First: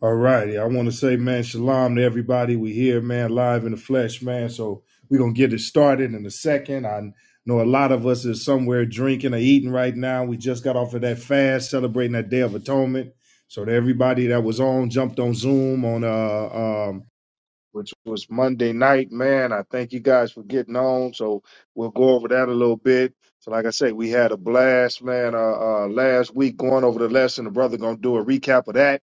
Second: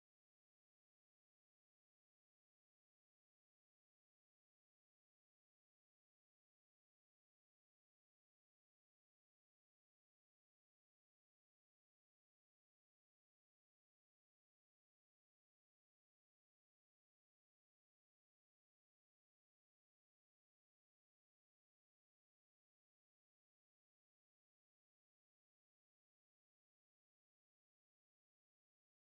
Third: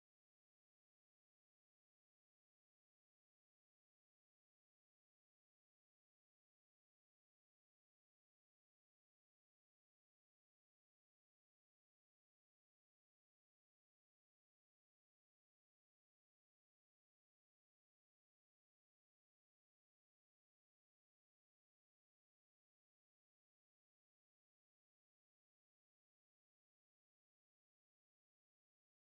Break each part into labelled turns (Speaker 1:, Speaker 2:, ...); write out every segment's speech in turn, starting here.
Speaker 1: All righty. I want to say, man, shalom to everybody. We here, man, live in the flesh, man. So we're going to get it started in a second. I know a lot of us is somewhere drinking or eating right now. We just got off of that fast, celebrating that Day of Atonement. So to everybody that was on, jumped on Zoom on, uh, um, which was Monday night, man. I thank you guys for getting on. So we'll go over that a little bit. So like I say, we had a blast, man, uh, uh, last week going over the lesson. The brother going to do a recap of that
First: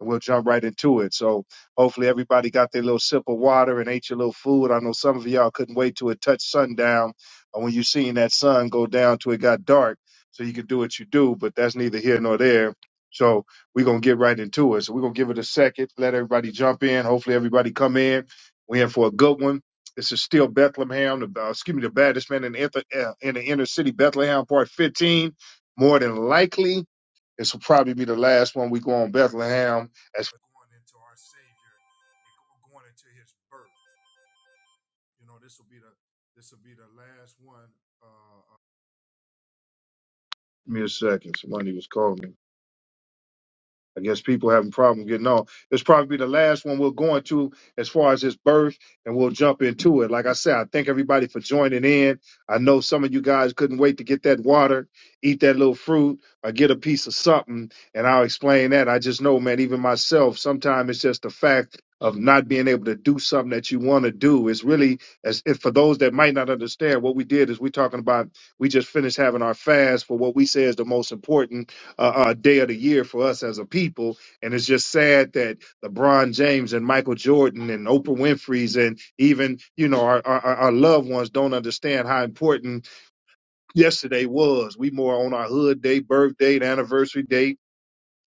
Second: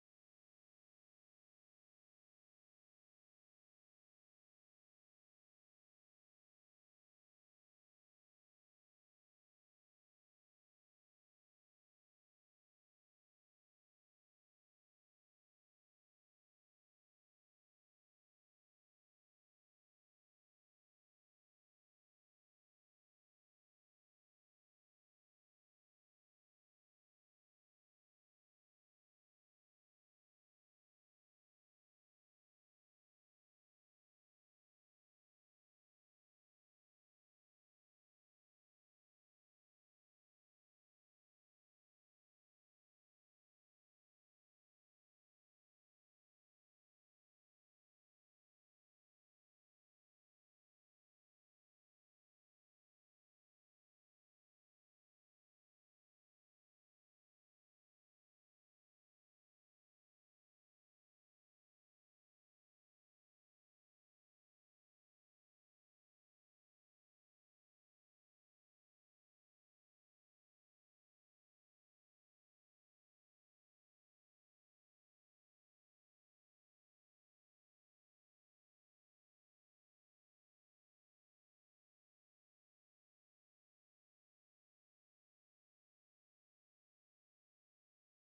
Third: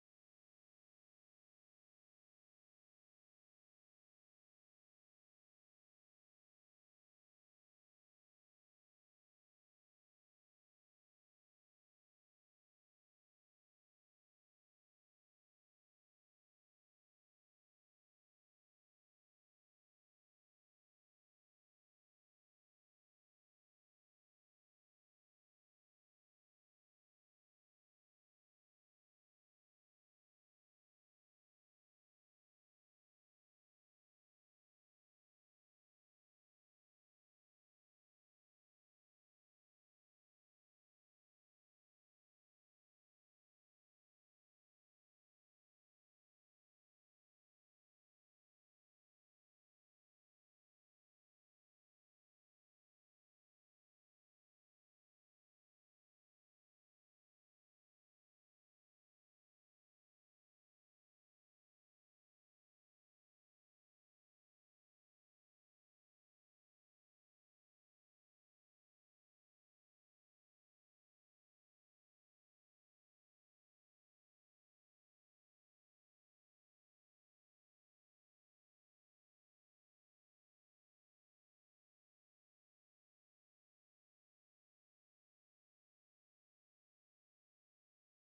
Speaker 1: and we'll jump right into it. So hopefully everybody got their little sip of water and ate your little food. I know some of y'all couldn't wait till it touched sundown or when you seen that sun go down till it got dark so you could do what you do, but that's neither here nor there. So we're gonna get right into it. So we're gonna give it a second, let everybody jump in. Hopefully everybody come in. We're in for a good one. This is still Bethlehem, the, uh, excuse me, the baddest man in the, inter- uh, in the inner city, Bethlehem, part 15. More than likely, this will probably be the last one we go on Bethlehem as we're going into our Savior and going into His birth. You know, this will be the this will be the last one. Uh, uh, Give me a second. Somebody was calling me. I guess people having problem getting on. It's probably the last one we're going to as far as his birth, and we'll jump into it. Like I said, I thank everybody for joining in. I know some of you guys couldn't wait to get that water, eat that little fruit, or get a piece of something, and I'll explain that. I just know, man, even myself, sometimes it's just the fact of not being able to do something that you want to do. It's really as if for those that might not understand, what we did is we're talking about we just finished having our fast for what we say is the most important uh, uh, day of the year for us as a people. And it's just sad that LeBron James and Michael Jordan and Oprah Winfrey's and even, you know, our, our, our loved ones don't understand how important yesterday was. We more on our hood day, birthday, the anniversary date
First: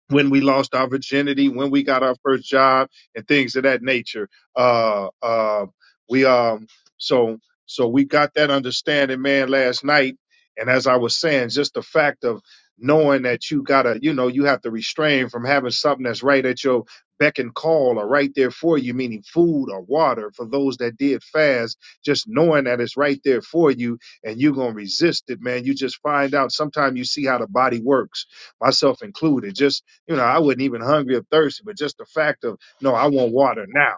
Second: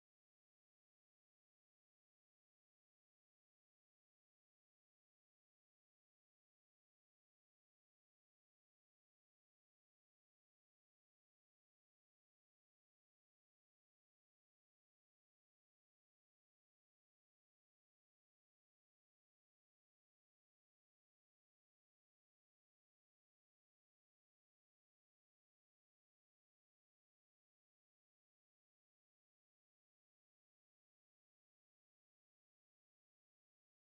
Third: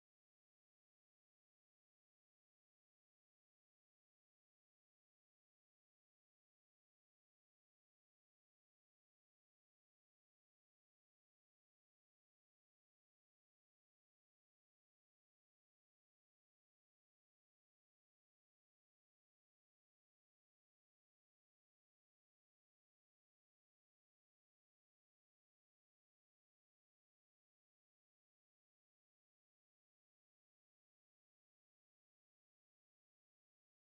Speaker 1: when we lost our virginity, when we got our first job, and things of that nature. Uh, uh, we um, so so we got that understanding, man, last night. And as I was saying, just the fact of knowing that you gotta, you know, you have to restrain from having something that's right at your beck and call or right there for you, meaning food or water for those that did fast. Just knowing that it's right there for you, and you're gonna resist it, man. You just find out. Sometimes you see how the body works myself included. Just you know, I wasn't even hungry or thirsty, but just the fact of, no, I want water now.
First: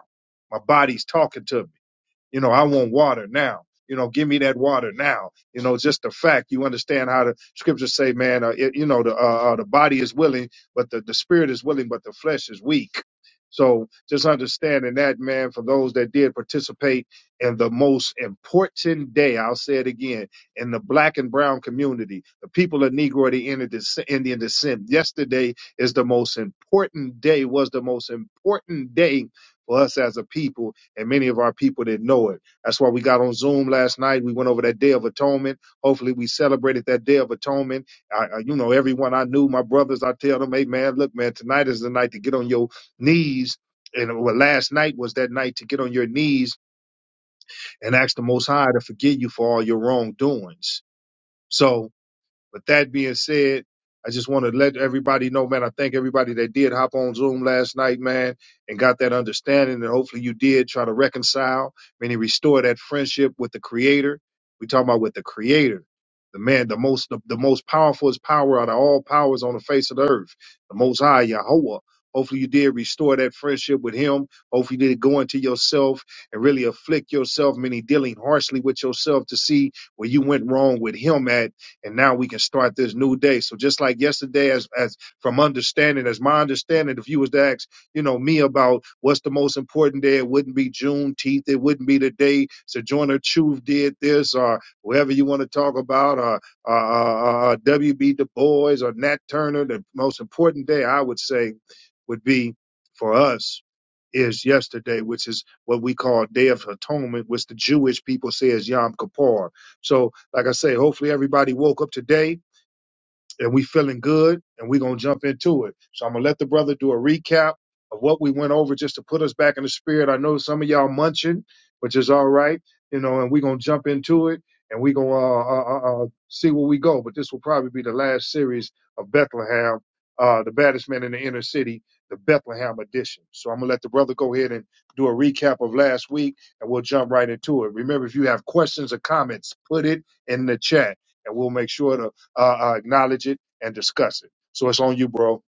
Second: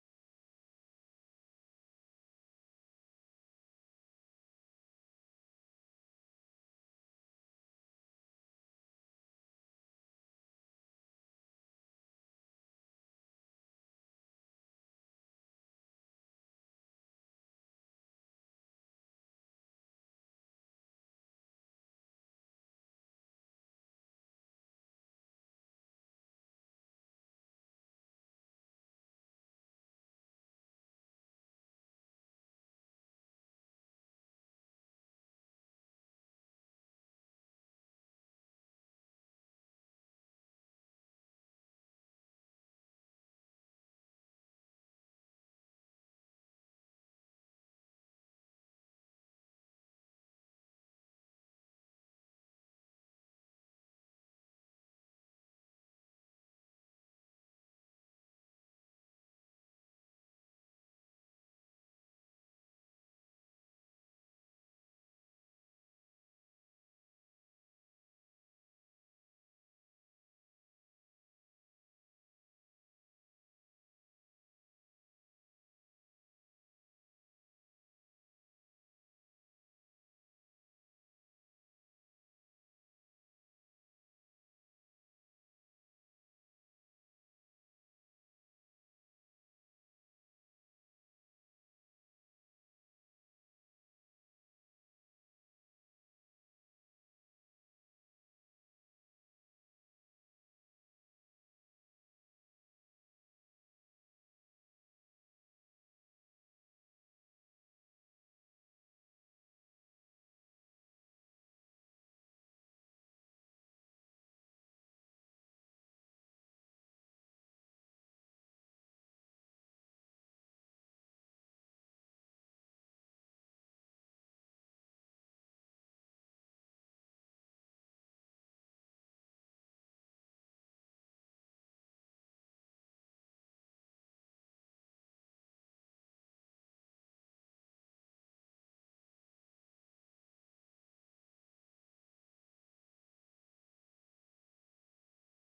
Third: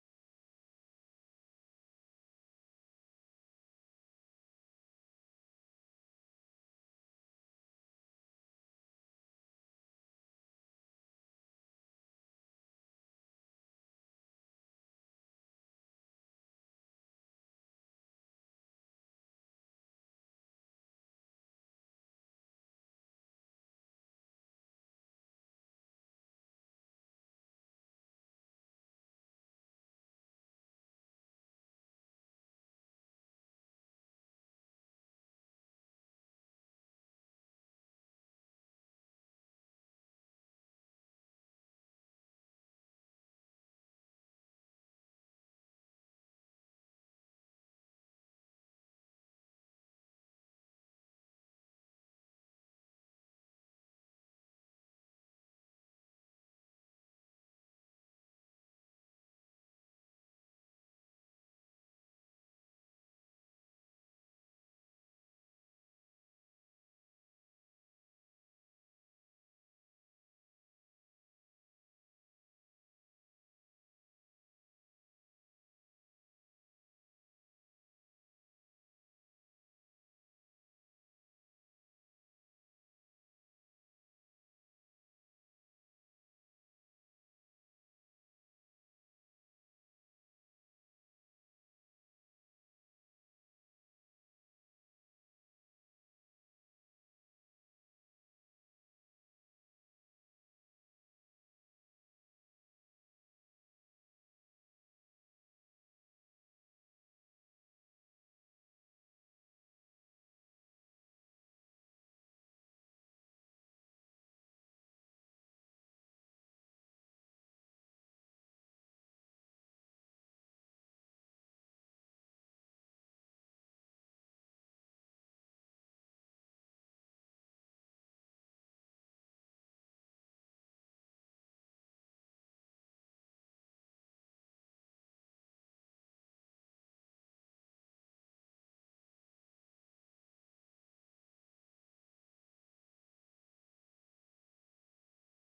Speaker 1: My body's talking to me. You know, I want water now. You know, give me that water now. You know, just the fact you understand how the scriptures say, man. Uh, it, you know, the uh, uh, the body is willing, but the the spirit is willing, but the flesh is weak. So just understanding that, man, for those that did participate in the most important day, I'll say it again, in the black and brown community, the people of Negro the Indian descent, Indian descent. Yesterday is the most important day, was the most important day for us as a people and many of our people didn't know it. That's why we got on Zoom last night. We went over that Day of Atonement. Hopefully, we celebrated that Day of Atonement. I, I, you know, everyone I knew, my brothers, I tell them, hey, man, look, man, tonight is the night to get on your knees. And uh, well, last night was that night to get on your knees and ask the Most High to forgive you for all your wrongdoings. So, but that being said, I just want to let everybody know, man. I thank everybody that did hop on Zoom last night, man, and got that understanding. And hopefully you did try to reconcile, meaning restore that friendship with the Creator. We talking about with the Creator, the man, the most, the, the most powerful is power out of all powers on the face of the earth, the Most High Yahweh. Hopefully you did restore that friendship with Him. Hopefully you did go into yourself and really afflict yourself, meaning dealing harshly with yourself to see where you went wrong with Him at and now we can start this new day. So just like yesterday, as as from understanding, as my understanding, if you was to ask, you know, me about what's the most important day, it wouldn't be Juneteenth, it wouldn't be the day Sojourner Truth did this, or whoever you want to talk about, or uh, uh, uh, W.B. Du Bois or Nat Turner. The most important day I would say would be for us is yesterday, which is what we call Day of Atonement, which the Jewish people say is Yom Kippur. So like I say, hopefully everybody woke up today and we feeling good and we're going to jump into it. So I'm going to let the brother do a recap of what we went over just to put us back in the spirit. I know some of y'all munching, which is all right, you know, and we're going to jump into it and we're going to uh, uh, uh, uh, see where we go. But this will probably be the last series of Bethlehem, uh, the baddest man in the inner city, the Bethlehem edition. So I'm going to let the brother go ahead and do a recap of last week and we'll jump right into it. Remember, if you have questions or comments, put it in the chat and we'll make sure to uh, uh, acknowledge it and discuss it. So it's on you, bro.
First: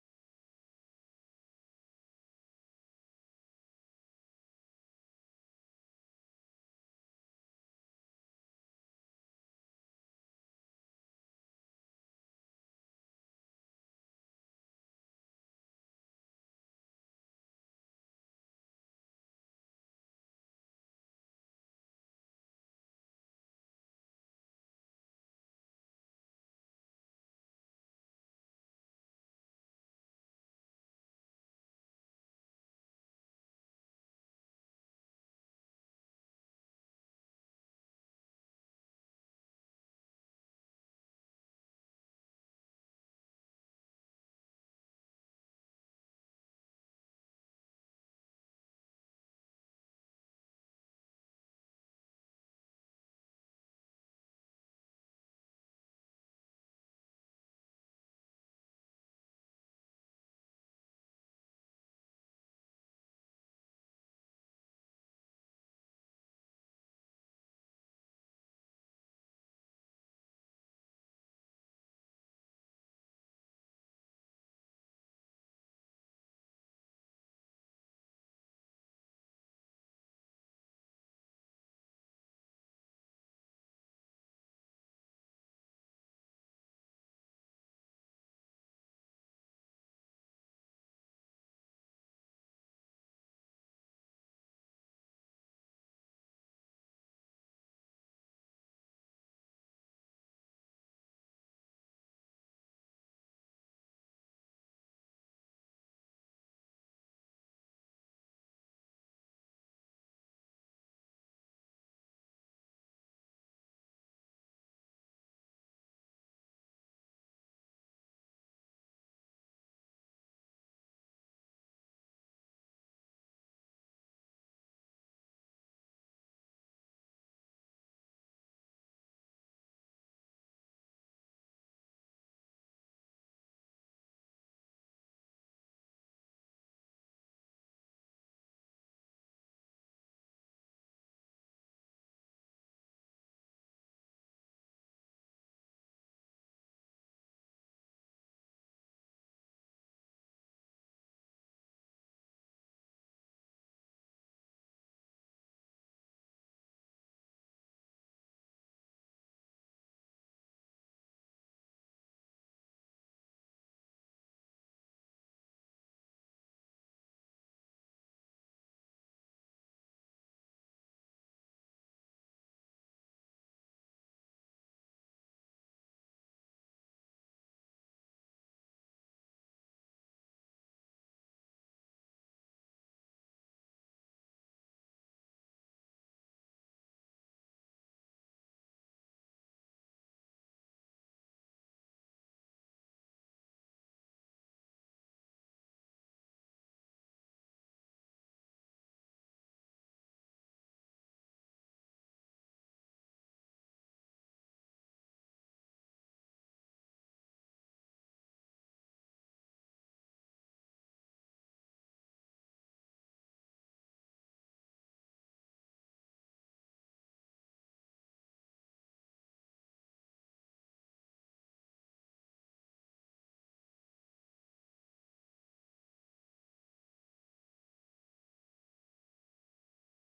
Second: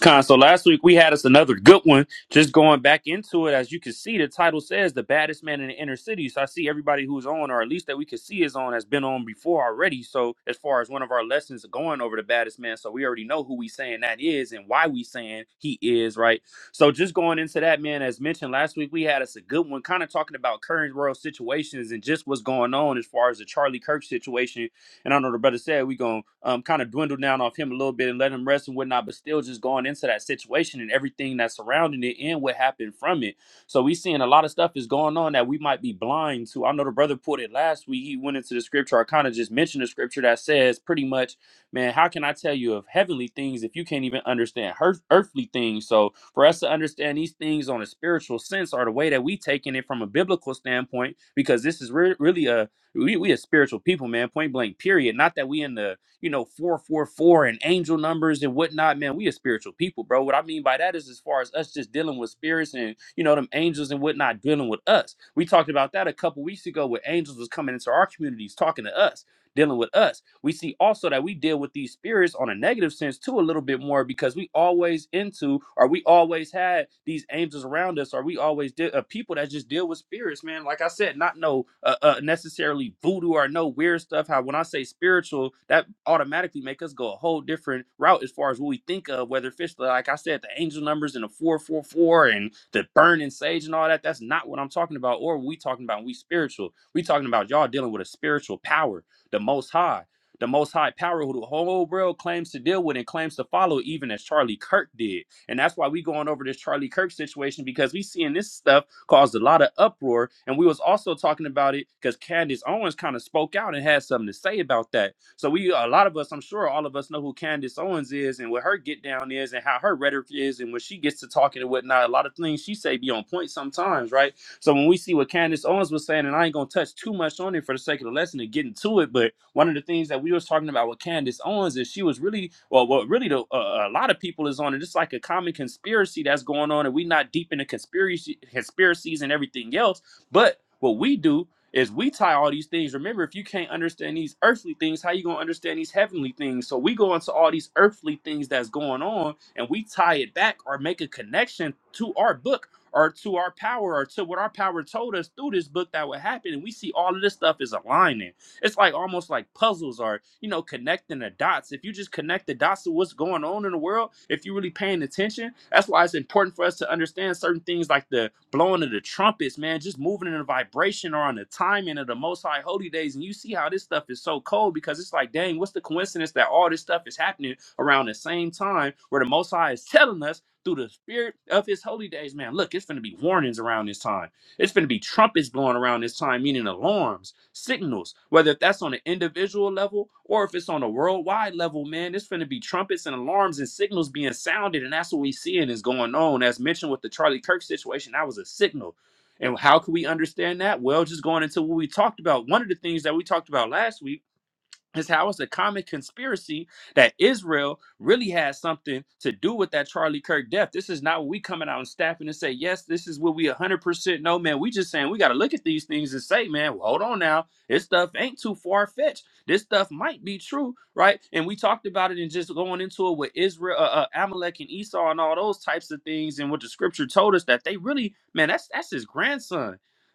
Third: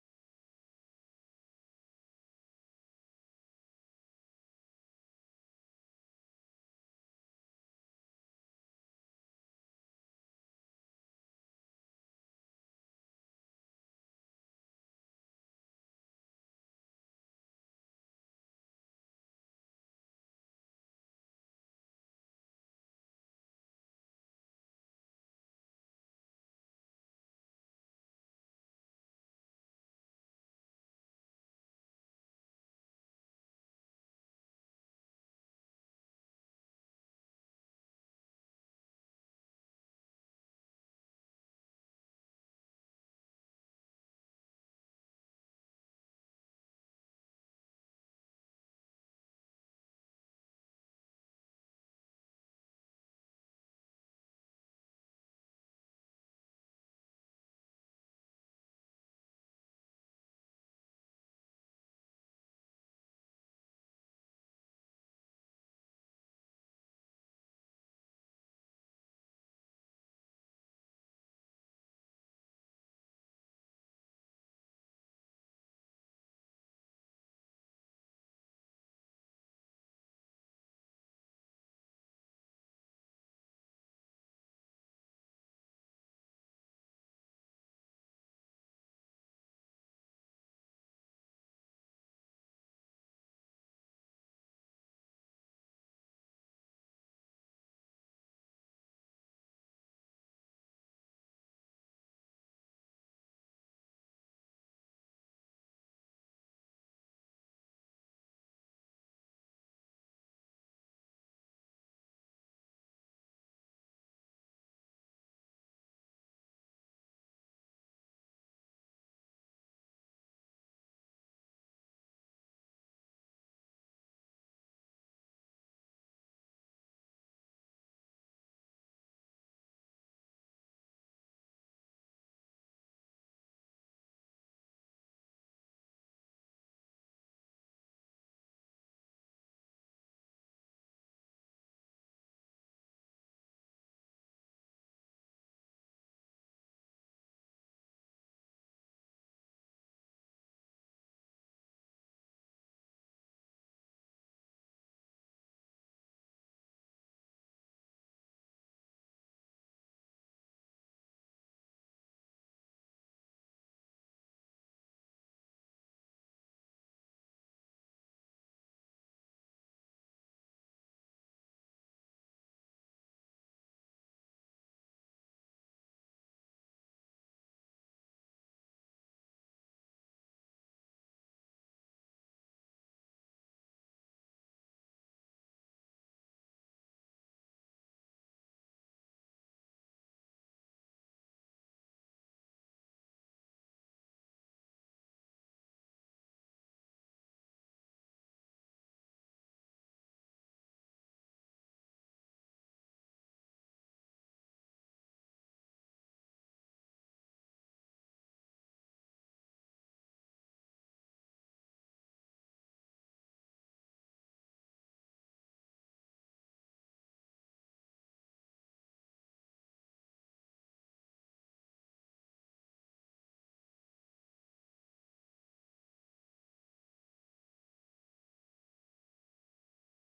Speaker 2: Con, so last week we had us another good one. Just going back into it, as you can see, the title says the baddest man in the inner city. So I see everybody who's on, or at least that we could see is on, has been on before already. So as far as one of our lessons going over the baddest man, so we already know who we saying that is and why we saying he is, right? So just going into that, man, as mentioned last week, we had us a good one, kind of talking about current world situations and just what's going on as far as the Charlie Kirk situation and I know the brother said we're going to um, kind of dwindle down off him a little bit and let him rest and whatnot, but still just going into that situation and everything that's surrounding it and what happened from it. So we seeing a lot of stuff is going on that we might be blind to. I know the brother put it last week. He went into the scripture. I kind of just mentioned the scripture that says pretty much, man, how can I tell you of heavenly things if you can't even understand earth, earthly things? So for us to understand these things on a spiritual sense or the way that we taking it from a biblical standpoint, because this is re- really a we we a spiritual people, man. Point blank, period. Not that we in the you know four four four and angel numbers and whatnot, man. We a spiritual people, bro. What I mean by that is as far as us just dealing with spirits and you know them angels and whatnot dealing with us. We talked about that a couple weeks ago, where angels was coming into our communities talking to us dealing with us. We see also that we deal with these spirits on a negative sense too, a little bit more because we always into, or we always had these angels around us, or we always did uh, people that just deal with spirits, man. Like I said, not no uh, uh, necessarily voodoo or no weird stuff. How when I say spiritual, that automatically make us go a whole different route as far as what we think of, whether fish, like I said, the angel numbers and the four four four and the burning sage and all that. That's not what I'm talking about, or what we talking about. when We spiritual. We talking about y'all dealing with a spiritual power the Most High, the Most High power who the whole world claims to deal with and claims to follow, even as Charlie Kirk did. And that's why we going over this Charlie Kirk situation because we seeing this stuff caused a lot of uproar. And we was also talking about it because Candace Owens kind of spoke out and had something to say about that. So we, a lot of us, I'm sure all of us know who Candace Owens is and what her get down is and how her rhetoric is. And when she gets to talking and whatnot, a lot of things she say be on point sometimes, right? So when we see what Candace Owens was saying, and I ain't gonna touch too much on it for the sake of the lesson and getting to it, but one of the things that we was talking about with Candace Owens is she was really, well, what really the, uh, a lot of people is on it. It's like a common conspiracy that's going on, and we not deep into conspiracy conspiracies and everything else. But what we do is we tie all these things. Remember, if you can't understand these earthly things, how you gonna understand these heavenly things? So we go into all these earthly things that's going on, and we tie it back or make a connection to our book or to our power or to what our power told us through this book that would happen. And we see all of this stuff is aligning. It's like almost like puzzles or, you know, connecting the dots. If you just connect the dots to what's going on in the world, if you're really paying attention, that's why it's important for us to understand certain things like the blowing of the trumpets, man, just moving in a vibration or on the timing of the most high holy days. And you see how this stuff is so cold because it's like, dang, what's the coincidence that all this stuff is happening around the same time where the most high is telling us? through the spirit of his holy days. Man, look, it's going to be warnings around this time. It's going to be trumpets blowing around this time, meaning alarms, signals, whether that's on an individual level or if it's on a worldwide level, man, it's going to be trumpets and alarms and signals being sounded. And that's what we seeing is going on. As mentioned with the Charlie Kirk situation, that was a signal. And how can we understand that? Well, just going into what we talked about. One of the things that we talked about last week is how it's a common conspiracy that Israel really has something to do with that Charlie Kirk death. This is not what we coming out and staffing and say, yes, this is what we 100% know, man. We just saying we got to look at these things and say, man, well, hold on now. This stuff ain't too far fetched. This stuff might be true, right? And we talked about it and just going into it with Israel, uh, uh, Amalek and Esau and all those types of things and what the scripture told us that they really, man, that's that's his grandson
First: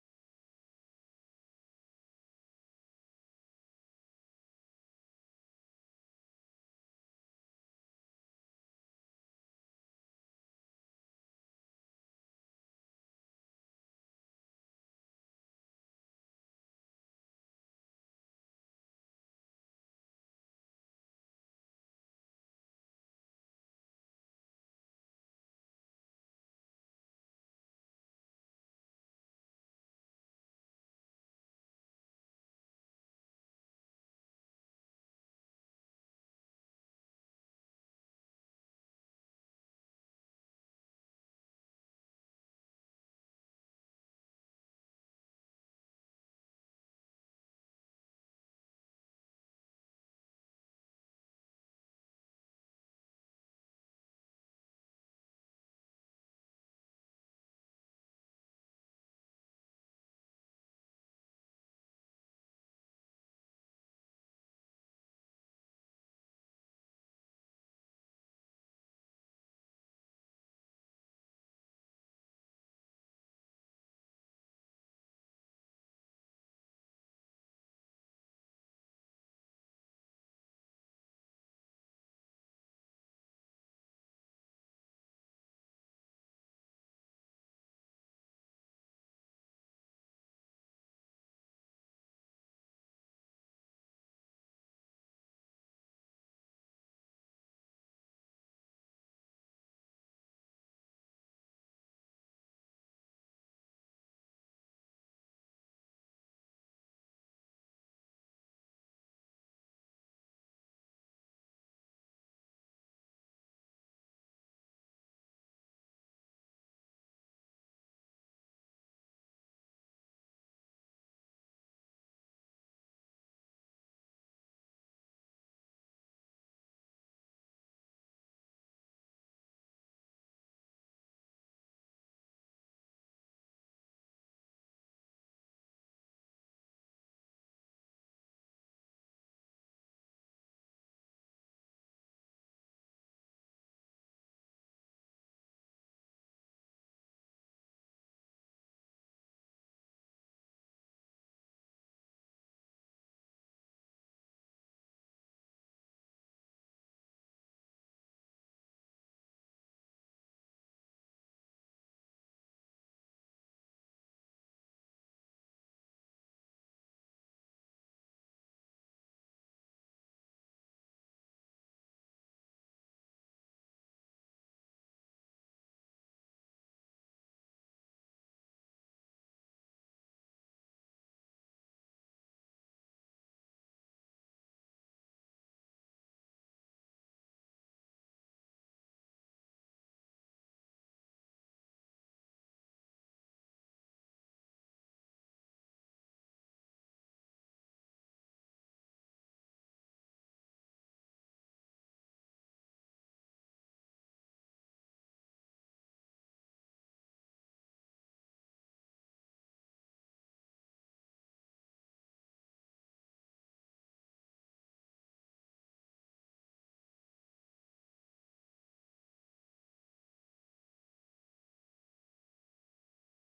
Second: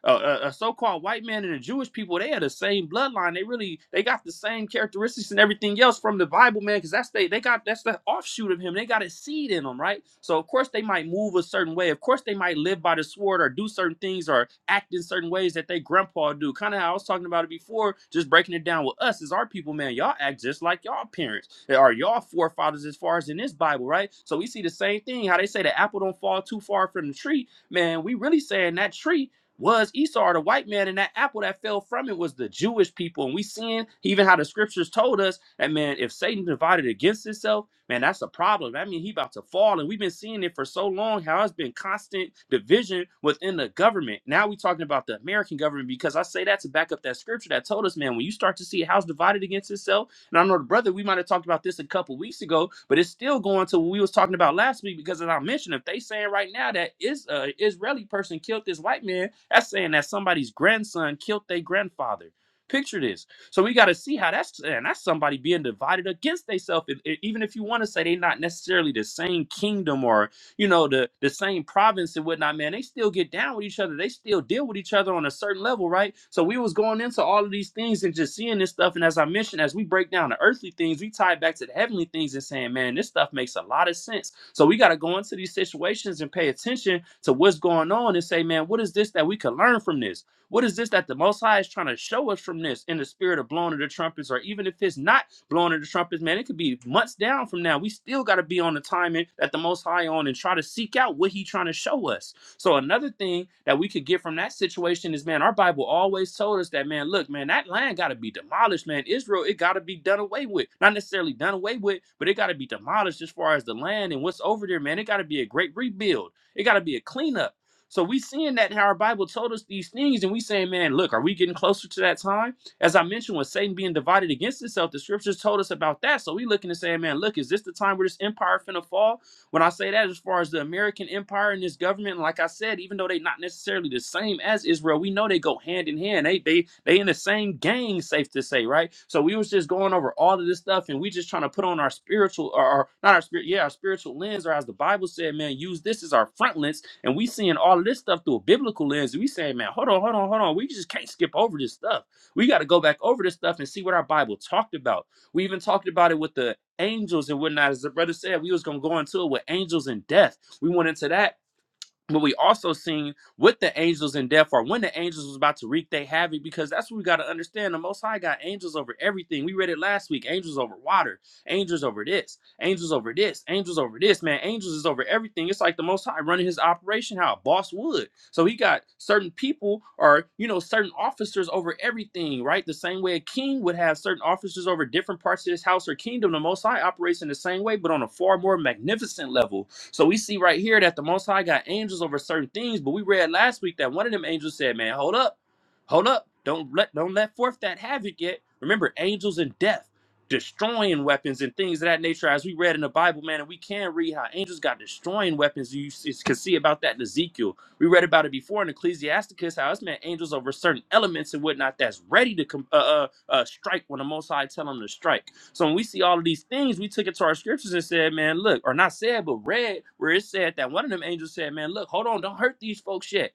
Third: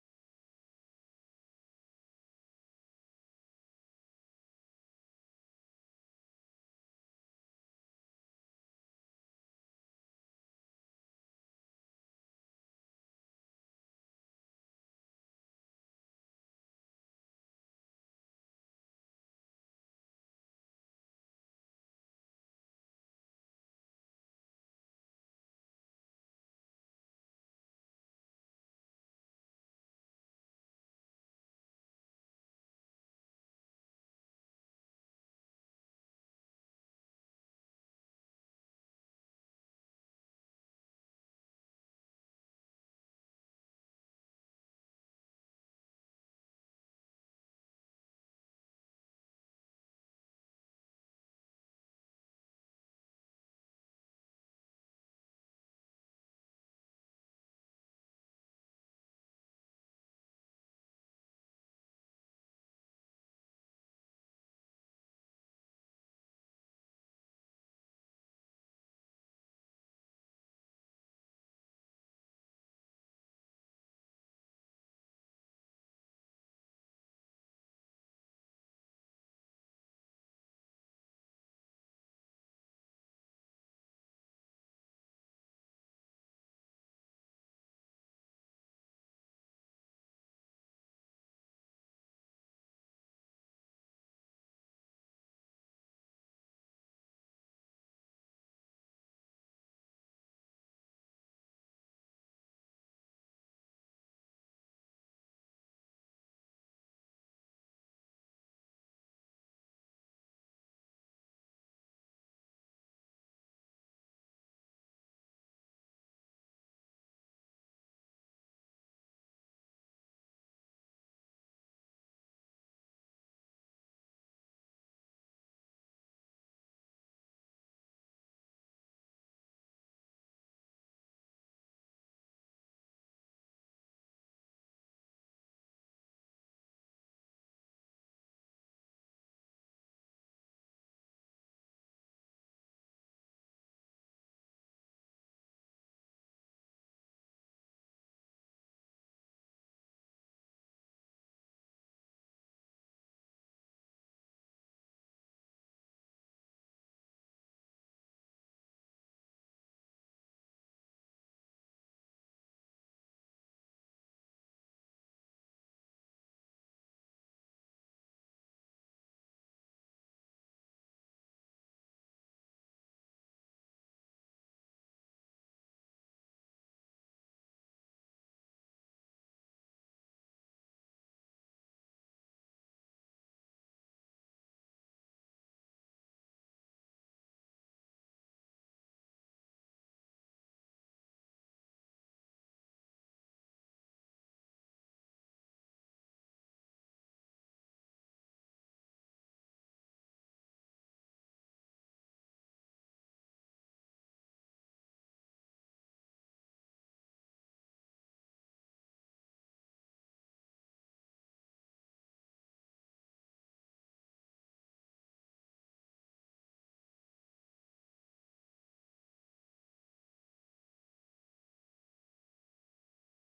Speaker 2: a, a a so-called white man and the Jewish people, they are the same bloodline. They really they got the same characteristics and everything else from the Bible, man, because that's they they got that's the offshoot of him. They got a seed in them, right? So of course they might move a certain way. Of course they might live by the sword or do certain things or act in certain ways that they grandpa do. Kind of how I was talking about it before, just breaking it down with us as our people, man. Y'all act just like y'all parents or y'all forefathers as far as in this Bible, right? So we see the same thing. How they say the apple don't fall too far from the tree man, we really saying that tree was Esau the white man, and that apple that fell from it was the Jewish people. And we seeing even how the scriptures told us that man, if Satan divided against himself, man, that's a problem. That mean, he about to fall. And we've been seeing it for so long, how it's been constant division within the government. Now we talking about the American government because I say that to back up that scripture that told us, man, when you start to see a house divided against itself and I know the brother, we might have talked about this a couple weeks ago, but it's still going to what we was talking about last week because as I mentioned, if they saying right now that is uh Israeli person killed this white man, that's saying that somebody's grandson killed their grandfather. Picture this. So we got to see how that's and that's somebody being divided against themselves. Even if you want to say they not necessarily the same kingdom or you know, the the same province and whatnot, man, they still get down with each other. They still deal with each other on a certain level, right? So we was going into all of these things and just seeing this stuff. And as I mentioned, as we break down the earthly things, we tie it back to the heavenly things and saying, man, this stuff makes a lot of sense. So we got to go into these situations and pay attention to what's going on and say, man, what is this that we could learn from this? What is this that the Most High is trying to show us from this in the spirit of blowing of the trumpets, or even if it's not blowing of the trumpets, man, it could be months down from now. We still got to be on the timing that the Most High on and try to seek out what He trying to show us. So another thing that we could get from that situation is, man, our Bible always told us that, man, look, man, that land got to be demolished, man. Israel, it got to be done away with. Not necessarily done away with, but it got to be demolished as far as the land and what's over there, man. It got to be a great rebuild. It got to be a cleanup. So we seeing that how our Bible told us these things, and we saying, man, look, are we getting closer to that time? As I mentioned, with Satan being divided against himself, the scriptures told us about that. So we looking and saying, man, look, is this the time where this empire finna fall? When I say that, as far as the American empire and this government, like I said, even though they not necessarily the same as Israel, we know they go hand in hand. They they they in the same gang, safe to say, right? So we was just going over all of this stuff, and we just trying to put on our spiritual, or, or not our spirit, yeah, our spiritual lens, or as the Bible said, man, use this as our front lens, and we seeing all of this stuff through a biblical lens. And we saying, man, hold on, hold on, hold on, we just can't skip over this stuff. We got to go back over this stuff and see what our Bible talked about. We even talked about it with the angels and whatnot. As the brother said, we was gonna go into it with angels and death. We went into that but we also seen with the angels in death or when the angels was about to wreak their havoc, because that's what we got to understand. The Most High got angels over everything. We read it last week: angels over water, angels over this, angels over this, angels over this. Man, angels is over everything. It's like the Most High running his operation how a boss would. So he got certain people or you know certain officers over everything, right? The same way a king would have certain officers over different parts of his house or kingdom. The Most High operates in the same way, but on a far more magnificent level so we see right here that the Most High got angels over certain things, but we read last week that one of them angels said, "Man, hold up, hold up, don't let don't let forth that havoc yet." Remember, angels and death, destroying weapons and things of that nature, as we read in the Bible, man, and we can read how angels got destroying weapons. You s- can see about that in Ezekiel. We read about it before in Ecclesiasticus, how it's meant angels over certain elements and whatnot that's ready to com- uh, uh, uh, strike when the Most High tell them to strike. So when we see all of these things, we took it to our scriptures and said, man, look, or not said, but read where it said that one of them angels said, man, look, hold on, don't hurt these folks yet.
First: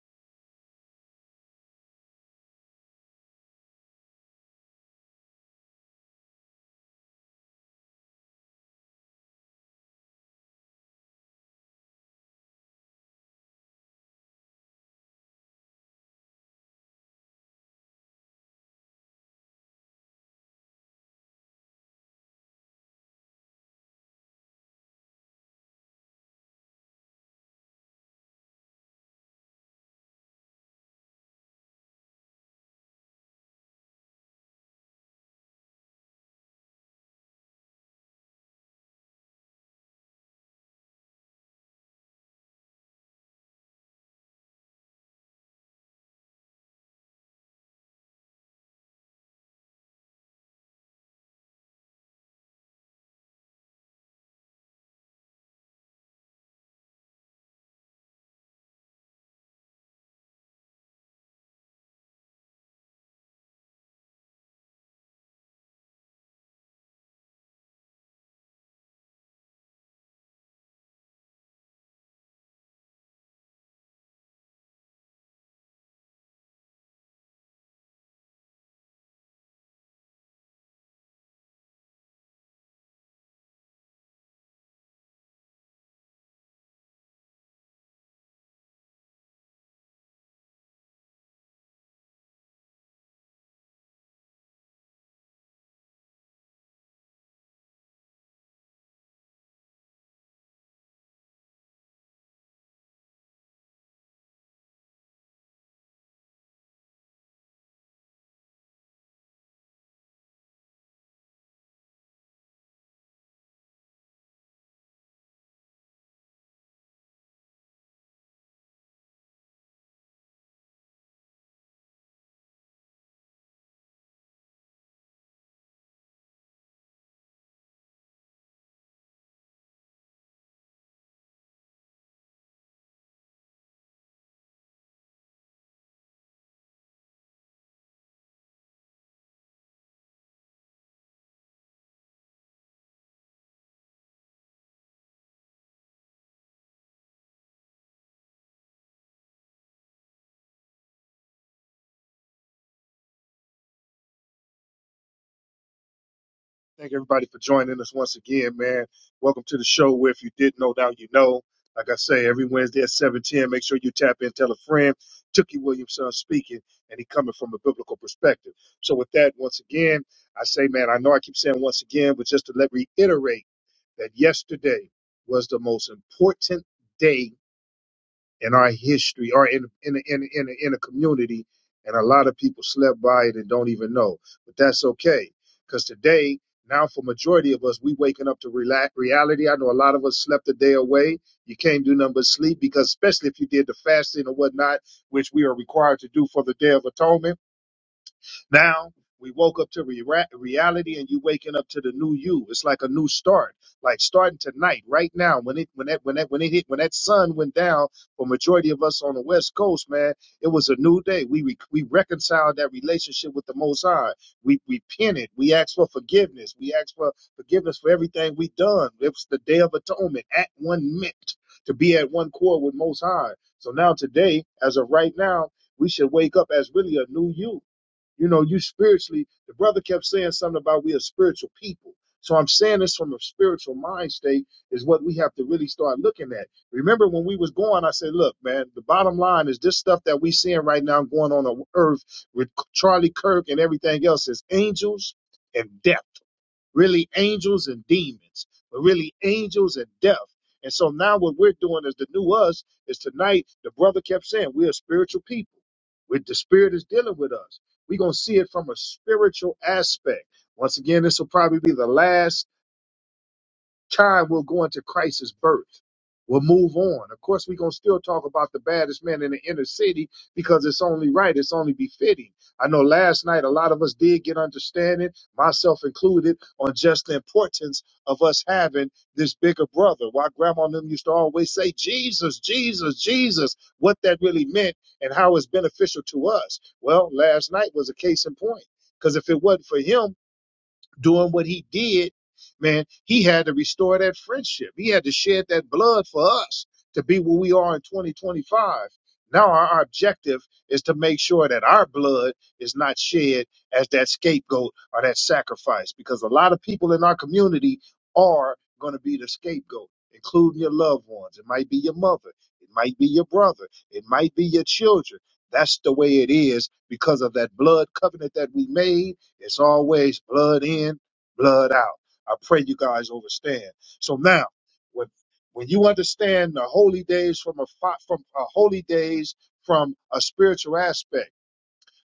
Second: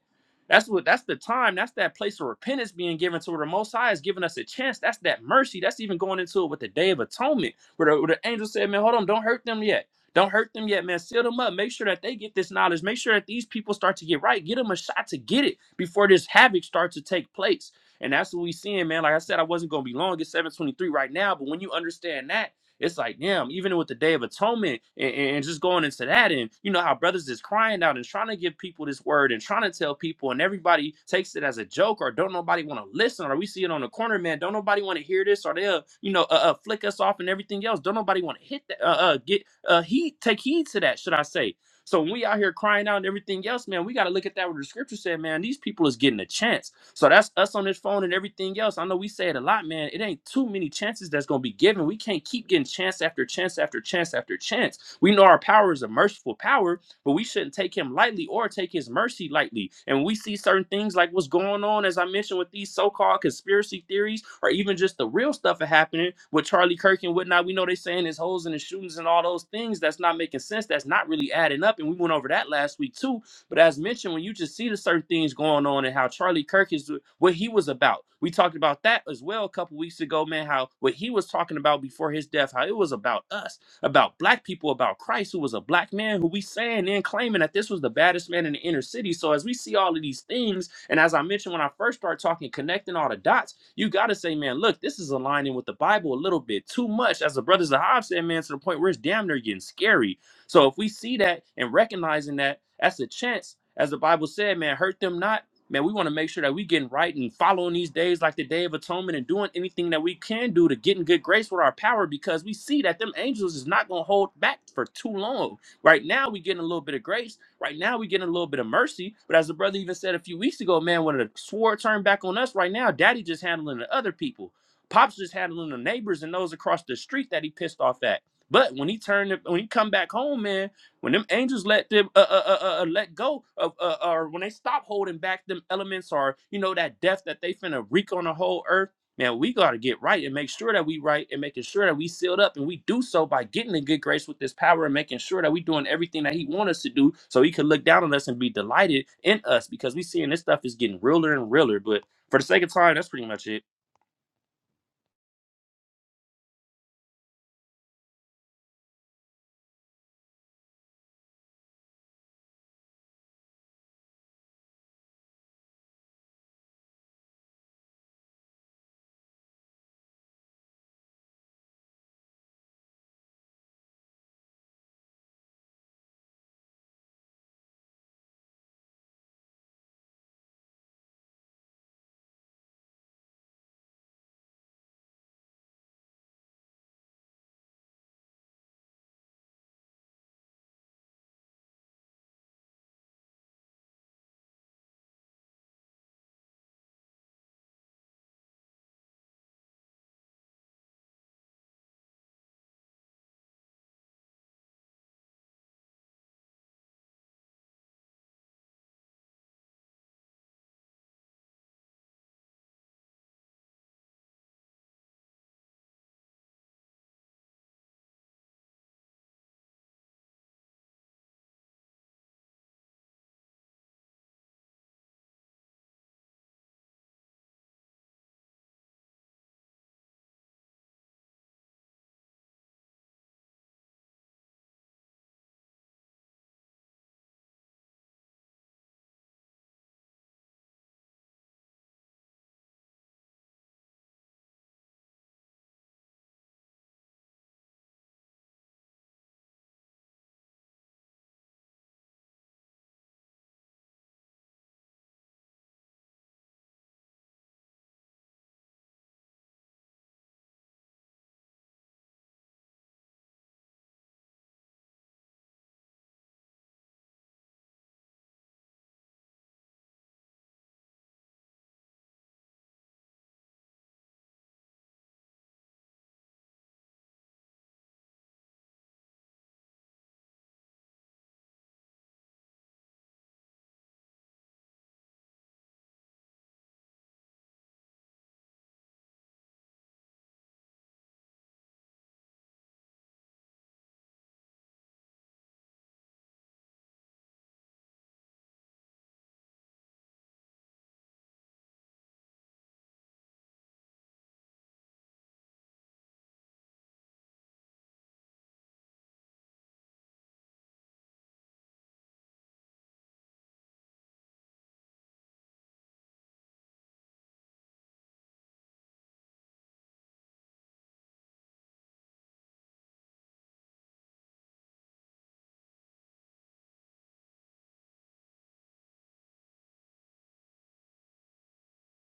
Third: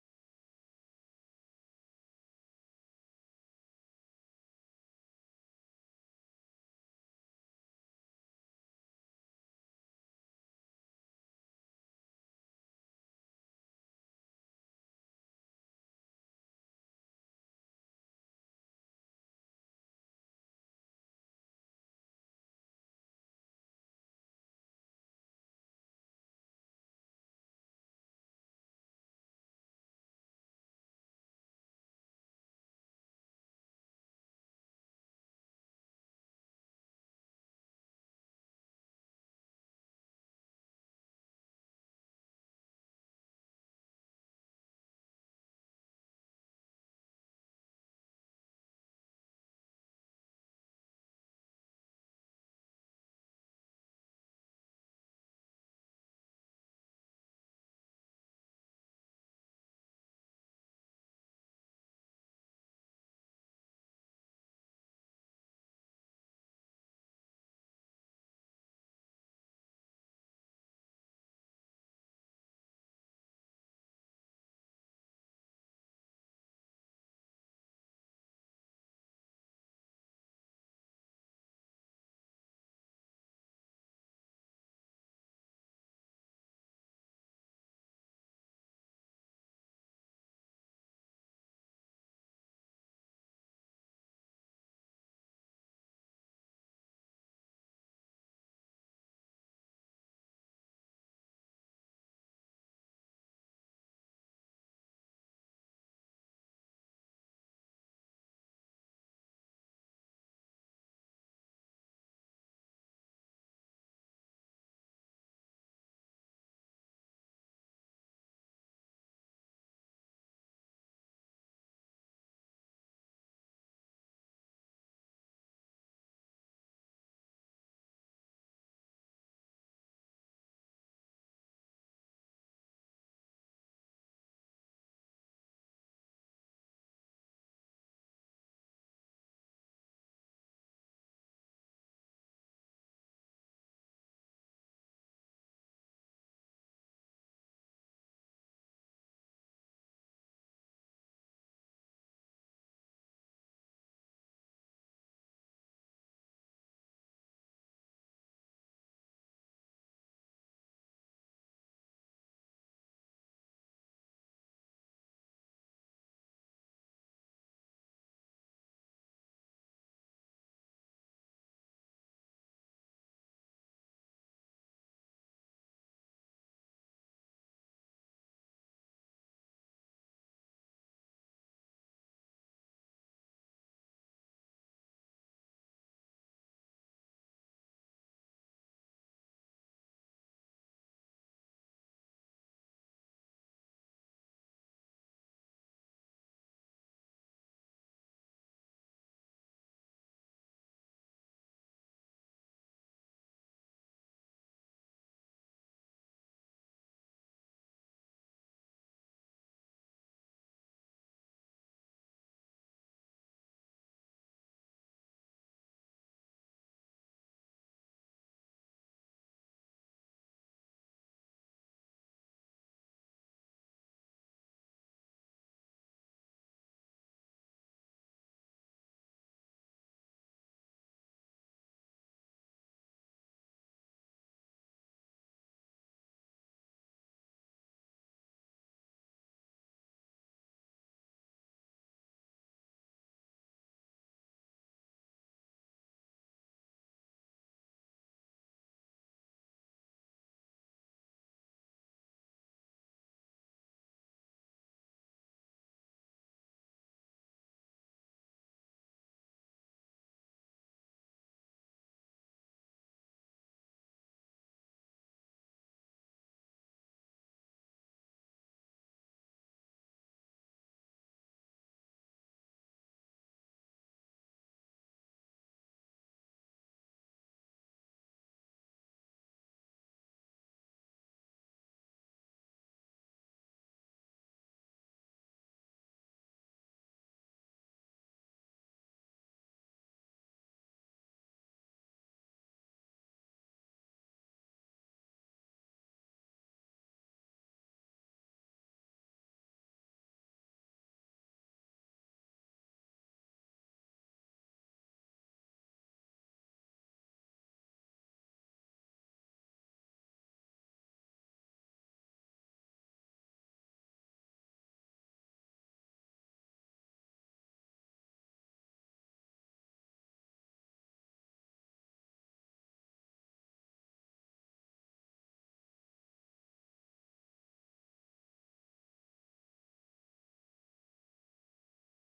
Speaker 2: That's what that's the time. That's that place of repentance being given to where the most high is giving us a chance. That's that mercy. That's even going into it with the day of atonement, where the, where the angel said, Man, hold on, don't hurt them yet. Don't hurt them yet, man. Seal them up. Make sure that they get this knowledge. Make sure that these people start to get right. Get them a shot to get it before this havoc starts to take place. And that's what we seeing, man. Like I said, I wasn't gonna be long. It's 723 right now, but when you understand that, it's like, damn, even with the Day of Atonement and, and just going into that, and you know how brothers is crying out and trying to give people this word and trying to tell people, and everybody takes it as a joke or don't nobody want to listen or we see it on the corner, man, don't nobody want to hear this or they'll, you know, uh, uh, flick us off and everything else. Don't nobody want to hit that, uh, uh, get uh, heed, take heed to that, should I say? So when we out here crying out and everything else, man, we got to look at that what the scripture said, man. These people is getting a chance. So that's us on this phone and everything else. I know we say it a lot, man. It ain't too many chances that's gonna be given. We can't keep getting chance after chance after chance after chance. We know our power is a merciful power, but we shouldn't take him lightly or take his mercy lightly. And when we see certain things like what's going on, as I mentioned, with these so-called conspiracy theories, or even just the real stuff that happening with Charlie Kirk and whatnot, we know they saying his holes and his shootings and all those things that's not making sense, that's not really adding up. And we went over that last week too but as mentioned, when you just see the certain things going on and how Charlie Kirk is what he was about, we talked about that as well a couple weeks ago, man. How what he was talking about before his death, how it was about us, about black people, about Christ, who was a black man, who we saying and claiming that this was the baddest man in the inner city. So as we see all of these things, and as I mentioned when I first started talking, connecting all the dots, you gotta say, man, look, this is aligning with the Bible a little bit too much, as the brothers of Hobbes said, man, to the point where it's damn near getting scary so if we see that and recognizing that, that's a chance, as the Bible said, man, hurt them not. Man, we want to make sure that we getting right and following these days like the Day of Atonement and doing anything that we can do to get in good grace with our power because we see that them angels is not going to hold back for too long. Right now, we getting a little bit of grace. Right now, we getting a little bit of mercy. But as the brother even said a few weeks ago, man, when the sword turned back on us right now, daddy just handling the other people. Pops just handling the neighbors and those across the street that he pissed off at but when he turned, when he come back home, man, when them angels let them uh, uh, uh, uh uh, let go of, uh, or when they stop holding back them elements, or you know that death that they finna wreak on the whole earth, man, we gotta get right and make sure that we right and making sure that we sealed up, and we do so by getting in good grace with this power and making sure that we doing everything that He want us to do, so He could look down on us and be delighted in us, because we seeing this stuff is getting realer and realer. But for the sake of time, that's pretty much it.
Speaker 1: Thank everybody for joining us once again, man. Welcome to the show. Where if you didn't know, now you know. Like I say, every Wednesday at seven ten, make sure you tap in, tell a friend. Tookie Williamson speaking, and he coming from a biblical perspective. So with that, once again, I say, man, I know I keep saying once again, but just to let reiterate that yesterday was the most important day in our history or in in a- in a- in a, in a community, and a lot of people slept by it and don't even know. But that's okay, because today, now for majority of us, we waking up to rela- reality. I know a lot of us slept a day away. You can't do nothing but sleep because, especially if you did the fasting or whatnot, which we are required to do for the Day of Atonement now we woke up to re- ra- reality, and you waking up to the new you. It's like a new start, like starting tonight, right now. When it when that when that when it hit when that sun went down for majority of us on the West Coast, man, it was a new day. We re- we reconciled that relationship with the Most High. We repented. We asked for forgiveness. We asked for forgiveness for everything we done. It was the Day of Atonement, at one mint to be at one core with Most High. So now today, as of right now, we should wake up as really a new you you know, you spiritually, the brother kept saying something about we are spiritual people. So I'm saying this from a spiritual mind state is what we have to really start looking at. Remember when we was going, I said, look, man, the bottom line is this stuff that we seeing right now going on on earth with Charlie Kirk and everything else is angels and death really angels and demons, but really angels and death. And so now what we're doing is the new us is tonight, the brother kept saying, we're a spiritual people. With the spirit is dealing with us. We're gonna see it from a spiritual aspect. Once again, this will probably be the last Time will go into Christ's birth. We'll move on. Of course, we're going to still talk about the baddest man in the inner city because it's only right. It's only befitting. I know last night a lot of us did get understanding, myself included, on just the importance of us having this bigger brother. Why grandma and them used to always say, Jesus, Jesus, Jesus, what that really meant and how it's beneficial to us. Well, last night was a case in point because if it wasn't for him, doing what he did, man, he had to restore that friendship. He had to shed that blood for us to be where we are in 2025. Now our objective is to make sure that our blood is not shed as that scapegoat or that sacrifice, because a lot of people in our community are going to be the scapegoat, including your loved ones. It might be your mother. It might be your brother. It might be your children. That's the way it is because of that blood covenant that we made it's always blood in, blood out. I pray you guys understand. So now, when when you understand the holy days from a fi- from a holy days from a spiritual aspect,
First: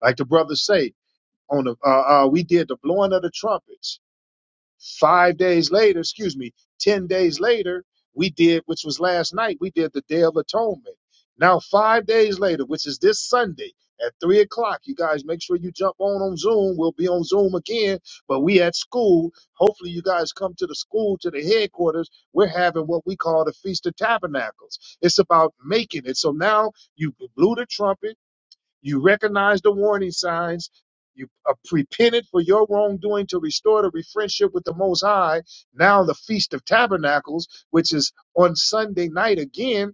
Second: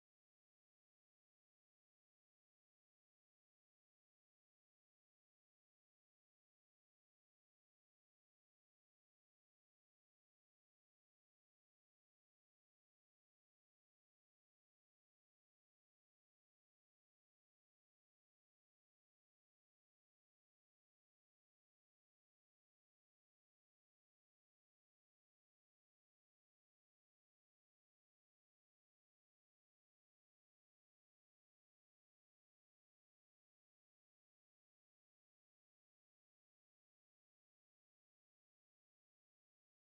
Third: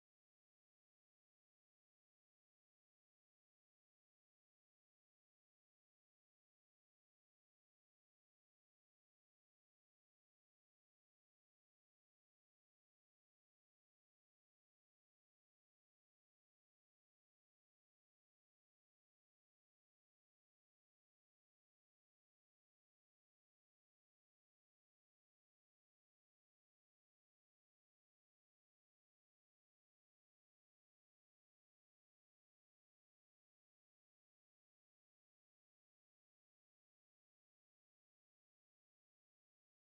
Speaker 1: like the brothers say on the uh, uh, we did the blowing of the trumpets Five days later, excuse me, 10 days later, we did, which was last night, we did the Day of Atonement. Now, five days later, which is this Sunday at 3 o'clock, you guys make sure you jump on on Zoom. We'll be on Zoom again, but we at school. Hopefully, you guys come to the school, to the headquarters. We're having what we call the Feast of Tabernacles. It's about making it. So now you blew the trumpet. You recognize the warning signs. You are repented for your wrongdoing to restore the friendship with the Most High. Now the Feast of Tabernacles, which is on Sunday night again,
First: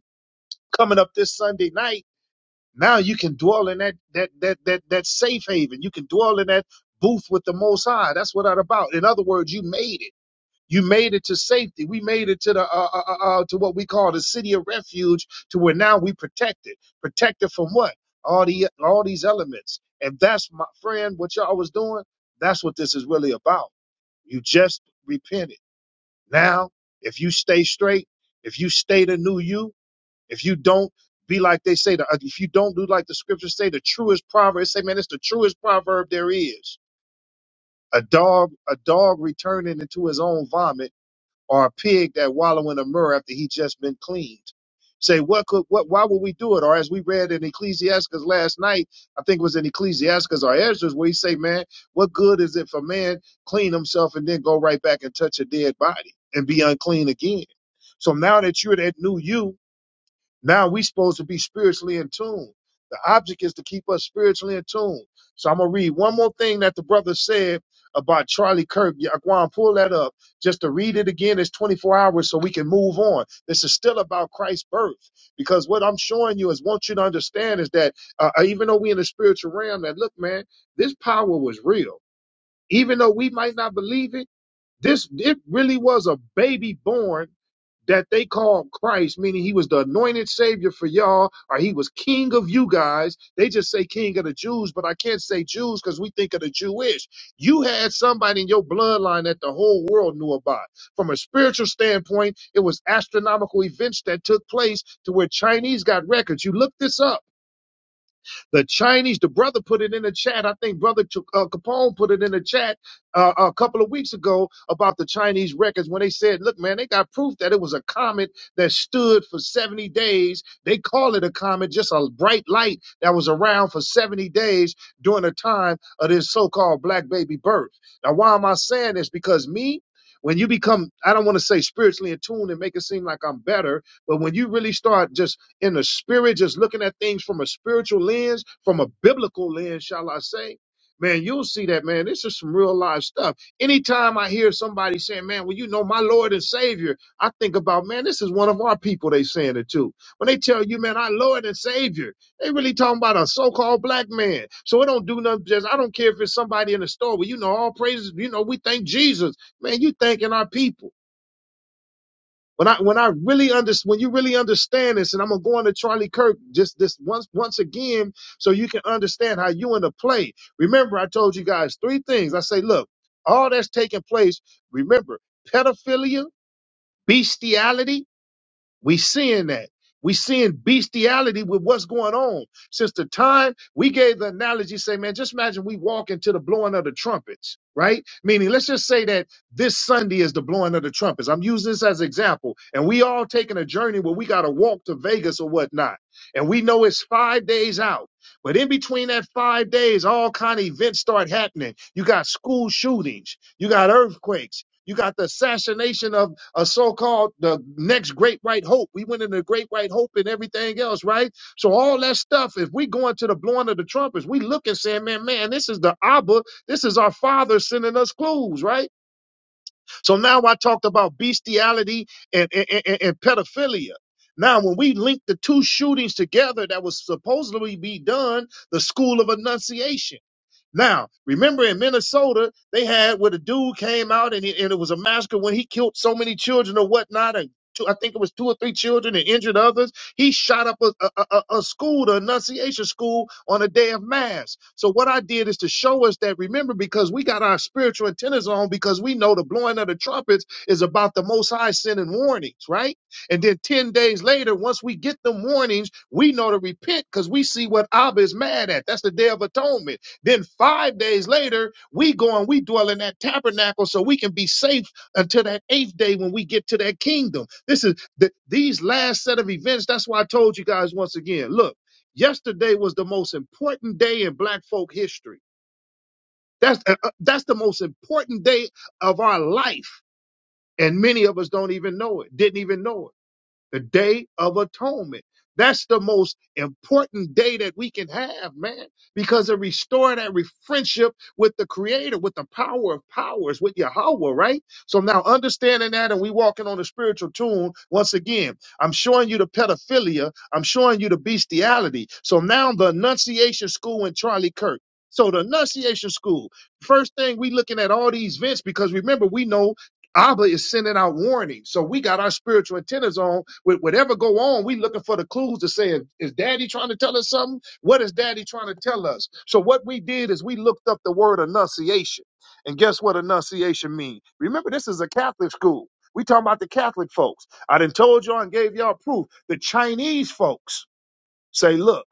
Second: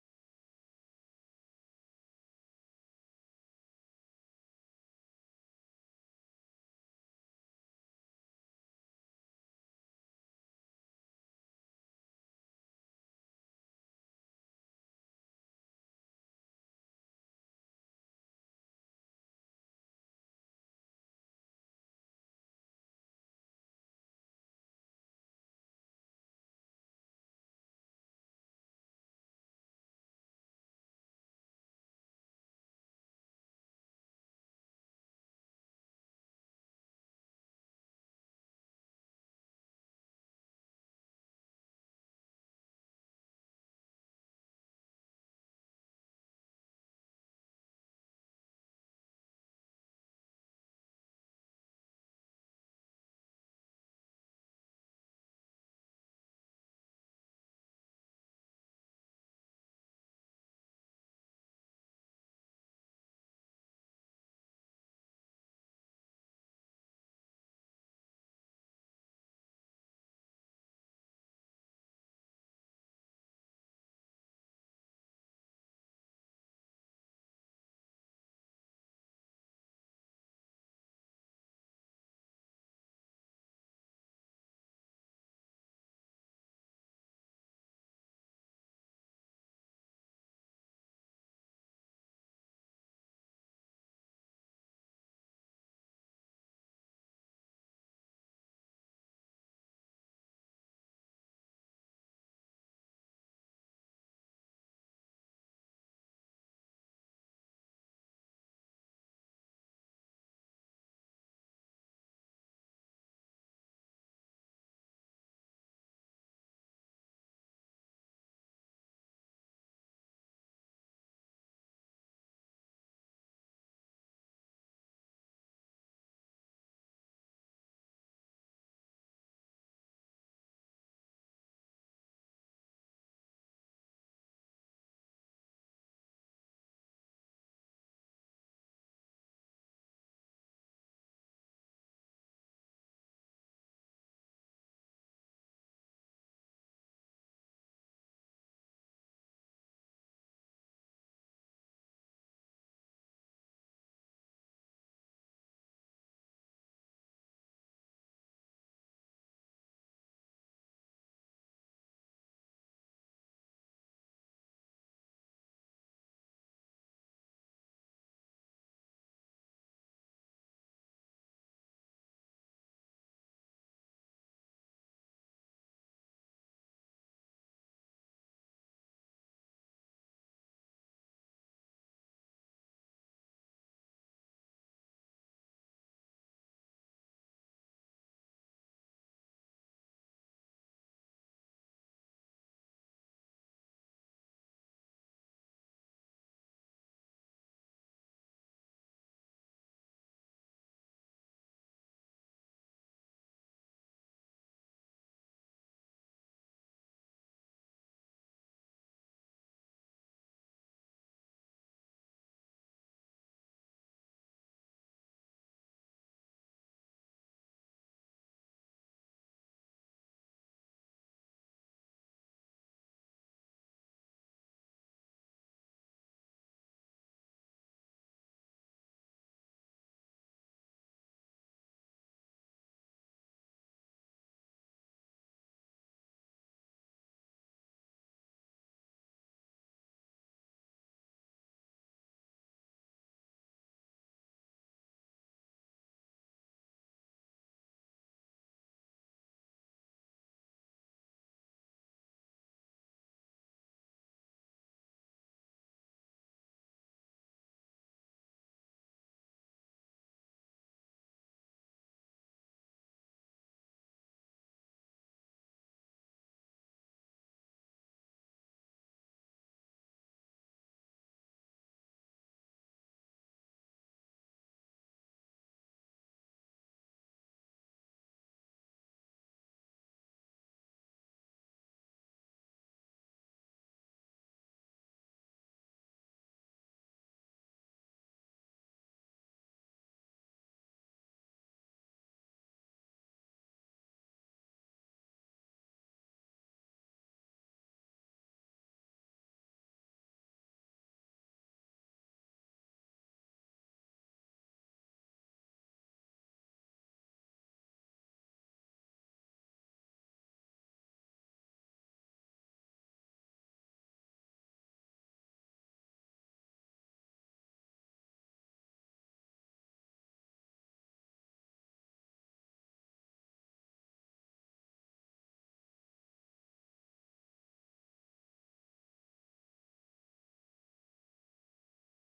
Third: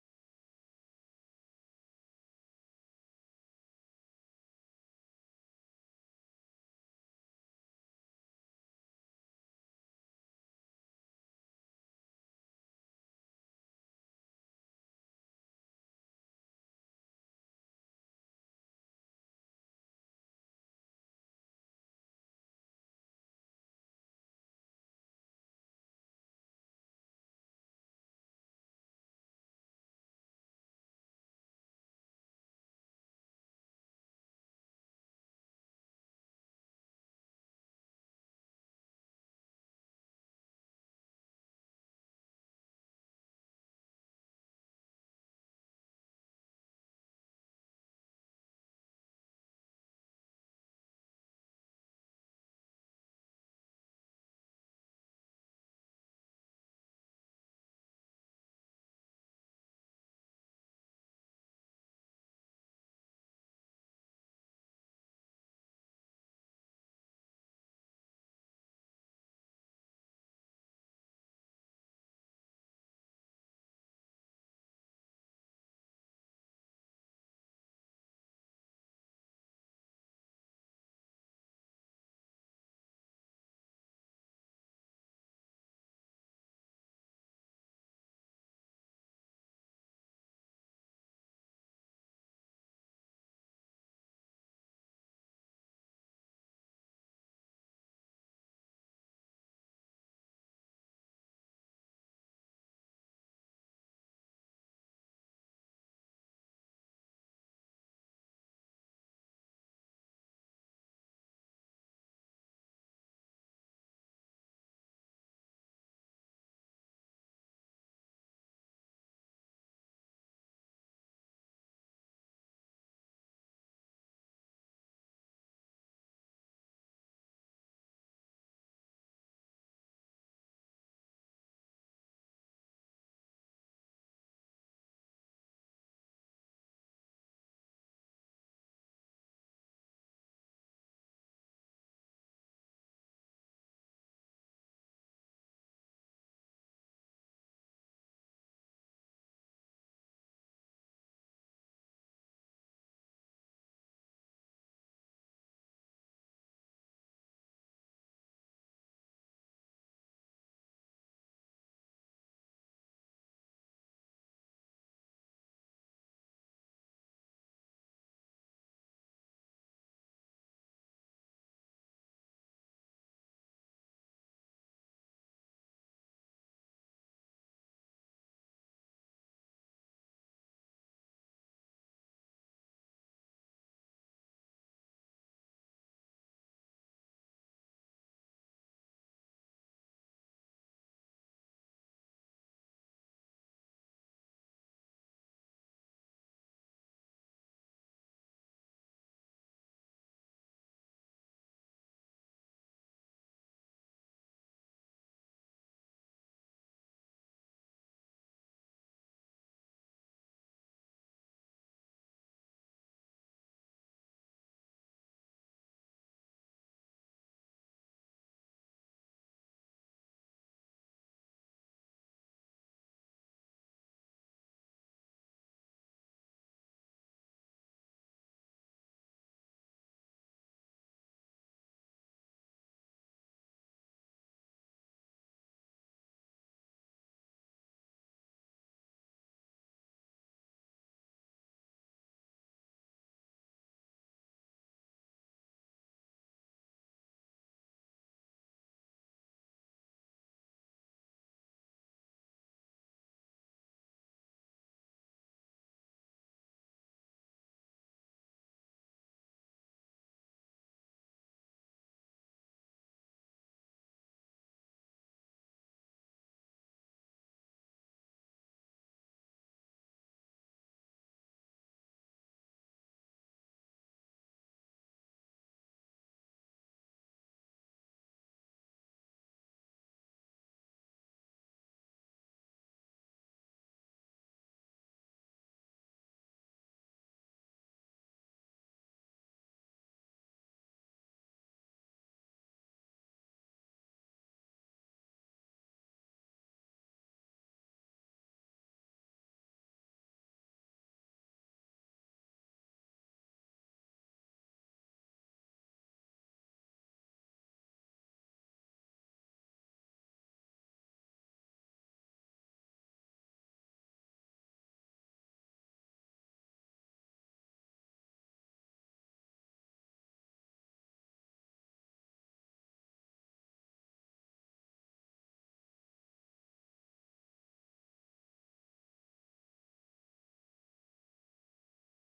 Speaker 1: coming up this Sunday night. Now you can dwell in that that that that that safe haven. You can dwell in that booth with the Most High. That's what it's about. In other words, you made it. You made it to safety. We made it to the uh, uh, uh, uh, to what we call the city of refuge, to where now we protected. Protected from what? All the all these elements. And that's my friend. What y'all was doing. That's what this is really about. You just repented. Now, if you stay straight, if you stay the new you, if you don't be like they say, the, uh, if you don't do like the scriptures say, the truest proverb. They say, man, it's the truest proverb there is. A dog, a dog returning into his own vomit or a pig that wallow in a myrrh after he just been cleaned. Say, what could, what, why would we do it? Or as we read in Ecclesiastes last night, I think it was in Ecclesiastes or Ezra's where he say, man, what good is it for man clean himself and then go right back and touch a dead body and be unclean again? So now that you're that new you, now we supposed to be spiritually in tune. The object is to keep us spiritually in tune. So I'm gonna read one more thing that the brother said about Charlie Kirk. Yaquan, pull that up just to read it again. It's 24 hours, so we can move on. This is still about Christ's birth, because what I'm showing you is want you to understand is that uh, uh, even though we in the spiritual realm, that look, man, this power was real. Even though we might not believe it this it really was a baby born that they called Christ, meaning he was the anointed savior for y'all, or he was king of you guys. They just say king of the Jews, but I can't say Jews because we think of the Jewish. You had somebody in your bloodline that the whole world knew about. From a spiritual standpoint, it was astronomical events that took place to where Chinese got records. You look this up. The Chinese, the brother put it in the chat. I think brother Ch- uh, Capone put it in the chat uh, a couple of weeks ago about the Chinese records when they said, look, man, they got proof that it was a comet that stood for 70 days. They call it a comet, just a bright light that was around for 70 days during the time of this so called black baby birth. Now, why am I saying this? Because me, when you become, I don't want to say spiritually attuned and make it seem like I'm better, but when you really start just in the spirit, just looking at things from a spiritual lens, from a biblical lens, shall I say, man, you'll see that, man. This is some real life stuff. Anytime I hear somebody saying, man, well, you know, my Lord and Savior, I think about, man, this is one of our people they saying it to. When they tell you, man, our Lord and Savior, they really talking about a so-called black man. So it don't do nothing. Just I don't care if it's somebody in the store. Well, you know, all praises. You know, we thank Jesus. Man, you thanking our people. When I when I really understand when you really understand this, and I'm gonna go into Charlie Kirk just this once once again, so you can understand how you in the play. Remember, I told you guys three things. I say, look, all that's taking place. Remember, pedophilia, bestiality we seeing that. We seeing bestiality with what's going on. Since the time we gave the analogy, say, man, just imagine we walk into the blowing of the trumpets, right? Meaning, let's just say that this Sunday is the blowing of the trumpets. I'm using this as example. And we all taking a journey where we got to walk to Vegas or whatnot. And we know it's five days out. But in between that five days, all kind of events start happening. You got school shootings. You got earthquakes. You got the assassination a so-called the next great white hope. We went into great white hope and everything else, right? So all that stuff, if we go into the blowing of the trumpets, we look and say, man, man, this is the Abba, this is our father sending us clues, right? So now I talked about bestiality and, and, and, and pedophilia. Now, when we link the two shootings together that was supposedly be done, the school of annunciation. Now, remember in Minnesota, they had where the dude came out and, he, and it was a massacre when he killed so many children or whatnot. And two, I think it was two or three children and injured others. He shot up a, a, a, a school, the Annunciation School, on a day of mass. So, what I did is to show us that, remember, because we got our spiritual antennas on because we know the blowing of the trumpets is about the Most High sending warnings, right? And then 10 days later, once we get them warnings, we know to repent because we see what Abba is mad at. That's the Day of Atonement. Then five days later, we go and we dwell in that tabernacle so we can be safe until that eighth day when we get to that kingdom. This is the, these last set of events. That's why I told you guys once again. Look, yesterday was the most important day in Black folk history. That's uh, uh, that's the most important day of our life, and many of us don't even know it. Didn't even know it the day of atonement. That's the most important day that we can have, man, because it restored that re- friendship with the creator, with the power of powers, with Yahweh, right? So now understanding that and we walking on a spiritual tune, once again, I'm showing you the pedophilia, I'm showing you the bestiality. So now the Annunciation School and Charlie Kirk. So the Annunciation School, first thing we looking at all these vents because remember, we know Abba is sending out warnings. So we got our spiritual antennas on with whatever go on. We looking for the clues to say, is is daddy trying to tell us something? What is daddy trying to tell us? So what we did is we looked up the word "annunciation," And guess what "annunciation" means? Remember, this is a Catholic school. We talking about the Catholic folks. I done told y'all and gave y'all proof. The Chinese folks say, look,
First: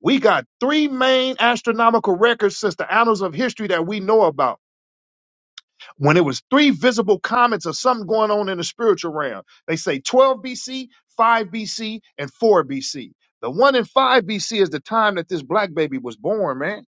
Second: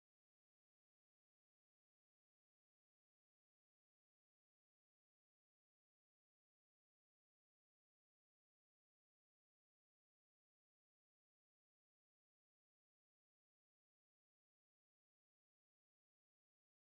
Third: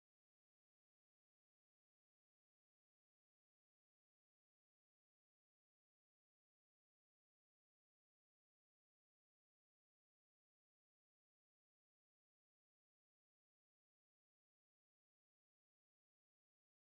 Speaker 1: we got three main astronomical records since the annals of history that we know about. When it was three visible comets of something going on in the spiritual realm, they say 12 BC, 5 BC, and 4 BC. The one in 5 BC is the time that this black baby was born, man.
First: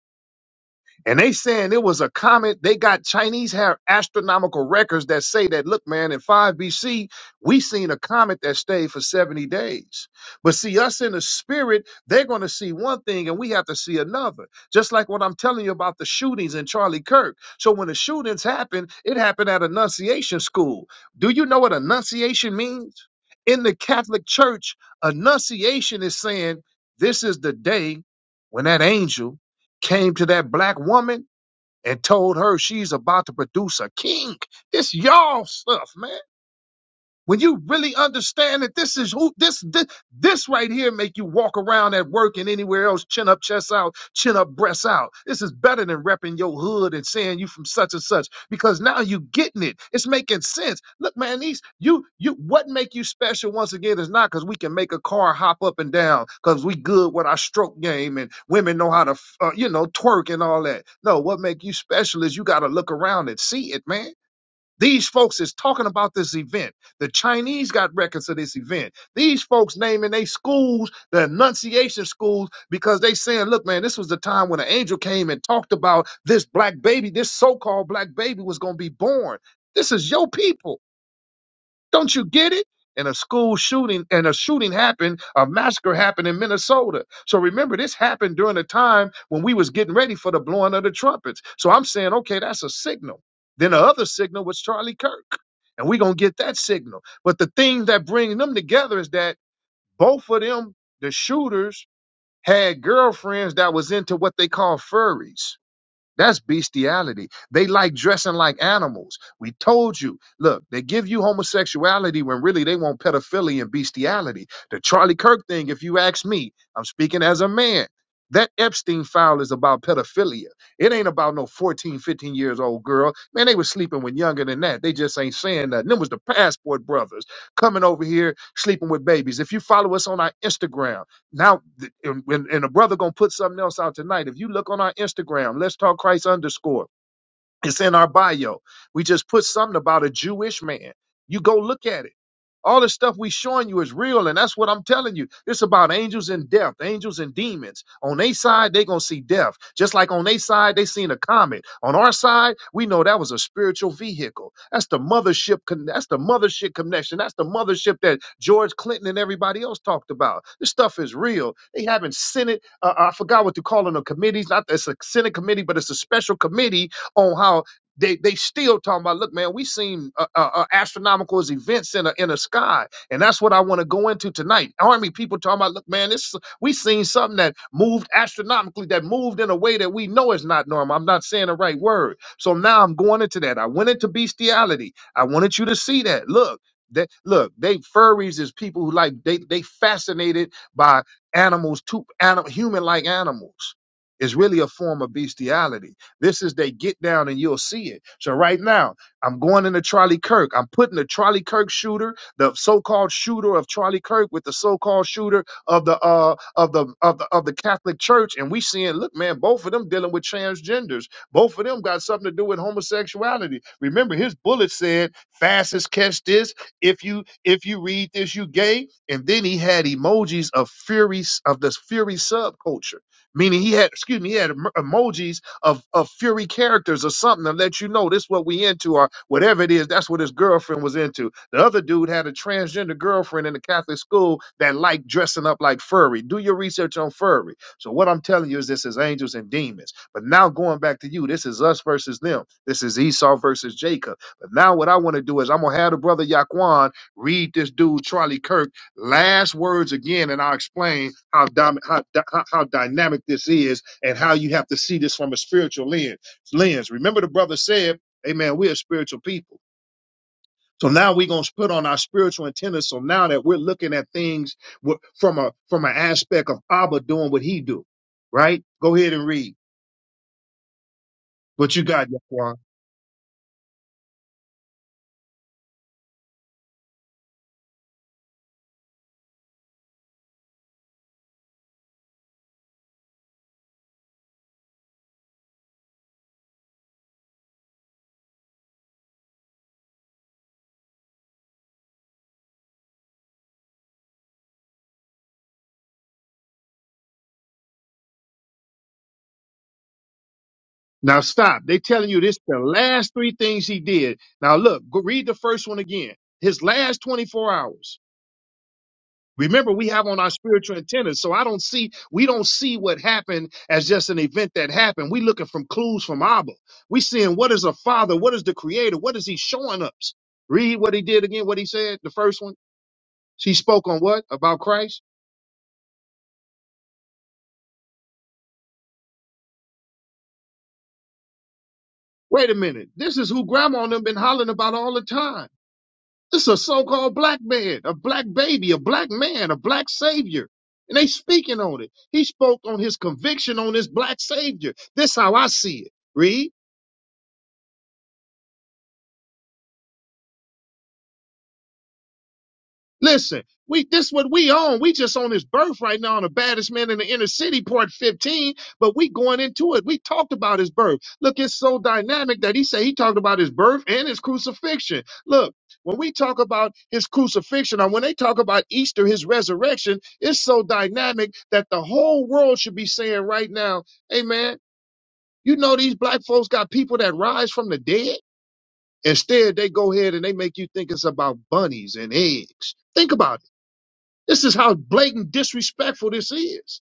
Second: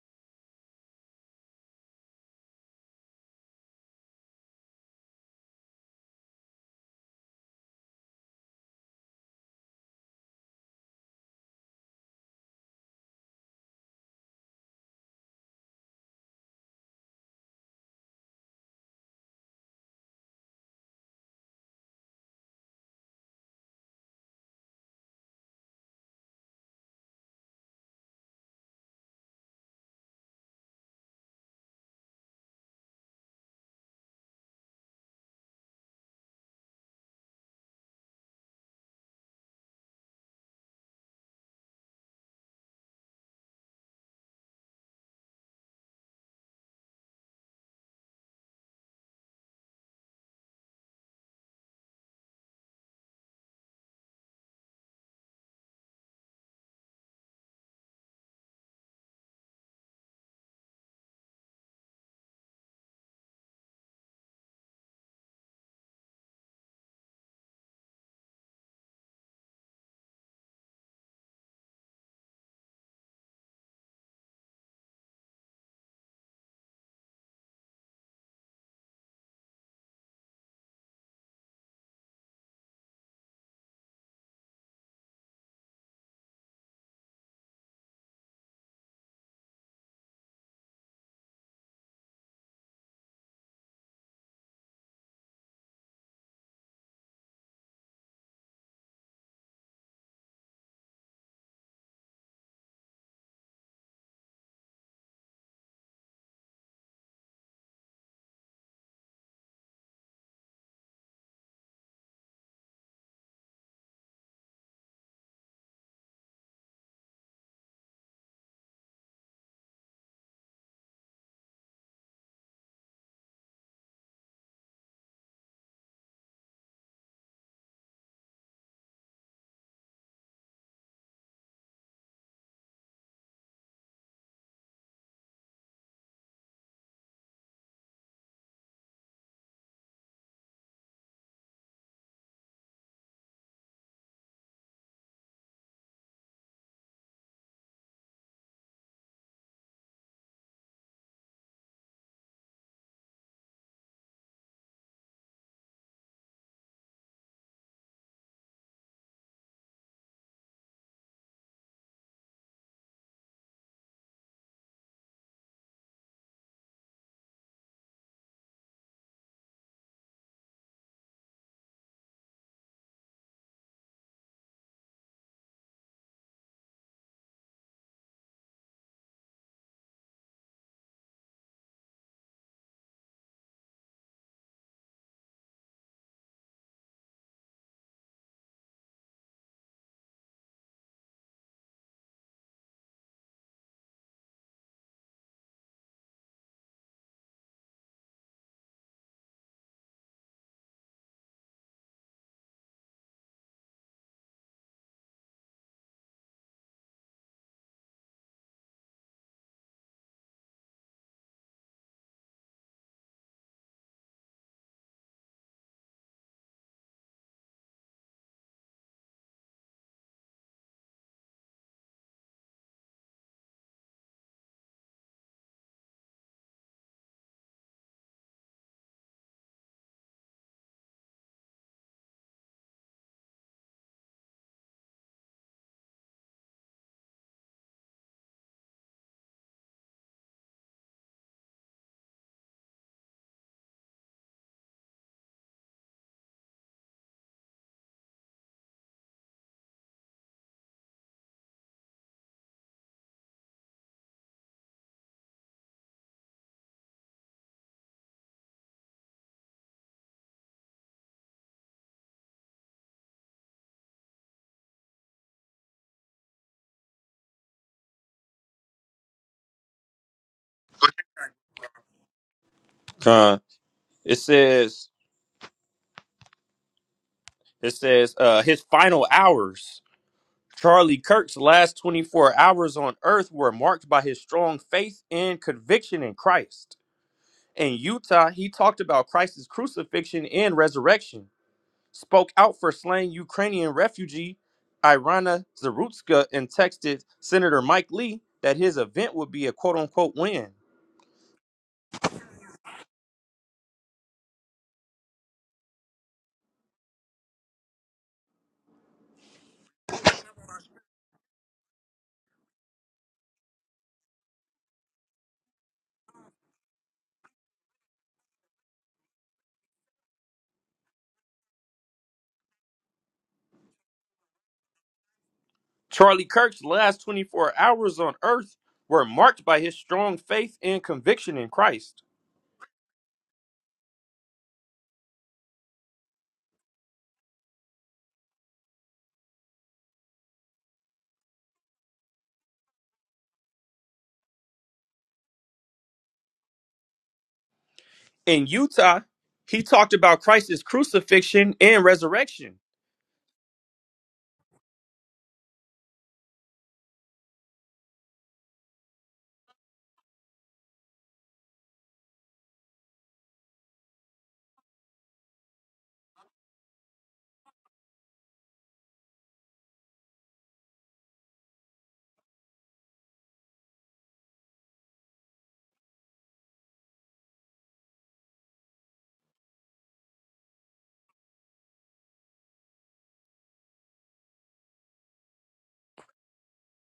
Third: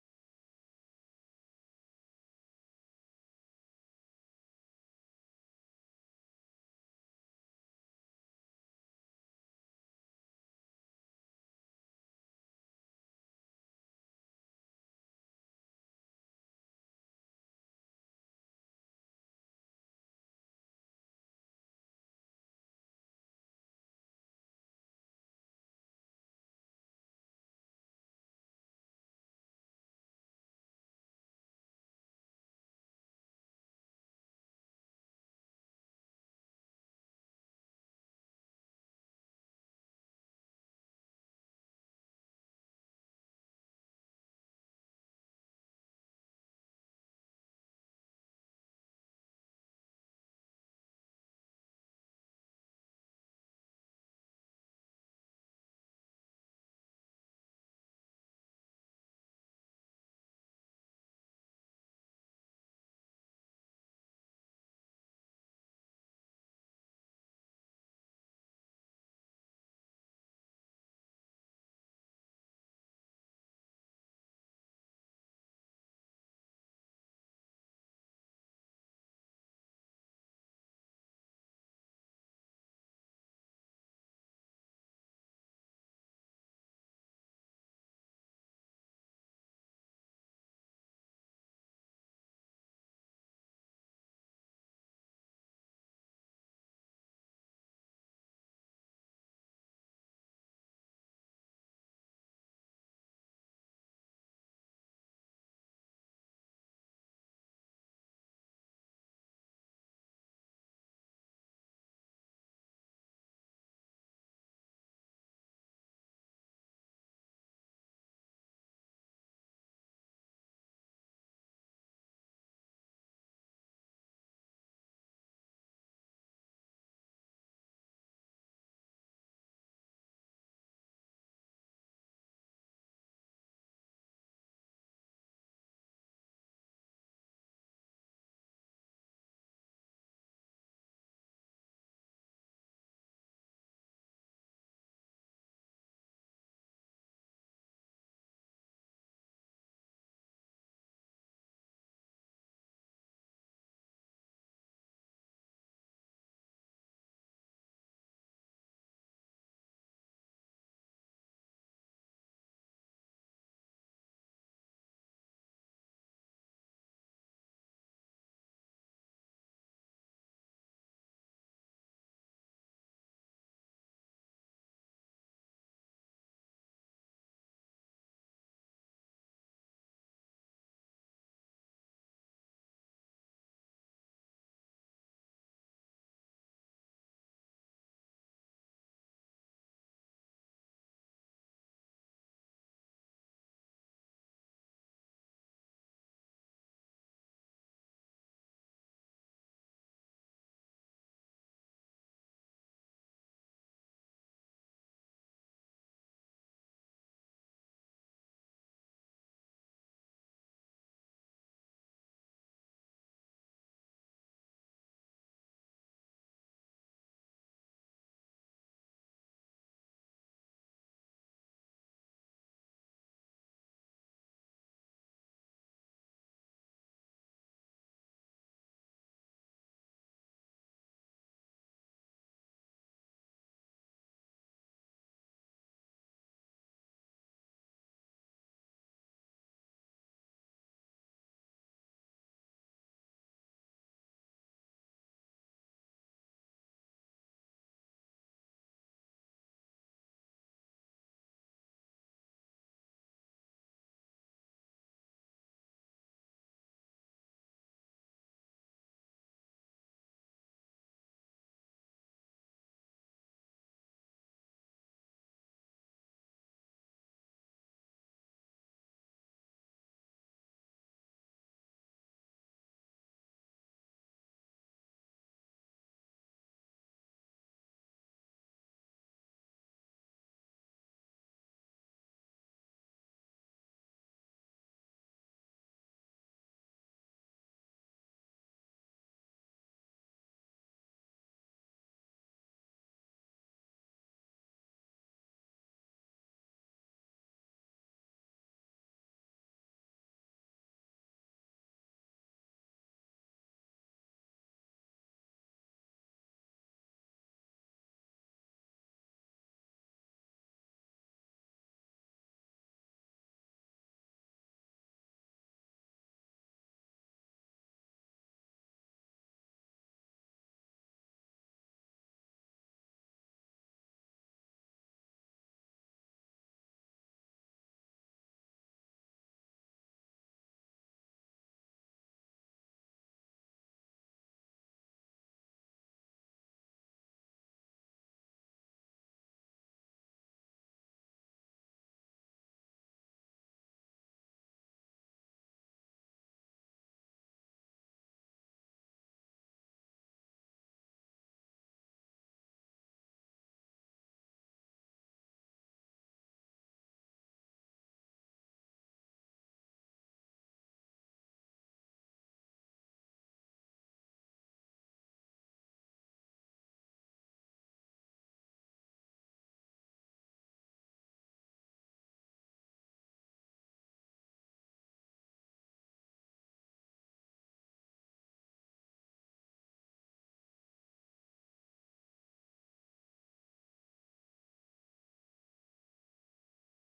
Speaker 1: And they saying it was a comet. They got Chinese have astronomical records that say that, look, man, in 5 BC, we seen a comet that stayed for 70 days. But see, us in the spirit, they're going to see one thing and we have to see another. Just like what I'm telling you about the shootings in Charlie Kirk. So when the shootings happened, it happened at Annunciation School. Do you know what Annunciation means? In the Catholic Church, Annunciation is saying, this is the day when that angel came to that black woman and told her she's about to produce a king. This y'all stuff, man. When you really understand that this is who this this, this right here make you walk around at work and anywhere else, chin up, chest out, chin up, breasts out. This is better than repping your hood and saying you from such and such because now you getting it. It's making sense. Look, man, these you you what make you special once again is not because we can make a car hop up and down because we good with our stroke game and women know how to uh, you know twerk and all that. No, what make you special is you got to look around and see it, man. These folks is talking about this event. The Chinese got records of this event. These folks naming their schools, the Annunciation schools, because they saying, look, man, this was the time when an angel came and talked about this black baby, this so-called black baby was gonna be born. This is your people. Don't you get it? And a school shooting and a shooting happened, a massacre happened in Minnesota. So remember, this happened during a time when we was getting ready for the blowing of the trumpets. So I'm saying, okay, that's a signal. Then the other signal was Charlie Kirk. And we're gonna get that signal. But the thing that brings them together is that both of them, the shooters, had girlfriends that was into what they call furries. That's bestiality. They like dressing like animals. We told you. Look, they give you homosexuality when really they want pedophilia and bestiality. The Charlie Kirk thing, if you ask me, I'm speaking as a man. That Epstein file is about pedophilia. It ain't about no 14, 15 years old girl. Man, they was sleeping with younger than that. They just ain't saying nothing. Them was the passport brothers coming over here sleeping with babies. If you follow us on our Instagram, now, th- and, when- and a brother gonna put something else out tonight. If you look on our Instagram, let's talk Christ underscore. It's in our bio. We just put something about a Jewish man. You go look at it. All the stuff we showing you is real, and that's what I'm telling you. It's about angels and death, angels and demons. On their side, they gonna see death. Just like on their side, they seen a comet. On our side, we know that was a spiritual vehicle. That's the mothership. Con- that's the mothership connection. That's the mothership that George Clinton and everybody else talked about. This stuff is real. They haven't Senate. Uh, I forgot what to call them. The committees. Not it's a Senate committee, but it's a special committee on how they they still talking about. Look, man, we seen uh, uh, uh, astronomical events in a in a sky, and that's what I want to go into tonight. Army people talking about. Look, man, this we seen something that moved astronomically, that moved in a way that we know is not normal. I'm not saying the right word, so now I'm going into that. I went into bestiality. I wanted you to see that. Look. That, look, they furries is people who like they they fascinated by animals, too, anim, human like animals. Is really a form of bestiality this is they get down and you'll see it. So right now, I'm going into Charlie Kirk. I'm putting the Charlie Kirk shooter, the so-called shooter of Charlie Kirk, with the so-called shooter of the uh of the of the of the Catholic Church, and we seeing, look, man, both of them dealing with transgenders. Both of them got something to do with homosexuality. Remember, his bullet said, "Fastest catch this. If you if you read this, you gay." And then he had emojis of fury of this fury subculture, meaning he had excuse me, he had em- emojis of, of Fury characters or something to let you know this what we into or whatever it is. That's what his girlfriend was into. The other dude had a transgender girlfriend in the Catholic school that liked dressing up like furry. Do your research on furry. So what I'm telling you is this is angels and demons. But now going back to you, this is us versus them. This is Esau versus Jacob. But now what I want to do is I'm gonna have the brother Yaquan read this dude Charlie Kirk last words again, and I'll explain how, dom- how, dy- how how dynamic this is and how you have to see this from a spiritual lens. lens. Remember, the brother said, Amen, we are spiritual people. So now we're going to put on our spiritual antenna. So now that we're looking at things wi- from a from an aspect of Abba doing what he do, right? Go ahead and read what you got, Yaquan.
Speaker 2: Con, it says it says uh his final hours. Charlie Kirk's last 24 hours on earth were marked by his strong faith and conviction in Christ. In Utah, he talked about Christ's crucifixion and resurrection, spoke out for slain Ukrainian refugee Irina Zarutska, and texted Senator Mike Lee that his event would be a quote unquote win.
Speaker 1: Now stop. They telling you this the last three things he did. Now look, go read the first one again. His last 24 hours. Remember, we have on our spiritual antennas, so I don't see we don't see what happened as just an event that happened. We looking from clues from Abba. We seeing what is a father, what is the creator, what is he showing us? Read what he did again, what he said, the first one. She spoke on what? About Christ?
Speaker 2: Charlie Kirk's last 24 hours on earth were marked by his strong faith and conviction in Christ.
Speaker 1: Wait a minute. This is who grandma and them been hollering about all the time. This is a so-called black man, a black baby, a black man, a black savior. And they speaking on it. He spoke on his conviction on this black savior. This how I see it. Read.
Speaker 2: in Utah, he talked about Christ's crucifixion and resurrection.
Speaker 1: Listen, we this what we own. We just on this birth right now on the baddest man in the inner city, part 15, but we going into it. We talked about his birth. Look, it's so dynamic that he said he talked about his birth and his crucifixion. Look, when we talk about his crucifixion or when they talk about Easter, his resurrection, it's so dynamic that the whole world should be saying right now, hey man, you know these black folks got people that rise from the dead? Instead, they go ahead and they make you think it's about bunnies and eggs. Think about it. This is how blatant disrespectful this is.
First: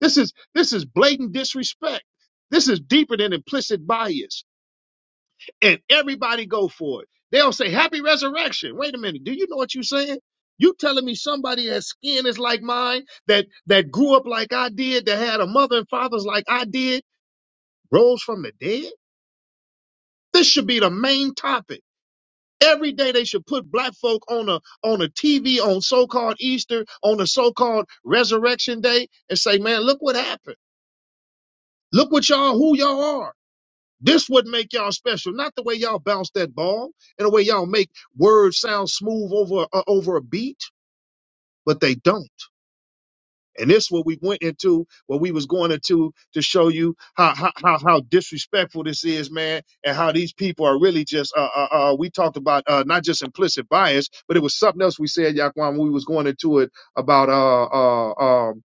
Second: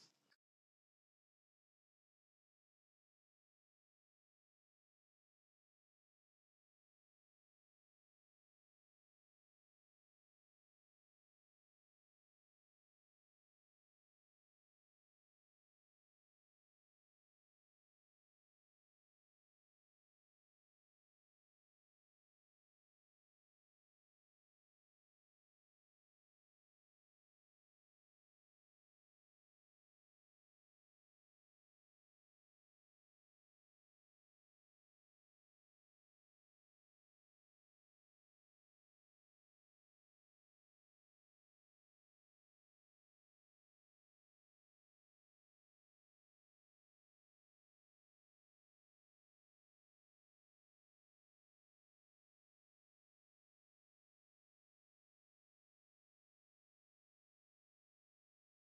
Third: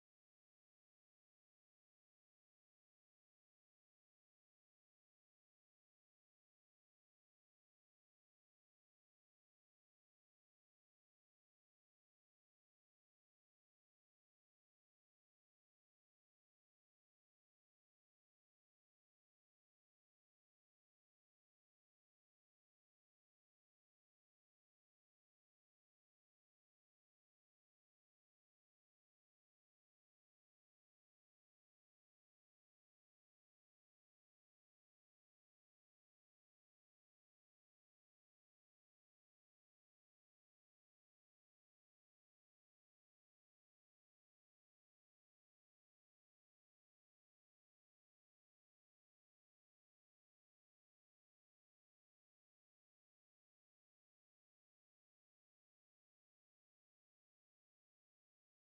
Speaker 1: This is this is blatant disrespect. This is deeper than implicit bias. And everybody go for it. They'll say happy resurrection. Wait a minute. Do you know what you're saying? You telling me somebody that skin is like mine, that that grew up like I did, that had a mother and fathers like I did, rose from the dead? This should be the main topic. Every day they should put black folk on a on a TV on so-called Easter, on a so-called resurrection day, and say, man, look what happened. Look what y'all who y'all are. This would make y'all special, not the way y'all bounce that ball and the way y'all make words sound smooth over uh, over a beat, but they don't. And this is what we went into, what we was going into to show you how how how, how disrespectful this is, man, and how these people are really just uh uh, uh we talked about uh not just implicit bias, but it was something else we said, Yaquan, when we was going into it about uh uh um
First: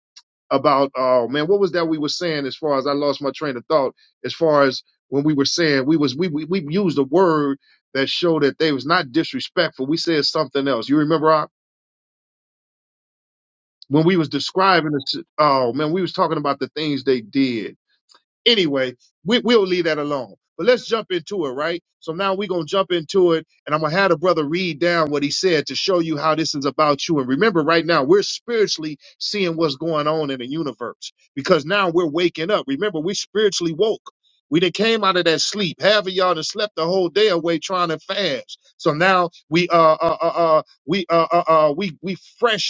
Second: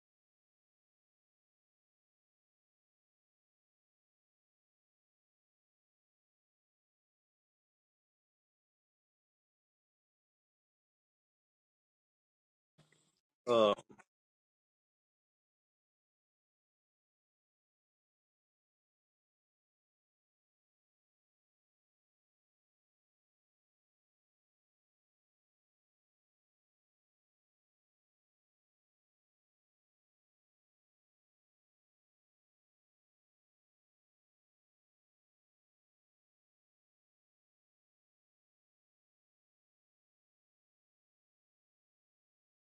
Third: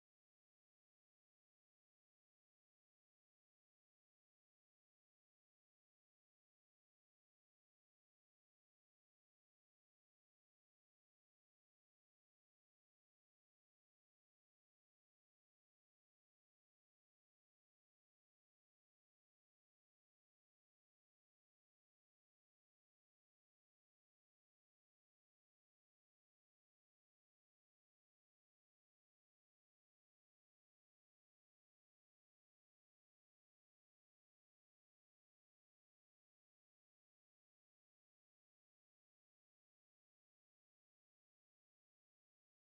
Speaker 1: about uh man, what was that we were saying as far as I lost my train of thought as far as when we were saying we was we we, we used a word that showed that they was not disrespectful. We said something else. You remember? Rob?
Speaker 2: Uh,
Speaker 1: when we was describing the si- oh man we was talking about the things they did anyway we, we'll leave that alone but let's jump into it right so now we're going to jump into it and i'm going to have the brother read down what he said to show you how this is about you and remember right now we're spiritually seeing what's going on in the universe because now we're waking up remember we spiritually woke we done came out of that sleep. Half of y'all done slept the whole day away trying to fast. So now we uh uh uh, uh we uh uh, uh we we fresh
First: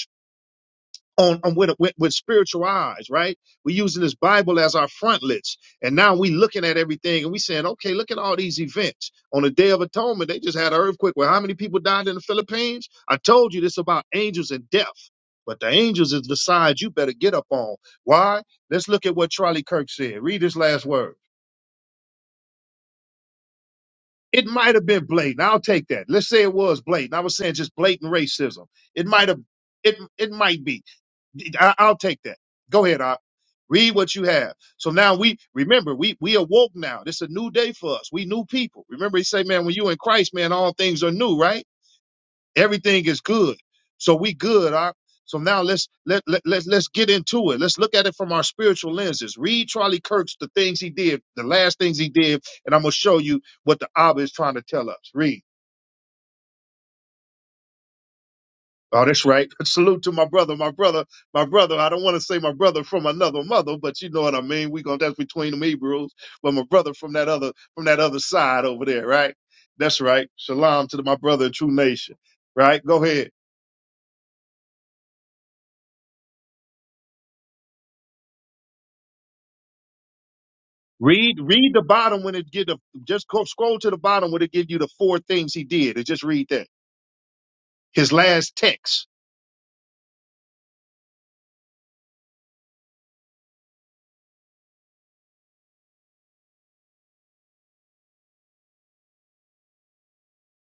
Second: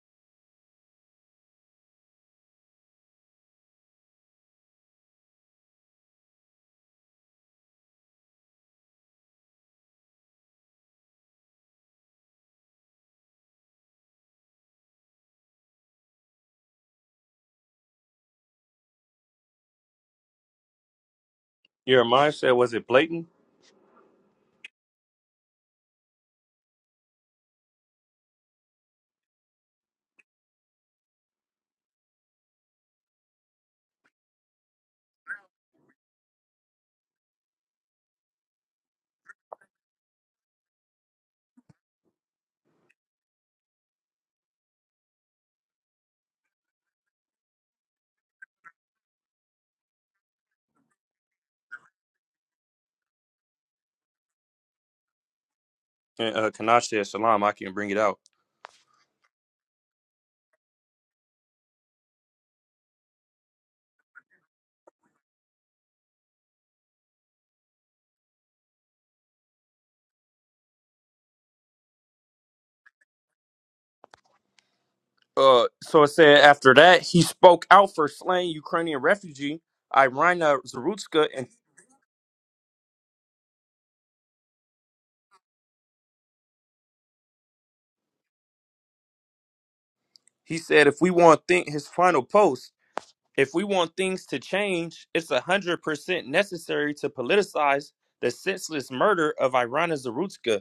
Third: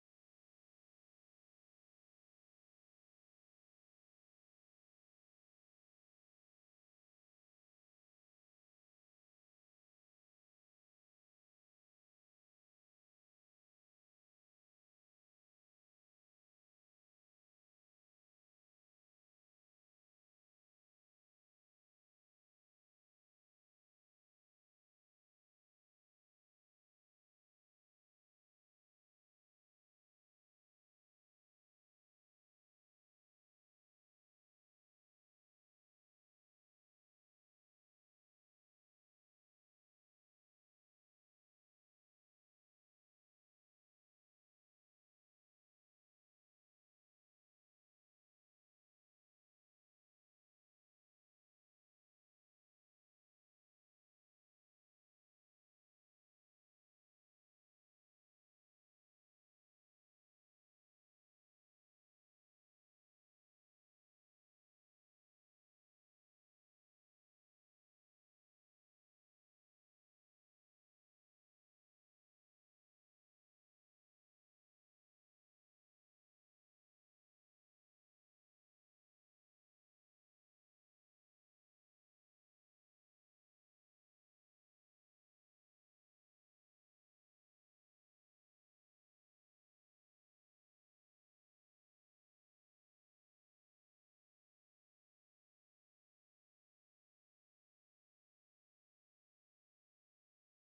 Speaker 1: on, on with, with with spiritual eyes, right? We're using this Bible as our frontlets, and now we looking at everything and we saying, okay, look at all these events. On the Day of Atonement, they just had an earthquake. Where how many people died in the Philippines? I told you this about angels and death, but the angels is the side you better get up on. Why? Let's look at what Charlie Kirk said. Read his last word.
Speaker 2: Jeremiah said, was it blatant?
Speaker 1: It might have been blatant. I'll take that. Let's say it was blatant. I was saying just blatant racism. It might have. It it might be. I, I'll take that. Go ahead, I read what you have. So now we remember we we awoke now. This is a new day for us. We new people. Remember he say, man, when you in Christ, man, all things are new, right? Everything is good. So we good, I. So now let's let, let let's let's get into it. Let's look at it from our spiritual lenses. Read Charlie Kirk's the things he did, the last things he did, and I'm gonna show you what the Abba is trying to tell us. Read.
Speaker 2: And uh, Kanach said, Shalom, I can bring it out.
Speaker 1: Oh, that's right. Salute to my brother, my brother, my brother. I don't want to say my brother from another mother, but you know what I mean. We gonna that's between them Hebrews, but my brother from that other from that other side over there, right? That's right. Shalom to my brother, in true nation. Right? Go ahead.
Speaker 2: Uh, so it said, after that, he spoke out for slain Ukrainian refugee Irina Zarutska,
Speaker 1: Read
Speaker 2: and
Speaker 1: read the bottom when it get the just go, scroll to the bottom when it give you the four things he did, and just read that. His last text.
Speaker 2: he said, if we want think his final post, if we want things to change, it's 100% necessary to politicize the senseless murder of Irina Zarutska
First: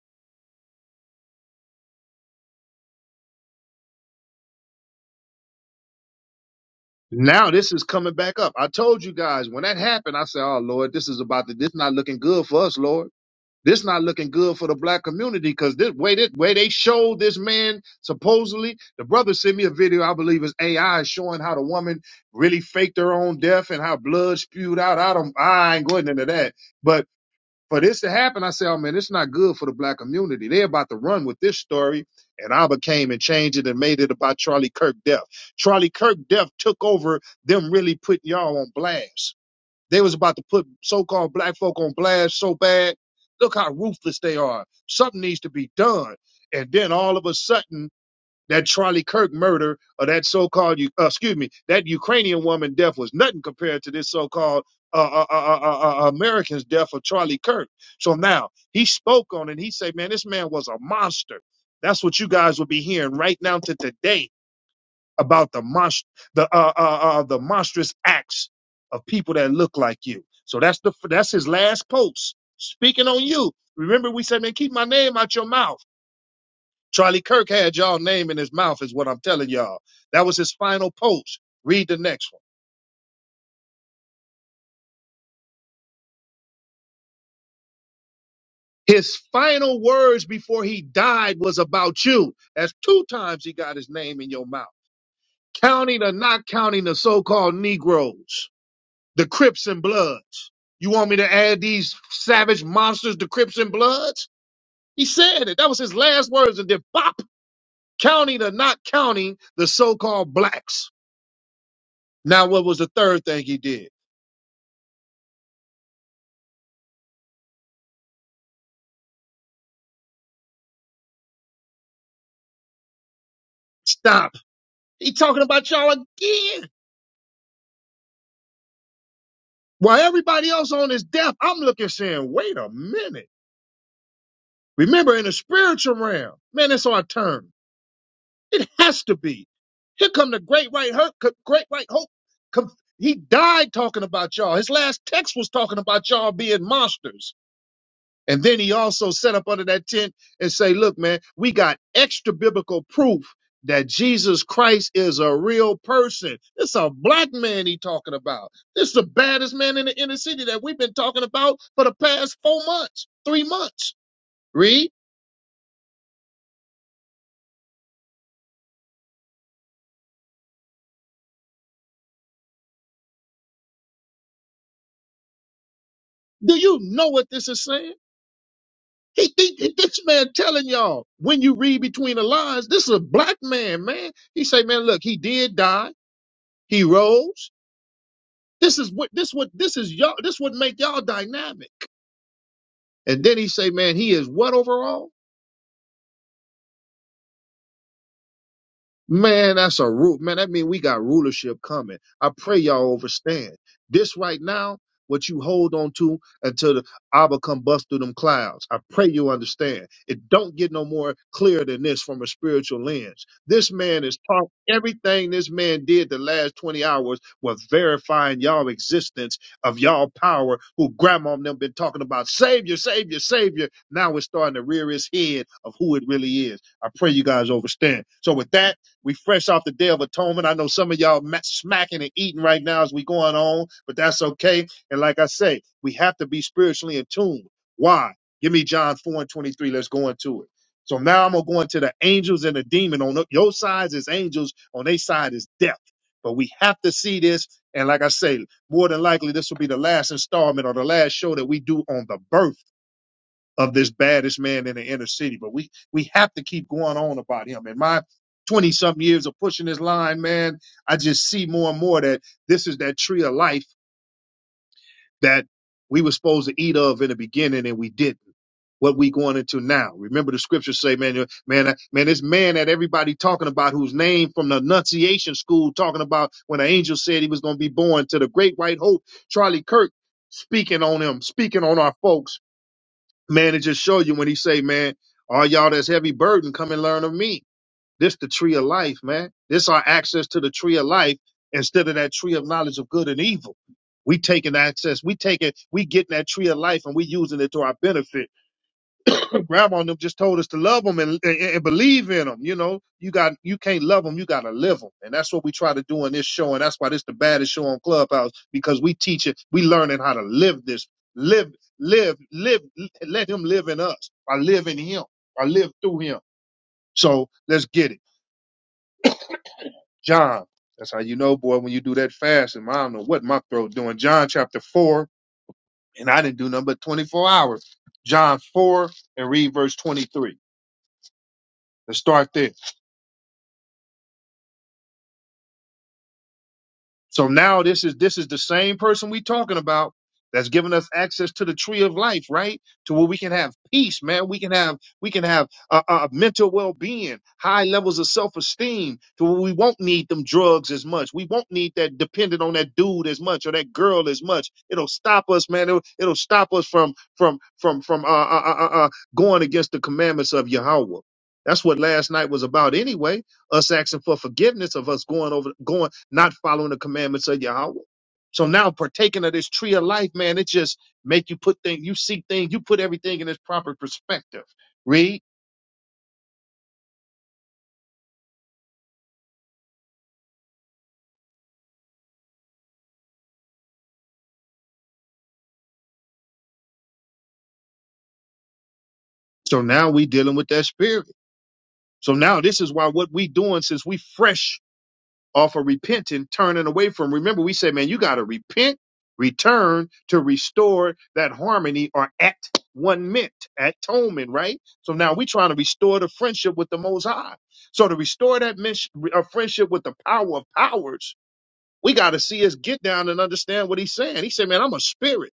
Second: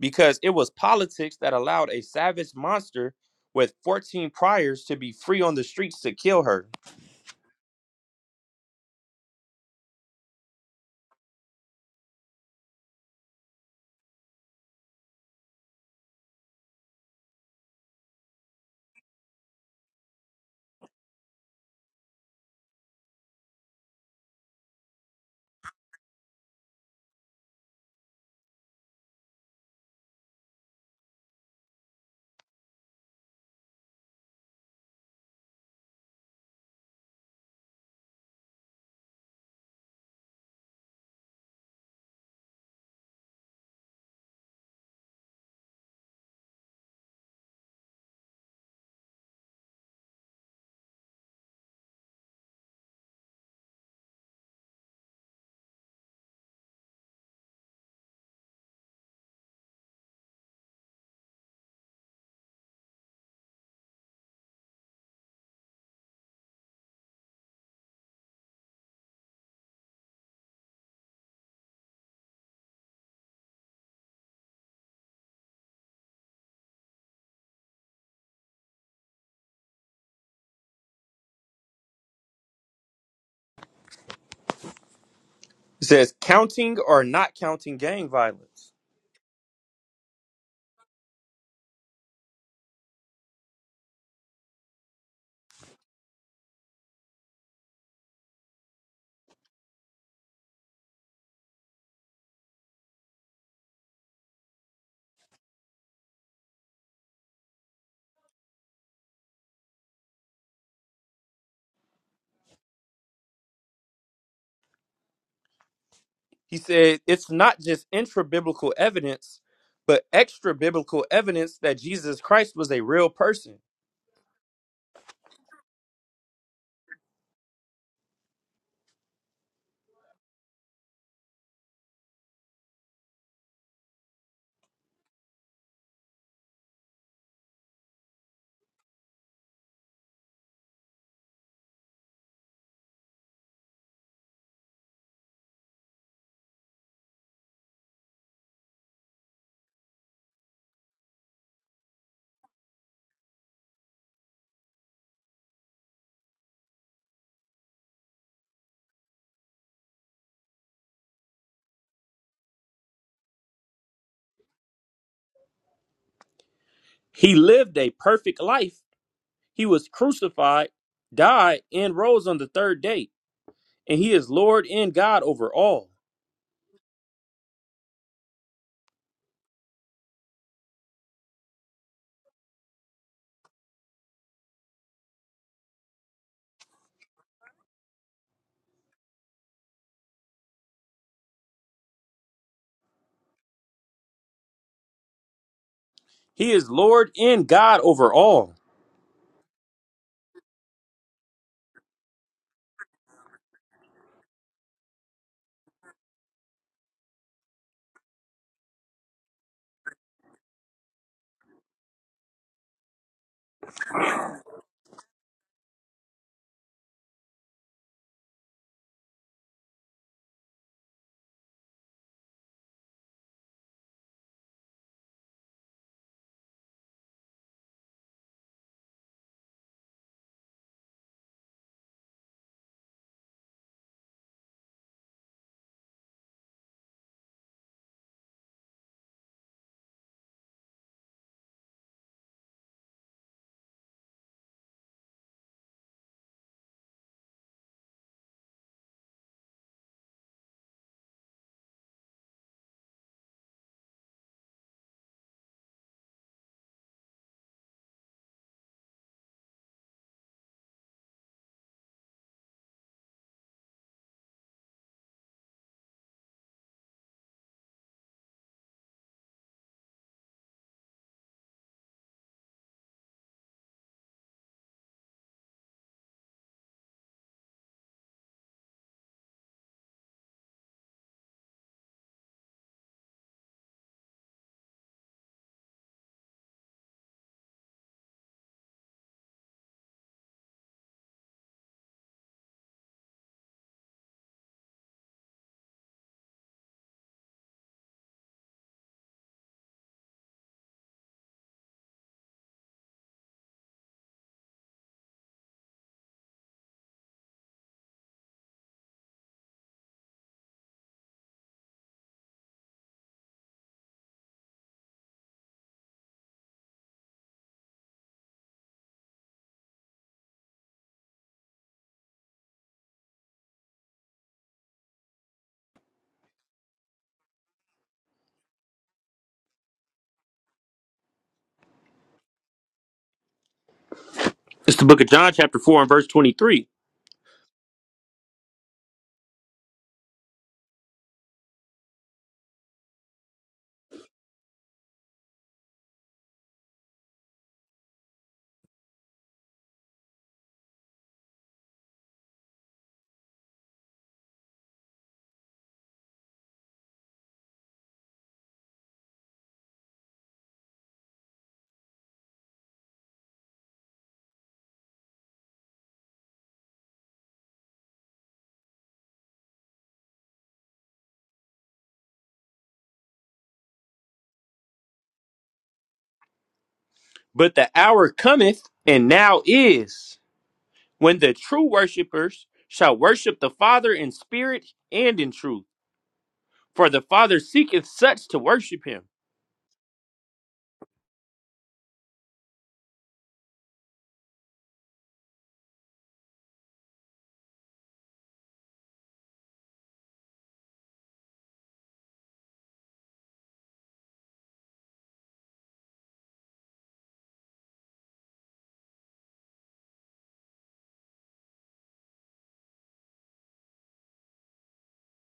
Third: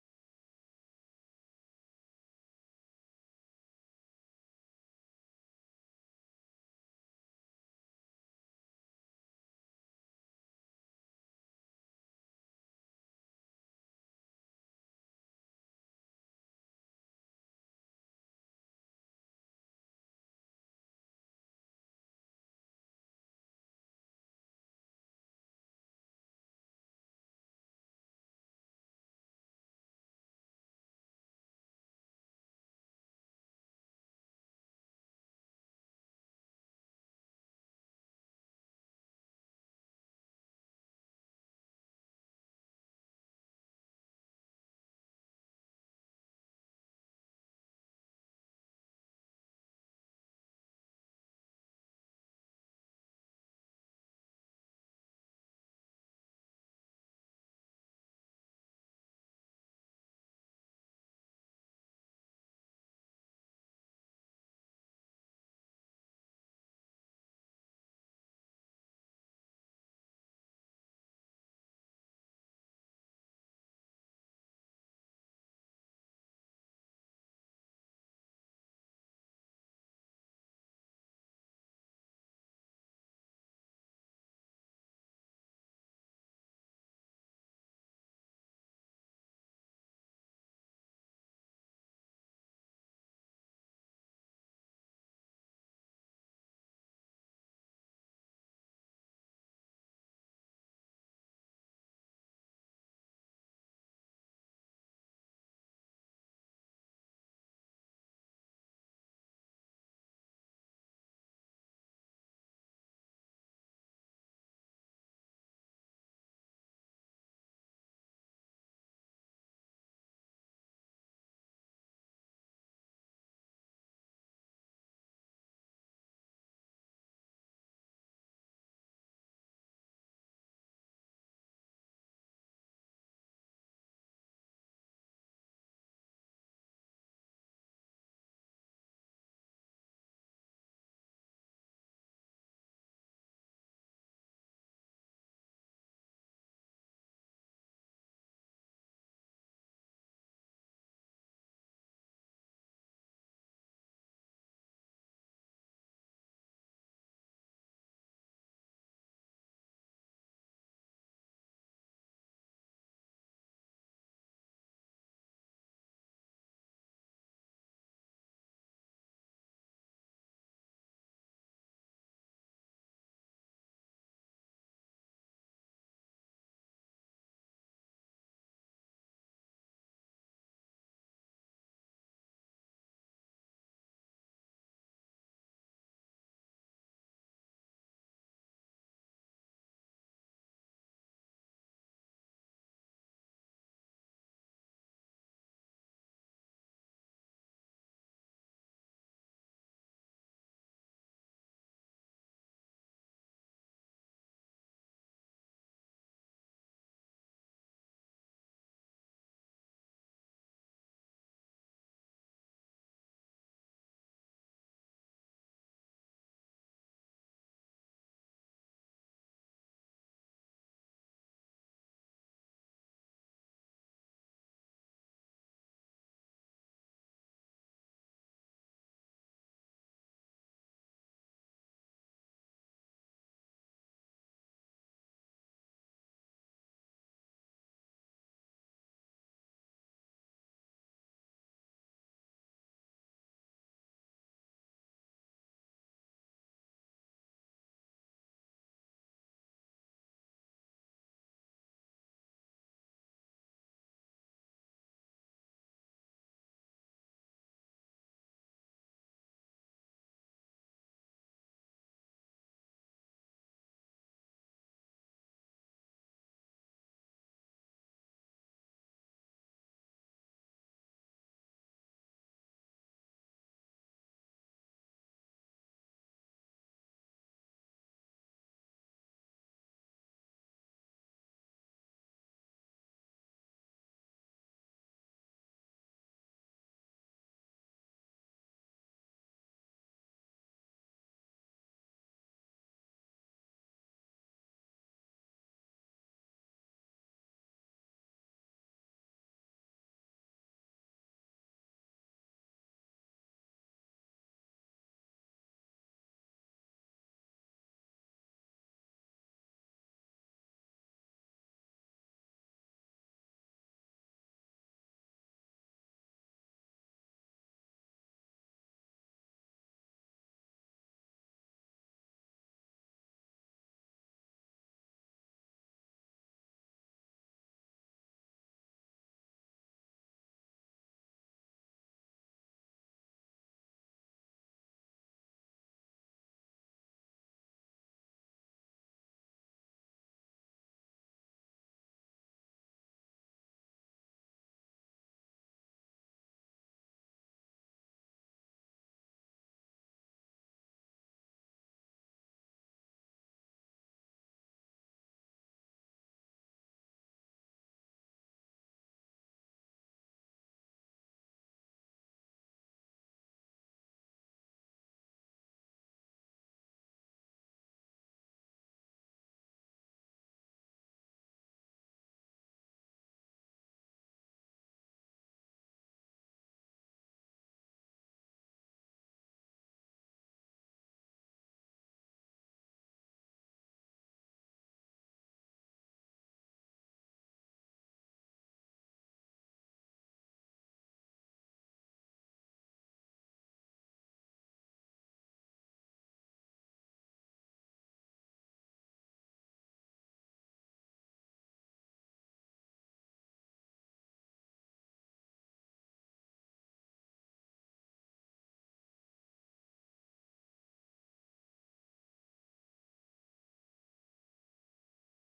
Speaker 2: because it was politics that allowed a savage monster with 14 priors to be free on the streets to kill her.
Speaker 1: Now this is coming back up. I told you guys when that happened, I said, "Oh Lord, this is about to. This not looking good for us, Lord." This not looking good for the black community because this way this way they showed this man supposedly the brother sent me a video I believe is AI showing how the woman really faked her own death and how blood spewed out. I don't I ain't going into that, but for this to happen, I say, oh man, it's not good for the black community. They're about to run with this story, and I became and changed it and made it about Charlie Kirk death. Charlie Kirk death took over them really putting y'all on blast. They was about to put so-called black folk on blast so bad. Look how ruthless they are. Something needs to be done. And then all of a sudden, that Charlie Kirk murder or that so-called, uh, excuse me, that Ukrainian woman death was nothing compared to this so-called uh, uh, uh, uh, uh, uh, American's death of Charlie Kirk. So now he spoke on it. He said, man, this man was a monster. That's what you guys will be hearing right now to today about the monst- the uh, uh, uh, the monstrous acts of people that look like you. So that's the that's his last post speaking on you. Remember, we said, man, keep my name out your mouth. Charlie Kirk had y'all name in his mouth, is what I'm telling y'all. That was his final post. Read the next one.
Speaker 2: It says counting or not counting gang violence.
Speaker 1: His final words before he died was about you. That's two times he got his name in your mouth. Counting or not counting the so-called Negroes The Crips and Bloods. You want me to add these savage monsters, the Crips and Bloods? He said it. That was his last words. And then bop, counting or not counting the so-called blacks. Now, what was the third thing he did?
Speaker 2: He said it's not just intra biblical evidence, but extra biblical evidence that Jesus Christ was a real person.
Speaker 1: Stop. He talking about y'all again. While everybody else on his death, I'm looking saying, wait a minute. Remember, in the spiritual realm, man, it's our turn. It has to be. Here come the great white hope. Great white hope. Come, he died talking about y'all. His last text was talking about y'all being monsters. And then he also set up under that tent and say, "Look, man, we got extra biblical proof that Jesus Christ is a real person. It's a black man he talking about. This is the baddest man in the inner city that we've been talking about for the past four months, three months. Read.
Speaker 2: He lived a perfect life. He was crucified, died, and rose on the third day. And he is Lord and God over all.
Speaker 1: Do you know what this is saying? He, he, this man telling y'all when you read between the lines, this is a black man, man. He say, man, look, he did die, he rose. This is what this what this is y'all. This would make y'all dynamic. And then he say, man, he is what overall?
Speaker 2: He is Lord and God over all.
Speaker 1: Man, that's a root. Man, that mean we got rulership coming. I pray y'all understand. This right now, what you hold on to until the Abba come bust through them clouds. I pray you understand. It don't get no more clear than this from a spiritual lens. This man is taught everything this man did the last 20 hours was verifying y'all existence of y'all power who grandma and them been talking about savior, savior, savior. Now it's starting to rear its head of who it really is. I pray you guys understand. So with that, we fresh off the Day of Atonement. I know some of y'all smacking and eating right now as we going on, but that's okay. And like I say, we have to be spiritually in tune. Why? Give me John 4 and 23. Let's go into it. So now I'm gonna go into the angels and the demon. On your side is angels, on their side is death. But we have to see this. And like I say, more than likely, this will be the last installment or the last show that we do on the birth of this baddest man in the inner city. But we we have to keep going on about him. In my 20 something years of pushing this line, man, I just see more and more that this is that tree of life that we were supposed to eat of in the beginning and we didn't. What we going into now. Remember the scriptures say, man, man, man, this man that everybody talking about whose name from the Annunciation School talking about when the angel said he was going to be born to the great white hope, Charlie Kirk speaking on him, speaking on our folks man, it just show you when he say, man, all y'all that's heavy burden, come and learn of me. This the tree of life, man. This our access to the tree of life instead of that tree of knowledge of good and evil. We taking access. We taking, we getting that tree of life and we using it to our benefit grandma and them just told us to love them and, and, and believe in them. You know, you got you can't love them, you got to live them, and that's what we try to do in this show, and that's why this the baddest show on Clubhouse because we teach it, we learning how to live this, live, live, live, let Him live in us. I live in Him, I live through Him. So let's get it, John. That's how you know, boy, when you do that fast, and I don't know what my throat doing. John chapter four, and I didn't do nothing but twenty four hours. John four and read verse twenty three. Let's start there.
Speaker 2: It's the book of John, chapter 4, and verse 23.
Speaker 1: So now this is this is the same person we talking about that's giving us access to the tree of life, right? To where we can have peace, man. We can have we can have uh, uh, mental well being, high levels of self esteem. To where we won't need them drugs as much. We won't need that dependent on that dude as much or that girl as much. It'll stop us, man. It'll, it'll stop us from from from from uh, uh, uh, uh, uh, going against the commandments of Yahweh. That's what last night was about, anyway. Us asking for forgiveness of us going over going not following the commandments of Yahweh. So now partaking of this tree of life, man, it just make you put things, you see things, you put everything in its proper perspective. Read.
Speaker 2: But the hour cometh, and now is, when the true worshipers shall worship the Father in spirit and in truth. For the Father seeketh such to worship him.
Speaker 1: So now we dealing with that spirit. So now this is why what we doing since we fresh or for repenting, turning away from. Remember, we say, man, you got to repent, return to restore that harmony or at one meant, atonement, right? So now we're trying to restore the friendship with the Most High. So to restore that mens- uh, friendship with the power of powers, we got to see us get down and understand what he's saying. He said, man, I'm a spirit.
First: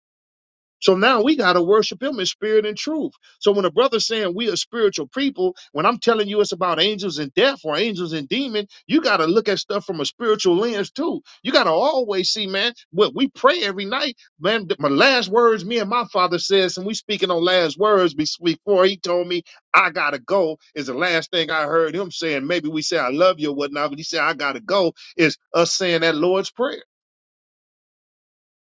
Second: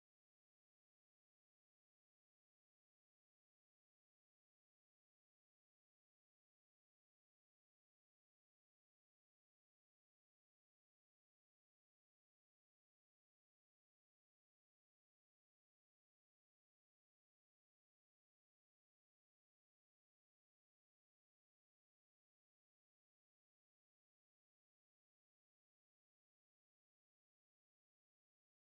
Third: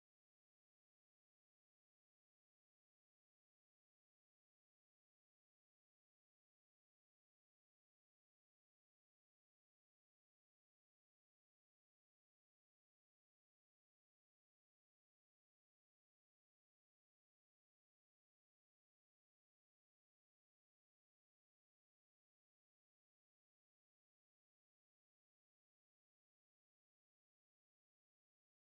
Speaker 1: So now we got to worship him in spirit and truth. So when a brother's saying we are spiritual people, when I'm telling you it's about angels and death or angels and demon, you got to look at stuff from a spiritual lens too. You got to always see, man, what we pray every night, man, th- my last words, me and my father says, and we speaking on last words be- before he told me I got to go is the last thing I heard him saying. Maybe we say I love you or whatnot, but he said I got to go is us saying that Lord's prayer.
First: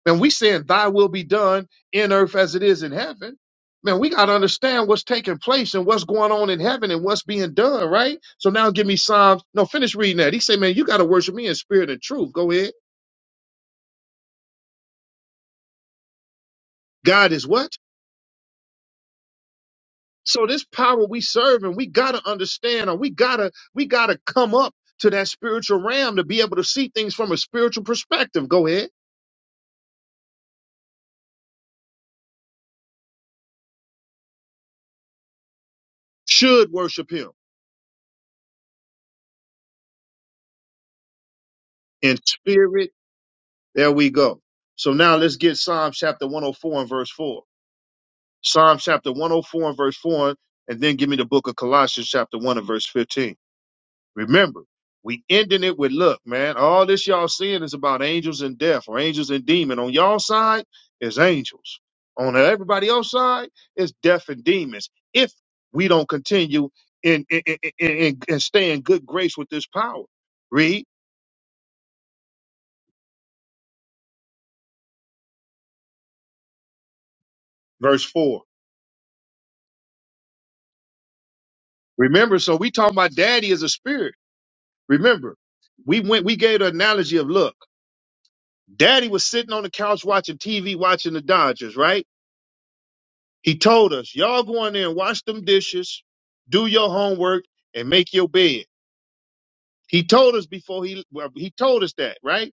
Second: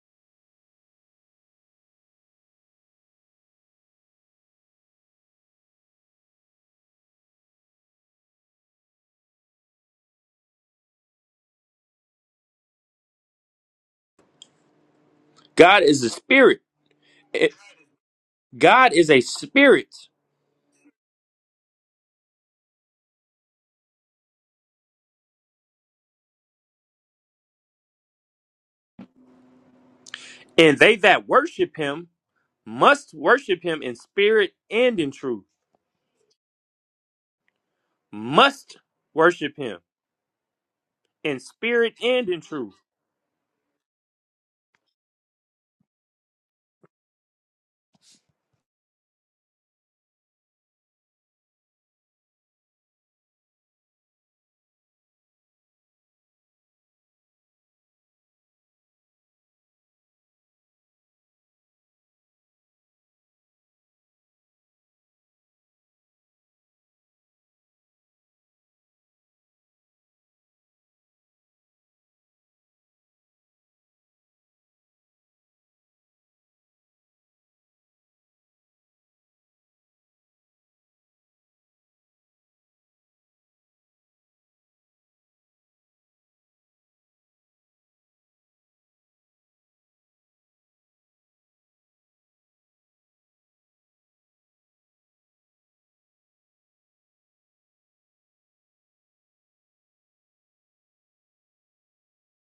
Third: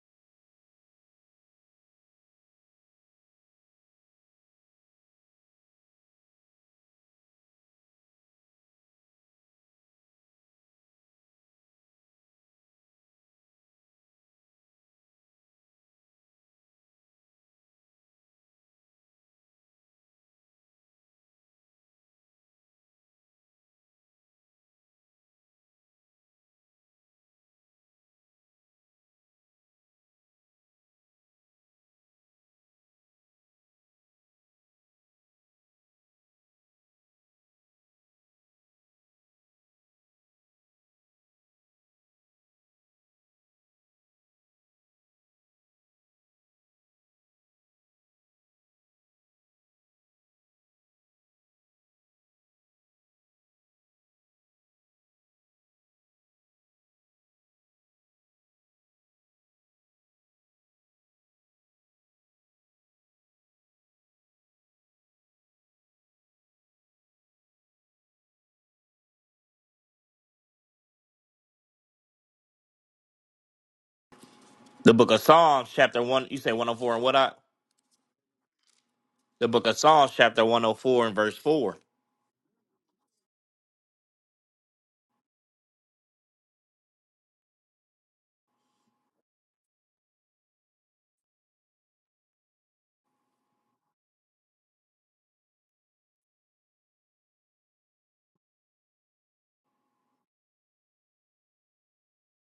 Speaker 1: Man, we saying thy will be done in earth as it is in heaven. Man, we got to understand what's taking place and what's going on in heaven and what's being done, right? So now give me Psalms. No, finish reading that. He say, man, you got to worship me in spirit and truth. Go ahead.
Speaker 2: God is a spirit.
Speaker 1: God is
Speaker 2: Eh,
Speaker 1: what?
Speaker 2: God is a spirit.
Speaker 1: So this power we serve and we got to understand or we got to, we got to come up to that spiritual realm to be able to see things from a spiritual perspective. Go ahead.
Speaker 2: And they that worship him must worship him in spirit and in truth.
Speaker 1: Should worship him
Speaker 2: Must worship him in spirit
Speaker 1: in
Speaker 2: and in truth.
Speaker 1: spirit. There we go. So now let's get Psalm chapter 104 and verse 4. Psalm chapter 104 and verse 4, and then give me the book of Colossians chapter 1 and verse 15. Remember, we ending it with look, man, all this y'all seeing is about angels and death or angels and demon. On y'all side is angels. On everybody else side is death and demons. If we don't continue in, in, in, in, in- and stay in good grace with this power. Read
Speaker 3: The book of Psalms, chapter 1, you say 104 and what I?
Speaker 1: verse 4.
Speaker 3: The book of Psalms, chapter 104 and verse 4.
Speaker 1: Remember, so we talking about daddy as a spirit. Remember, we went, we gave the analogy of look. Daddy was sitting on the couch watching TV, watching the Dodgers, right? He told us, y'all go in there and wash them dishes, do your homework, and make your bed. He told us before he well, he told us that, right?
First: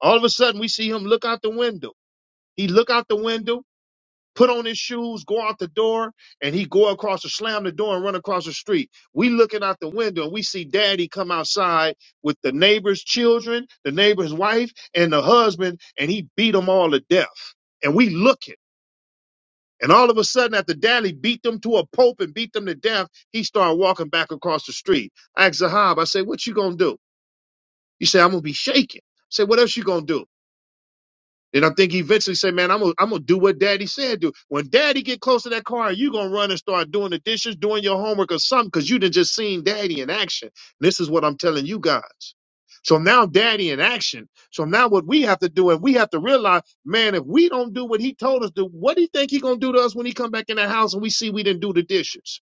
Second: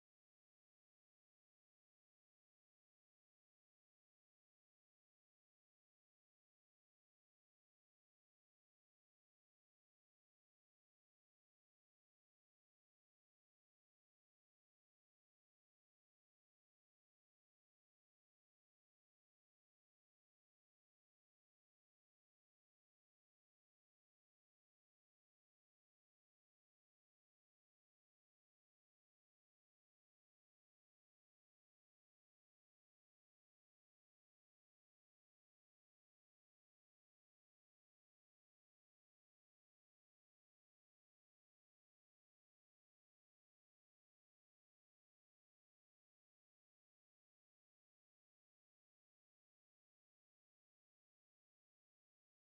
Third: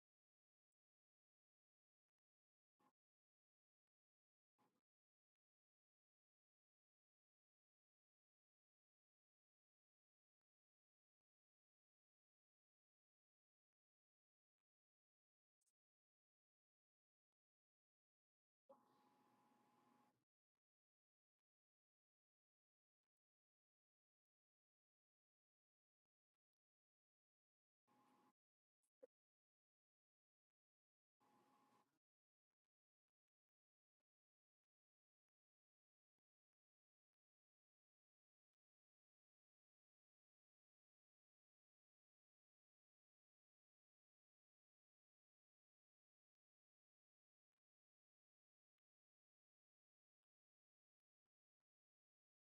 Speaker 1: All of a sudden we see him look out the window. He look out the window put on his shoes, go out the door, and he go across the slam the door and run across the street. We looking out the window and we see daddy come outside with the neighbor's children, the neighbor's wife, and the husband, and he beat them all to death. And we looking. And all of a sudden, after daddy beat them to a pulp and beat them to death, he started walking back across the street. I asked Zahab, I said, what you gonna do? He said, I'm gonna be shaking. I said, what else you gonna do? And I think he eventually said, "Man, I'm gonna I'm gonna do what Daddy said do. When Daddy get close to that car, you gonna run and start doing the dishes, doing your homework or something, because you done just seen Daddy in action. this is what I'm telling you guys. So now Daddy in action. So now what we have to do, and we have to realize, man, if we don't do what He told us to, what do you think He gonna do to us when He come back in the house and we see we didn't do the dishes,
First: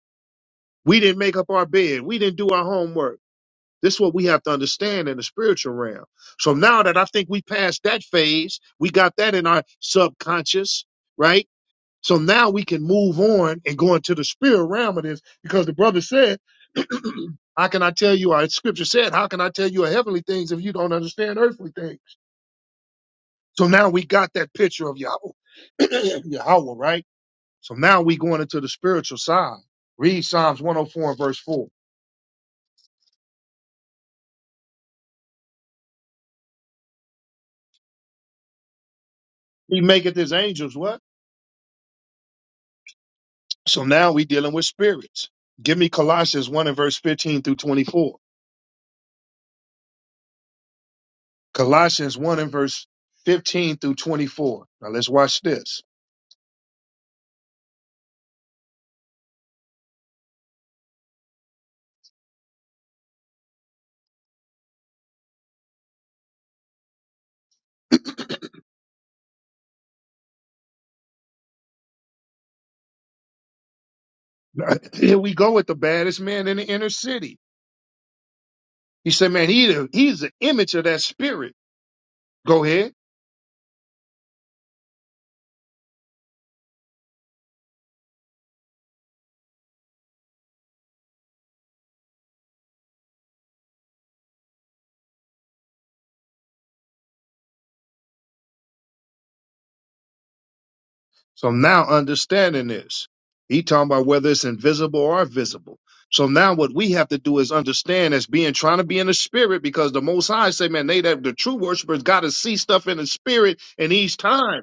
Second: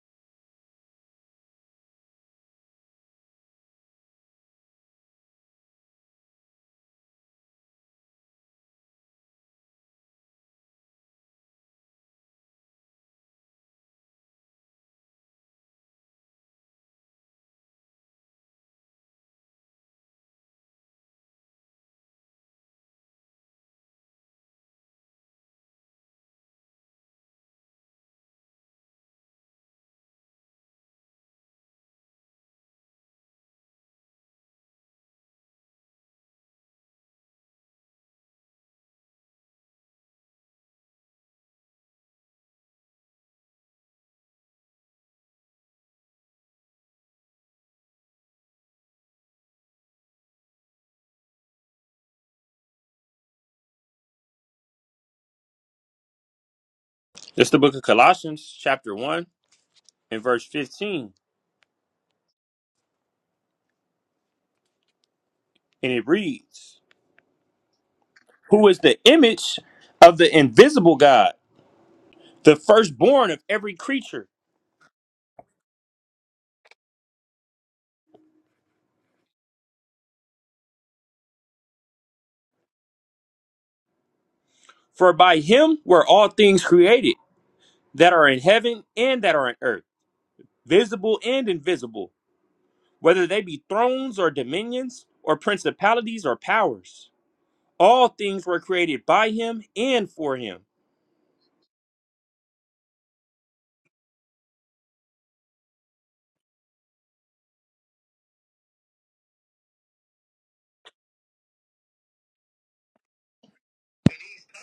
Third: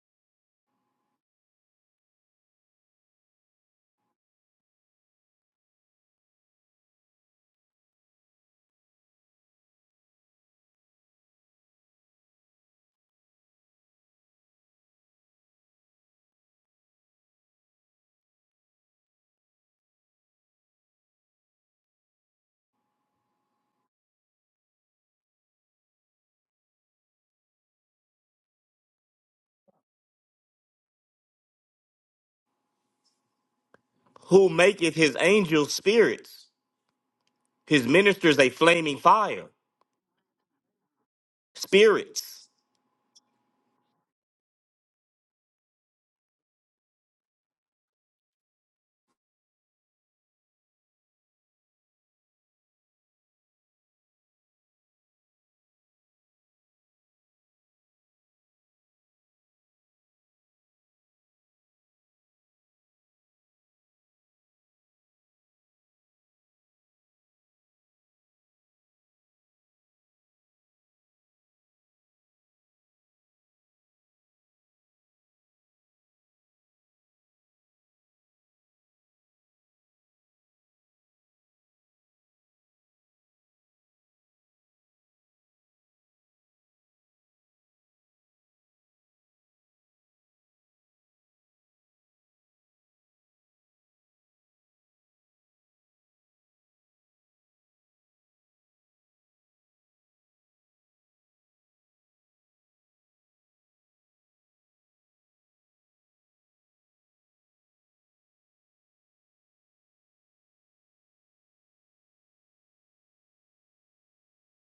Speaker 1: we didn't make up our bed, we didn't do our homework? This is what we have to understand in the spiritual realm. So now that I think we passed that phase, we got that in our subconscious, right? So now we can move on and go into the spirit realm of this because the brother said, How can I tell you? Our scripture said, How can I tell you heavenly things if you don't understand earthly things? So now we got that picture of Yahweh, Yahweh, right? So now we going into the spiritual side. Read Psalms 104 and verse 4.
Speaker 3: Who maketh his angels spirits, his ministers a flaming fire,
Speaker 1: He maketh his angels what?
Speaker 3: spirits.
Speaker 1: So now we dealing with spirits. Give me Colossians 1 and verse 15 through 24. Colossians 1 and verse 15 through 24. Now let's watch this.
Speaker 2: That's the book of Colossians, chapter 1, and verse 15. And it reads. who is the image of the invisible God, the firstborn of every creature.
Speaker 1: Now, Here we go with the baddest man in the inner city. He said, man, he the, he's the image of that spirit. Go ahead.
Speaker 2: For by him were all things created that are in heaven and that are in earth, visible and invisible, whether they be thrones or dominions or principalities or powers. All things were created by him and for him.
Speaker 1: So now understanding this, he talking about whether it's invisible or visible. So now what we have to do is understand as being trying to be in the spirit because the most high say, man, they that the true worshipers got to see stuff in the spirit in these times.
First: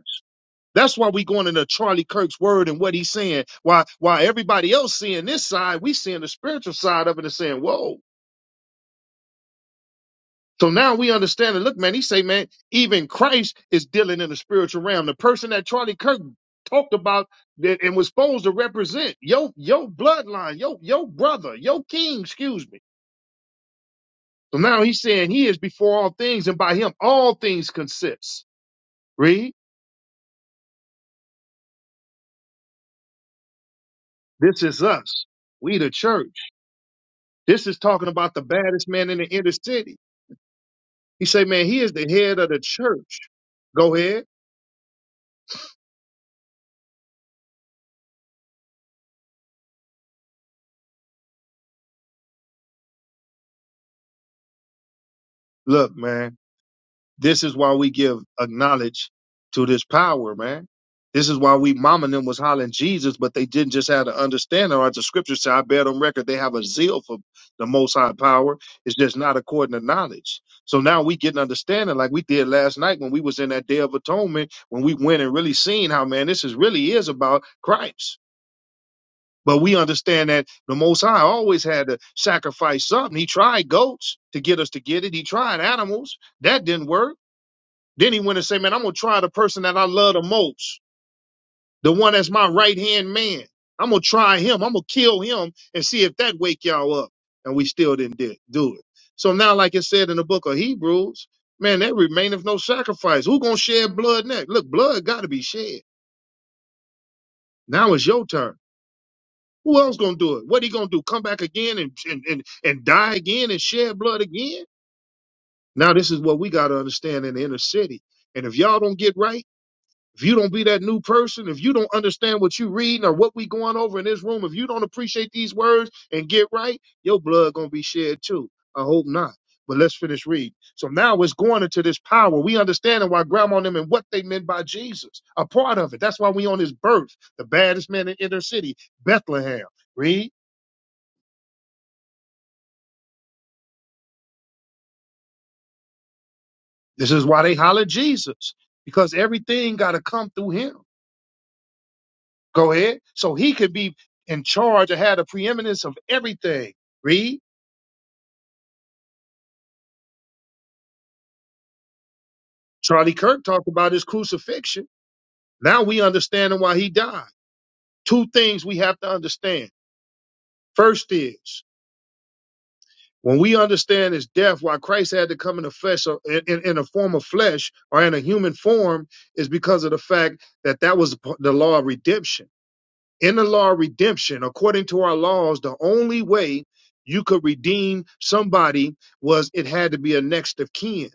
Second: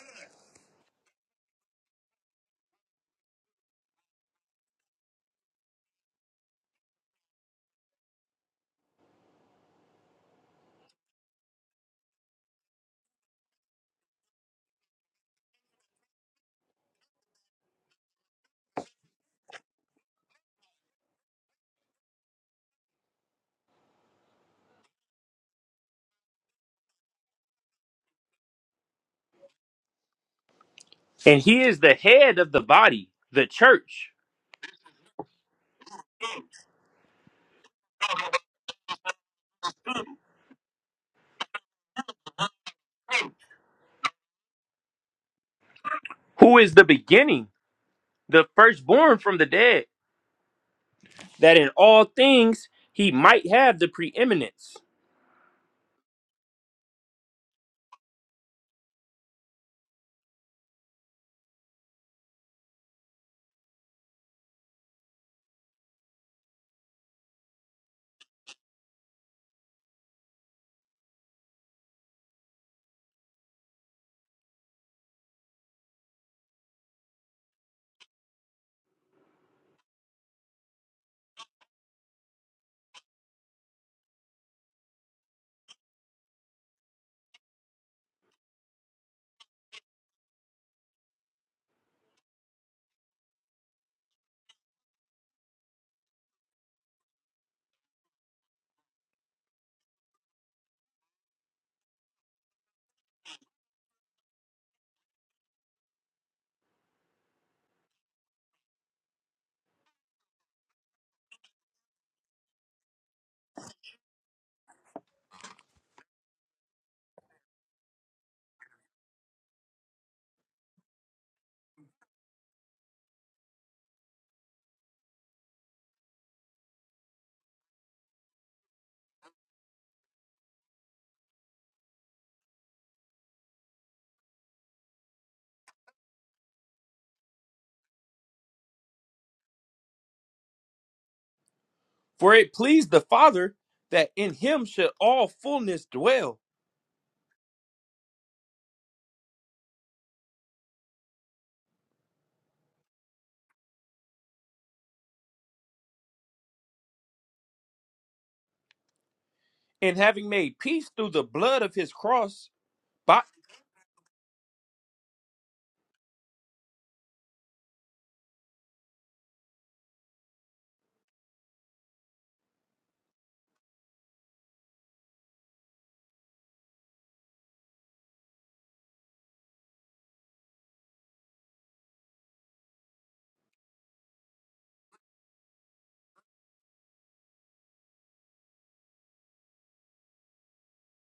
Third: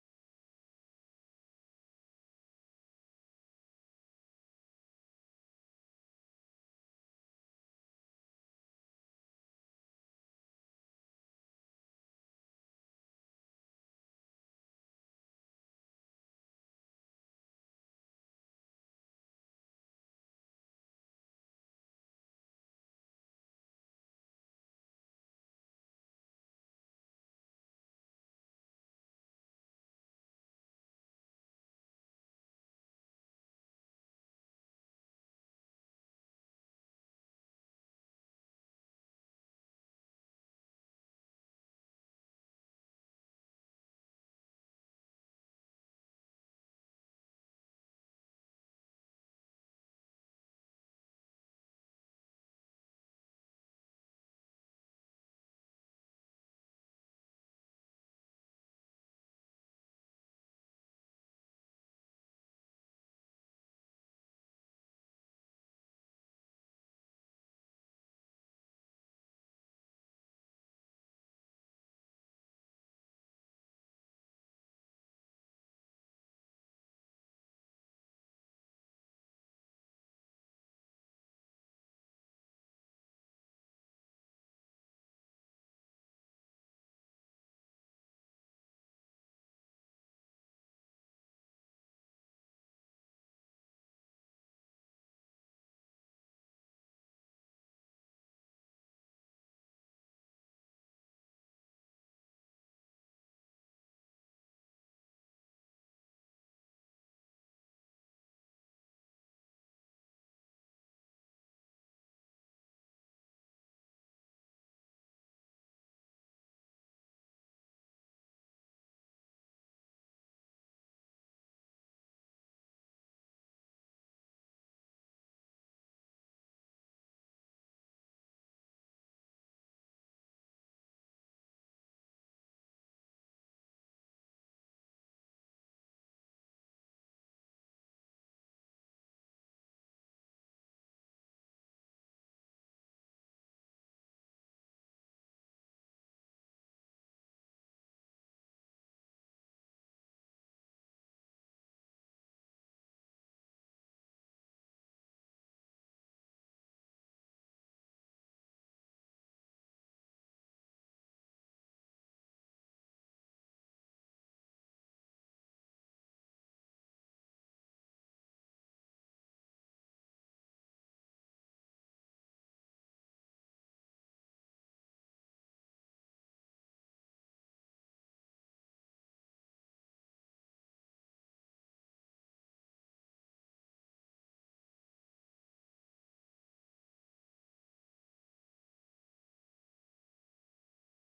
Speaker 1: That's why we going into Charlie Kirk's word and what he's saying. Why why everybody else seeing this side, we seeing the spiritual side of it and saying, whoa. So now we understand it. Look, man, he say, man, even Christ is dealing in the spiritual realm. The person that Charlie Kirk talked about that and was supposed to represent your your bloodline, your your brother, your king, excuse me. So now he's saying he is before all things, and by him all things consist. Read,
Speaker 2: And he is the head of the body, the church,
Speaker 1: this is us. We the church. This is talking about the baddest man in the inner city. He say, man, he is the head of the church. Go ahead.
Speaker 2: who is the beginning, the firstborn from the dead, that in all things he might have the preeminence.
Speaker 1: Look, man, this is why we give acknowledge to this power, man. This is why we mama and them was hollering Jesus, but they didn't just have to understand or as the scripture say, I bear on record, they have a zeal for the most high power. It's just not according to knowledge. So now we get an understanding like we did last night when we was in that day of atonement, when we went and really seen how man, this is really is about Christ. But we understand that the Most High always had to sacrifice something. He tried goats to get us to get it. He tried animals. That didn't work. Then he went and said, Man, I'm going to try the person that I love the most, the one that's my right hand man. I'm going to try him. I'm going to kill him and see if that wake y'all up. And we still didn't di- do it. So now, like it said in the book of Hebrews, man, there remaineth no sacrifice. Who going to shed blood next? Look, blood got to be shed. Now it's your turn. Who else gonna do it? What he gonna do? Come back again and and and, and die again and shed blood again? Now this is what we gotta understand in the inner city. And if y'all don't get right, if you don't be that new person, if you don't understand what you reading or what we going over in this room, if you don't appreciate these words and get right, your blood gonna be shed too. I hope not. But let's finish reading. So now it's going into this power. We understanding why grandma and them and what they meant by Jesus. A part of it. That's why we on his birth, the baddest man in inner city, Bethlehem. Read.
Speaker 2: For it pleased the Father that in him should all fullness dwell,
Speaker 1: This is why they holler Jesus, because everything got to come through him. Go ahead. So he could be in charge or had a preeminence of everything. Read.
Speaker 2: and having made peace through the blood of his cross,
Speaker 1: Charlie
Speaker 2: by,
Speaker 1: Kirk talked about his crucifixion. Now we understand why he died. Two things we have to understand. First is when we understand his death, why Christ had to come in a flesh, or in, in, in a form of flesh or in a human form, is because of the fact that that was the law of redemption in the law of redemption, according to our laws, the only way you could redeem somebody was it had to be a next of kin.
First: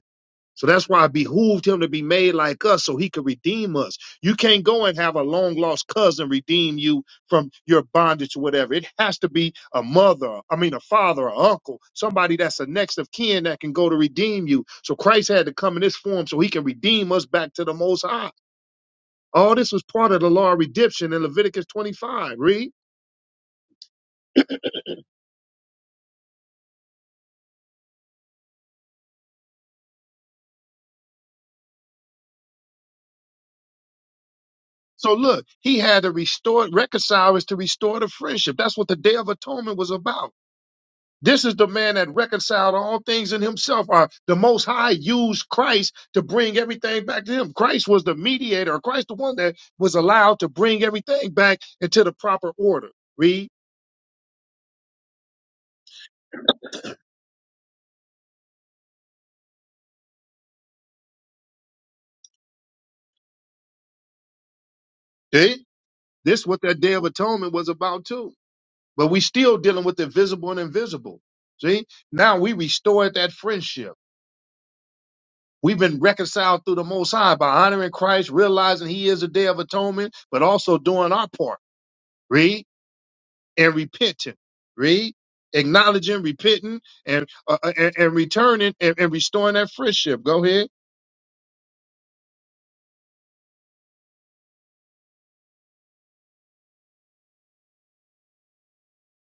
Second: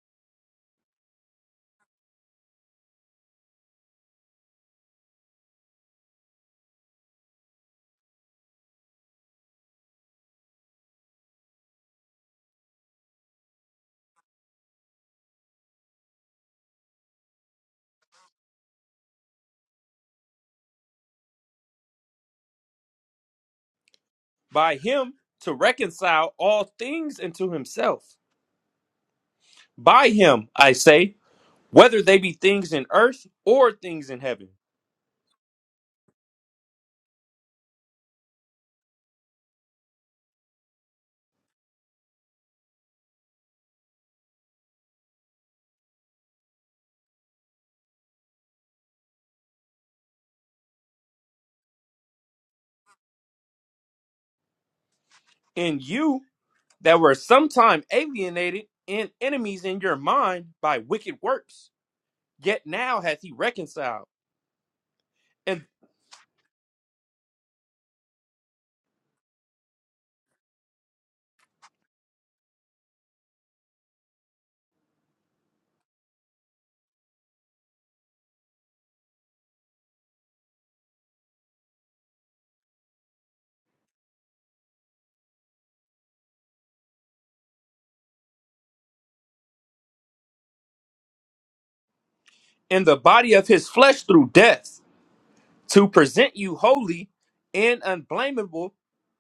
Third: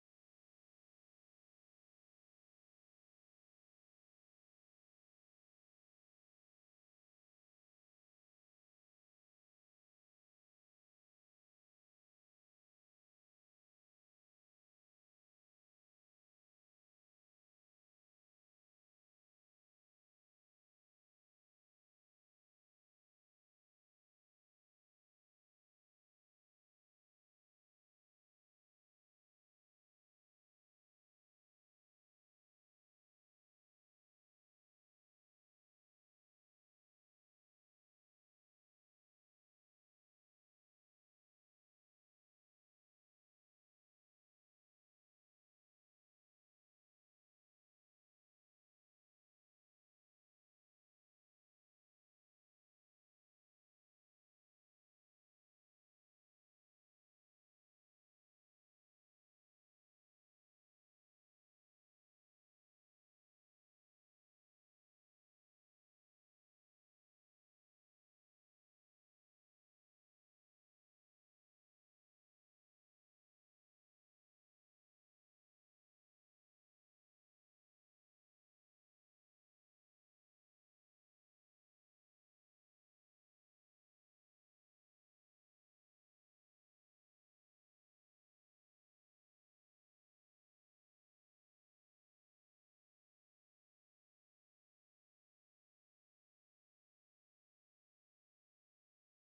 Speaker 1: So that's why it behooved him to be made like us so he could redeem us. You can't go and have a long lost cousin redeem you from your bondage or whatever. It has to be a mother, I mean, a father, or uncle, somebody that's a next of kin that can go to redeem you. So Christ had to come in this form so he can redeem us back to the Most High. All this was part of the law of redemption in Leviticus 25. Read.
Speaker 2: by him to reconcile all things unto himself. By him, I say, whether they be things in earth or things in heaven.
Speaker 1: So look, he had to restore, reconcile is to restore the friendship. That's what the Day of Atonement was about. This is the man that reconciled all things in himself. Or the Most High used Christ to bring everything back to him. Christ was the mediator. or Christ the one that was allowed to bring everything back into the proper order. Read.
Speaker 2: And you that were sometime alienated and enemies in your mind by wicked works, yet now hath he reconciled
Speaker 1: See?
Speaker 2: in,
Speaker 1: This is what that Day of Atonement was about too. But we still dealing with the visible and invisible. See? Now we restored that friendship. We've been reconciled through the Most High by honoring Christ, realizing He is a day of atonement, but also doing our part. Read and repenting. Read acknowledging, repenting, and uh, uh, and, and returning and, and restoring that friendship. Go ahead.
Speaker 2: in the body of his flesh through death to present you holy and unblameable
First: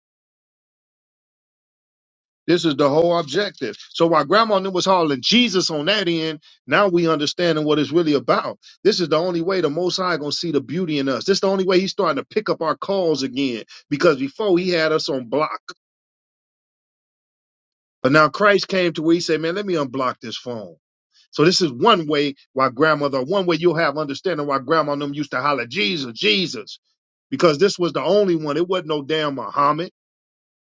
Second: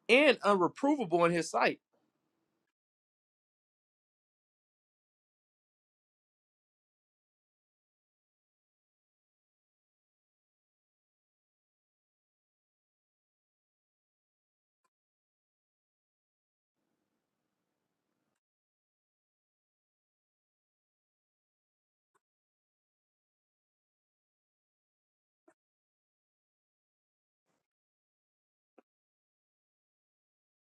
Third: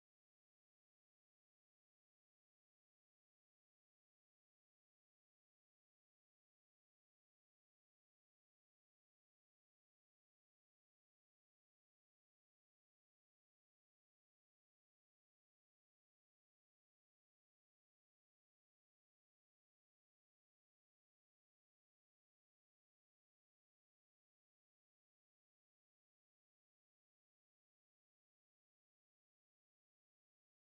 Speaker 2: and unreprovable in his sight.
Speaker 1: This is the whole objective. So while Grandma knew was hauling Jesus on that end, now we understanding what it's really about. This is the only way the Most High gonna see the beauty in us. This is the only way He's starting to pick up our calls again. Because before He had us on block. But now Christ came to where he said, man, let me unblock this phone. So this is one way why grandmother, one way you'll have understanding why grandma and them used to holler, Jesus, Jesus, because this was the only one. It wasn't no damn Muhammad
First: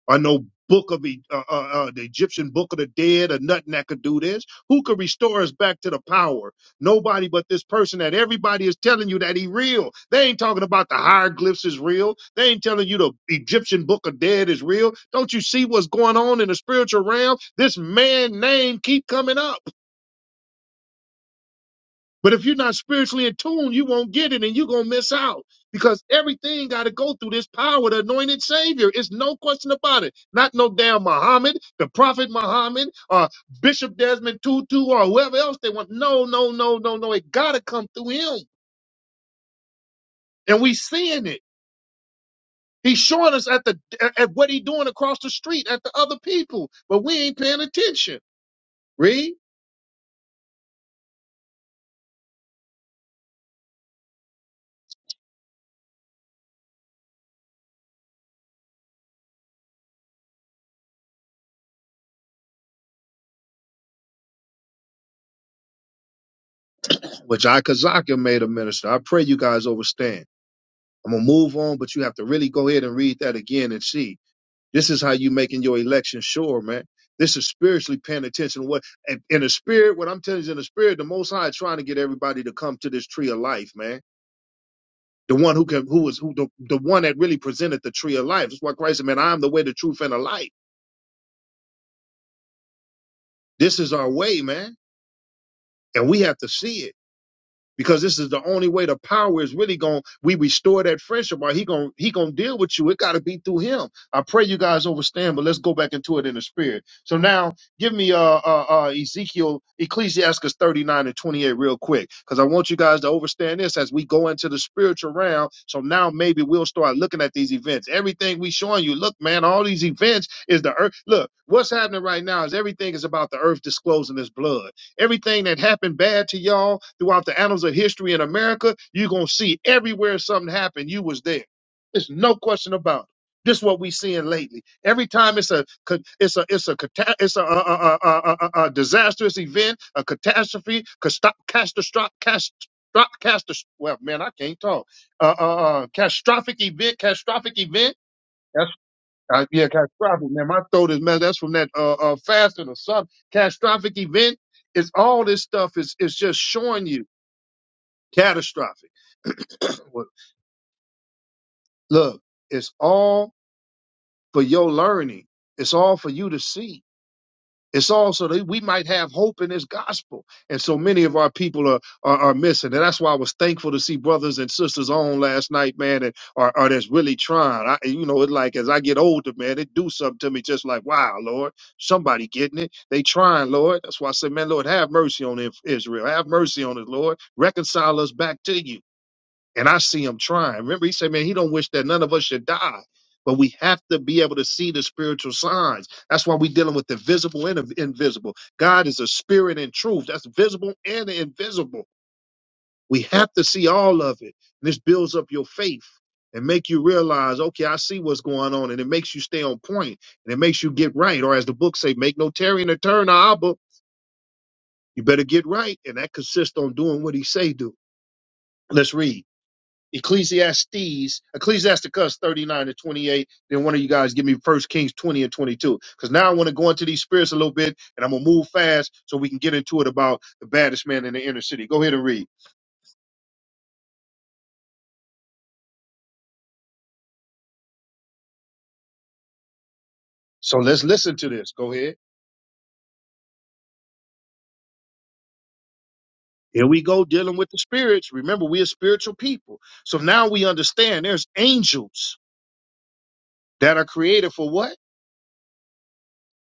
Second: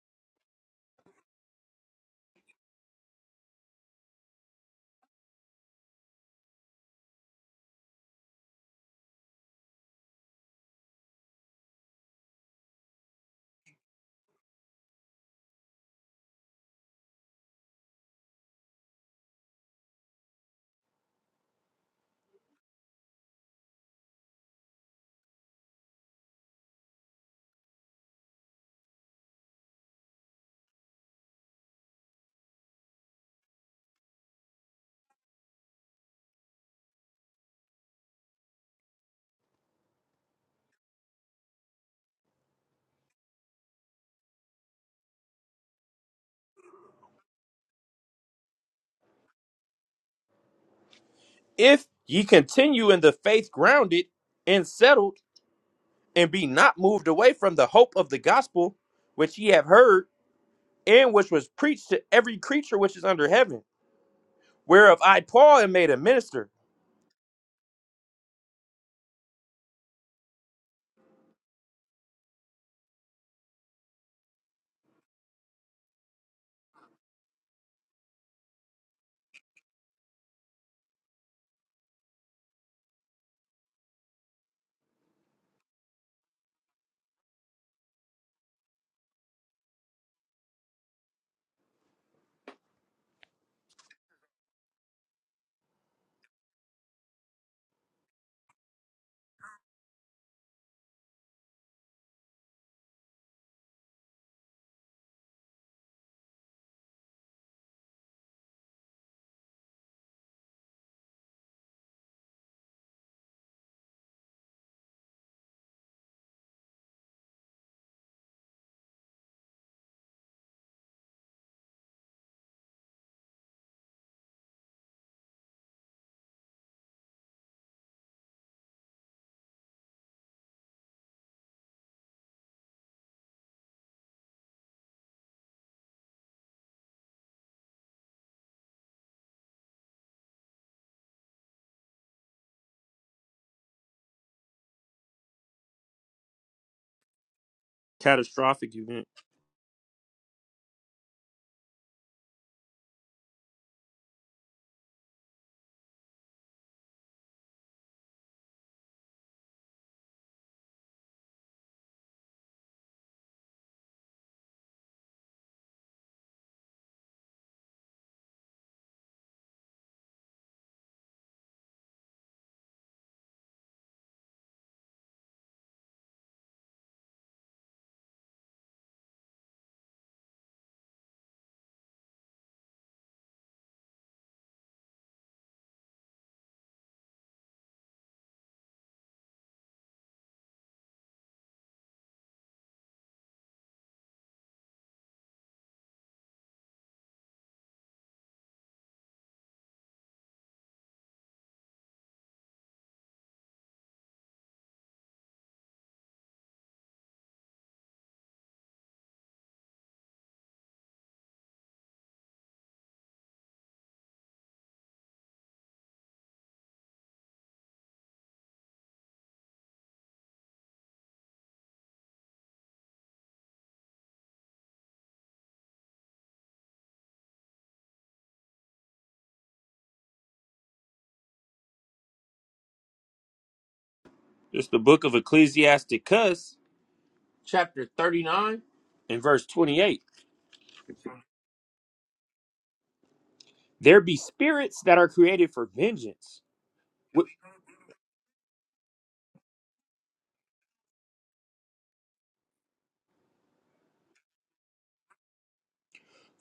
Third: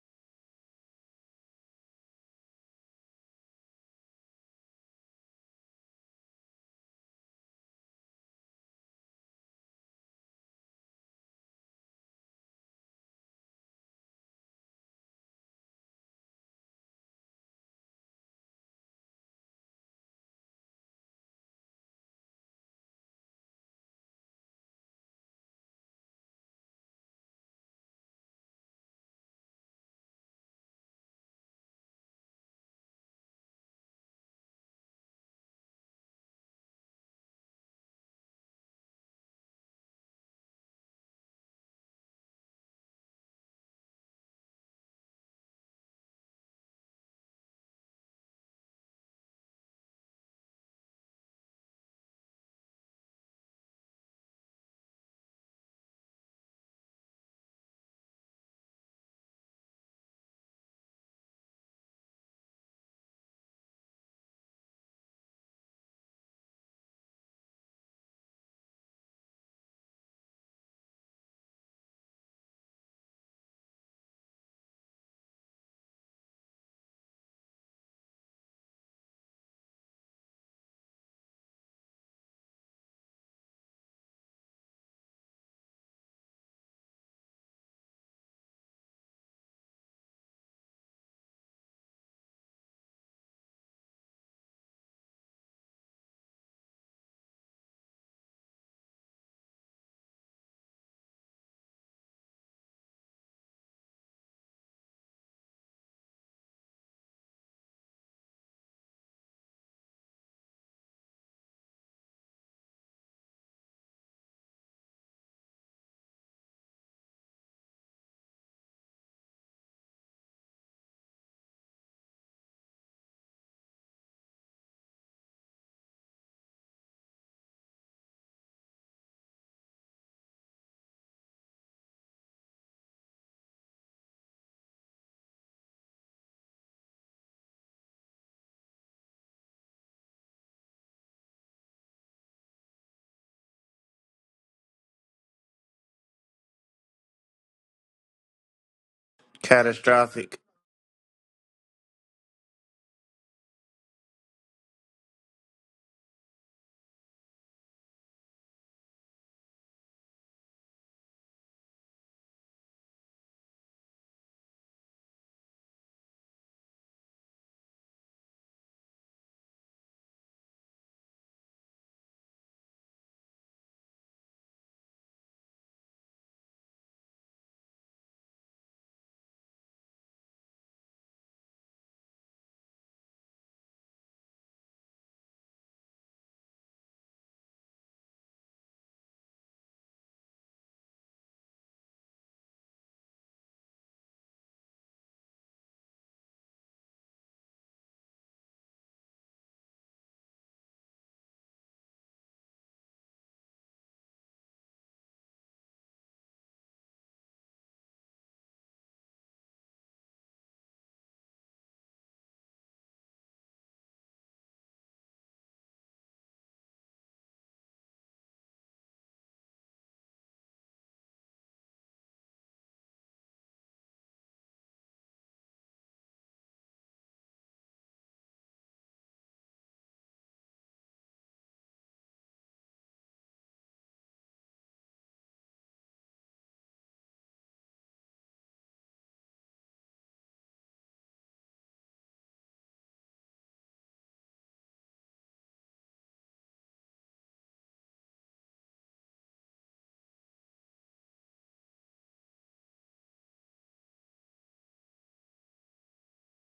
Speaker 1: or no book of E- uh, uh, uh, the Egyptian book of the dead or nothing that could do this. Who could restore us back to the power? Nobody but this person that everybody is telling you that he real. They ain't talking about the hieroglyphs is real. They ain't telling you the Egyptian book of dead is real. Don't you see what's going on in the spiritual realm? This man name keep coming up. But if you're not spiritually in tune, you won't get it and you're going to miss out because everything got to go through this power, the anointed Savior. It's no question about it. Not no damn Muhammad, the Prophet Muhammad, or Bishop Desmond Tutu, or whoever else they want. No, no, no, no, no. It got to come through him. And we seeing it. He's showing us at the at at what he doing across the street at the other people, but we ain't paying attention. Read,
Speaker 2: If ye continue in the faith grounded and settled, and be not moved away from the hope of the gospel which ye have heard, and which was preached to every creature which is under heaven, whereof I, Paul, am made a minister.
Speaker 1: which I Kazaka made a minister. I pray you guys overstand. I'm gonna move on, but you have to really go ahead and read that again and see. This is how you making your election sure, man. This is spiritually paying attention. to What and in the spirit, what I'm telling you is in the spirit, the Most High is trying to get everybody to come to this tree of life, man. The one who can, who was, who the, the one that really presented the tree of life. That's why Christ said, "Man, I am the way, the truth, and the life." This is our way, man, and we have to see it. because this is the only way the power is really going we restore that friendship or he going he going to deal with you it got to be through him i pray you guys understand but let's go back into it in the spirit so now give me uh uh, uh ezekiel ecclesiastes 39 and 28 real quick because i want you guys to understand this as we go into the spiritual realm so now maybe we'll start looking at these events everything we showing you look man all these events is the earth look what's happening right now is everything is about the earth disclosing its blood Everything that happened bad to y'all throughout the annals of history in America, you're gonna see everywhere something happened, you was there. There's no question about it. This is what we seeing lately. Every time it's a ca- it's a it's a cata- it's a, a, a, a, a, a a disastrous event, a catastrophe, catastrophic, catastrophic. Well, man, I can't talk. Uh, uh, uh, catastrophic event, catastrophic event.
Speaker 2: Catastrophic event.
Speaker 1: Uh, yeah, catastrophic,
Speaker 3: Catastrophic.
Speaker 1: man. My throat is messed. That's from that uh, uh fasting or something. Catastrophic event is all this stuff is is just showing you catastrophic. Well, Look, it's all for your learning. It's all for you to see. It's also that we might have hope in this gospel. And so many of our people are, are, are missing. And that's why I was thankful to see brothers and sisters on last night, man, and are, are that's really trying. I, you know, it's like as I get older, man, it do something to me just like, wow, Lord, somebody getting it. They trying, Lord. That's why I say, man, Lord, have mercy on Israel. Have mercy on us, Lord. Reconcile us back to you and I see him trying. Remember, he said, "Man, he don't wish that none of us should die." But we have to be able to see the spiritual signs. That's why we're dealing with the visible and the invisible. God is a spirit and truth. That's visible and invisible. We have to see all of it. And this builds up your faith and make you realize, okay, I see what's going on. And it makes you stay on point and it makes you get right. Or as the book say, make no tarrying or turn, Abba. You better get right. And that consists on doing what he say do. Let's read. Ecclesiastes, Ecclesiasticus 39 to 28. Then one of you guys give me First Kings 20 and 22. Because now I want to go into these spirits a little bit and I'm going to move fast so we can get into it about the baddest man in the inner city. Go ahead and read.
Speaker 2: It's the book of Ecclesiasticus, chapter 39, and verse 28.
Speaker 1: So let's listen to this. Go ahead.
Speaker 2: There be spirits that are created for vengeance.
Speaker 1: Here we go
Speaker 2: wh-
Speaker 1: dealing with the spirits. Remember, we are spiritual people. So now we understand there's angels that are created for what?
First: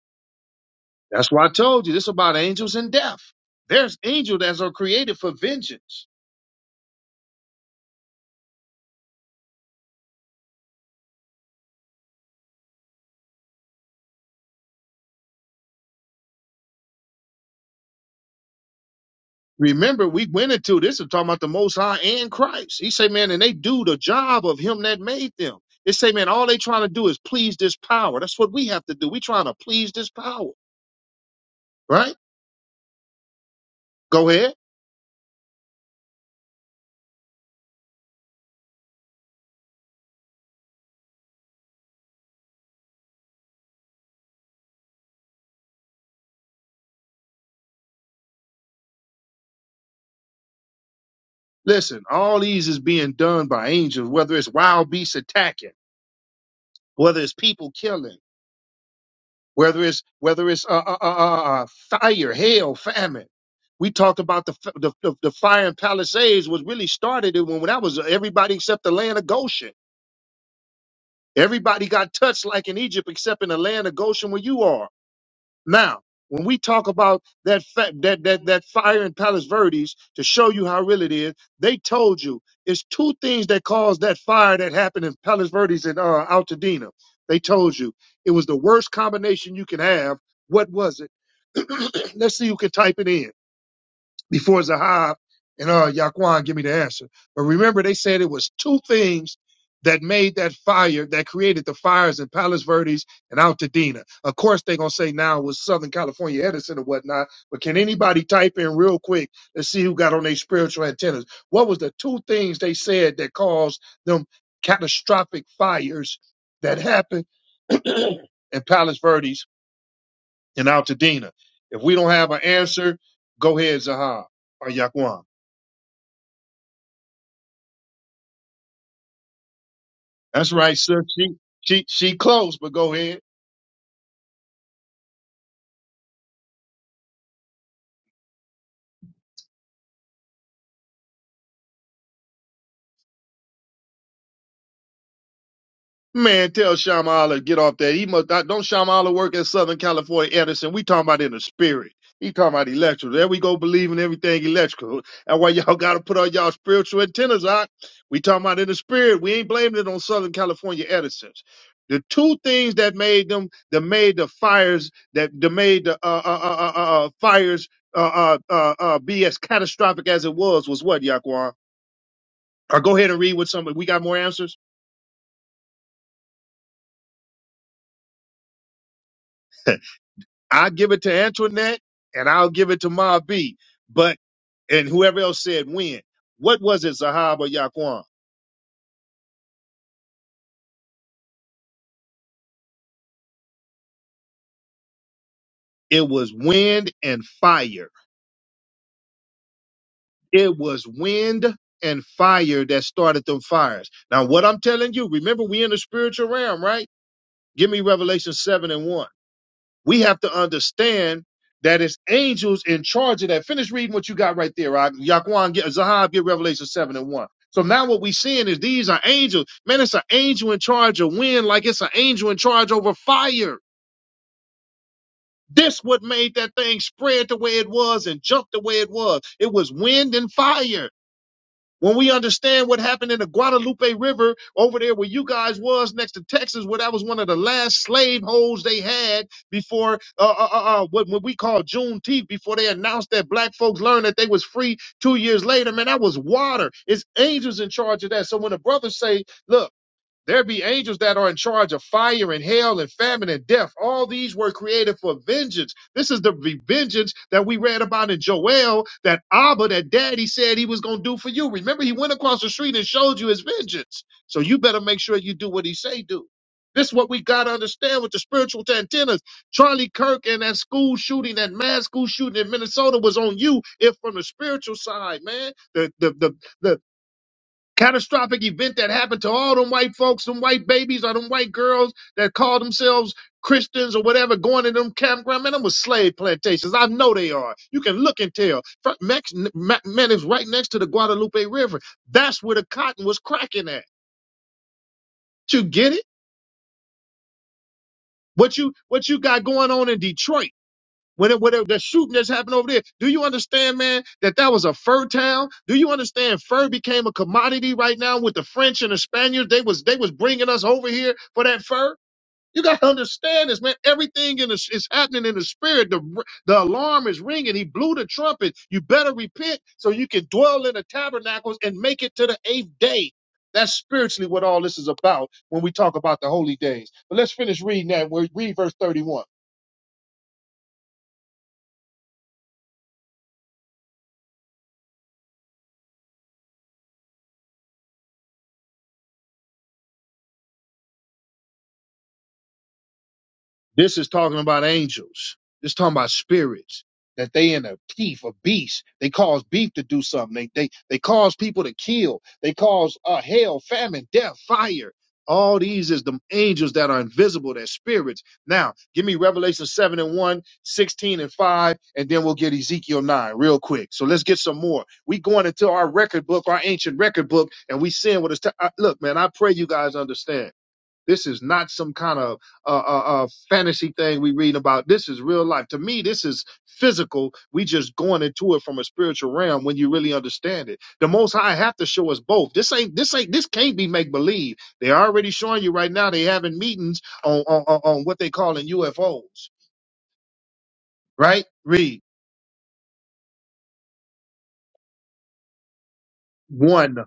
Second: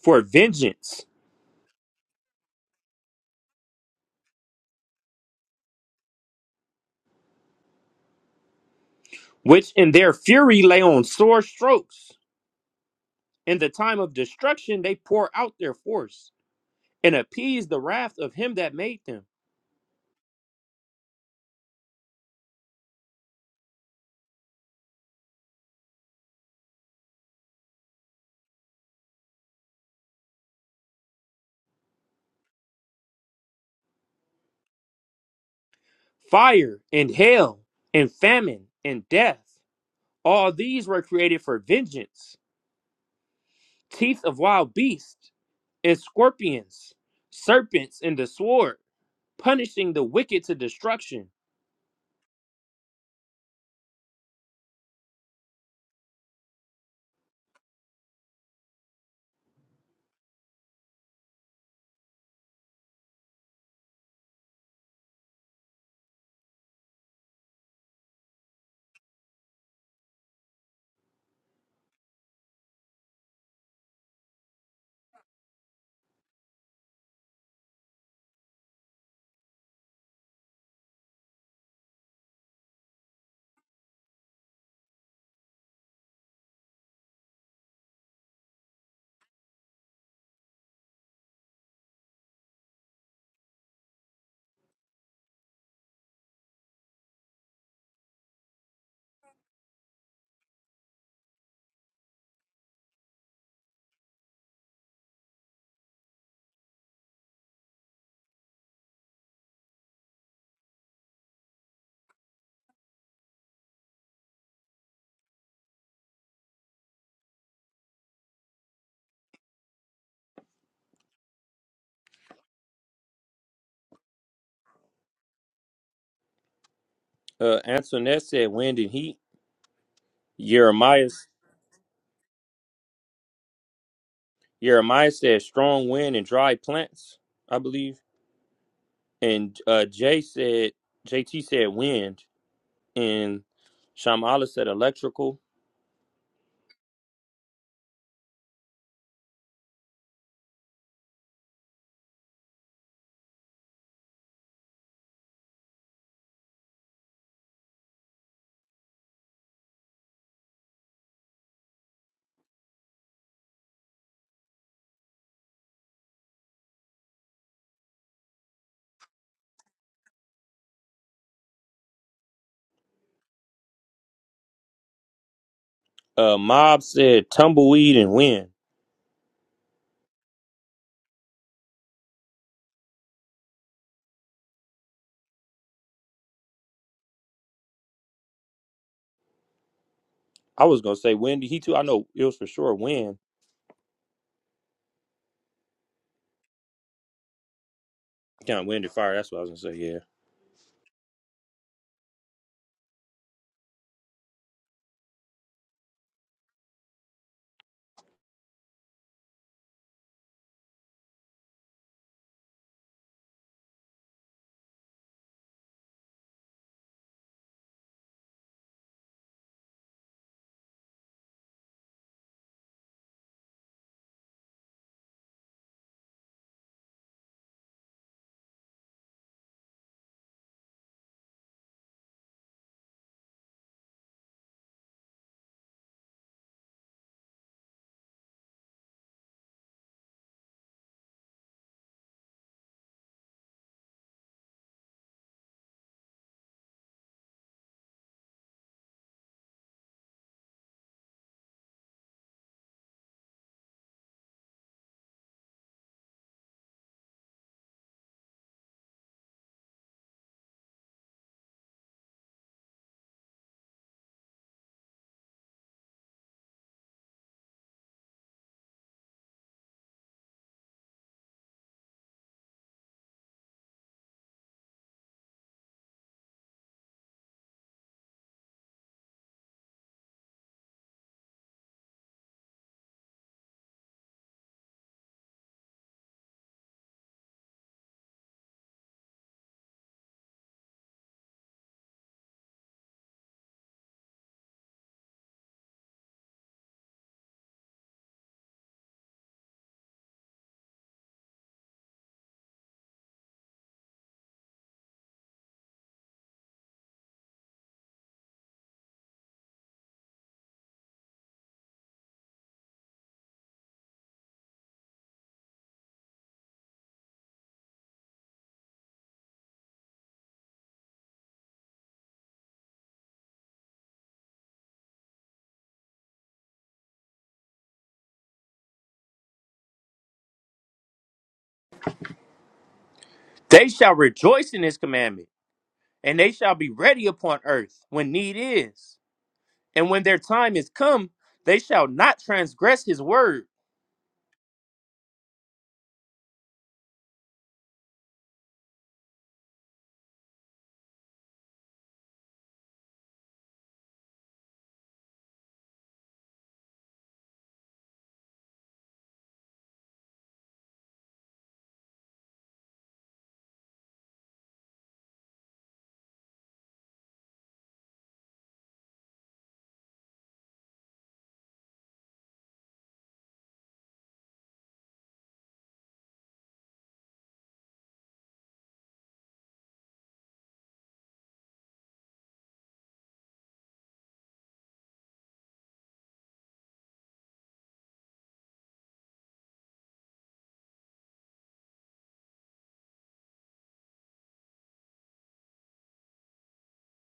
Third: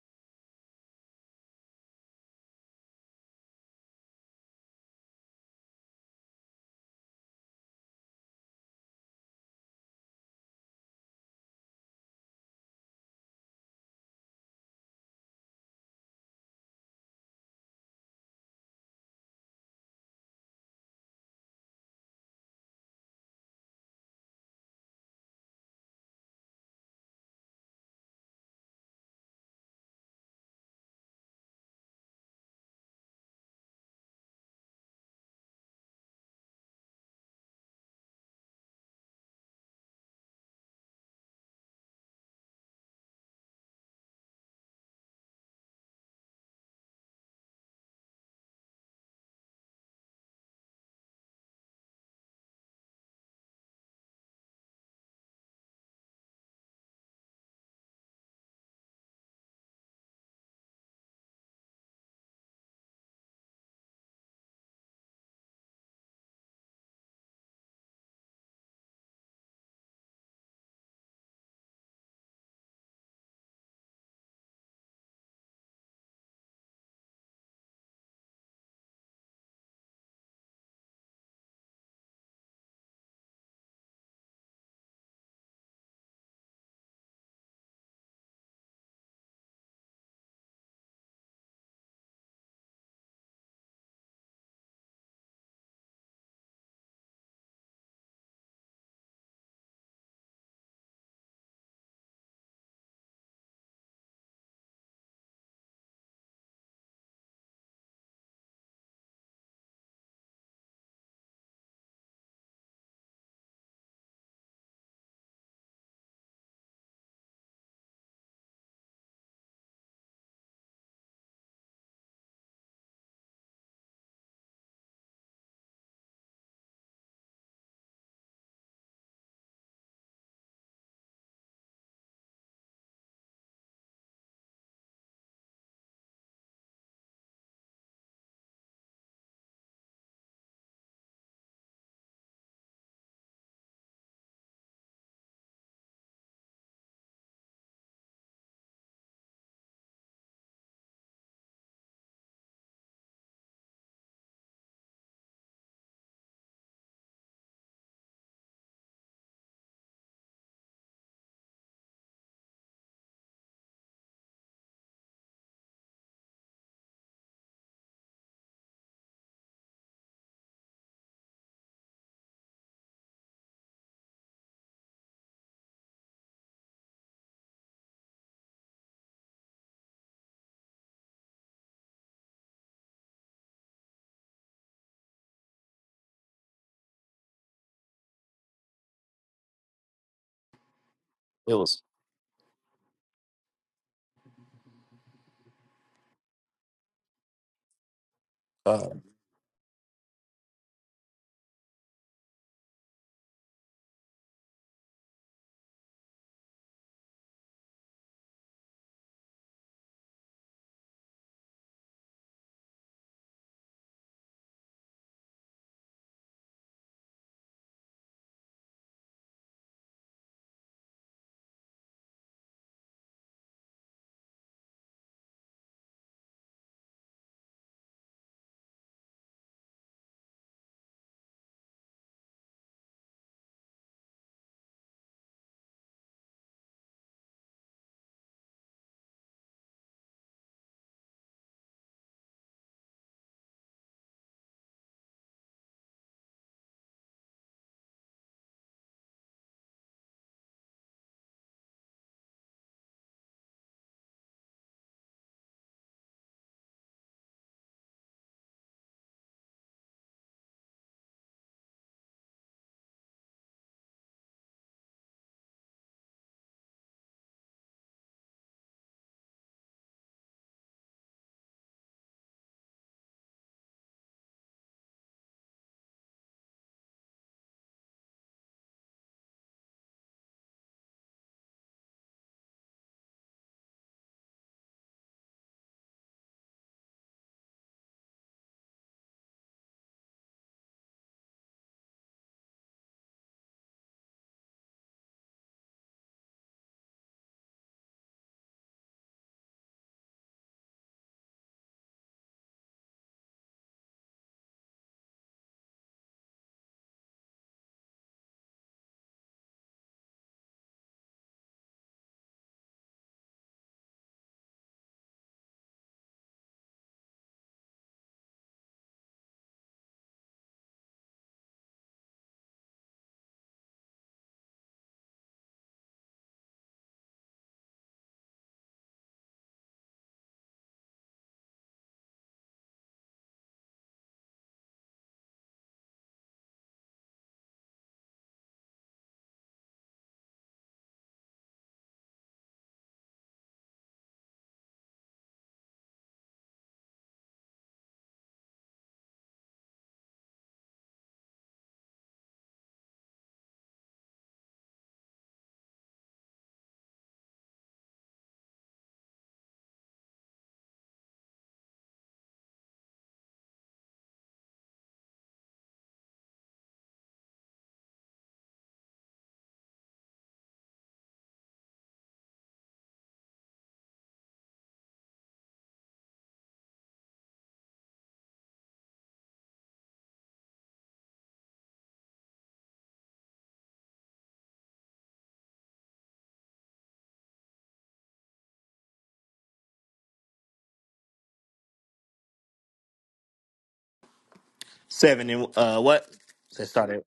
Speaker 2: for vengeance,
Speaker 1: That's why I told you this about angels and death. There's angels that are created for vengeance.
Speaker 2: which in their fury lay on sore strokes. In the time of destruction, they pour out their force and appease the wrath of him that made them.
Speaker 1: Remember, we went into this is talking about the Most High and Christ. He say, man, and they do the job of Him that made them. They say, man, all they trying to do is please this power. That's what we have to do. We trying to please this power, right? Go ahead.
Speaker 2: Fire and hail and famine and death, all these were created for vengeance. Teeth of wild beasts and scorpions, serpents and the sword, punishing the wicked to destruction.
Speaker 1: Listen, all these is being done by angels, whether it's wild beasts attacking, whether it's people killing, whether it's whether it's uh, uh, uh, uh, uh, fire, hail, famine. We talked about the, f- the the the fire in Palisades was really started when that was uh, everybody except the land of Goshen Everybody got touched like in Egypt, except in the land of Goshen where you are. Now, when we talk about that fa- that that that fire in Palos Verdes to show you how real it is, they told you it's two things that caused that fire that happened in Palos Verdes and uh, Altadena. They told you it was the worst combination you can have. What was it? Let's see who can type it in before Zahab and uh, Yaquan give me the answer. But remember, they said it was two things that made that fire, that created the fires in Palos Verdes and Altadena. Of course, they're going to say now it was Southern California Edison or whatnot. But can anybody type in real quick to see who got on their spiritual antennas? What was the two things they said that caused them catastrophic fires that happened in Palos Verdes and Altadena? If we don't have an answer, go ahead, Zahab or Yaquan.
Speaker 2: Uh, Antoinette said, Wind and heat.
Speaker 1: That's right, sir.
Speaker 2: Jeremiah
Speaker 1: She she she close, but go ahead.
Speaker 2: Jeremiah said strong wind and dry plants, I believe. And uh, Jay said, JT said wind. And Shamala said electrical.
Speaker 1: Man, tell Shamala to get off that. He must not, don't Shamala work at Southern California Edison. We talking about in the spirit. He talking about electrical. There we go believing everything electrical. That's why y'all gotta put on y'all spiritual antennas out. We talking about in the spirit. We ain't blaming it on Southern California Edison's. The two things that made them, that made the fires, that, that made the uh, uh, uh, uh, uh, uh, fires uh, uh, uh, uh, be as catastrophic as it was, was what, Yaquan? Or go ahead and read with somebody. We got more answers.
Speaker 2: Uh, Mob said tumbleweed and wind.
Speaker 1: I give it to Antoinette, and I'll give it to Ma B. But and whoever else said wind. What was it, Zahab or Yaquan?
Speaker 2: I was going to say wind.
Speaker 3: It
Speaker 2: He too. I
Speaker 3: was.
Speaker 2: know it was for sure wind.
Speaker 1: It was wind and fire.
Speaker 2: Down wind
Speaker 3: Uh,
Speaker 2: and fire. That's what I was going to say. Yeah.
Speaker 1: It was wind and fire that started them fires. Now, what I'm telling you, remember we in the spiritual realm, right? Give me Revelation seven and one. we have to understand that it's angels in charge of that. Finish reading what you got right there, Rock. Yaquan, get, Zahab, get Revelation 7 and 1. So now what we're seeing is these are angels. Man, it's an angel in charge of wind, like it's an angel in charge over fire. This what made that thing spread the way it was and jump the way it was. It was wind and fire. When we understand what happened in the Guadalupe River over there where you guys was next to Texas, where that was one of the last slave holds they had before uh, uh, uh, uh, what, what we call Juneteenth, before they announced that black folks learned that they was free two years later, man, that was water. It's angels in charge of that. So when the brothers say, look, there be angels that are in charge of fire and hell and famine and death. All these were created for vengeance. This is the vengeance that we read about in Joel that Abba, that daddy said he was going to do for you. Remember, he went across the street and showed you his vengeance. So you better make sure you do what he say do. This is what we got to understand with the spiritual antennas. Charlie Kirk and that school shooting, that mass school shooting in Minnesota was on you if from the spiritual side, man. the The, the, the, catastrophic event that happened to all them white folks, them white babies, or them white girls that call themselves Christians or whatever, going to them campground. Man, them was slave plantations. I know they are. You can look and tell. Fr- Mex- Ma- Man, it's right next to the Guadalupe River. That's where the cotton was cracking at. You get it? What you what you got going on in Detroit? When whatever the shooting that's happened over there, do you understand, man, that that was a fur town? Do you understand fur became a commodity right now with the French and the Spaniards? They was they was bringing us over here for that fur. You gotta understand this, man. Everything in the, is happening in the spirit. The r- the alarm is ringing. He blew the trumpet. You better repent so you can dwell in the tabernacles and make it to the eighth day. That's spiritually what all this is about when we talk about the holy days. But let's finish reading that. We're read verse 31.
Speaker 2: They shall rejoice in his commandment, and they shall be ready upon earth when need is. And when their time is come, they shall not transgress his word.
Speaker 1: This is talking about angels. This is talking about spirits that they in a teeth of beast. They cause beef to do something. They they they cause people to kill. They cause uh, hell, famine, death, fire. All these is the angels that are invisible, they're spirits. Now, give me Revelation 7 and one 16 and 5, and then we'll get Ezekiel 9 real quick. So let's get some more. We going into our record book, our ancient record book, and we seeing what it's. T- I, look, man, I pray you guys understand this is not some kind of uh, uh, uh, fantasy thing we read about. This is real life. To me, this is physical. We just going into it from a spiritual realm when you really understand it. The Most High have to show us both. This ain't this ain't this can't be make believe. They're already showing you right now. They having meetings on on, on on what they call in UFOs. Right? Read
Speaker 3: 7 and uh, what? Let's start
Speaker 1: one.
Speaker 3: at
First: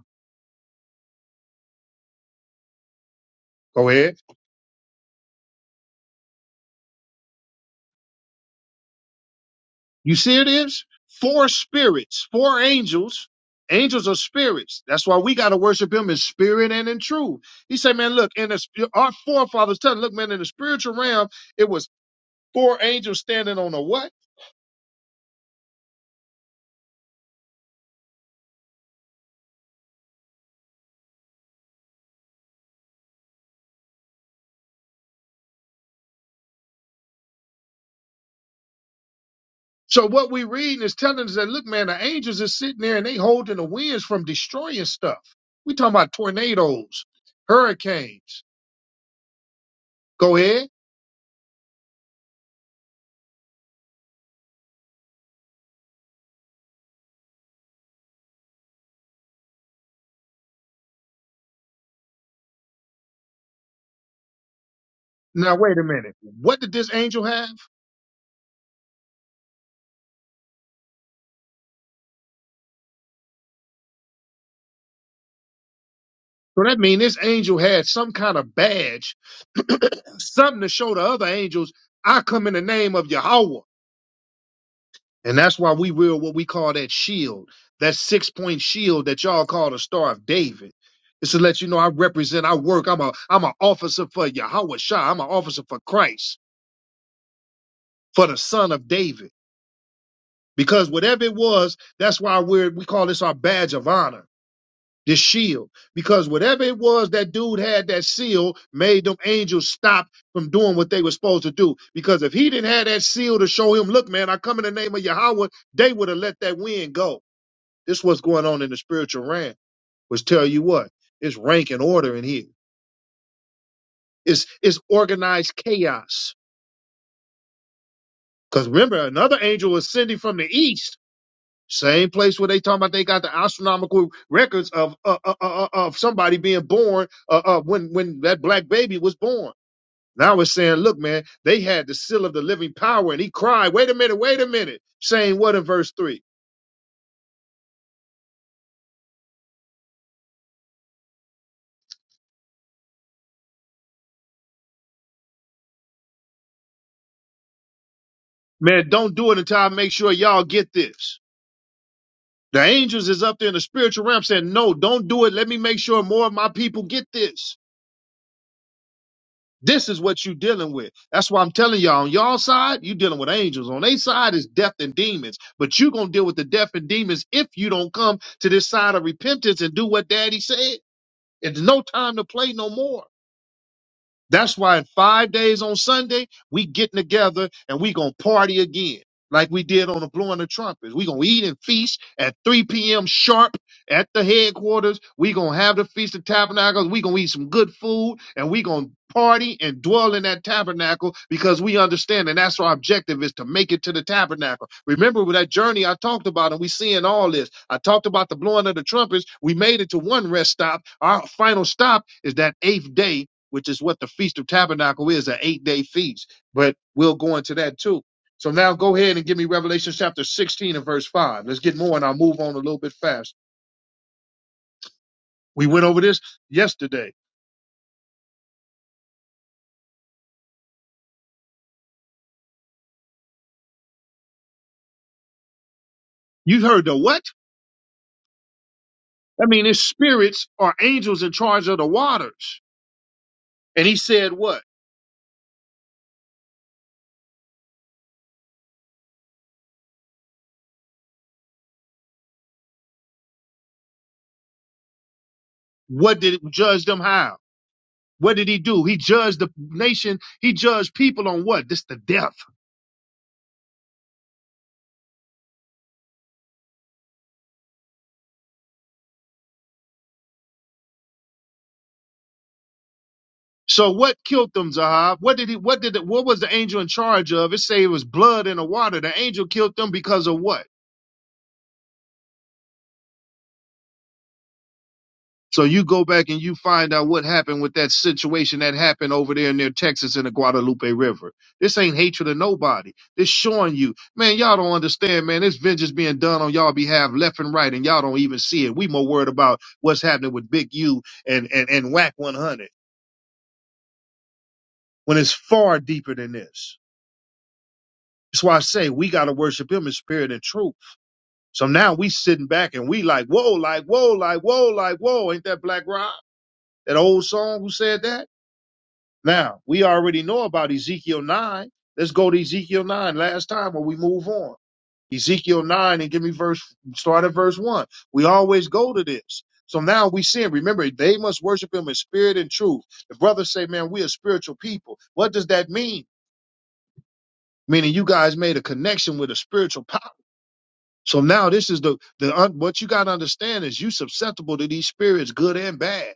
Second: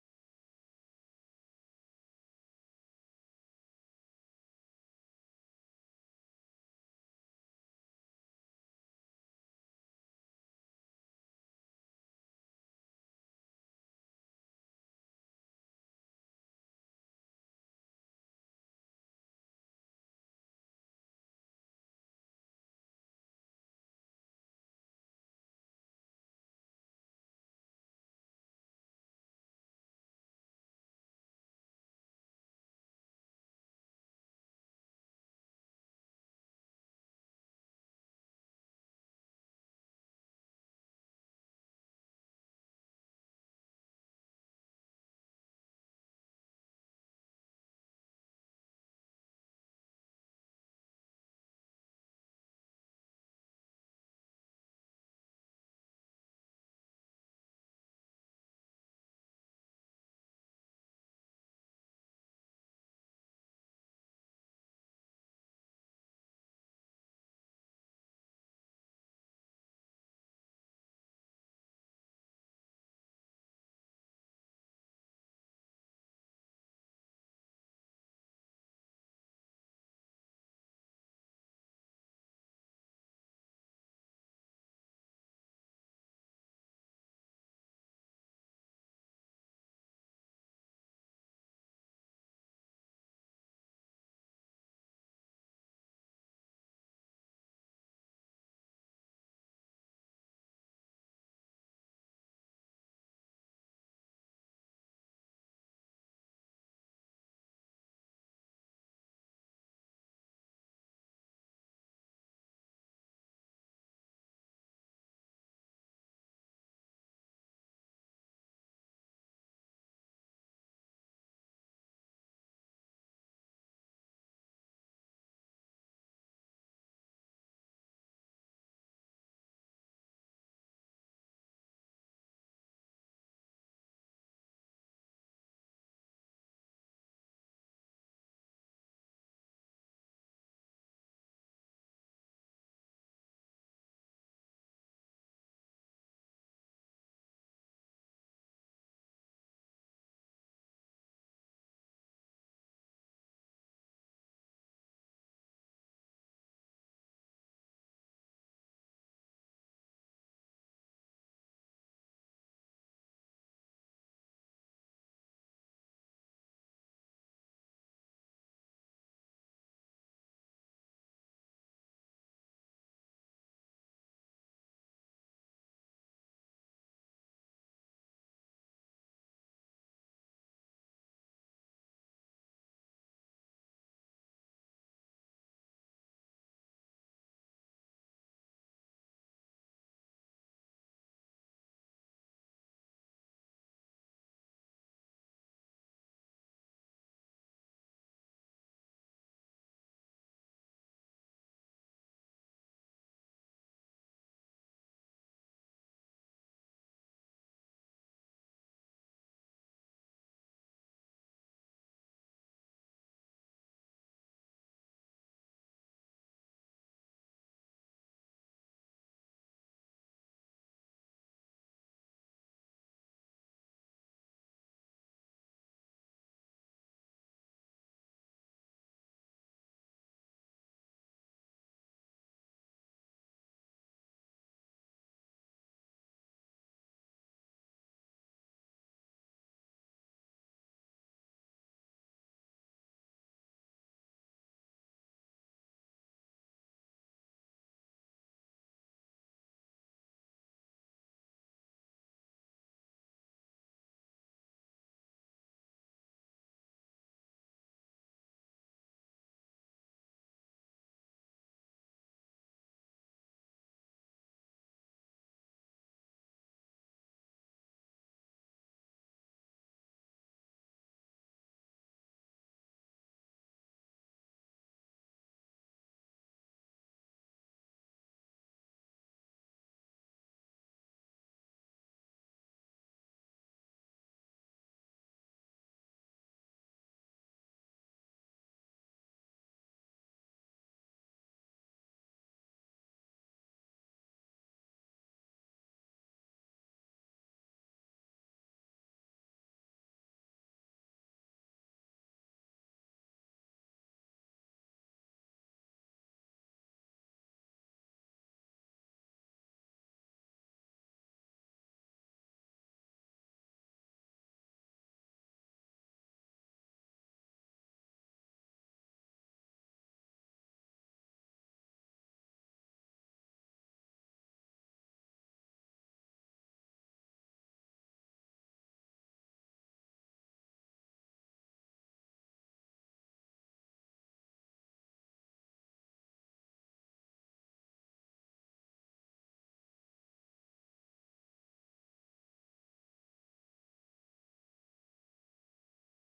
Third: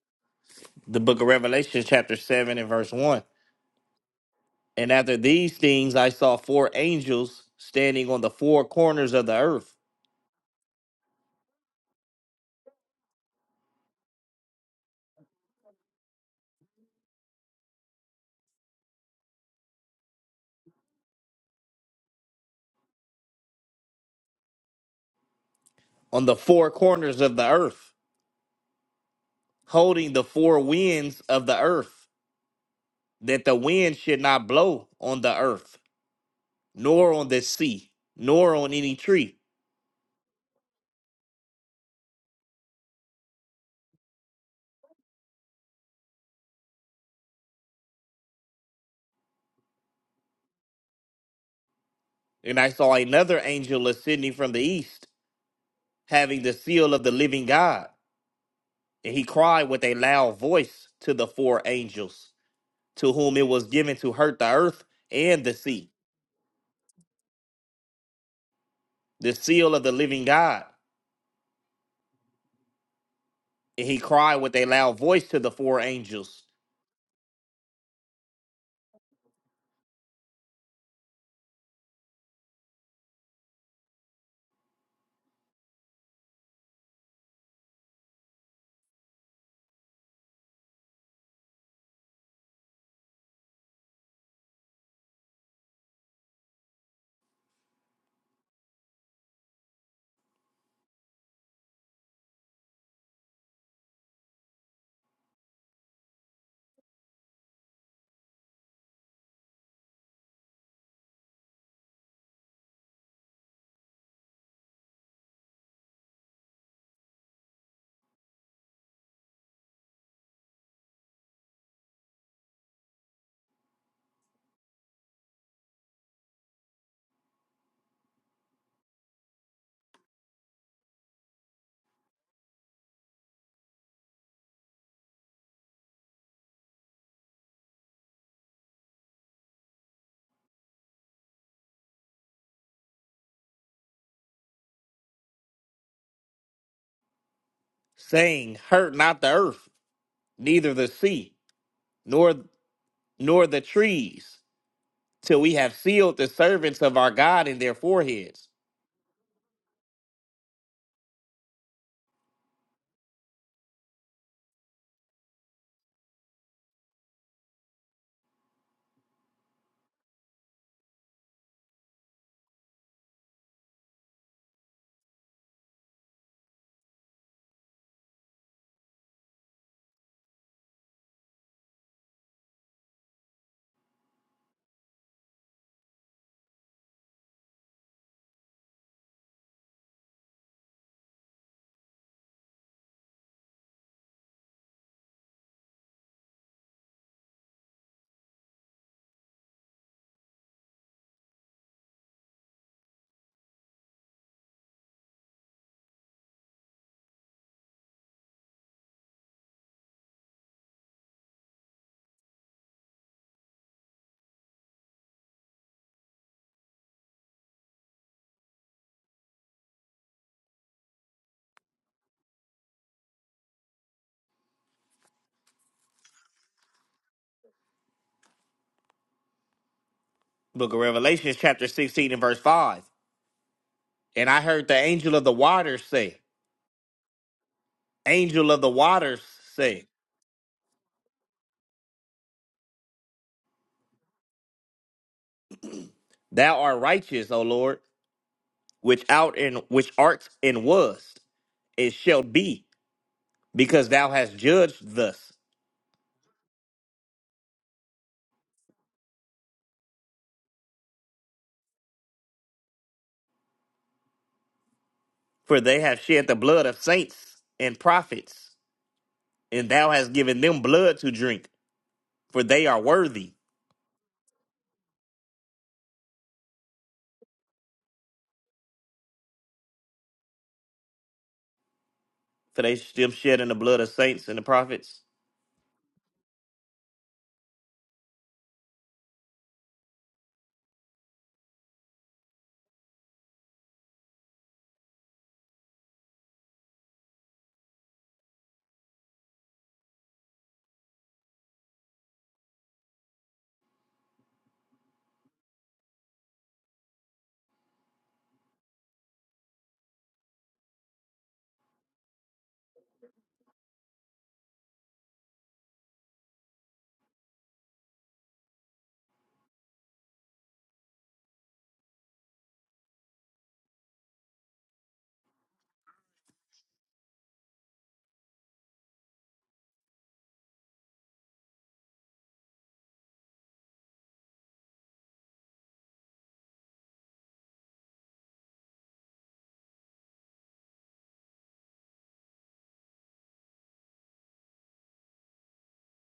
Speaker 3: the book of Revelation, chapter 7 and verse 1.
Speaker 1: Go ahead.
Speaker 3: And after these things, I saw four angels standing on the four corners of the earth,
Speaker 1: You see, it is four spirits, four angels. Angels are spirits. That's why we got to worship him in spirit and in truth. He said, man, look, in the, sp- our forefathers tell him, look, man, in the spiritual realm, it was four angels standing on a what?
Speaker 3: on the four corners of the earth, holding the four winds of the earth. that the wind should not blow on the earth, nor on the sea, nor on any tree.
Speaker 1: So what we reading is telling us that, look, man, the angels are sitting there and they holding the winds from destroying stuff. We talking about tornadoes, hurricanes. Go ahead.
Speaker 3: And I saw another angel ascending from the east, having the seal of the living God. And he cried with a loud voice to the four angels, to whom it was given to hurt the earth and the
Speaker 1: Now, wait a
Speaker 3: sea,
Speaker 1: minute. What did this angel have?
Speaker 3: the seal of the living God. And he cried with a loud voice to the four angels,
Speaker 1: So that means this angel had some kind of badge something to show the other angels, I come in the name of Yahweh. And that's why we wear what we call that shield, that six point shield that y'all call the Star of David. It's to let you know I represent, I work, I'm a I'm an officer for Yahweh Shah. I'm an officer for Christ, for the son of David. Because whatever it was, that's why we're we call this our badge of honor the shield. Because whatever it was that dude had that seal made them angels stop from doing what they were supposed to do. Because if he didn't have that seal to show him, look, man, I come in the name of Yahweh, they would have let that wind go. This what's going on in the spiritual realm. Was tell you what, it's rank and order in here. It's it's organized chaos. Because remember, another angel was sending from the east. Same place where they talking about they got the astronomical records of uh, uh, uh, uh, of somebody being born uh, uh, when when that black baby was born. Now it's saying, look, man, they had the seal of the living power, and he cried, "Wait a minute, wait a minute!" Saying what in verse three?
Speaker 3: saying, Hurt not the earth, neither the sea, nor nor the trees, till we have sealed the servants of our God in their foreheads.
Speaker 1: Man, don't do it until I make sure y'all get this. The angels is up there in the spiritual realm saying, "No, don't do it. Let me make sure more of my people get this." This is what you're dealing with. That's why I'm telling y'all on y'all side, you're dealing with angels. On their side is death and demons. But you're gonna deal with the death and demons if you don't come to this side of repentance and do what daddy said. It's no time to play no more. That's why in five days on Sunday, we getting together and we gonna party again, like we did on the blowing the trumpets. We gonna eat and feast at 3 p.m. sharp at the headquarters. We gonna have the feast of tabernacles. We gonna eat some good food and we gonna party and dwell in that tabernacle because we understand and that's our objective is to make it to the tabernacle. Remember with that journey I talked about and we seeing all this. I talked about the blowing of the trumpets. We made it to one rest stop. Our final stop is that eighth day which is what the Feast of Tabernacle is, an eight day feast. But we'll go into that too. So now go ahead and give me Revelation chapter 16 and verse 5. Let's get more and I'll move on a little bit fast. We went over this yesterday.
Speaker 3: Book of Revelation, chapter 16 and verse 5. And I heard the angel of the waters say,
Speaker 1: You heard the what?
Speaker 3: Angel of the waters
Speaker 1: I mean, it's
Speaker 3: say,
Speaker 1: spirits or angels in charge of the waters. And he said what?
Speaker 3: Thou art righteous, O Lord, which out and which art and was, it shall be, because thou hast judged thus.
Speaker 1: What did judge them how? What did he do? He judged the nation. He judged people on what? This the death.
Speaker 3: For they have shed the blood of saints and prophets, and thou hast given them blood to drink, for they are worthy.
Speaker 1: So what killed them, Zahab? What did he? What did? It, what was the angel in charge of? It say it was blood in the water. The angel killed them because of what?
Speaker 3: For they still shedding the blood of saints and the prophets.
Speaker 1: So you go back and you find out what happened with that situation that happened over there near Texas in the Guadalupe River. This ain't hatred of nobody. This showing you, man, y'all don't understand, man. This vengeance being done on y'all behalf left and right, and y'all don't even see it. We more worried about what's happening with Big U and and and Whack 100 when it's far deeper than this. That's why I say we gotta worship Him in spirit and truth. So now we sitting back and we like, whoa, like, whoa, like, whoa, like, whoa. Ain't that Black Rob? That old song who said that? Now, we already know about Ezekiel 9. Let's go to Ezekiel 9 last time when we move on. Ezekiel 9 and give me verse, start at verse 1. We always go to this. So now we sin. Remember, they must worship him in spirit and truth. The brothers say, man, we are spiritual people. What does that mean? Meaning you guys made a connection with a spiritual power So now this is the the un, what you got to understand is you susceptible to these spirits, good and bad,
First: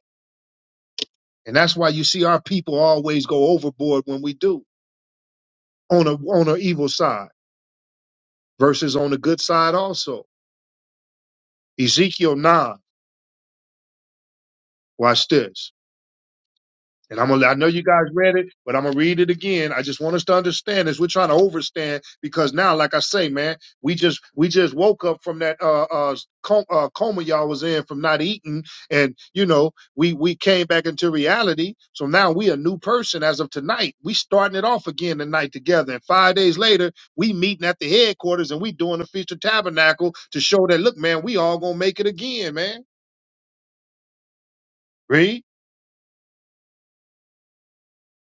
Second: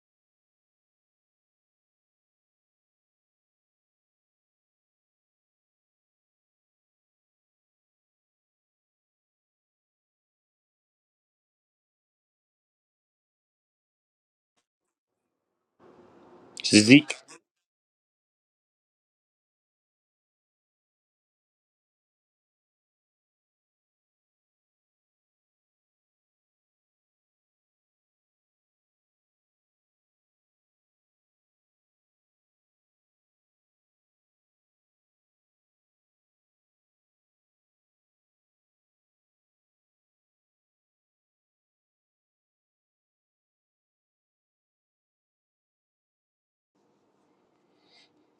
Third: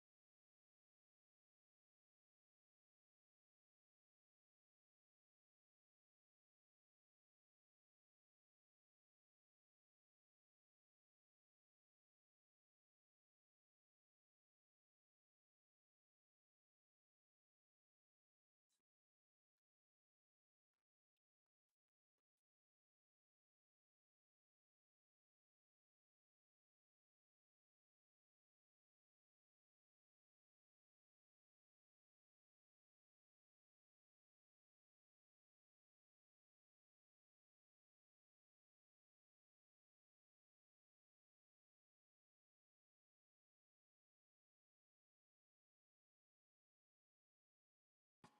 Speaker 1: and that's why you see our people always go overboard when we do on a on a evil side versus on the good side also. Ezekiel nine, watch this.
Speaker 2: Ezek-
Speaker 1: And I'm gonna, I know you guys read it, but I'm gonna read it again. I just want us to understand this. We're trying to overstand because now, like I say, man, we just we just woke up from that uh uh coma, uh coma y'all was in from not eating, and you know we we came back into reality. So now we a new person as of tonight. We starting it off again tonight together, and five days later we meeting at the headquarters and we doing the feast of tabernacle to show that look, man, we all gonna make it again, man. Read.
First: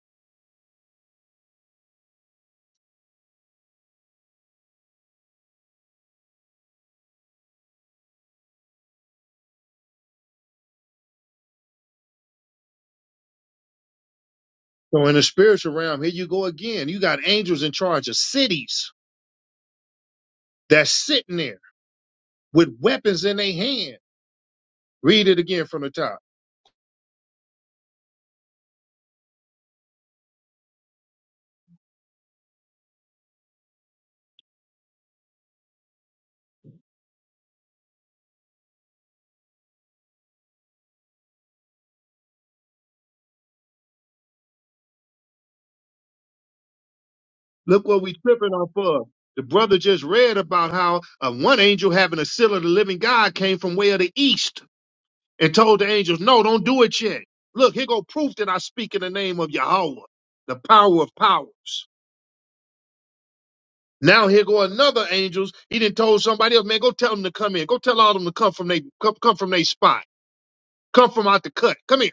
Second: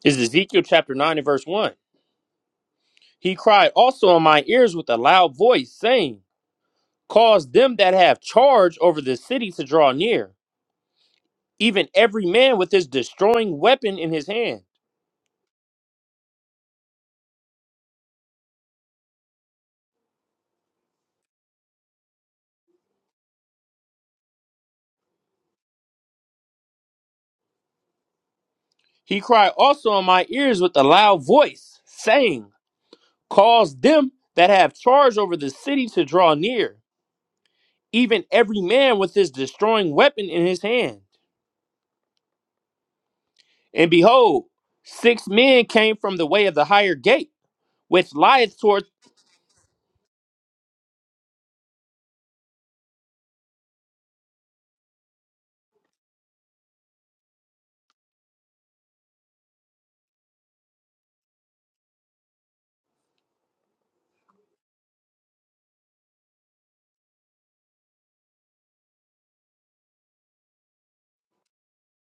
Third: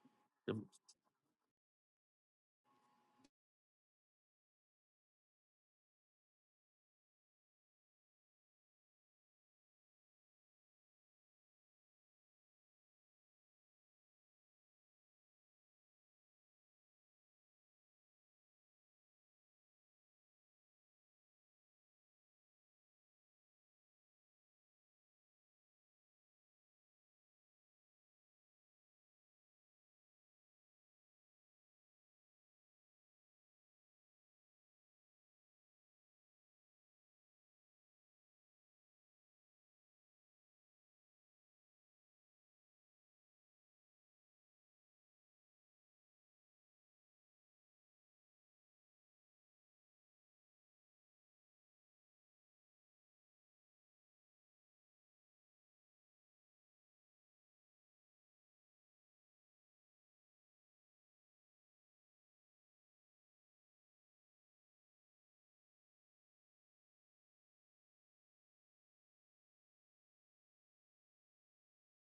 Speaker 2: is Ezekiel chapter 9 and verse 1. He cried also on my ears with a loud voice, saying, Cause them that have charge over the city to draw near, even every man with his destroying weapon in his hand.
Speaker 1: So in the spiritual realm, here you go again. You got angels in charge of cities that's sitting there with weapons in their hand. Read it again from the top.
Speaker 2: He cried also on my ears with a loud voice, saying, Cause them that have charge over the city to draw near, even every man with his destroying weapon in his hand. And behold, six men came from the way of the higher gate,
Speaker 1: Look what
Speaker 2: which
Speaker 1: we tripping
Speaker 2: lieth
Speaker 1: off
Speaker 2: toward.
Speaker 1: of. The brother just read about how uh, one angel having a seal of the living God came from way of the east and told the angels, no, don't do it yet. Look, here go proof that I speak in the name of Yahweh, the power of powers. Now here go another angels. He did told somebody else, man, go tell them to come in. Go tell all of them to come from they come, come from their spot. Come from out the cut. Come here.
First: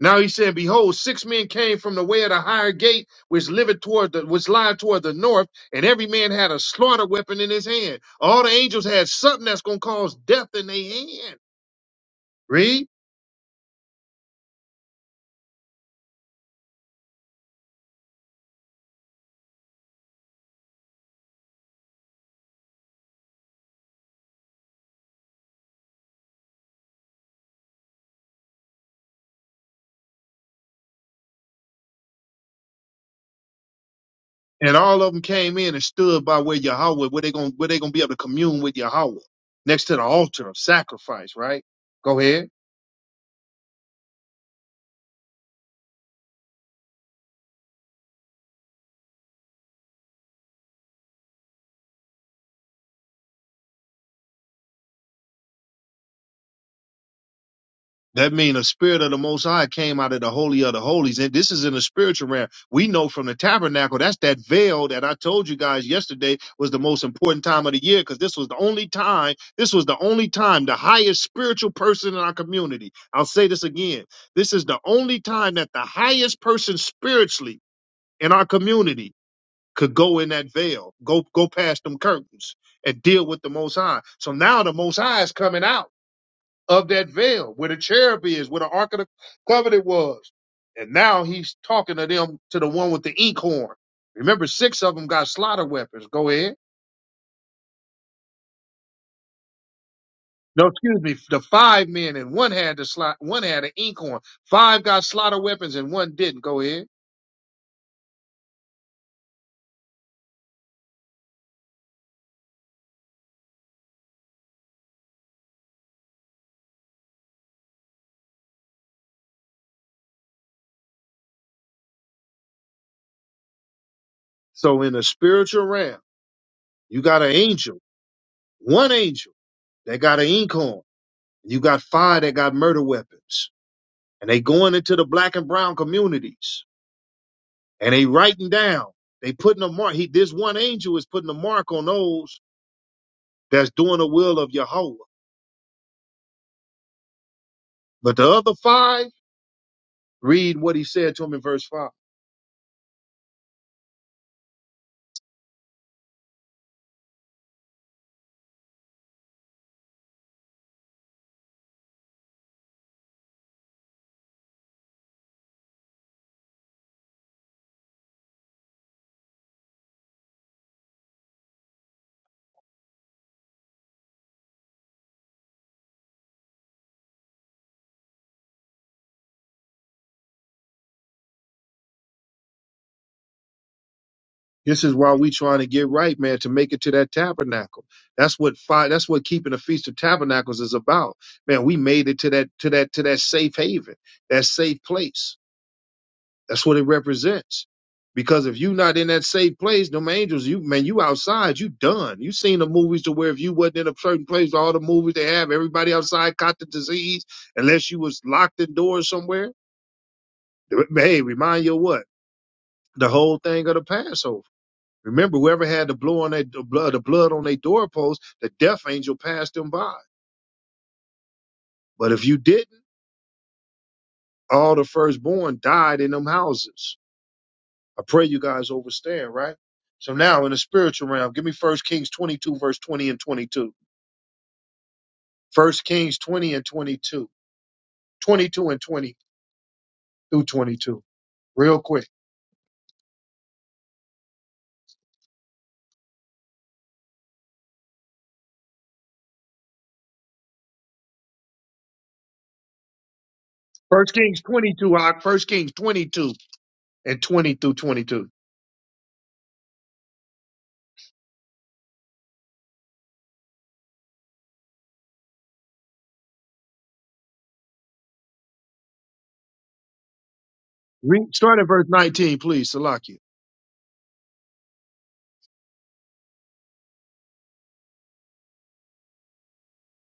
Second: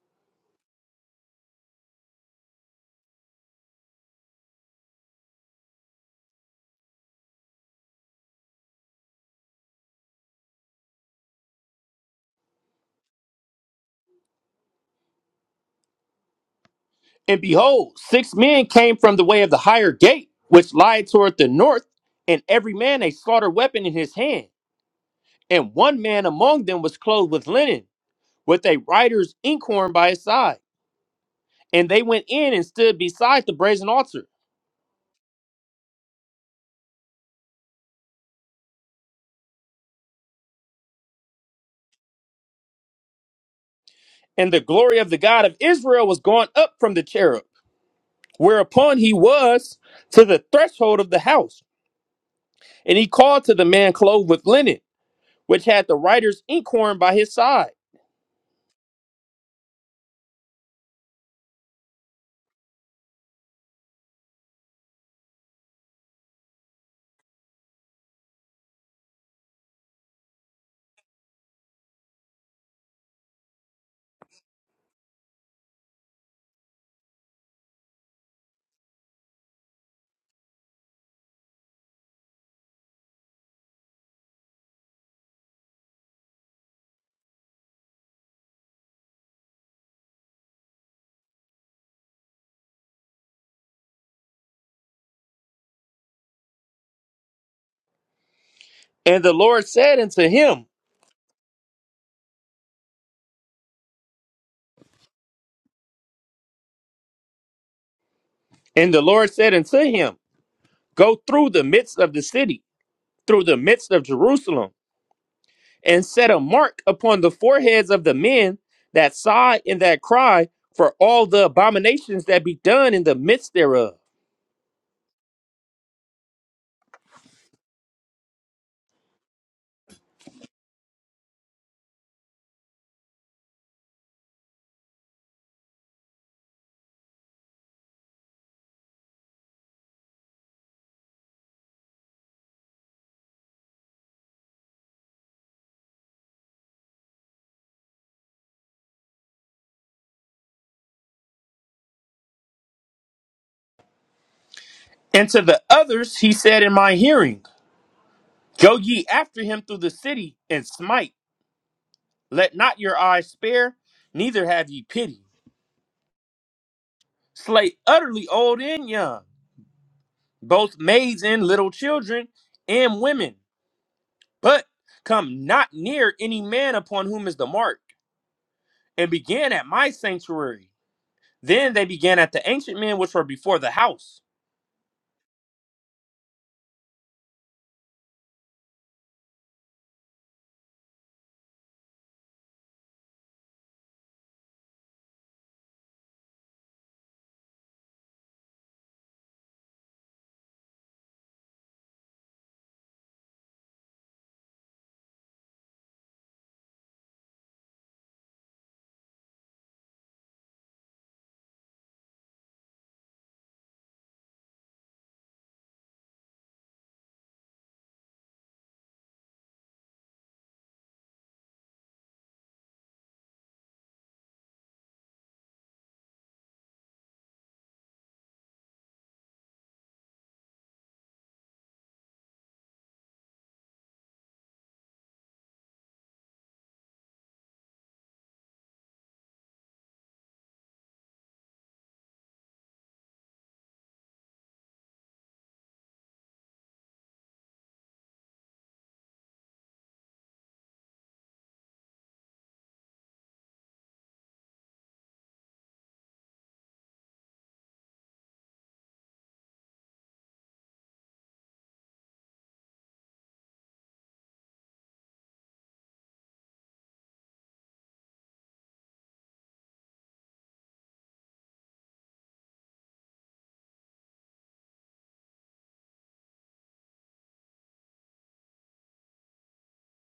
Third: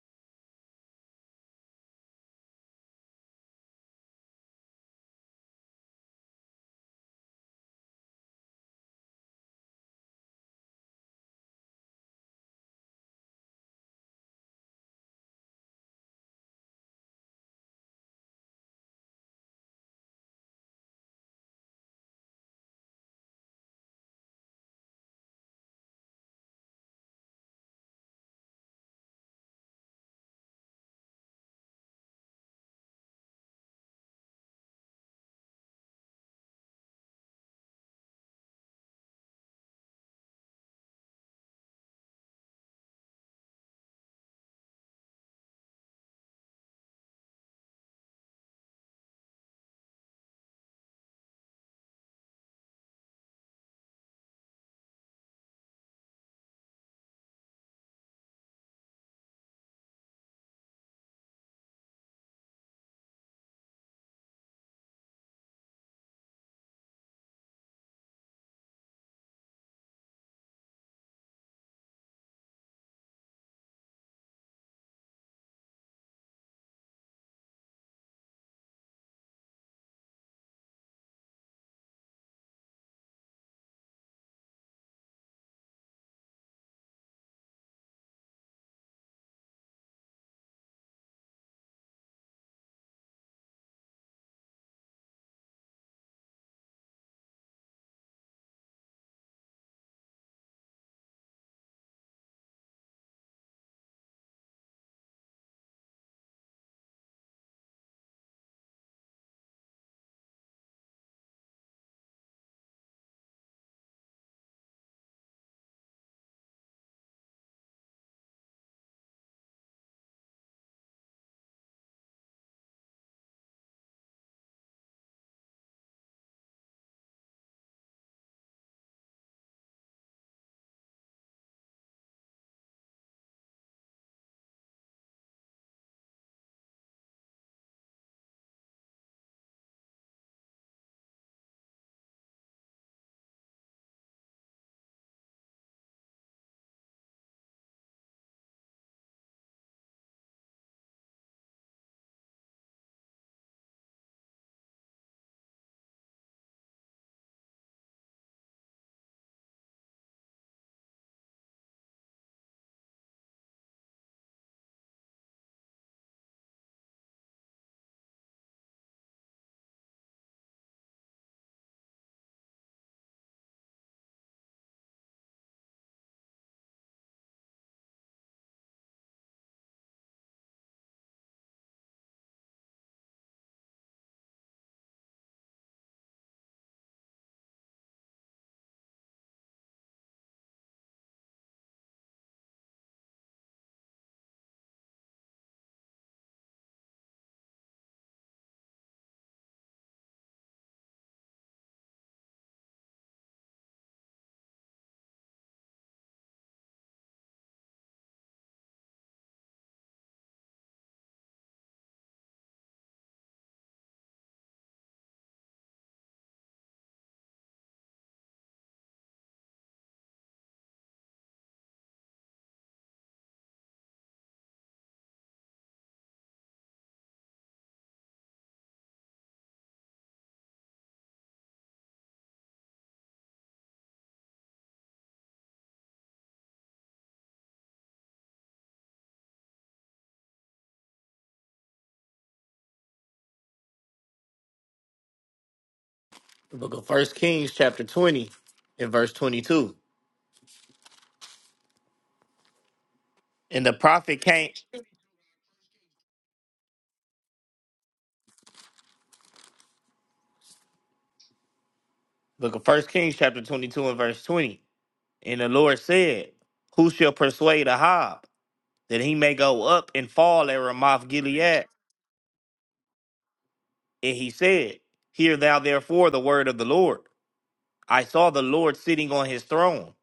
Speaker 1: Now he said, Behold, six men came from the way of the higher gate, which liveth toward the which lie toward the north, and every man had a slaughter weapon in his hand. All the angels had something that's gonna cause death in their hand. Read.
Speaker 2: And behold, six men came from the way of the higher gate, which lieth toward the north, and every man a slaughter weapon in his hand. And one man among them was clothed with linen, with a writer's inkhorn by his side. And they went in and stood beside the brazen altar.
Speaker 1: And all of them came in and stood by where Yahweh, where they gonna where they gonna be able to commune with Yahweh. Next to the altar of sacrifice, right? Go ahead.
Speaker 2: And the glory of the God of Israel was gone up from the cherub, whereupon he was to the threshold of the house. And he called to the man clothed with linen which had the writer's inkhorn by his side.
Speaker 1: That means a spirit of the Most High came out of the Holy of the Holies. And this is in the spiritual realm. We know from the tabernacle, that's that veil that I told you guys yesterday was the most important time of the year because this was the only time, this was the only time the highest spiritual person in our community. I'll say this again. This is the only time that the highest person spiritually in our community could go in that veil, go go past them curtains and deal with the Most High. So now the Most High is coming out of that veil where the cherub is, where the Ark of the Covenant was. And now he's talking to them, to the one with the inkhorn. Remember, six of them got slaughter weapons. Go ahead.
Speaker 2: And the Lord said unto him,
Speaker 1: No, excuse me. The five men and one had the slot, one had an inkhorn. Five got slaughter weapons and one didn't. Go ahead.
Speaker 2: and the Lord said unto him, Go through the midst of the city, through the midst of Jerusalem, and set a mark upon the foreheads of the men that sigh and that cry for all the abominations that be done in the midst thereof.
Speaker 1: So in the spiritual realm, you got an angel, one angel that got an inkhorn. You got five that got murder weapons, and they going into the black and brown communities and they writing down. They putting a mark. He this one angel is putting a mark on those that's doing the will of Yahweh. But the other five, read what he said to him in verse five.
Speaker 2: And to the others he said in my hearing, Go ye after him through the city and smite. Let not your eyes spare, neither have ye pity. Slay utterly old and young both maids and little children and women, but come not near any man upon whom is the mark, and began at my sanctuary. Then they began at the ancient men which were before the house.
Speaker 1: This is why we trying to get right, man, to make it to that tabernacle. That's what five. That's what keeping the feast of tabernacles is about, man. We made it to that to that to that safe haven, that safe place. That's what it represents. Because if you not in that safe place, them angels, you man, you outside, you done. You seen the movies to where if you wasn't in a certain place, all the movies they have, everybody outside caught the disease, unless you was locked indoors somewhere. Hey, remind you of what? The whole thing of the Passover. Remember, whoever had the blood on their the blood, the blood on their doorpost, the death angel passed them by. But if you didn't, all the firstborn died in them houses. I pray you guys overstand, right? So now in the spiritual realm, give me First Kings 22, verse 20 and 22. First Kings 20 and 22. 22 and 20 through 22. Real quick.
Speaker 3: The book of First Kings, chapter 20, and verse 22. And the
Speaker 1: First
Speaker 3: prophet
Speaker 1: Kings
Speaker 3: came,
Speaker 1: 22, Hawk. First Kings 22 and 20 through 22.
Speaker 3: book of First Kings, chapter 22, and verse 20. And the Lord said, Who shall persuade Ahab that he may go up and fall at Ramoth
Speaker 1: Read, start
Speaker 3: Gilead?
Speaker 1: at verse 19, please, Salakia.
Speaker 3: And he said, Hear thou therefore the word of the Lord. I saw the Lord sitting on his throne,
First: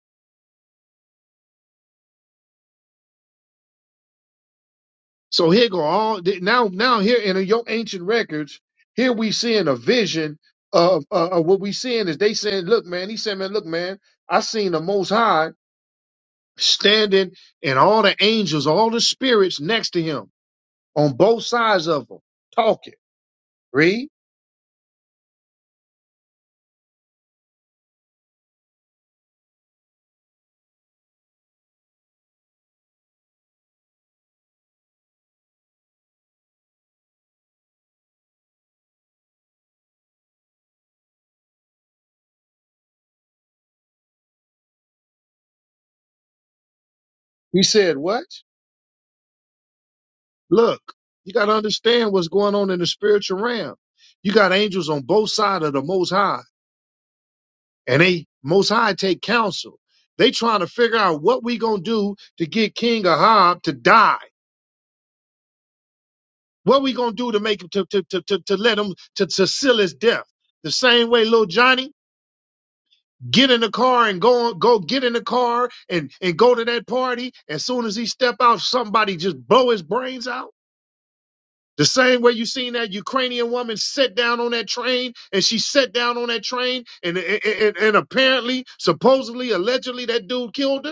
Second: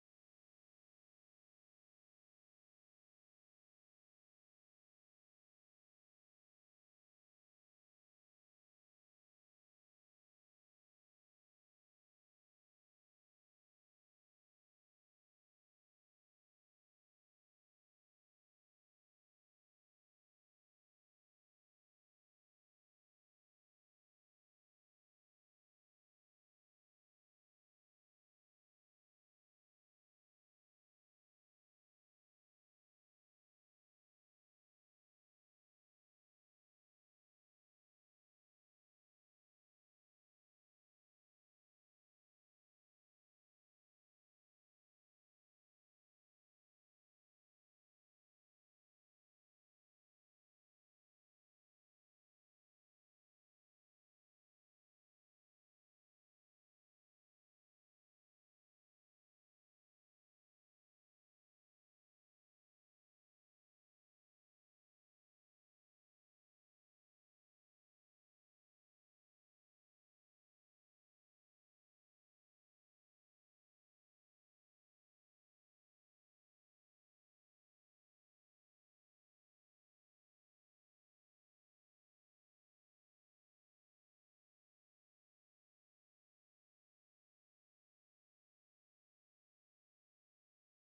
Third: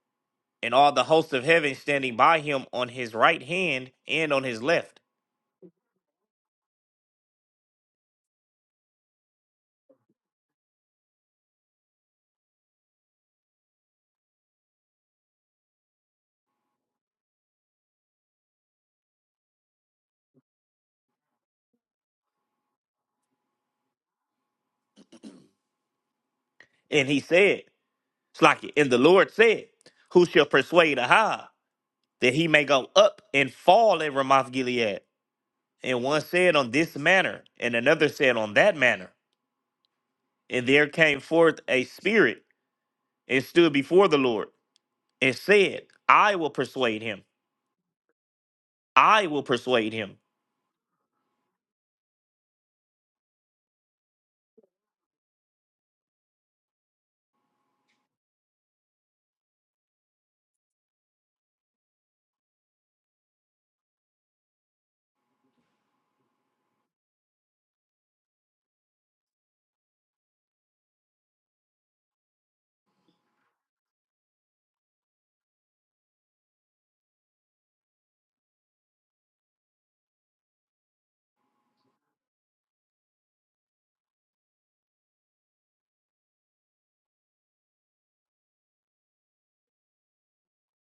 Speaker 3: and all the hosts of heaven standing by him on his right hand and on his left.
Speaker 1: So here go all, now, now here in your ancient records, here we seeing a vision of, uh, of what we seeing is they saying, look, man, he said, man, look, man, I seen the most high standing and all the angels, all the spirits next to him on both sides of him talking. Read.
Speaker 3: And he said, Slack it. And the Lord said, Who shall persuade Ahab? that he may go up and fall at Ramoth Gilead. And one said on this manner, and another said on that manner. And there came forth a spirit and stood before the Lord and said, I will persuade him.
Speaker 1: He said, What?
Speaker 3: I will persuade him.
Speaker 1: Look, you got to understand what's going on in the spiritual realm. You got angels on both sides of the Most High, and they Most High take counsel. They trying to figure out what we gonna do to get King Ahab to die. What we gonna do to make him to to to to, to let him to, to seal his death? The same way little Johnny get in the car and go go get in the car and and go to that party as soon as he step out somebody just blow his brains out the same way you seen that ukrainian woman sit down on that train and she sat down on that train and and, and, and apparently supposedly allegedly that dude killed her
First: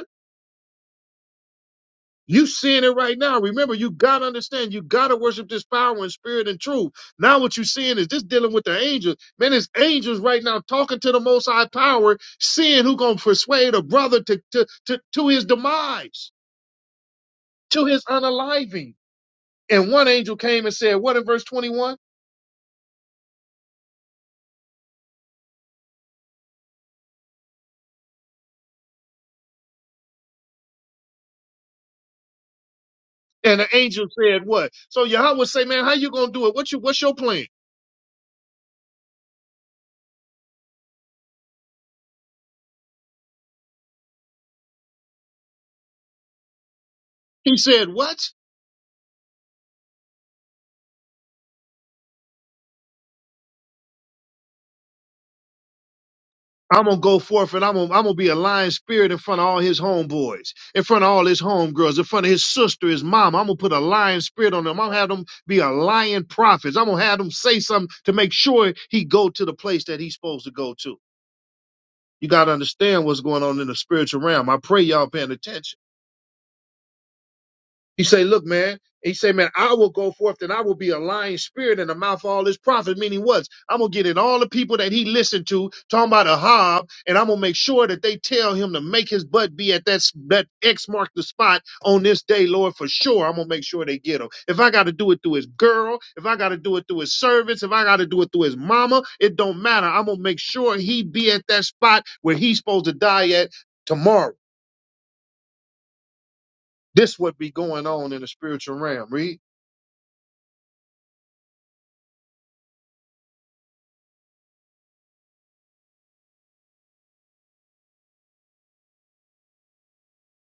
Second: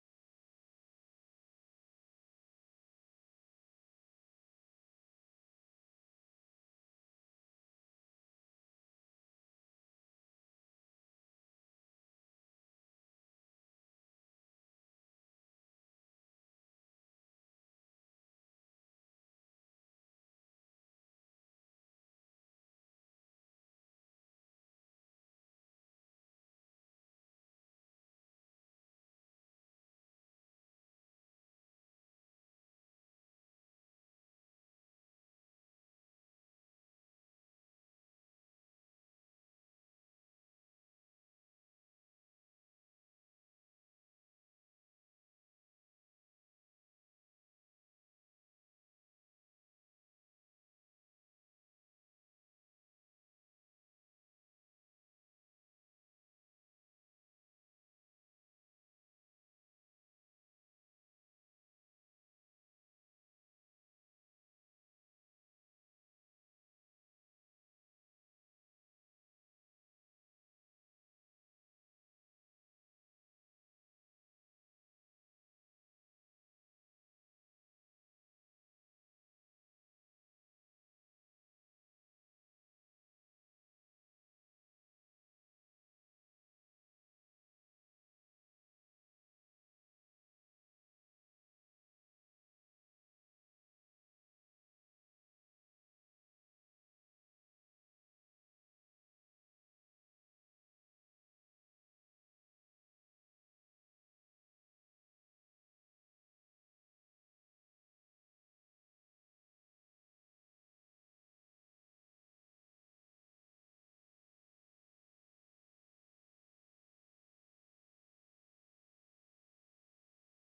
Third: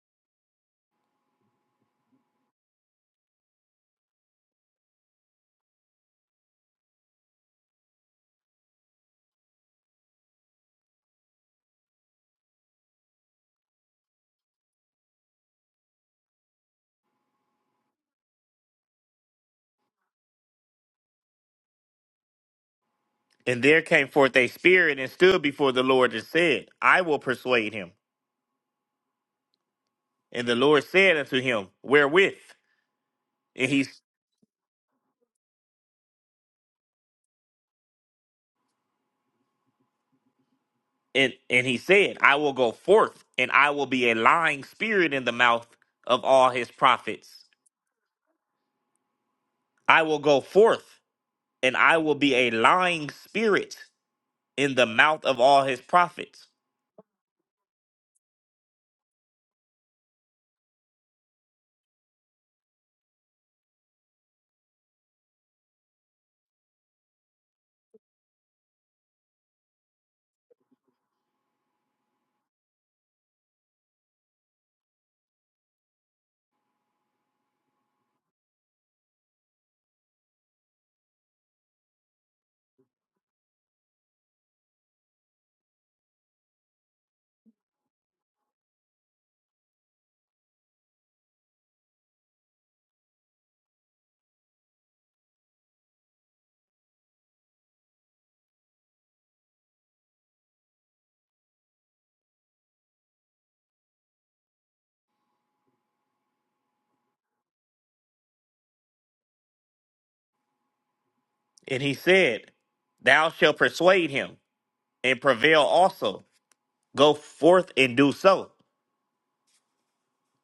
Speaker 1: You seeing it right now. Remember, you gotta understand, you gotta worship this power and spirit and truth. Now what you seeing is this dealing with the angels. Man, it's angels right now talking to the most high power, seeing who gonna persuade a brother to to to, to his demise, to his unaliving. And one angel came and said, What in verse 21?
Speaker 3: And there came forth a spirit and stood before the Lord and said, I will persuade him. And the Lord said unto him, Wherewith?
Speaker 1: And
Speaker 3: And
Speaker 1: the
Speaker 3: he
Speaker 1: angel said, What? So Yahweh say, Man, how you gonna do it? What you what's your plan?
Speaker 3: And and he said, I will go forth and I will be a lying spirit in the mouth of all his prophets.
Speaker 1: He said, What?
Speaker 3: I will go forth and I will be a lying spirit in the mouth of all his prophets.
Speaker 1: I'm gonna go forth and I'm gonna, I'm gonna be a lion spirit in front of all his homeboys, in front of all his homegirls, in front of his sister, his mom. I'm gonna put a lion spirit on them. I'm gonna have them be a lion prophets. I'm gonna have them say something to make sure he go to the place that he's supposed to go to. You gotta understand what's going on in the spiritual realm. I pray y'all paying attention. He say, look, man. He say, man, I will go forth and I will be a lying spirit in the mouth of all his prophets. Meaning what? I'm going to get in all the people that he listened to, talking about a hob, and I'm going to make sure that they tell him to make his butt be at that, s- that X mark the spot on this day, Lord, for sure. I'm going to make sure they get him. If I got to do it through his girl, if I got to do it through his servants, if I got to do it through his mama, it don't matter. I'm going to make sure he be at that spot where he's supposed to die at tomorrow. This would be going on in the spiritual realm. Read.
Speaker 3: And he said, Thou shalt persuade him and prevail also. Go forth and do so.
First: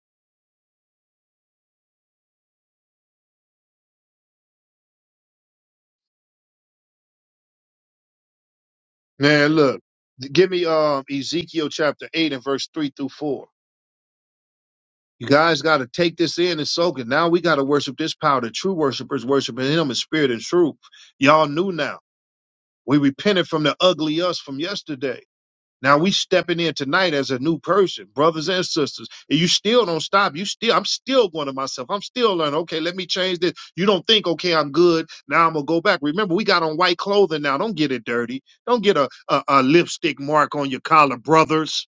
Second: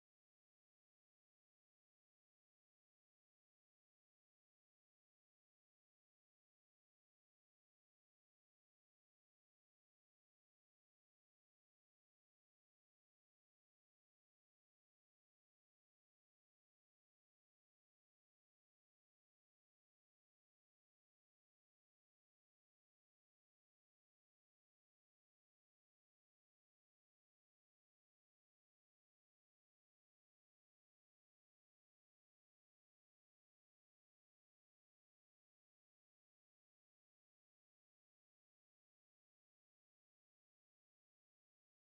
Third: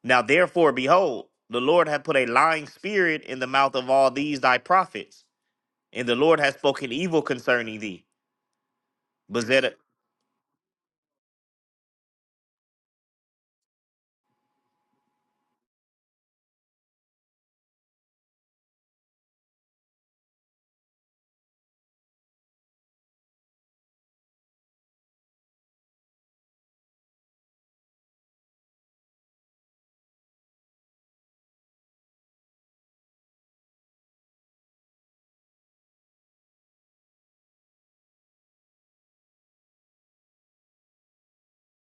Speaker 3: Now therefore, behold, the Lord hath put a lying spirit in the mouth of all these thy prophets, and the Lord hath spoken evil concerning thee.
Speaker 1: Man,
Speaker 3: Bezalel.
Speaker 1: look, give me um Ezekiel chapter eight and verse three through four. You guys got to take this in and soak it. Now we got to worship this power. The true worshipers worshiping Him in spirit and truth. Y'all knew now. We repented from the ugly us from yesterday. Now we stepping in tonight as a new person, brothers and sisters. And you still don't stop. You still, I'm still going to myself. I'm still learning. Okay, let me change this. You don't think, okay, I'm good. Now I'm gonna go back. Remember, we got on white clothing now. Don't get it dirty. Don't get a, a, a lipstick mark on your collar, brothers.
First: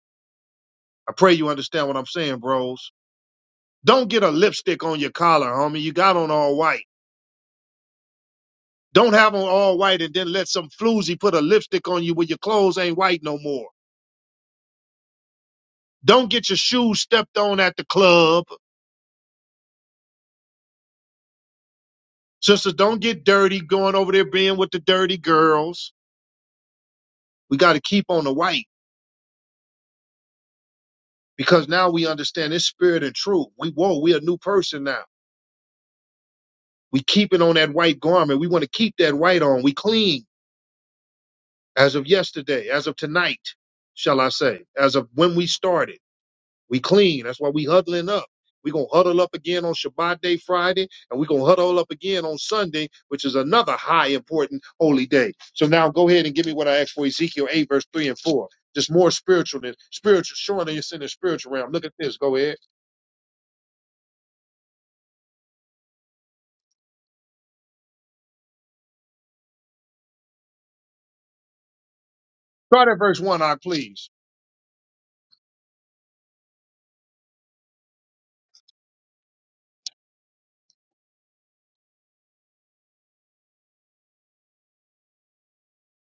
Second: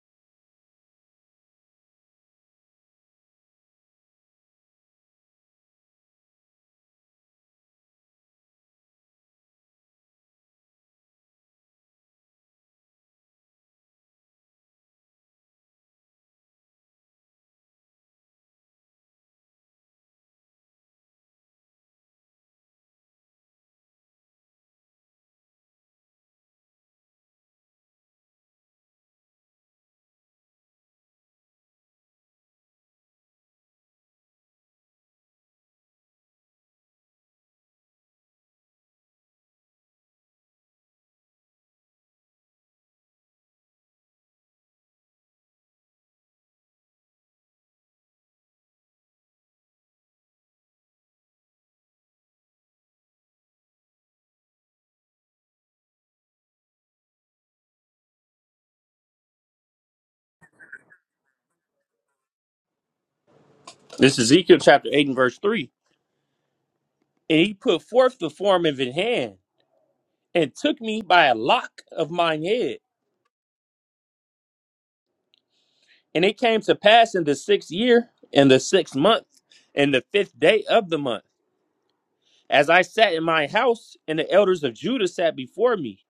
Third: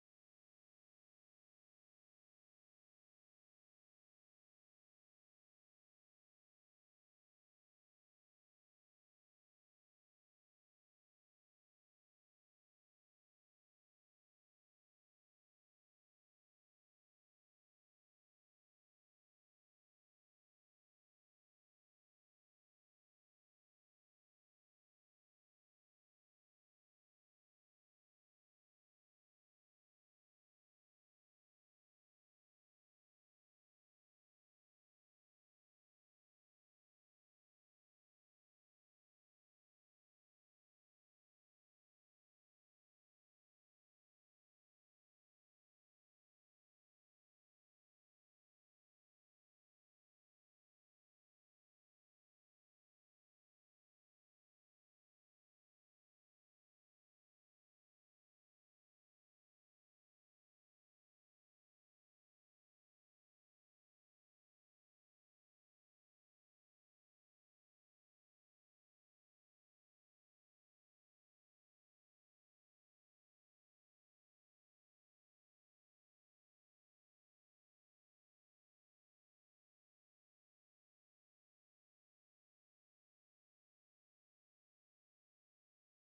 Speaker 1: I pray you understand what I'm saying, bros. Don't get a lipstick on your collar, homie. You got on all white. Don't have on all white and then let some floozy put a lipstick on you when your clothes ain't white no more. Don't get your shoes stepped on at the club. Sisters, don't get dirty going over there being with the dirty girls. We got to keep on the white because now we understand this spirit and truth. We whoa, we a new person now. We keep it on that white garment. We want to keep that white on. We clean as of yesterday, as of tonight, shall I say, as of when we started. We clean. That's why we huddling up. we going to huddle up again on Shabbat day Friday, and we going to huddle up again on Sunday, which is another high important holy day. So now go ahead and give me what I asked for Ezekiel 8, verse 3 and 4. Just more spiritual than spiritual, showing that it's in the spiritual realm. Look at this. Go ahead.
Speaker 2: This is Ezekiel chapter 8 and verse 3. And he put forth the form of his hand, and took me by a lock of mine head.
Speaker 1: Start at verse 1, I please.
Speaker 2: And it came to pass in the sixth year, in the sixth month, and the fifth day of the month, as I sat in my house, and the elders of Judah sat before me.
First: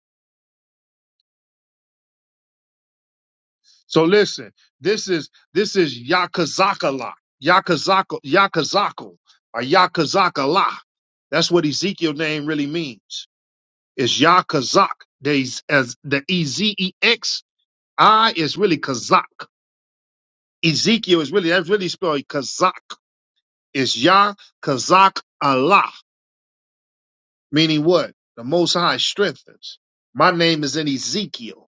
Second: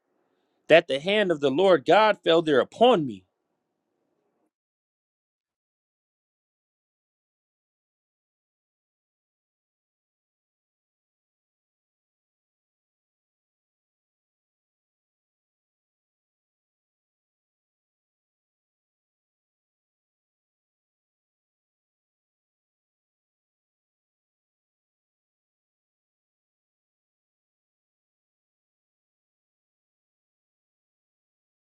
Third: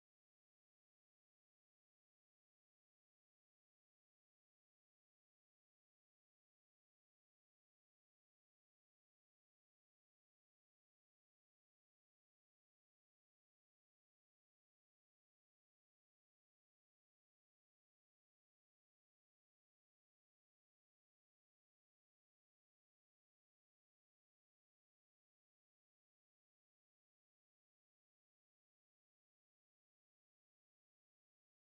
Speaker 2: that the hand of the Lord God fell there upon me.
Speaker 1: So listen, this is this is Yakazakala. Yakazako Yakazako or Yakazakala. That's what Ezekiel name really means. It's Yah Kazak. There's as the E Z E X I is really Kazak. Ezekiel is really that's really spelled Kazak. It's Yah Kazak Allah, meaning what? The Most High strengthens. My name is in Ezekiel.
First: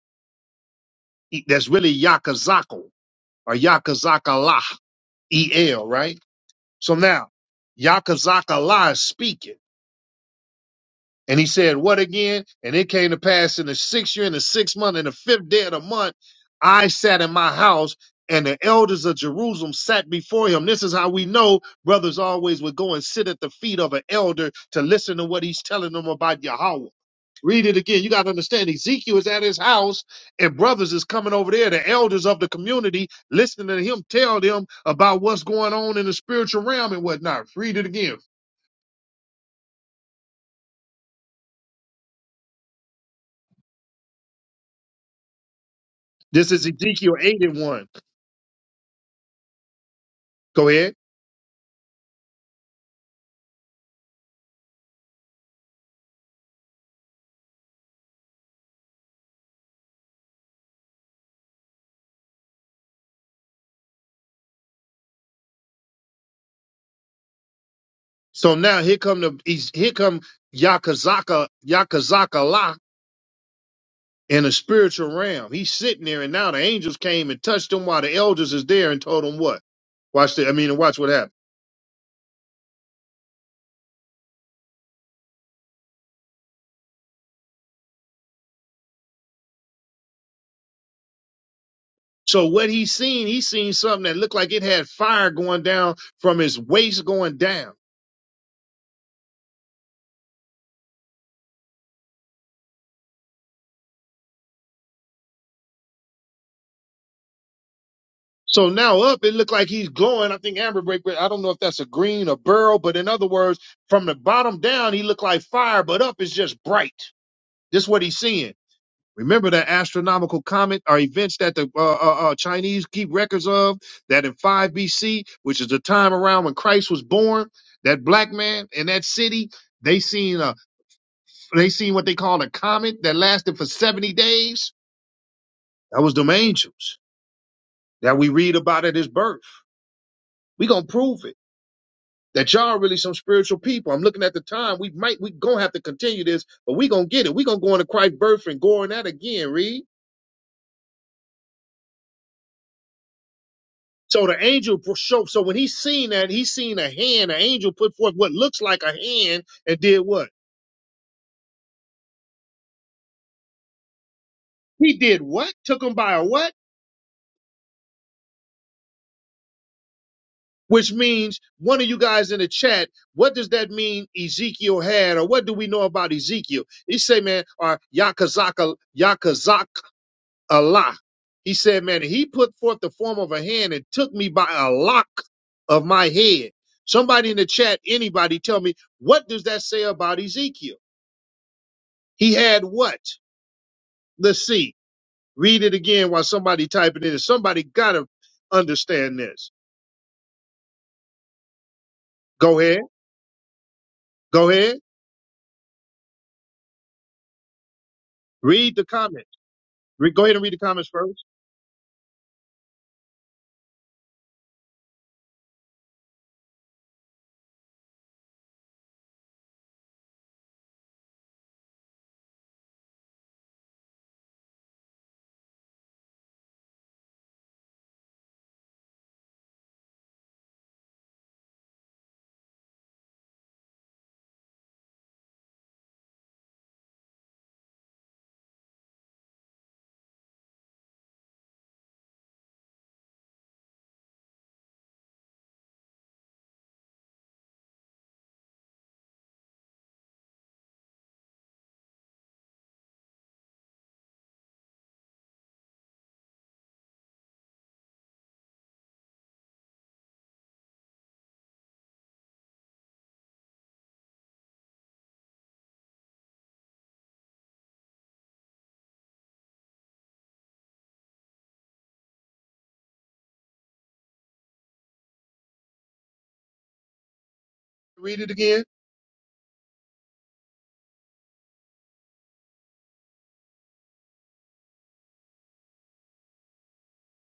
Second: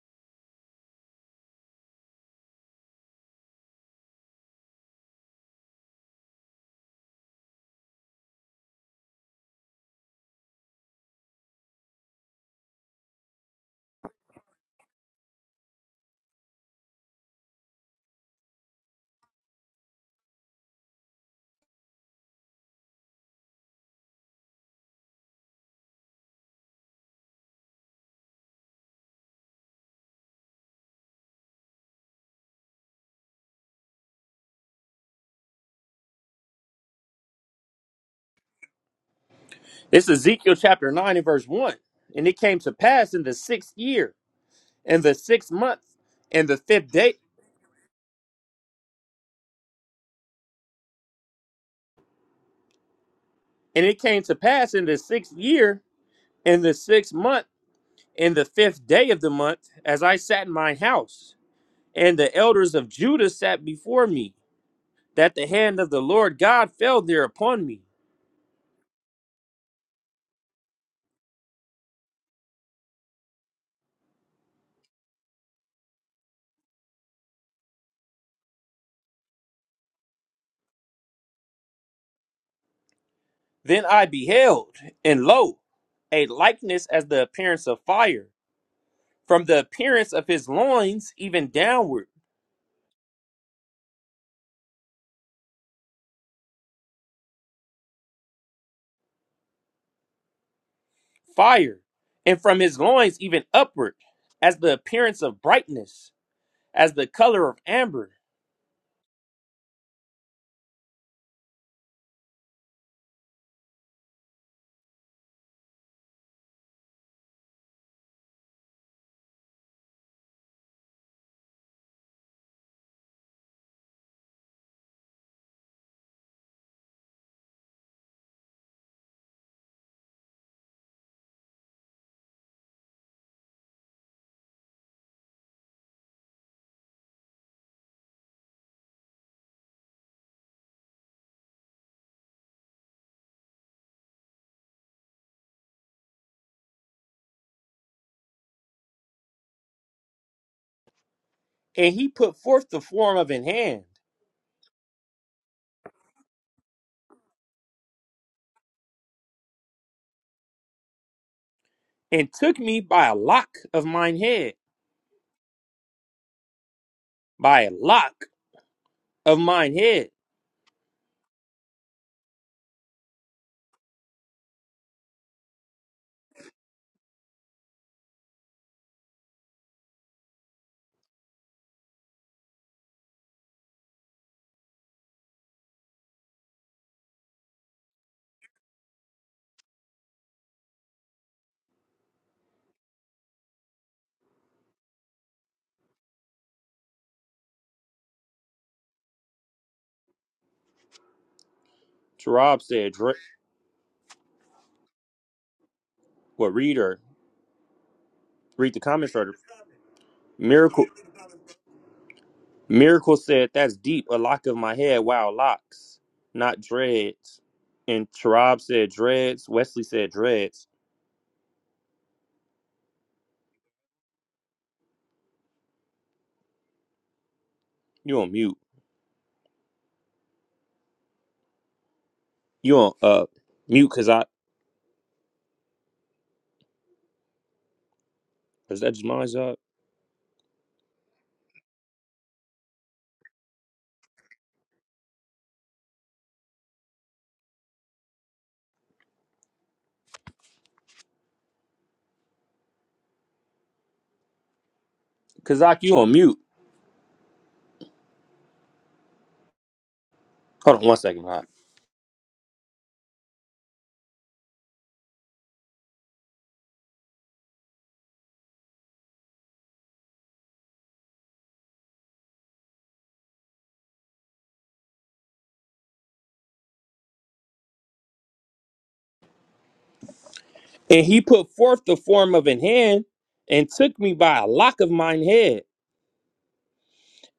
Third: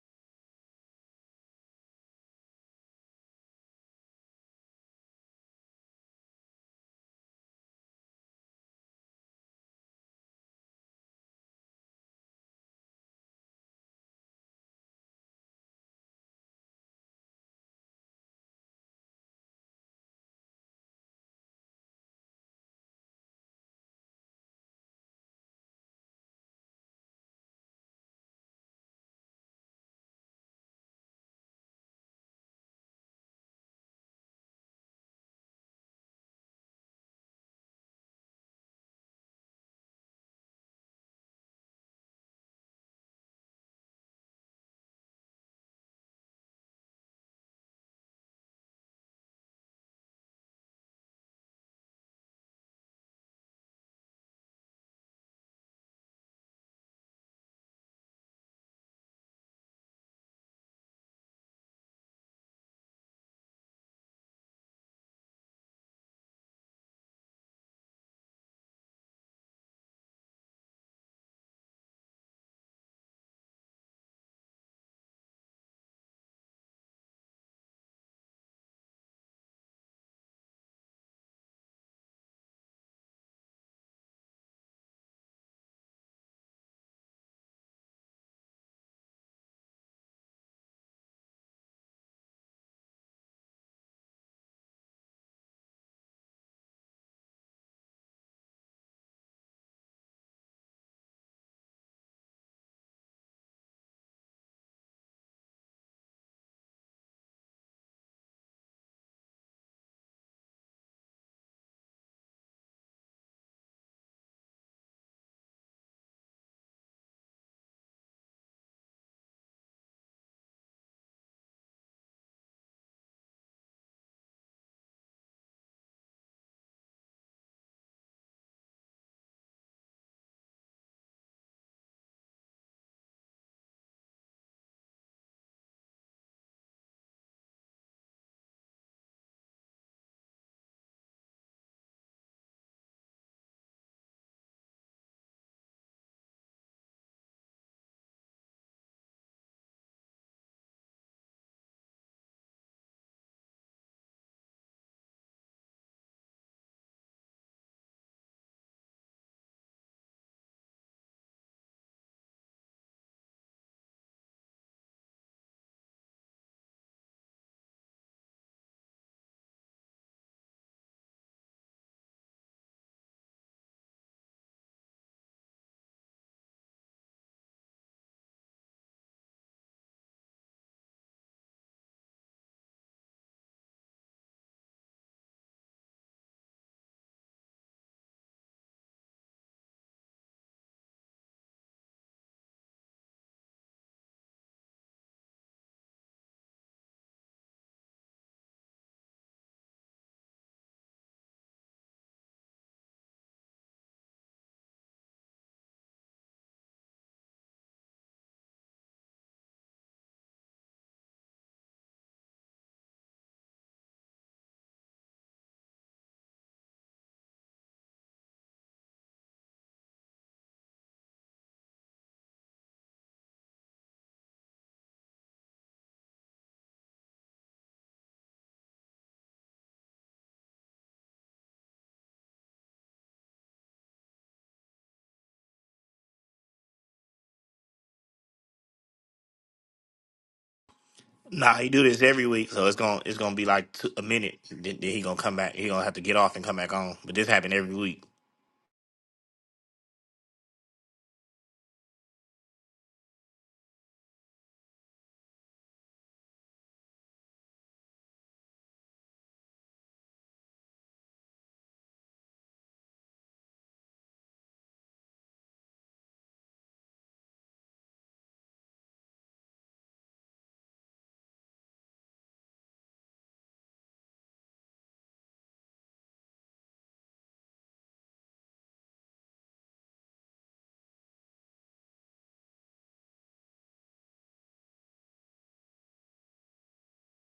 Speaker 1: E- That's really Yah Kazako or Yah Kazak Allah E L, right? So now Yah Kazak Allah is speaking. And he said, What again? And it came to pass in the sixth year, in the sixth month, in the fifth day of the month, I sat in my house, and the elders of Jerusalem sat before him. This is how we know brothers always would go and sit at the feet of an elder to listen to what he's telling them about Yahweh. Read it again. You got to understand Ezekiel is at his house, and brothers is coming over there, the elders of the community, listening to him tell them about what's going on in the spiritual realm and whatnot. Read it again.
Speaker 2: This is Ezekiel chapter 9 and verse 1. And it came to pass in the sixth year, in the sixth month, in
Speaker 1: This
Speaker 2: the
Speaker 1: is
Speaker 2: fifth day.
Speaker 1: Ezekiel 8 and 1. Go ahead.
Speaker 2: And it came to pass in the sixth year, in the sixth month, in the fifth day of the month, as I sat in my house, and the elders of Judah sat before me, that the hand of the Lord God fell there upon me.
Speaker 1: So now here come the he's, here come Yakazaka Yakazaka La in a spiritual realm. He's sitting there, and now the angels came and touched him while the elders is there and told him what. Watch the I mean, watch what happened.
Speaker 2: Then I beheld, and lo, a likeness as the appearance of fire From the appearance of his loins even downward,
Speaker 1: So what he's seen, he's seen something that looked like it had fire going down from his waist going down.
Speaker 2: fire, and from his loins even upward, as the appearance of brightness, as the color of amber.
Speaker 1: So now up, it looked like he's glowing. I think Amber Break, I don't know if that's a green or burl, but in other words, from the bottom down, he looked like fire, but up is just bright. This what he's seeing. Remember the astronomical comet or events that the uh, uh, uh, Chinese keep records of that in 5 BC, which is the time around when Christ was born, that black man in that city, they seen a, they seen what they call a comet that lasted for 70 days. That was them angels that we read about at his birth. We gonna prove it that y'all are really some spiritual people. I'm looking at the time. We might we gonna have to continue this, but we gonna get it. We gonna go into Christ's birth and go on that again. Read.
Speaker 2: And he put forth the form of an hand,
Speaker 1: So the angel showed. So so when he seen that, he seen a hand. An angel put forth what looks like a hand and did what?
Speaker 2: and took me by a lock of mine head,
Speaker 1: He did what? Took him by a what?
Speaker 2: by a lock of mine head.
Speaker 1: Which means one of you guys in the chat. What does that mean? Ezekiel had, or what do we know about Ezekiel? He say, man, or Yakazaka Yakazak Allah. He said, man, he put forth the form of a hand and took me by a lock of my head. Somebody in the chat, anybody, tell me what does that say about Ezekiel? He had what? Let's see. Read it again while somebody typing it in. Somebody gotta understand this. Go
Speaker 2: Tarab
Speaker 1: ahead.
Speaker 2: said, "Dr-
Speaker 1: Go ahead.
Speaker 2: "What reader, read
Speaker 1: Read
Speaker 2: the
Speaker 1: the
Speaker 2: comments
Speaker 1: comments.
Speaker 2: or
Speaker 1: Re- go ahead and read the
Speaker 2: miracle?"
Speaker 1: comments first.
Speaker 2: Miracle said, "That's deep. A lock of my head. Wow, locks, not dreads." And Tarab said, "Dreads." Wesley said, "Dreads." You on mute. You on uh mute Kazak. Is that just mine's up?
Speaker 3: Nah, he do this every week, so it's gonna it's gonna be like two, a minute. Then, then he gonna come back. He gonna have to get off and come back on. But this happened every week.
Speaker 2: Kazak, you on mute. Hold on one second, Hot.
Speaker 1: Read it again.
Speaker 2: And he put forth the form of an hand and took me by a lock of mine head.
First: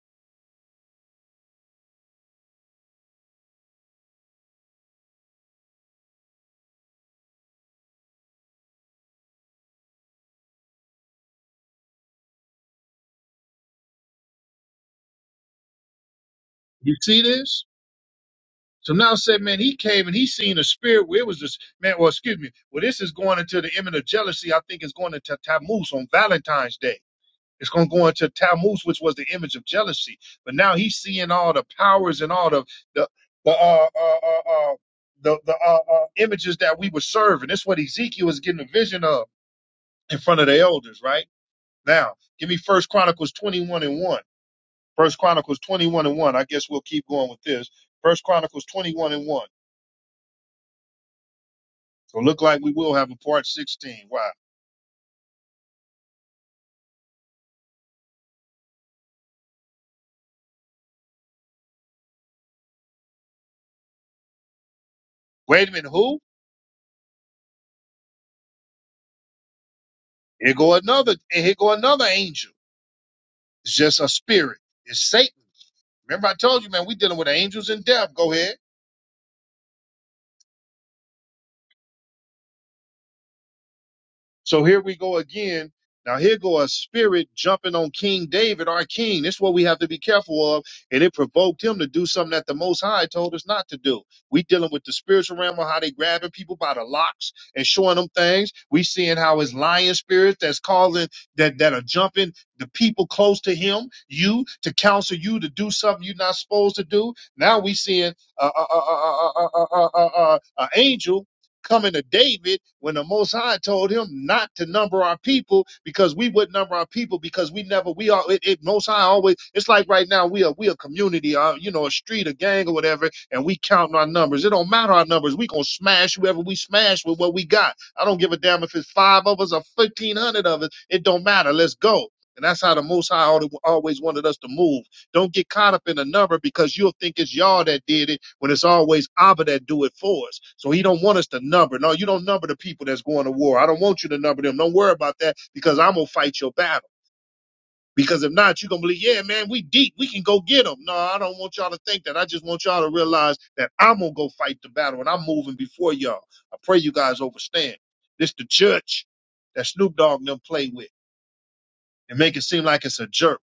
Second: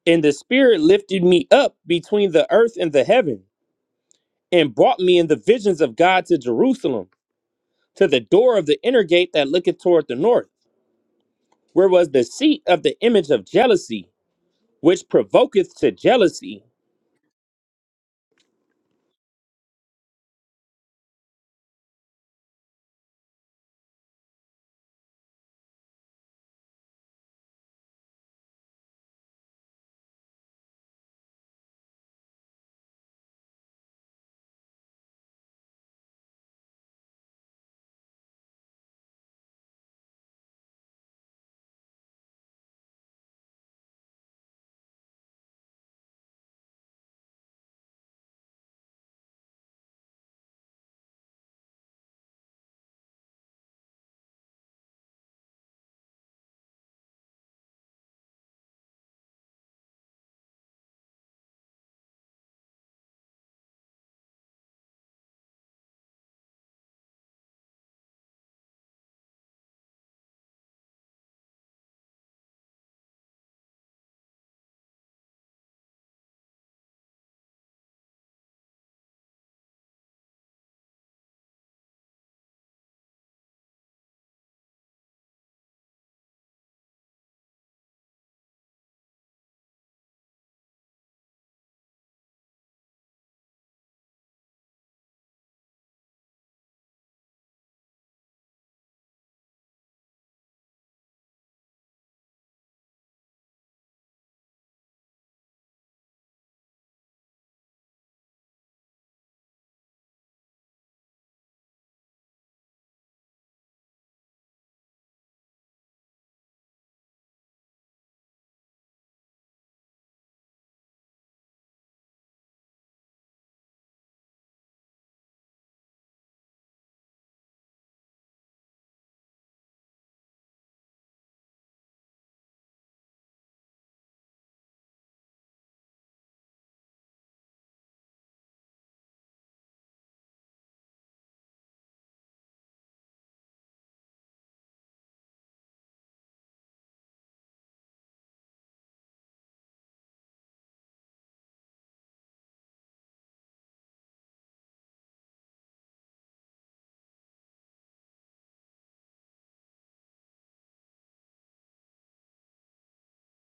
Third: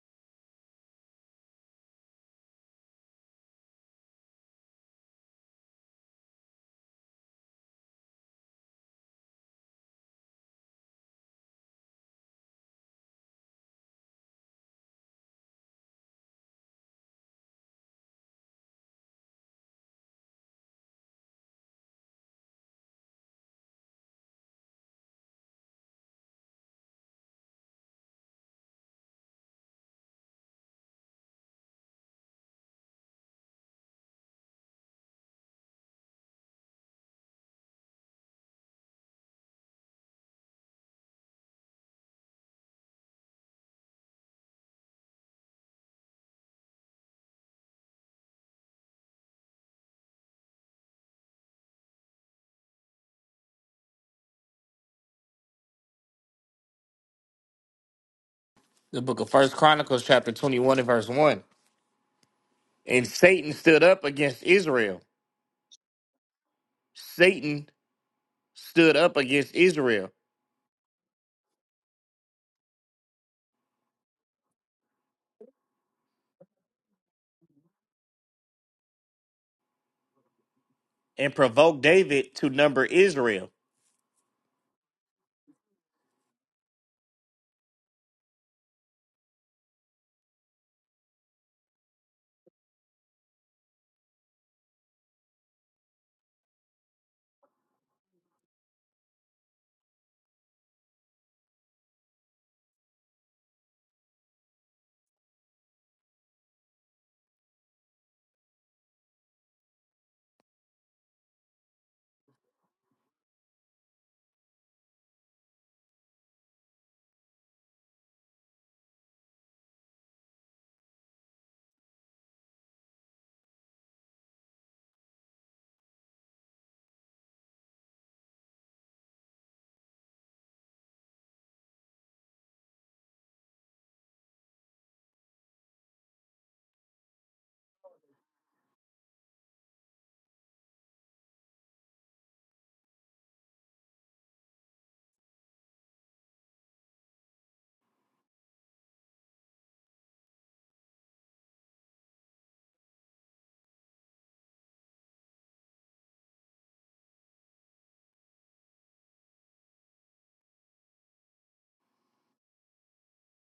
Speaker 2: And the spirit lifted me up between the earth and the heaven, and brought me in the visions of God to Jerusalem, to the door of the inner gate that looketh toward the north, where was the seat of the image of jealousy, which provoketh to jealousy.
Speaker 1: You see this? So now said, man, he came and he seen a spirit where it was this man. Well, excuse me. Well, this is going into the image of jealousy. I think it's going into Tammuz on Valentine's Day. It's going to go into Tammuz, which was the image of jealousy. But now he's seeing all the powers and all the the the uh, uh, uh, uh, the, the uh, uh, images that we were serving. That's what Ezekiel is getting a vision of in front of the elders. Right now, give me First Chronicles twenty one and one. First Chronicles twenty one and one. I guess we'll keep going with this. First Chronicles twenty one and one. So look like we will have a part sixteen. Wow.
Speaker 3: The book of First Chronicles, chapter 21 and verse 1. And Satan stood up against Israel.
Speaker 1: Wait a minute. Who?
Speaker 3: Satan stood up against Israel
Speaker 1: Here go another. Here go another angel. It's just a spirit. It's Satan Remember, I told you, man, we dealing with angels in death. Go ahead.
Speaker 3: and provoked David to number Israel.
Speaker 1: So here we go again. Now here go a spirit jumping on King David, our king. This is what we have to be careful of. And it provoked him to do something that the Most High told us not to do. We dealing with the spiritual realm of how they grabbing people by the locks and showing them things. We seeing how his lion spirits that's calling that that are jumping the people close to him, you to counsel you to do something you're not supposed to do. Now we seeing a uh, uh, uh, uh, uh, uh, uh, uh, uh, uh, angel coming to David when the Most High told him not to number our people because we would number our people because we never we are it, it Most High always it's like right now we are we a community uh, you know a street a gang or whatever and we counting our numbers it don't matter our numbers we gonna smash whoever we smash with what we got I don't give a damn if it's five of us or fifteen hundred of us it don't matter let's go and that's how the Most High al- always wanted us to move don't get caught up in a number because you'll think it's y'all that did it when it's always Abba that do it for us. So he don't want us to number. No, you don't number the people that's going to war. I don't want you to number them. Don't worry about that because I'm gonna fight your battle. Because if not, you're gonna believe, yeah, man, we deep. We can go get them. No, I don't want y'all to think that. I just want y'all to realize that I'm gonna go fight the battle and I'm moving before y'all. I pray you guys understand. This the church that Snoop Dogg and them play with and make it seem like it's a jerk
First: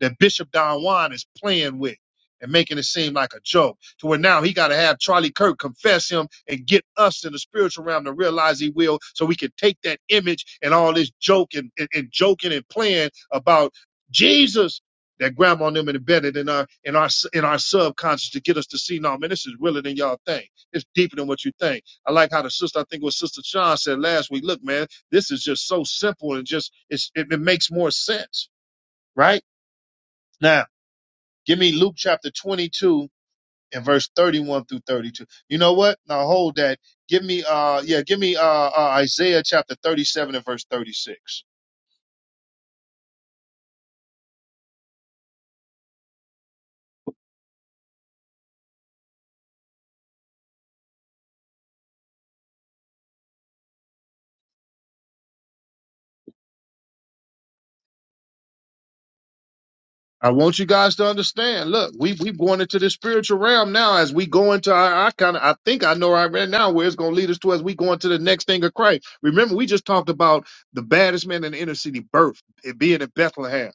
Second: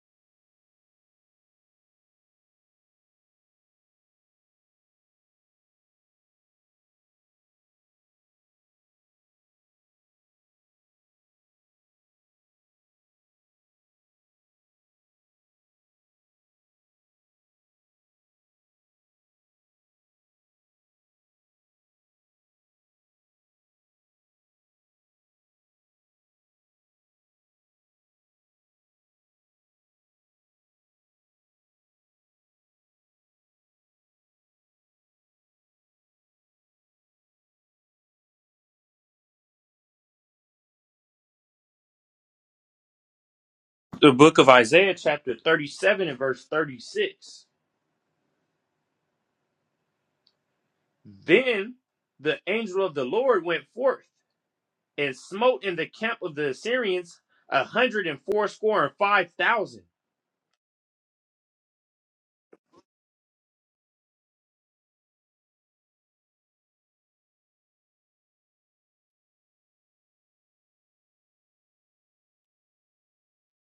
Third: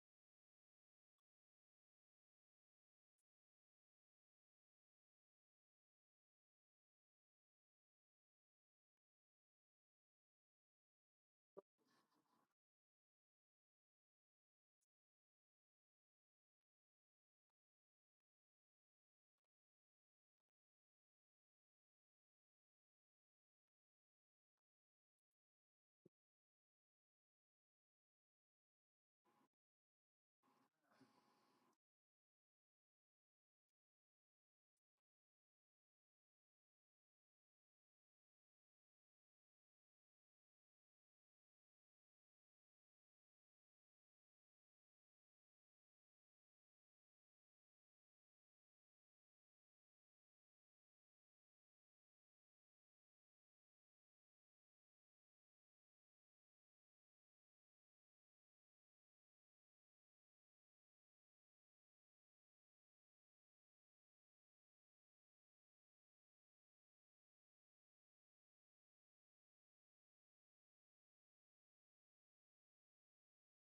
Speaker 1: that Bishop Don Juan is playing with and making it seem like a joke to where now he got to have Charlie Kirk confess him and get us in the spiritual realm to realize he will so we can take that image and all this joke and, and, and joking and playing about Jesus that grandma and them embedded in our in our in our subconscious to get us to see no man this is realer than y'all think it's deeper than what you think i like how the sister i think it was sister sean said last week look man this is just so simple and just it's, it, it makes more sense right now Give me Luke chapter 22 and verse 31 through 32. You know what? Now hold that. Give me uh yeah, give me uh, uh Isaiah chapter 37 and verse 36.
Speaker 2: The book of Isaiah, chapter 37 and verse 36. Then the angel of the Lord went forth and smote in the camp of the Assyrians a hundred and fourscore and five thousand.
Speaker 1: I want you guys to understand. Look, we we going into the spiritual realm now as we go into our, I kind of I think I know right now where it's going to lead us to as we go into the next thing of Christ. Remember, we just talked about the baddest man in the inner city birth, it being in Bethlehem,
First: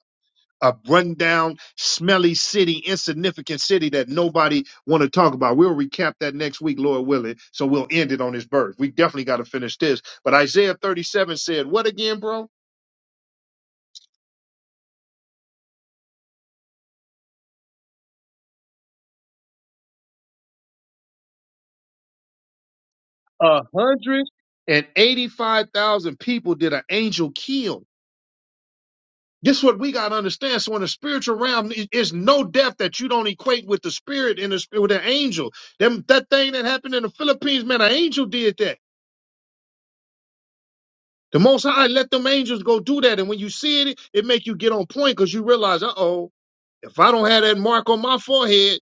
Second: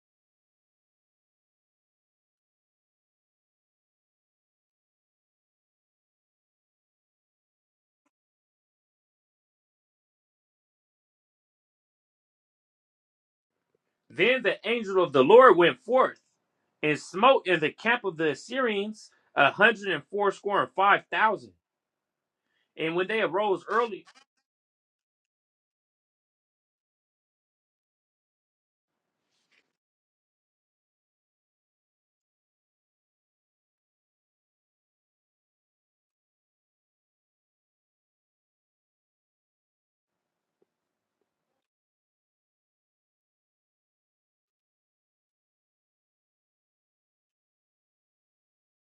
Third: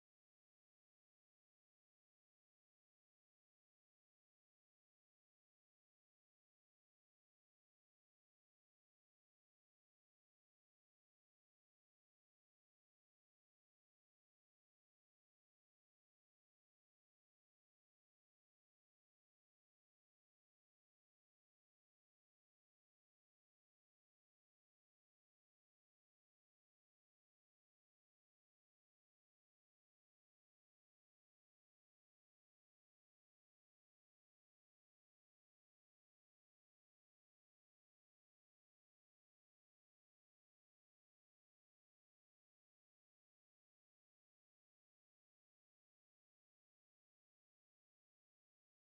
Speaker 1: a rundown, smelly city, insignificant city that nobody want to talk about. We'll recap that next week, Lord willing. So we'll end it on his birth. We definitely got to finish this. But Isaiah 37 said, "What again, bro?"
Speaker 2: Then the angel of the Lord went forth and smote in the camp of the Assyrians a hundred and fourscore and five thousand. And when they arose
Speaker 1: A
Speaker 2: early,
Speaker 1: hundred and eighty-five thousand people did an angel kill. This is what we gotta understand. So in the spiritual realm, it- it's no death that you don't equate with the spirit and the spirit with an angel. Them that thing that happened in the Philippines, man, an angel did that. The Most High let them angels go do that, and when you see it, it make you get on point because you realize, uh oh, if I don't have that mark on my forehead,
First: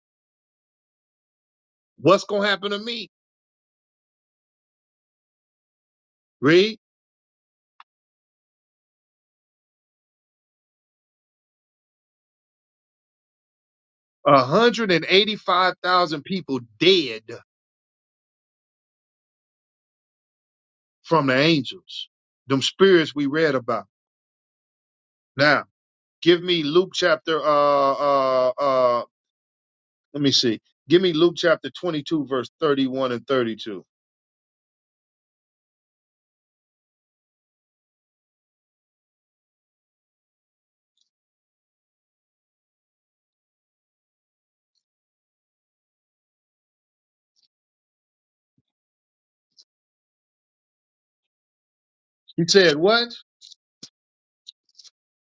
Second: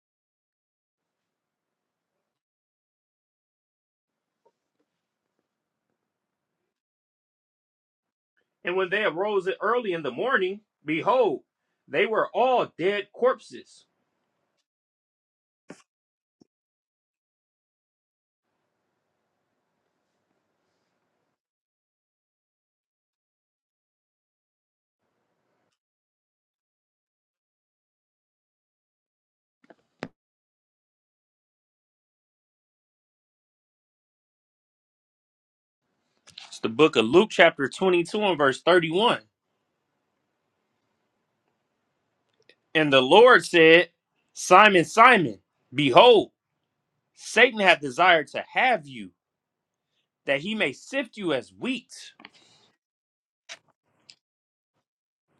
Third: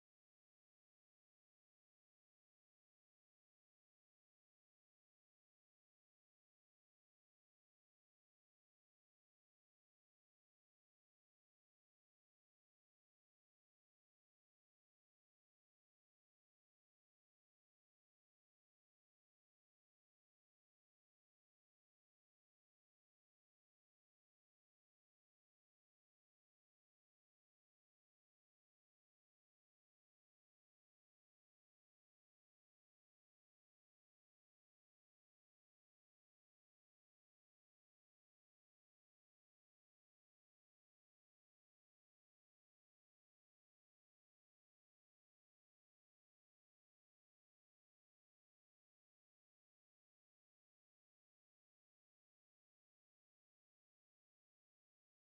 Speaker 1: what's gonna happen to me? Read,
Speaker 2: and when they arose early in the morning, behold, they were all dead corpses.
Speaker 1: a hundred and eighty-five thousand people dead from the angels, them spirits we read about. Now, give me Luke chapter, uh, uh, uh, let me see. Give me Luke chapter 22, verse 31 and 32.
Speaker 2: It's the book of Luke, chapter 22, and verse 31. And the Lord said, Simon, Simon, behold, Satan hath desired to have you, that he may sift you as wheat.
Speaker 1: He said, what?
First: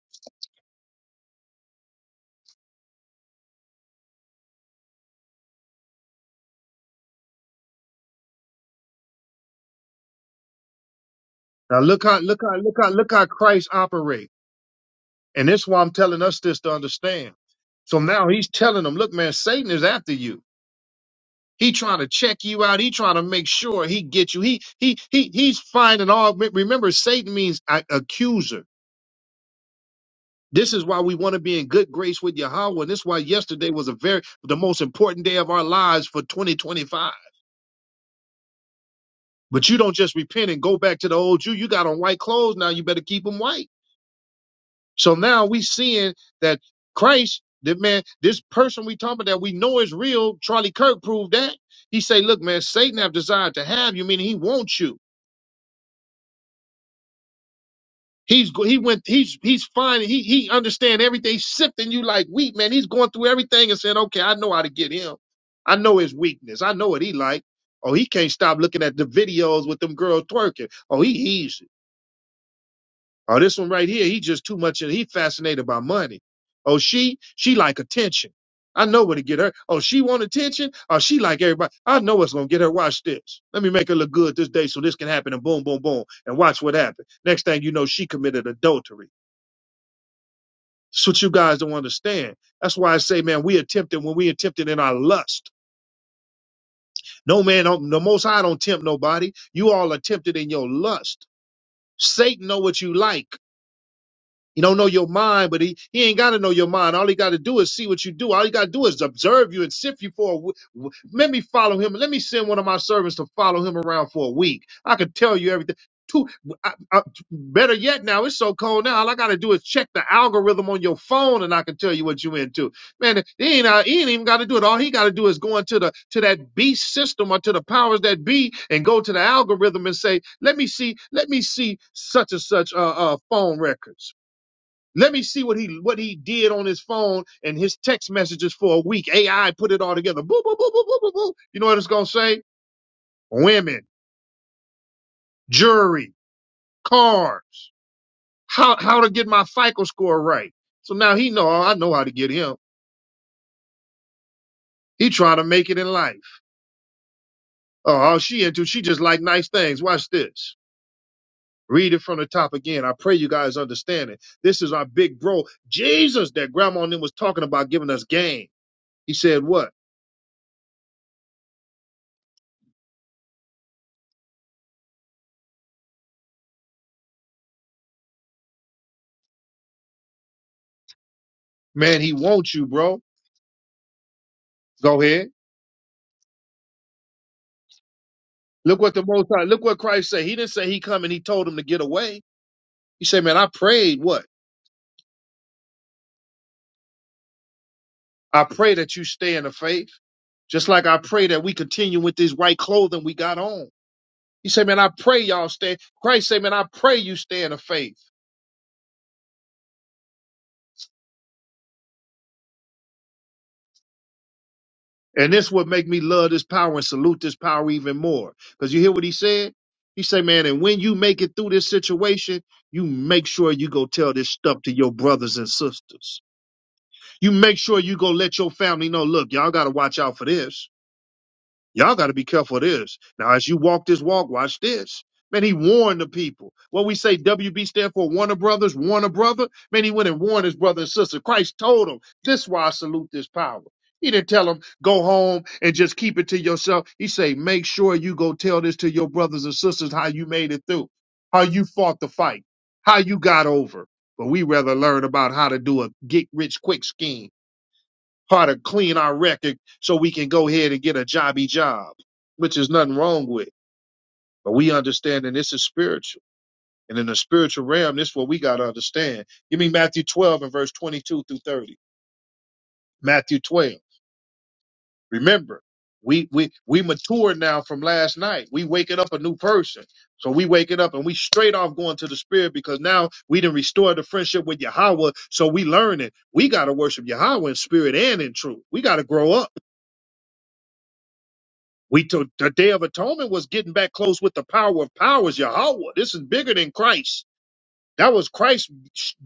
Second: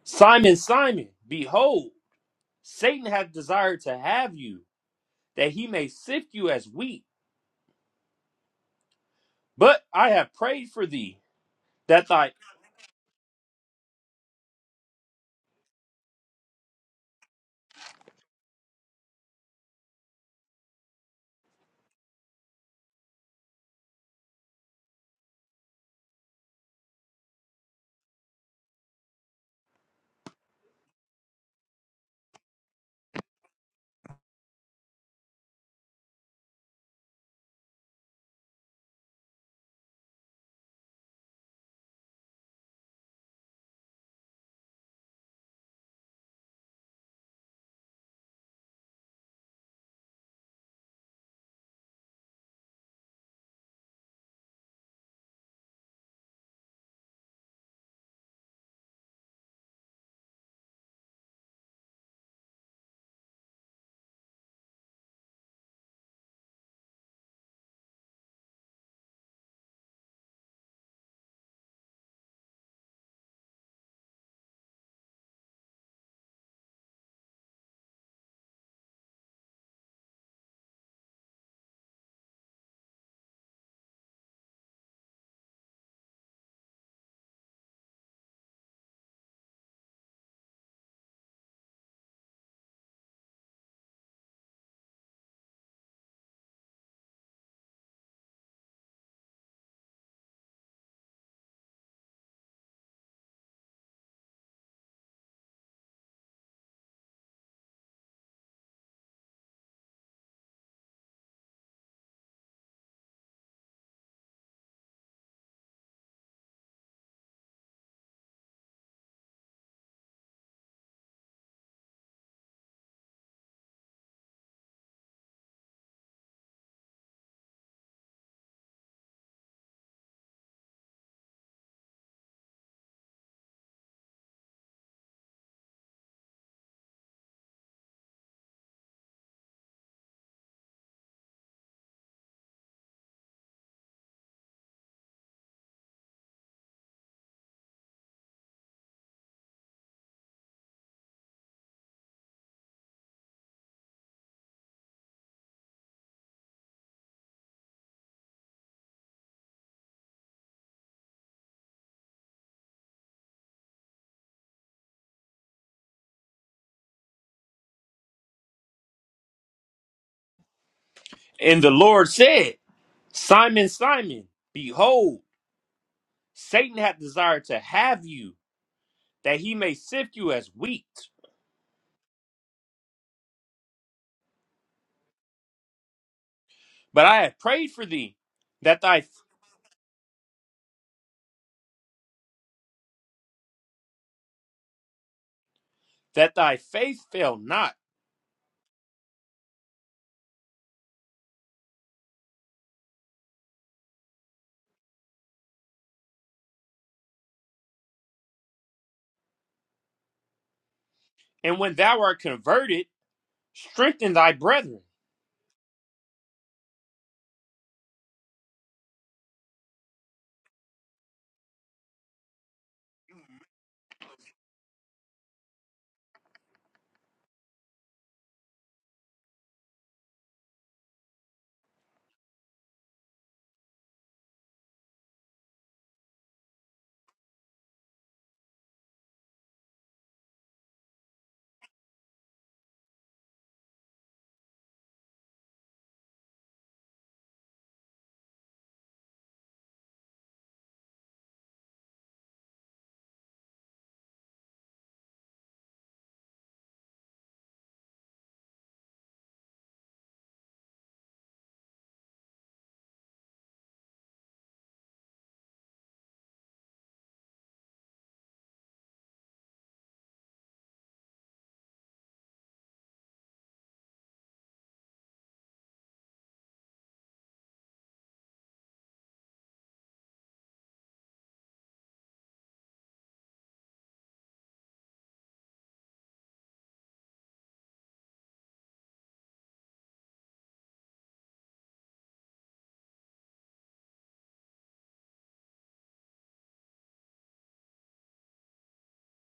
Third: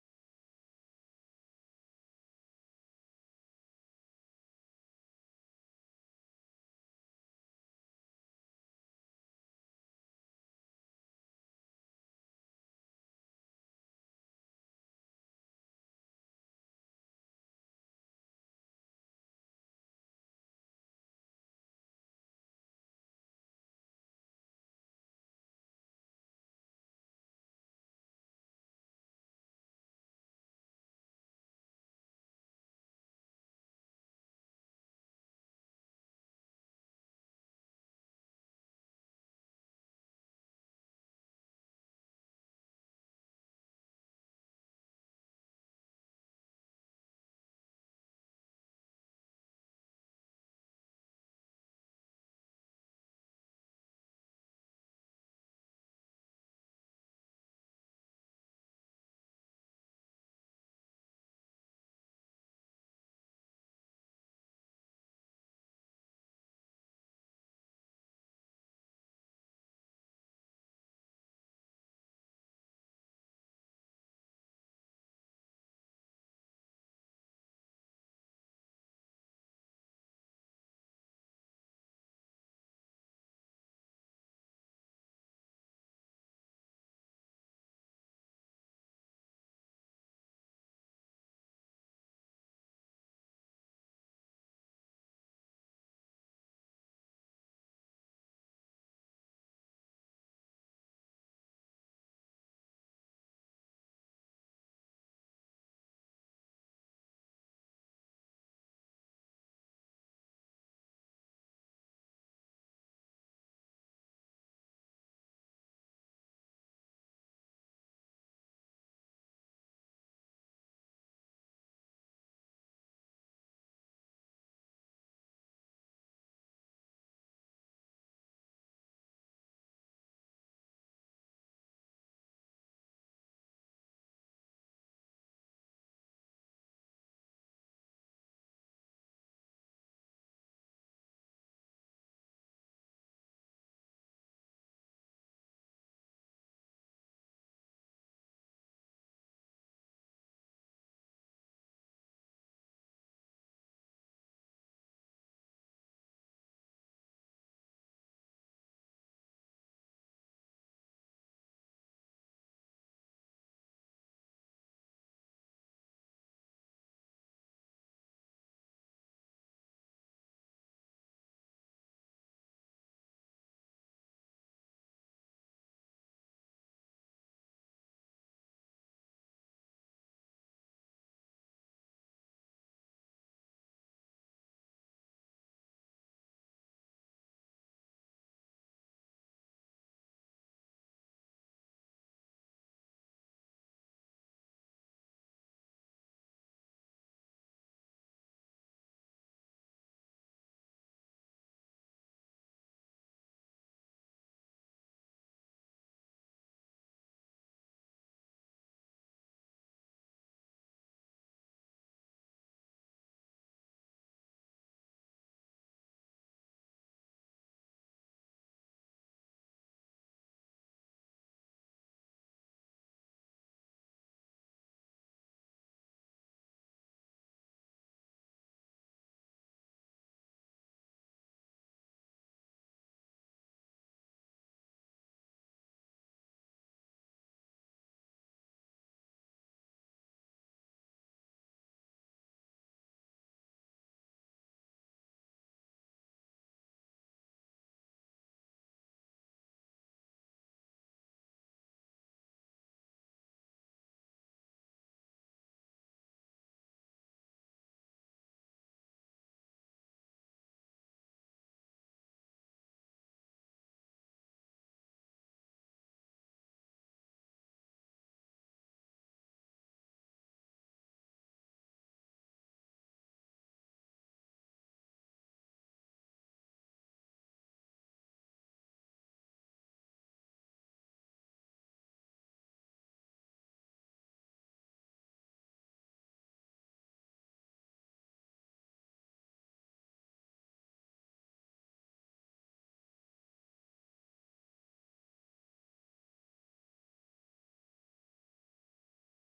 Speaker 2: Simon, Simon, behold, Satan hath desired to have you, that he may sift you as wheat. But I have prayed for thee,
Speaker 1: Now look
Speaker 2: that
Speaker 1: how,
Speaker 2: thy.
Speaker 1: look how, look how, look how Christ operates." And that's why I'm telling us this to understand. So now he's telling them, look, man, Satan is after you. He trying to check you out. He trying to make sure he get you. He, he, he, he's finding all, remember Satan means uh, accuser. This is why we want to be in good grace with Yahweh. And this is why yesterday was a very the most important day of our lives for 2025. But you don't just repent and go back to the old you. You got on white clothes now. You better keep them white. So now we seeing that Christ, the man, this person we talking about that we know is real. Charlie Kirk proved that. He say, look, man, Satan have desired to have you, meaning he wants you. He's go- he went he's he's fine. He he understand everything. He's sifting you like wheat, man. He's going through everything and saying, okay, I know how to get him. I know his weakness. I know what he like. Oh, he can't stop looking at the videos with them girls twerking. Oh, he easy. Oh, this one right here, he just too much. He fascinated by money. Oh, she she like attention. I know what to get her. Oh, she want attention. Oh, she like everybody. I know what's gonna get her. Watch this. Let me make her look good this day so this can happen. And boom, boom, boom. And watch what happened Next thing you know, she committed adultery. That's what you guys don't understand. That's why I say, man, we are tempted when we are tempted in our lust. No man, don't- the Most High don't tempt nobody. You all are tempted in your lust. Satan know what you like. He don't know your mind, but he, he ain't got to know your mind. All he got to do is see what you do. All he got to do is observe you and sift you for a w- w- Let me follow him. Let me send one of my servants to follow him around for a week. I could tell you everything. Two, I, I- better yet, now it's so cold now. All I got to do is check the algorithm on your phone, and I can tell you what you into. Man, he ain't, uh, he ain't even got to do it. All he got to do is go into the to that beast system or to the powers that be, and go to the algorithm and say, "Let me see, let me see such and such uh, uh, phone records." Let me see what he what he did on his phone and his text messages for a week. AI put it all together. Boo boo boo boo boo boo boo. You know what it's gonna say? Women, jury, cars. How how to get my FICO score right. So now he know oh, I know how to get him. He trying to make it in life. Oh, all she into she just like nice things. Watch this. Read it from the top again. I pray you guys understand it. This is our big bro, Jesus, that grandma and them was talking about giving us game. He said what?
Speaker 2: And the Lord said, Simon, Simon, behold, Satan hath desired to have you, that he may sift you as wheat.
Speaker 1: Man, he wants you, bro. Go ahead.
Speaker 2: But I have prayed for thee,
Speaker 1: Look
Speaker 2: that
Speaker 1: what
Speaker 2: thy
Speaker 1: the Most High, look what Christ said. He didn't say he come and he told him to get away. He said, man, I prayed what?
Speaker 2: that thy faith fail not.
Speaker 1: I pray that you stay in the faith. Just like I pray that we continue with this white clothing we got on. He said, man, I pray y'all stay. Christ said, man, I pray you stay in the faith.
Speaker 2: And when thou art converted, strengthen thy brethren.
Speaker 1: And this would make me love this power and salute this power even more. Cause you hear what he said? He said, man, and when you make it through this situation, you make sure you go tell this stuff to your brothers and sisters. You make sure you go let your family know, look, y'all got to watch out for this. Y'all got to be careful of this. Now, as you walk this walk, watch this. Man, he warned the people. What we say WB stand for Warner Brothers, Warner Brother. Man, he went and warned his brother and sister. Christ told him, this is why I salute this power. He didn't tell him, go home and just keep it to yourself. He say, make sure you go tell this to your brothers and sisters how you made it through, how you fought the fight, how you got over. But we rather learn about how to do a get rich quick scheme how to clean our record so we can go ahead and get a jobby job, which is nothing wrong with. But we understand that this is spiritual. And in the spiritual realm, this is what we got to understand. Give me Matthew 12 and verse 22 through 30. Matthew 12. Remember, we, we, we matured now from last night. We waking up a new person. So we waking up and we straight off going to the spirit because now we done restored the friendship with Yahweh. So we learning. We got to worship Yahweh in spirit and in truth. We got to grow up. We took the Day of Atonement was getting back close with the power of powers, Yahweh. This is bigger than Christ. That was Christ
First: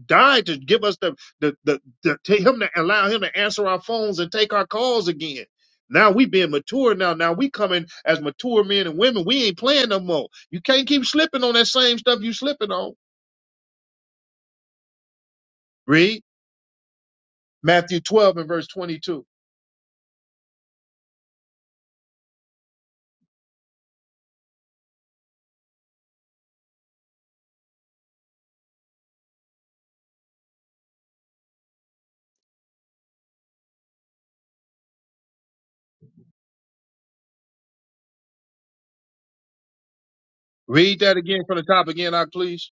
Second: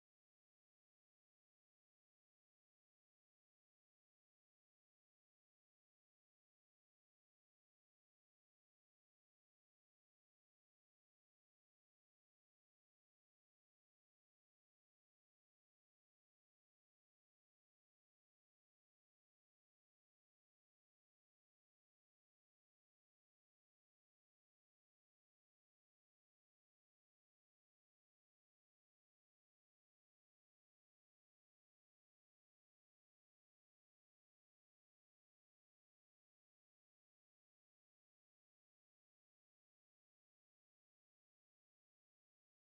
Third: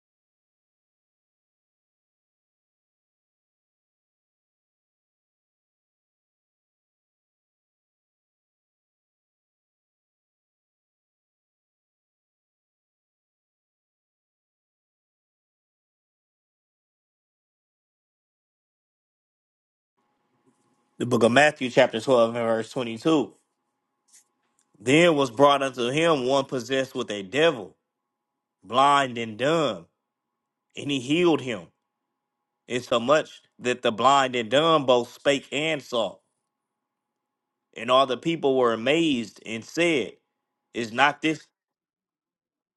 Speaker 1: died to give us the the the, the to him to allow him to answer our phones and take our calls again. Now we being mature now. Now we coming as mature men and women. We ain't playing no more. You can't keep slipping on that same stuff you slipping on. Read Matthew 12 and verse 22.
Speaker 3: The book of Matthew, chapter 12 and verse 22. Then was brought unto him one possessed with a devil, blind and dumb, and he healed him It's so much that the blind and dumb both spake and saw, and all the people were amazed and said, Is
Speaker 1: Read that
Speaker 3: not
Speaker 1: again
Speaker 3: this?
Speaker 1: from the top again, I please.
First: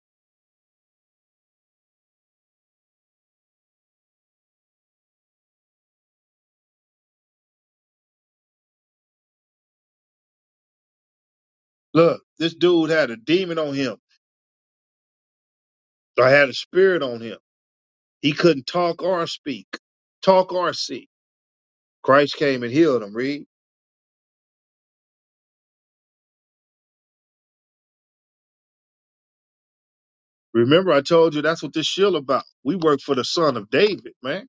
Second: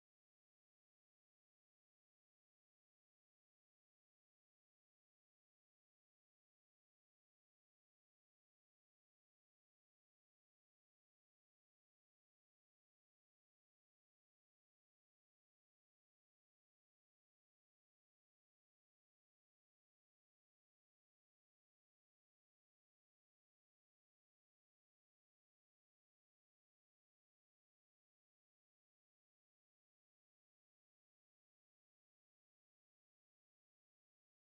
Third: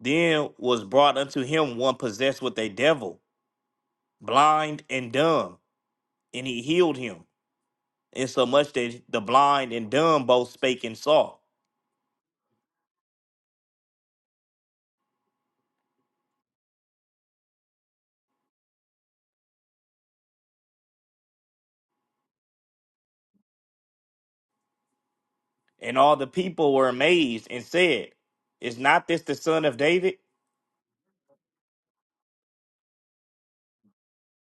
Speaker 3: Then was brought unto him one possessed with a devil, blind and dumb, and he healed him, insomuch that the blind and dumb both spake and saw.
Speaker 1: Look, this dude had a demon on him. I had a spirit on him He couldn't talk or speak, talk or see. Christ came and healed him. Read.
Speaker 3: And all the people were amazed and said, Is not this the son of David?
Speaker 1: Remember, I told you that's what this shield about. We work for the Son of David, man.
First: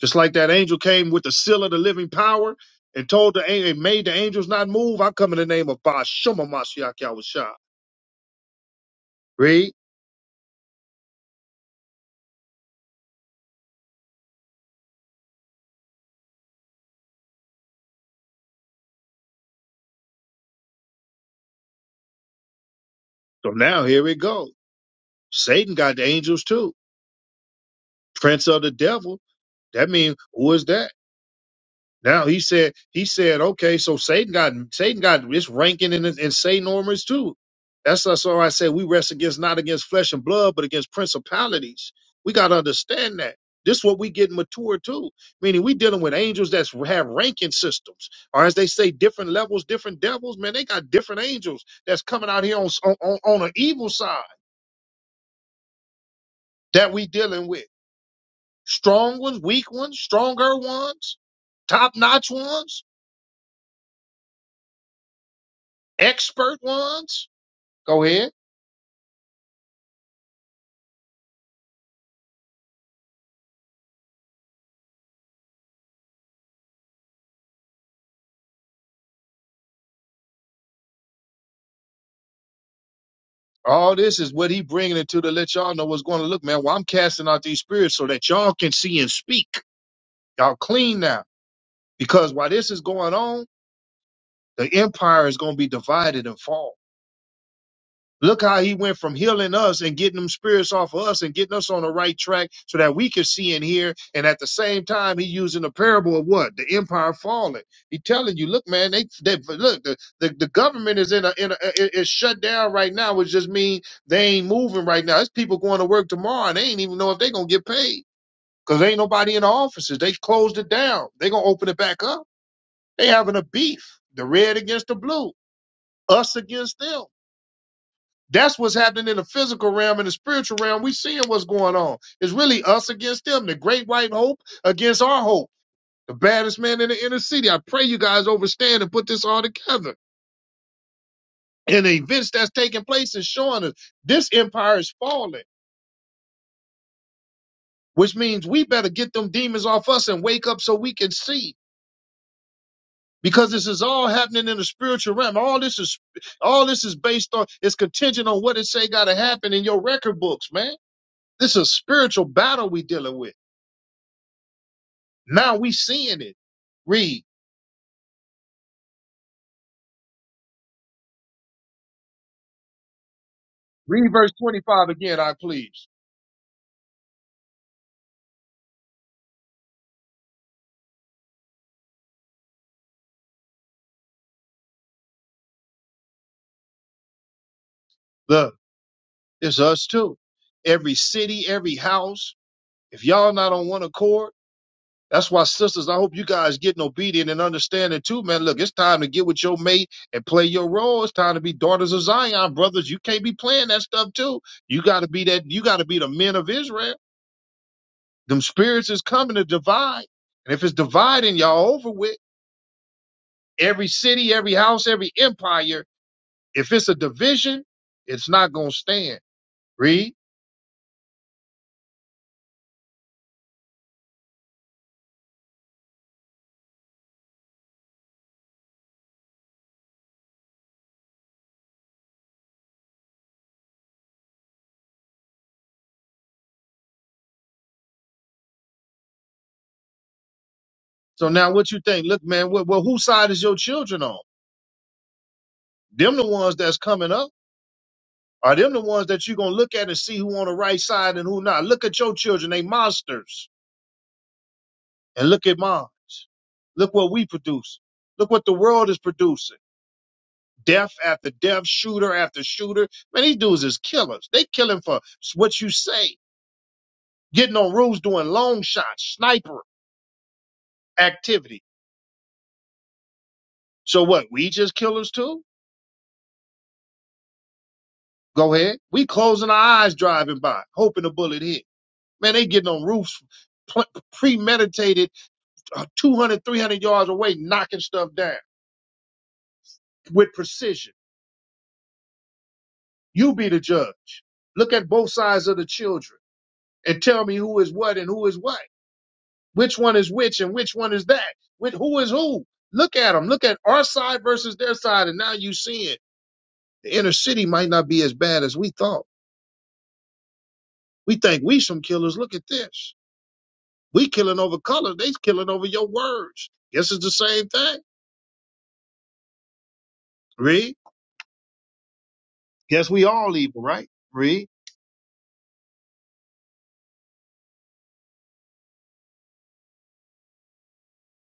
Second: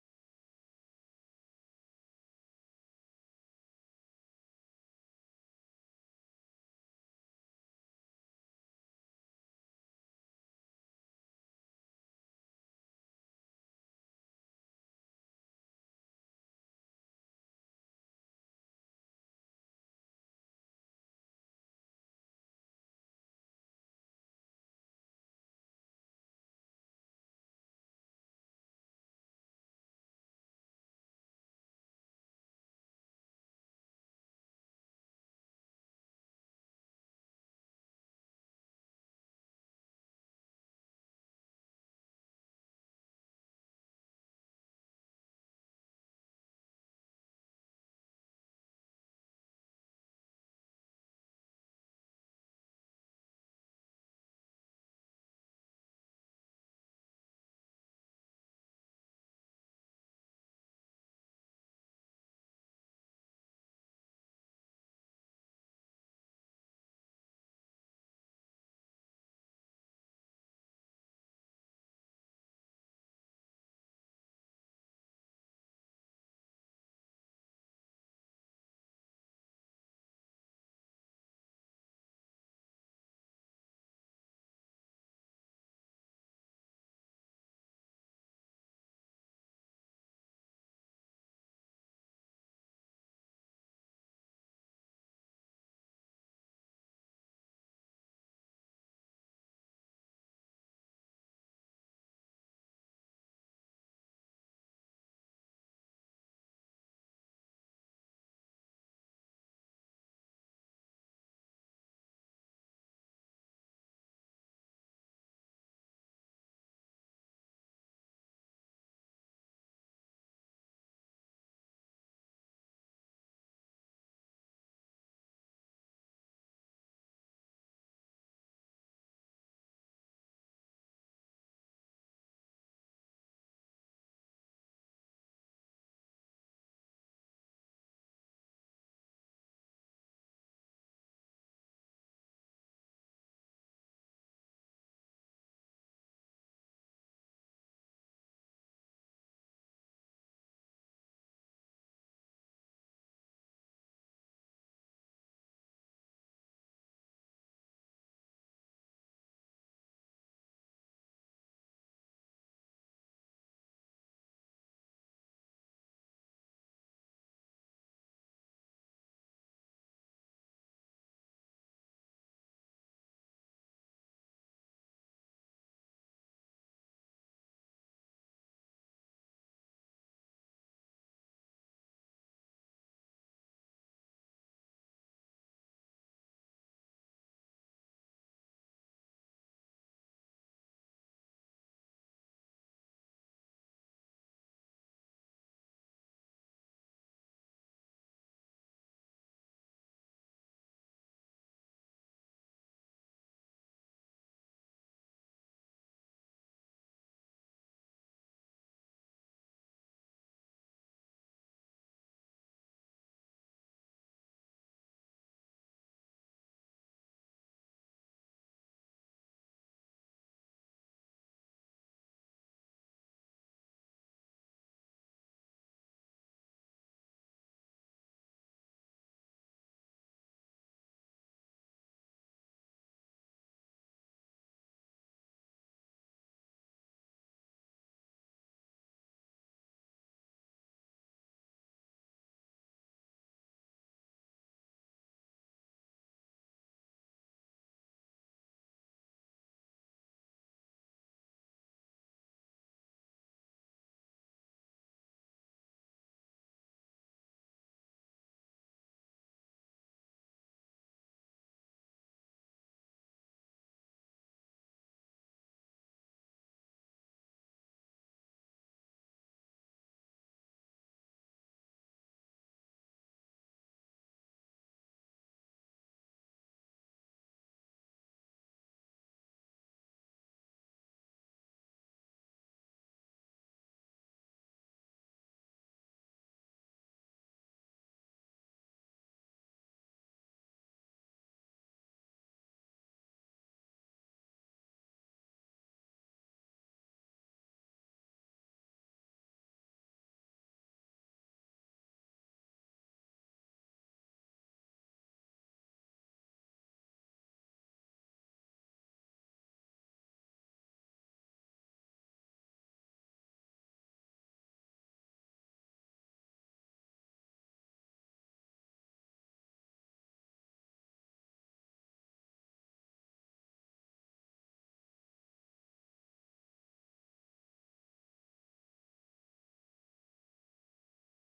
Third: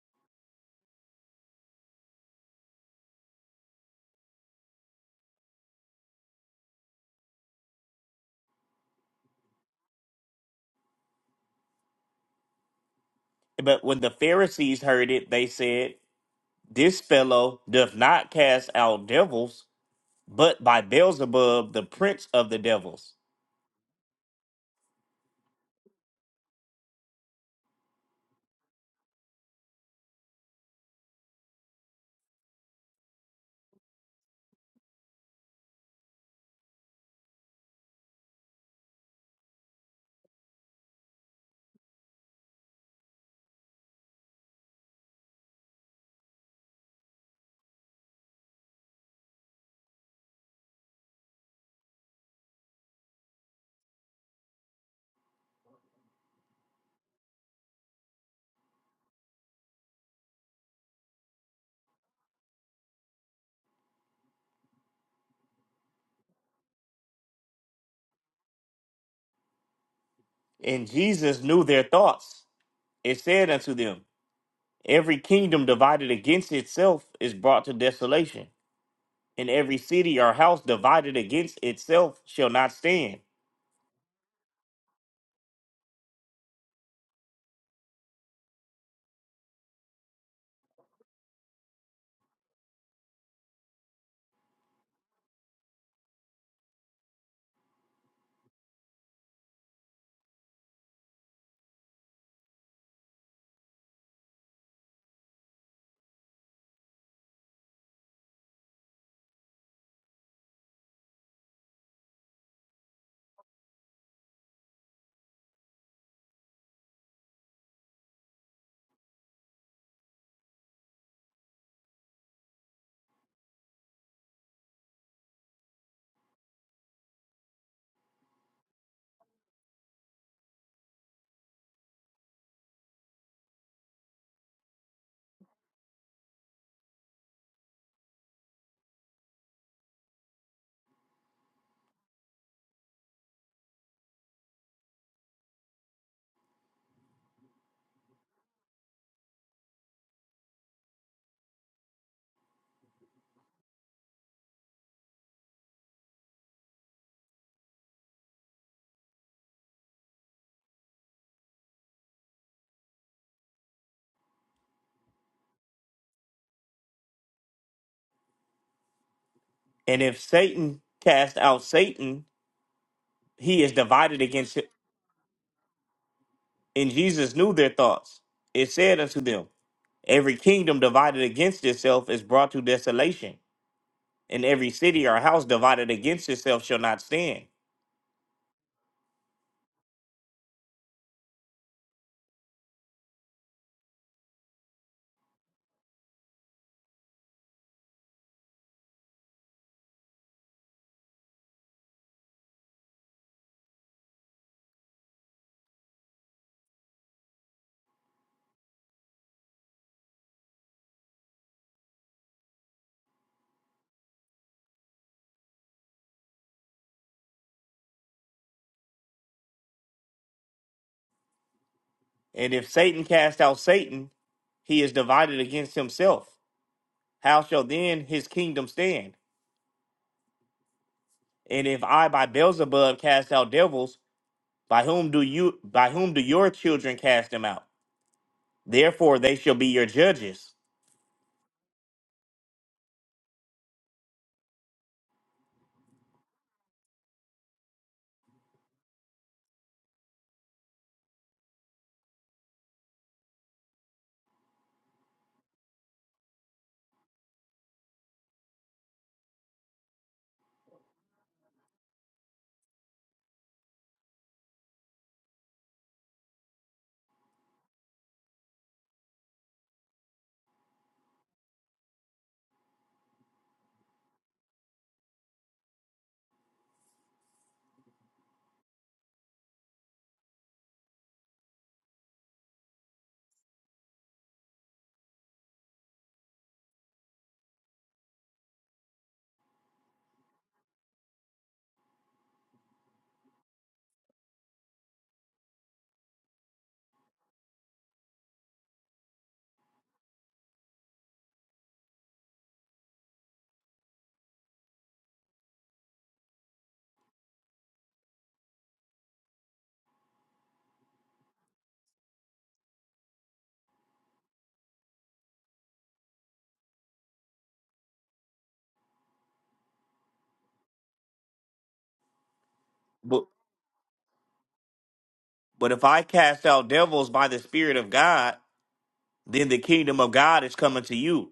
Speaker 1: Just like that angel came with the seal of the living power and told the angel, made the angels not move. I come in the name of Bashuma Mashiach Yahushua. Read.
Speaker 3: But when the Pharisees heard it, they said, This fellow doth not cast out devils, but by Beelzebub, the prince of the devils.
Speaker 1: So now here we go. Satan got the angels too. Prince of the devil. That means who is that? Now he said he said, okay, so Satan got Satan got its ranking in in Satan armors too. That's that's why I said we rest against not against flesh and blood, but against principalities. We gotta understand that. This is what we get mature to, meaning we dealing with angels that's have ranking systems, or as they say, different levels, different devils. Man, they got different angels that's coming out here on on on on an evil side that we dealing with. Strong ones, weak ones, stronger ones, top notch ones, expert ones Go ahead.
Speaker 3: And Jesus knew their thoughts and said unto them, Every kingdom divided against itself is brought to desolation, and every city or house divided against itself shall not stand.
Speaker 1: All this is what he bringing it to to let y'all know what's going to look, man. Well, I'm casting out these spirits so that y'all can see and speak. Y'all clean now. Because while this is going on, the empire is going to be divided and fall. Look how he went from healing us and getting them spirits off of us and getting us on the right track so that we could see and hear. And at the same time, he using the parable of what? The empire falling. He telling you, look, man, they, they look, the, the, the government is in a, in a, i- it's shut down right now, which just means they ain't moving right now. It's people going to work tomorrow and they ain't even know if they going to get paid because ain't nobody in the offices. They closed it down. They going to open it back up. They having a beef, the red against the blue, us against them. That's what's happening in the physical realm and the spiritual realm. We seeing what's going on. It's really us against them. The great white hope against our hope. The baddest man in the inner city. I pray you guys overstand and put this all together. And the events that's taking place is showing us this empire is falling, which means we better get them demons off us and wake up so we can see. Because this is all happening in the spiritual realm. All this is all this is based on it's contingent on what it say gotta happen in your record books, man. This is a spiritual battle we dealing with. Now we seeing it. Read.
Speaker 3: And if Satan cast out Satan, he is
Speaker 1: Read
Speaker 3: divided
Speaker 1: verse
Speaker 3: against him.
Speaker 1: 25 again, I please.
Speaker 3: And Jesus knew their thoughts. It said unto them, Every kingdom divided against itself is brought to desolation, and every city or house divided against itself shall not stand.
Speaker 1: Look, it's us too. Every city, every house. If y'all not on one accord, that's why sisters, I hope you guys getting obedient and understanding too, man. Look, it's time to get with your mate and play your role. It's time to be daughters of Zion, brothers. You can't be playing that stuff too. You gotta be that, you gotta be the men of Israel. Them spirits is coming to divide. And if it's dividing y'all over with, every city, every house, every empire. If it's a division, it's not gonna stand. Read.
Speaker 3: And if Satan cast out Satan, he is divided against himself. How shall then his kingdom stand? And if I by Beelzebub cast out devils, by whom do you by whom do your children cast them out? Therefore they shall be your judges.
Speaker 1: So now what you think? Look, man, well, well whose side is your children on? Them the ones that's coming up. Are them the ones that you're gonna look at and see who on the right side and who not? Look at your children, they monsters. And look at mine. Look what we produce. Look what the world is producing. Death after death, shooter after shooter. Man, these dudes is killers. They killing for what you say. Getting on roofs, doing long shots, sniper activity. So what? We just killers too? Go ahead. We closing our eyes driving by, hoping a bullet hit. Man, they getting on roofs, pl- premeditated, uh, 200, yards away, knocking stuff down with precision. You be the judge. Look at both sides of the children and tell me who is what and who is what. Which one is which and which one is that. With who is who. Look at them. Look at our side versus their side, and now you see it. The inner city might not be as bad as we thought. We think we some killers. Look at this. We killing over color. They killing over your words. Guess it's the same thing. Read. Guess we
Speaker 3: But
Speaker 1: all evil, right? Read.
Speaker 3: but if I cast out devils by the Spirit of God, then the kingdom of God is coming to you.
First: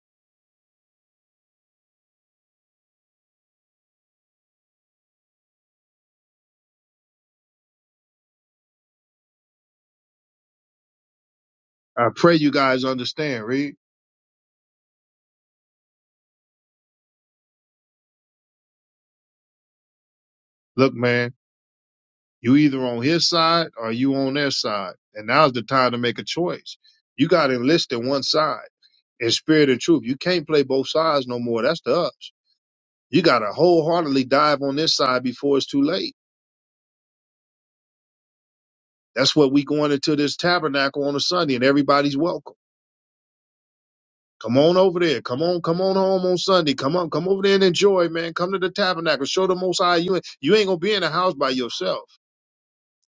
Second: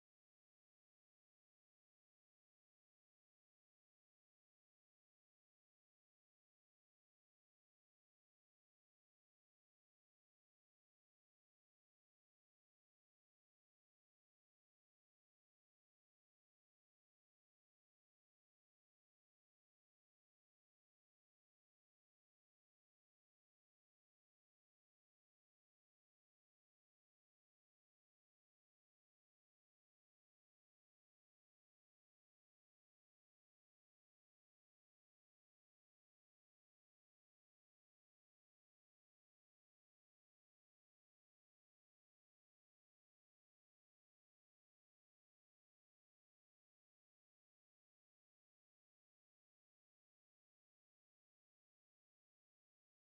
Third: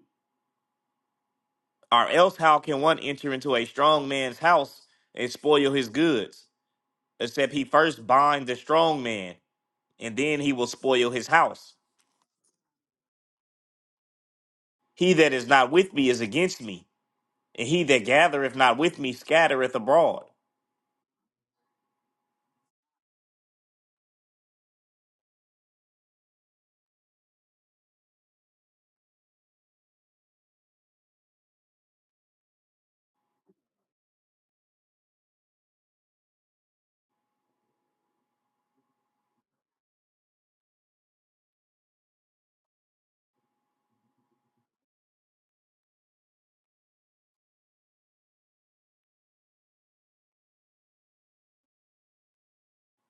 Speaker 3: Or else how can one enter into a strong man's house and spoil his goods, except he first bind the strong man? and then he will spoil his house.
Speaker 1: I pray you guys understand. Read.
Speaker 3: He that is not with me is against me, and he that gathereth not with me scattereth abroad.
Speaker 1: Look, man, you either on his side or you on their side. And now's the time to make a choice. You got to enlist in one side in spirit and truth. You can't play both sides no more. That's the us. You got to wholeheartedly dive on this side before it's too late. That's what we going into this tabernacle on a Sunday and everybody's welcome. Come on over there. Come on, come on home on Sunday. Come on, come over there and enjoy, man. Come to the tabernacle. Show the most high you ain't you ain't gonna be in the house by yourself.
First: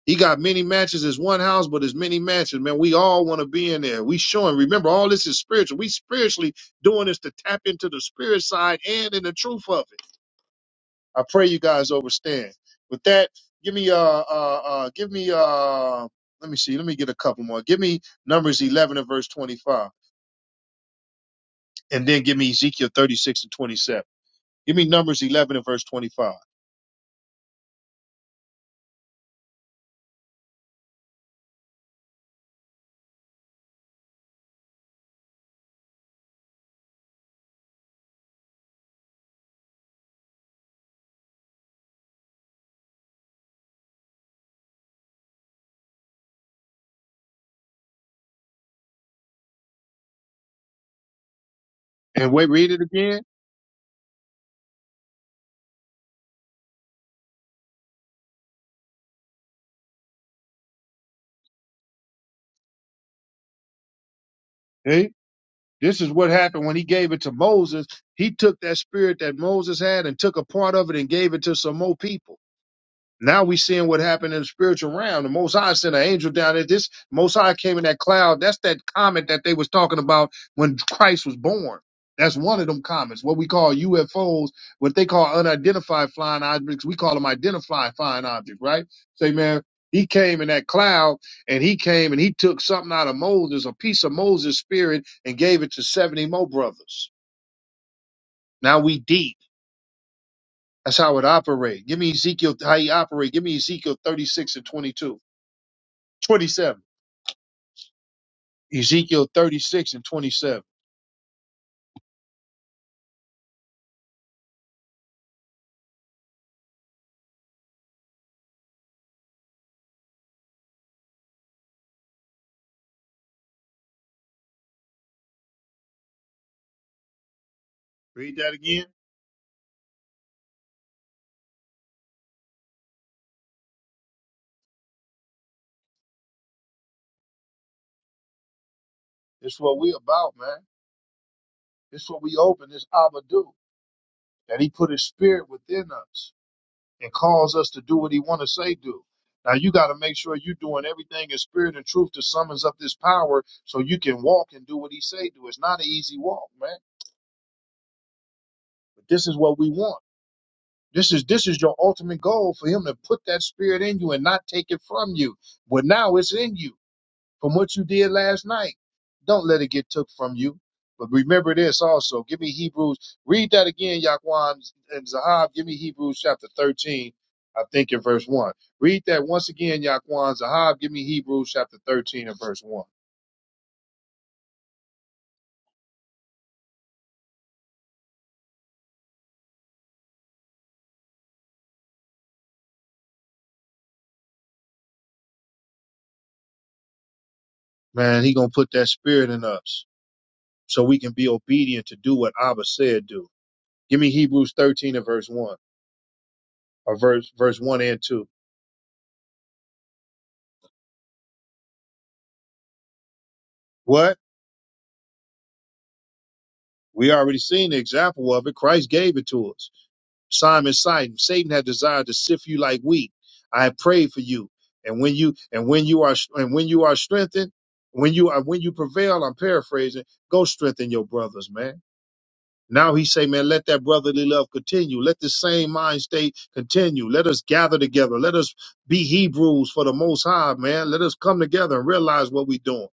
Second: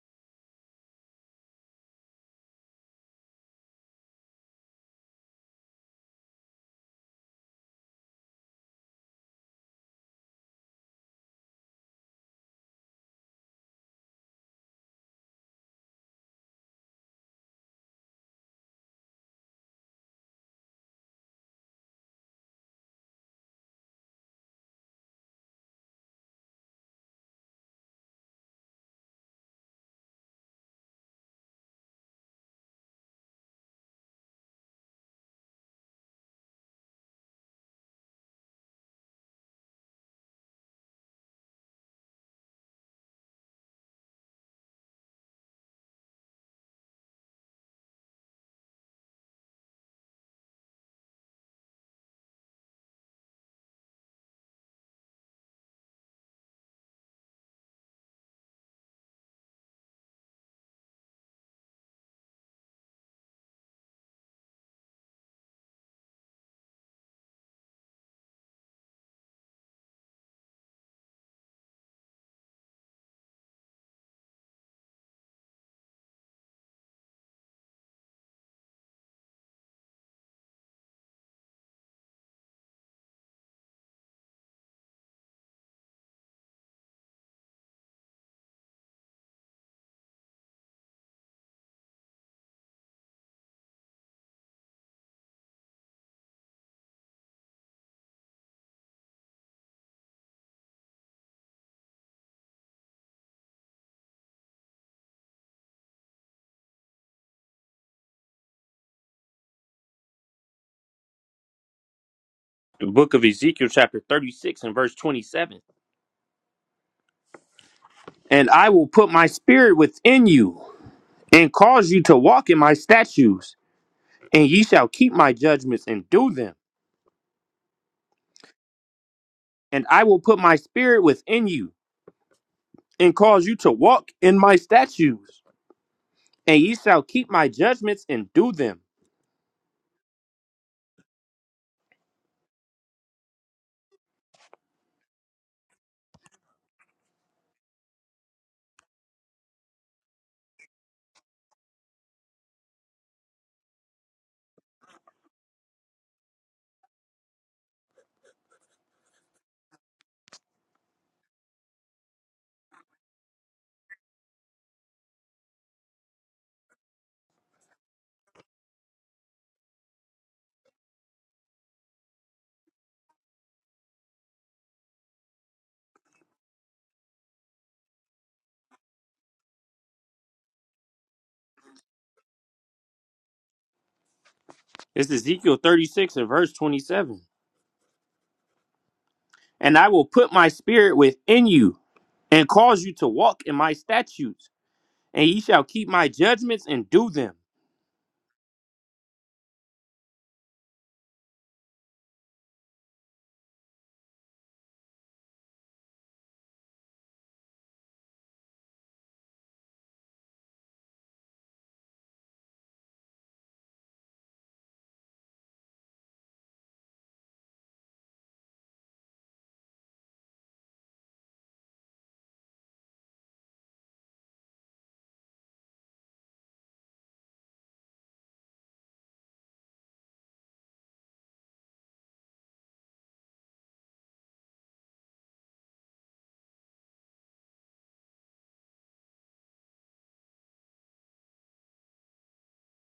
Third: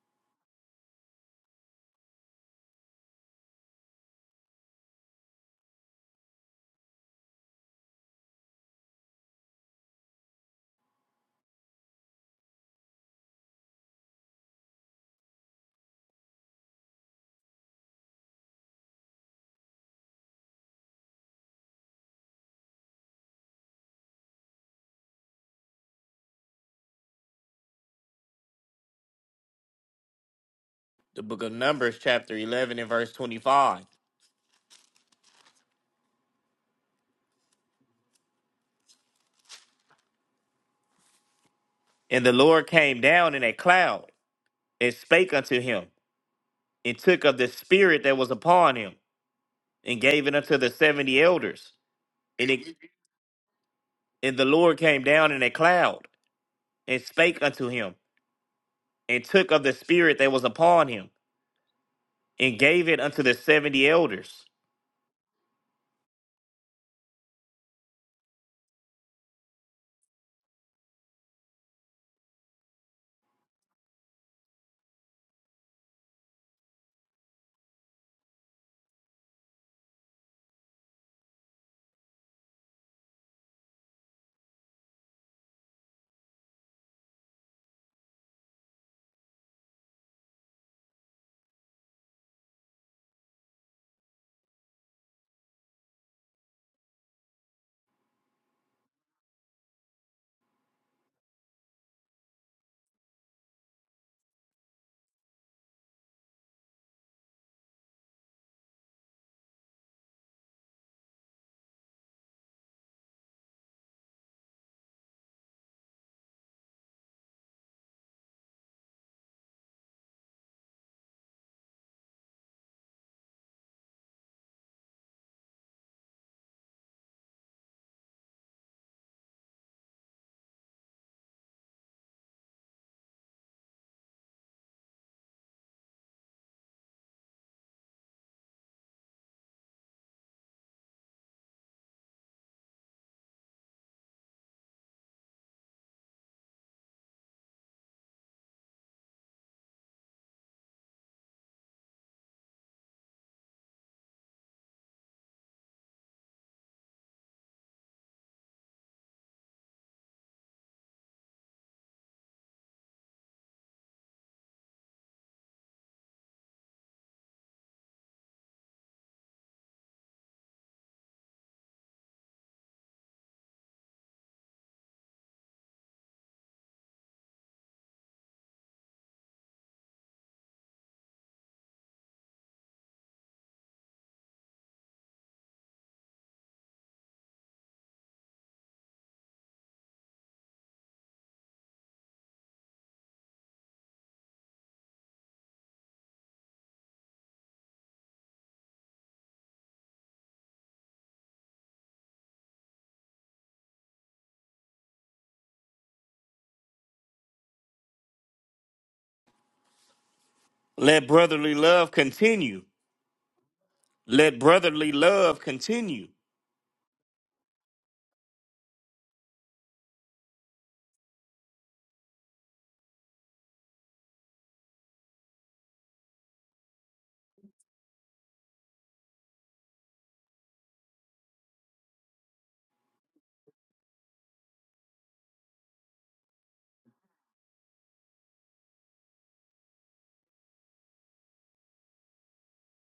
Speaker 1: He got many matches. It's one house, but it's many matches, man. We all want to be in there. We showing. Remember, all this is spiritual. We spiritually doing this to tap into the spirit side and in the truth of it. I pray you guys understand. With that, give me uh uh uh give me uh let me see, let me get a couple more. Give me Numbers eleven and verse twenty-five, and then give me Ezekiel thirty-six and twenty-seven. Give me Numbers 11 and verse 25.
Speaker 3: The book of Numbers, chapter 11, and verse 25. And the Lord came down in a cloud, and spake unto him, and took of the spirit that was upon him, and gave it unto the seventy elders.
Speaker 1: And wait,
Speaker 3: And,
Speaker 1: read
Speaker 3: it,
Speaker 1: it again.
Speaker 3: and the Lord came down in a cloud, and spake unto him, and took of the spirit that was upon him, and gave it unto the seventy elders.
Speaker 1: Hey, this is what happened when he gave it to Moses. He took that spirit that Moses had and took a part of it and gave it to some more people. Now we seeing what happened in the spiritual realm. The Most High sent an angel down there. This Most High came in that cloud. That's that comet that they was talking about when Christ was born. That's one of them comets, what we call UFOs, what they call unidentified flying objects. We call them identified flying objects, right? Say, man, he came in that cloud and he came and he took something out of Moses, a piece of Moses' spirit, and gave it to 70 more brothers. Now we deep. That's how it operates. Give me Ezekiel, how he operates. Give me Ezekiel 36 and 22. 27. Ezekiel 36 and 27.
Speaker 2: The book of Ezekiel, chapter 36, and verse 27. And I will put my spirit within you, and cause you to walk in my statutes, and ye shall keep my judgments and do them.
Speaker 1: Read that again.
Speaker 2: And I will put my spirit within you, and cause you to walk in my statutes, and ye shall keep my judgments and do them.
Speaker 1: It's what we about, man. It's what we open. This Abba do. That he put his spirit within us and calls us to do what he want to say do. Now you got to make sure you're doing everything in spirit and truth to summons up this power so you can walk and do what he say do. It's not an easy walk, man. But this is what we want. This is this is your ultimate goal for him to put that spirit in you and not take it from you. But now it's in you. from what you did last night. Don't let it get took from you. But remember this also. Give me Hebrews. Read that again, Yaquan and Zahab. Give me Hebrews chapter 13, I think in verse 1. Read that once again, Yaquan. Zahab, give me Hebrews chapter 13 and verse 1.
Speaker 2: It's Ezekiel 36 and verse 27. And I will put my spirit within you, and cause you to walk in my statutes and ye shall keep my judgments and do them.
Speaker 1: Man, he going to put that spirit in us so we can be obedient to do what Abba said do. Give me Hebrews 13 and verse 1 or verse, verse 1 and 2.
Speaker 3: Let brotherly love continue.
Speaker 1: What?
Speaker 3: Let brotherly love continue.
Speaker 1: We already seen the example of it. Christ gave it to us. Simon, Simon, Satan had desired to sift you like wheat. I have prayed for you, and when you and when you are and when you are strengthened, when you are when you prevail, I'm paraphrasing. Go strengthen your brothers, man. Now he say, man, let that brotherly love continue. Let this same mind state continue. Let us gather together. Let us be Hebrews for the Most High, man. Let us come together and realize what we're doing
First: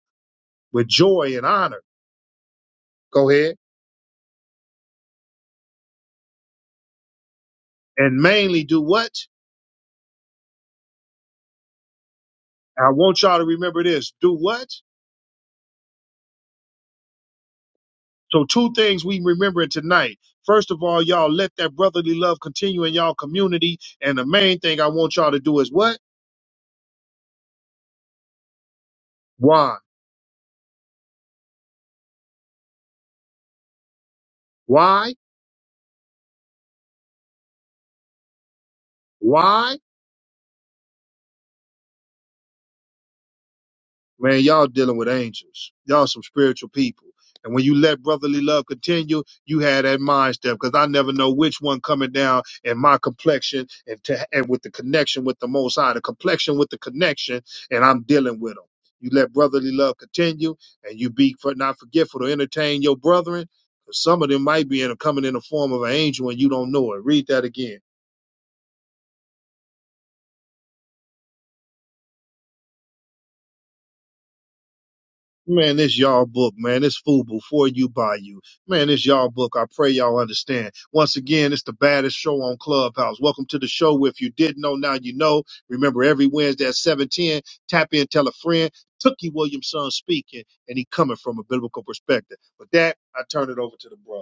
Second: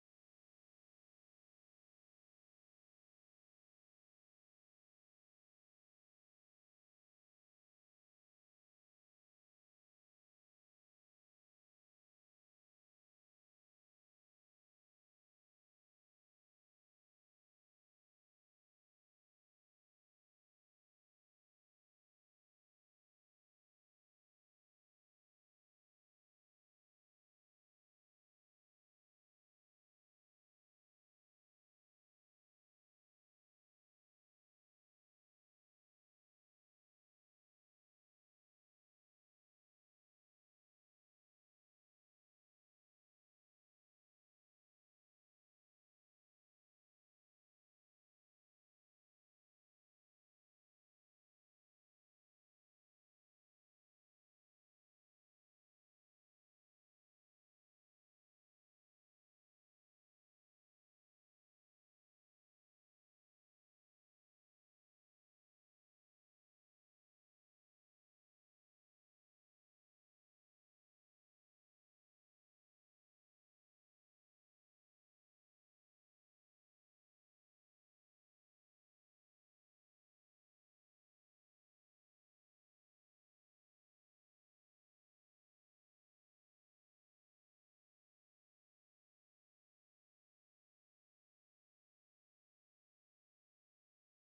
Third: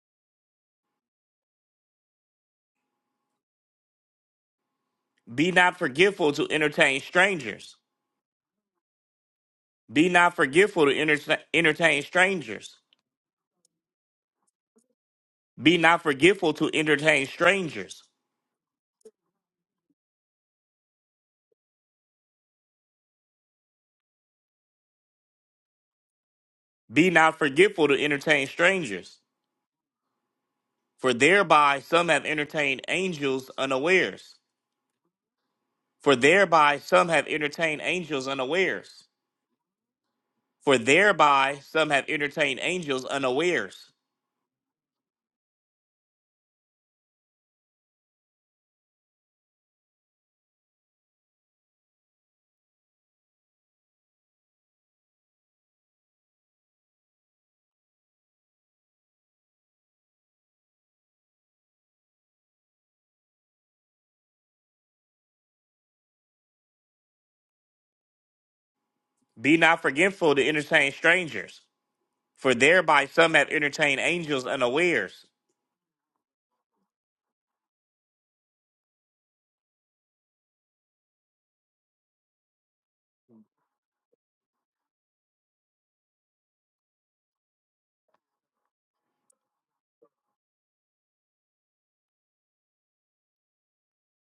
Speaker 1: with joy and honor. Go ahead
Speaker 3: Be not forgetful to entertain strangers.
Speaker 1: and mainly do what?
Speaker 3: Be not forgetful to enter- entertain strangers.
Speaker 1: I want y'all to remember this. Do what?
Speaker 3: Be not forgetful to entertain strangers.
Speaker 1: So two things we remembering tonight. First of all, y'all let that brotherly love continue in y'all community. And the main thing I want y'all to do is what?
Speaker 3: Be not forgetful to entertain strangers.
Speaker 1: Why?
Speaker 3: For thereby some have entertained angels unawares.
Speaker 1: Why?
Speaker 3: For thereby some have entertained angels unawares.
Speaker 1: Why?
Speaker 3: For thereby some have entertained angels unawares.
Speaker 1: Man, y'all dealing with angels. Y'all some spiritual people. And when you let brotherly love continue, you had that mind step because I never know which one coming down in my complexion and to, and with the connection with the Most High, the complexion with the connection, and I'm dealing with them. You let brotherly love continue, and you be for not forgetful to entertain your brethren. Cause Some of them might be in a, coming in the form of an angel, and you don't know it. Read that again.
Speaker 3: Be not forgetful to entertain strangers. For thereby some have entertained angels unawares.
Speaker 1: Man, it's y'all book, man. It's food before you buy you. Man, it's y'all book. I pray y'all understand. Once again, it's the baddest show on Clubhouse. Welcome to the show. If you didn't know, now you know. Remember, every Wednesday at 710, tap in, tell a friend. Tookie Williamson speaking, and he coming from a biblical perspective. With that, I turn it over to the brother.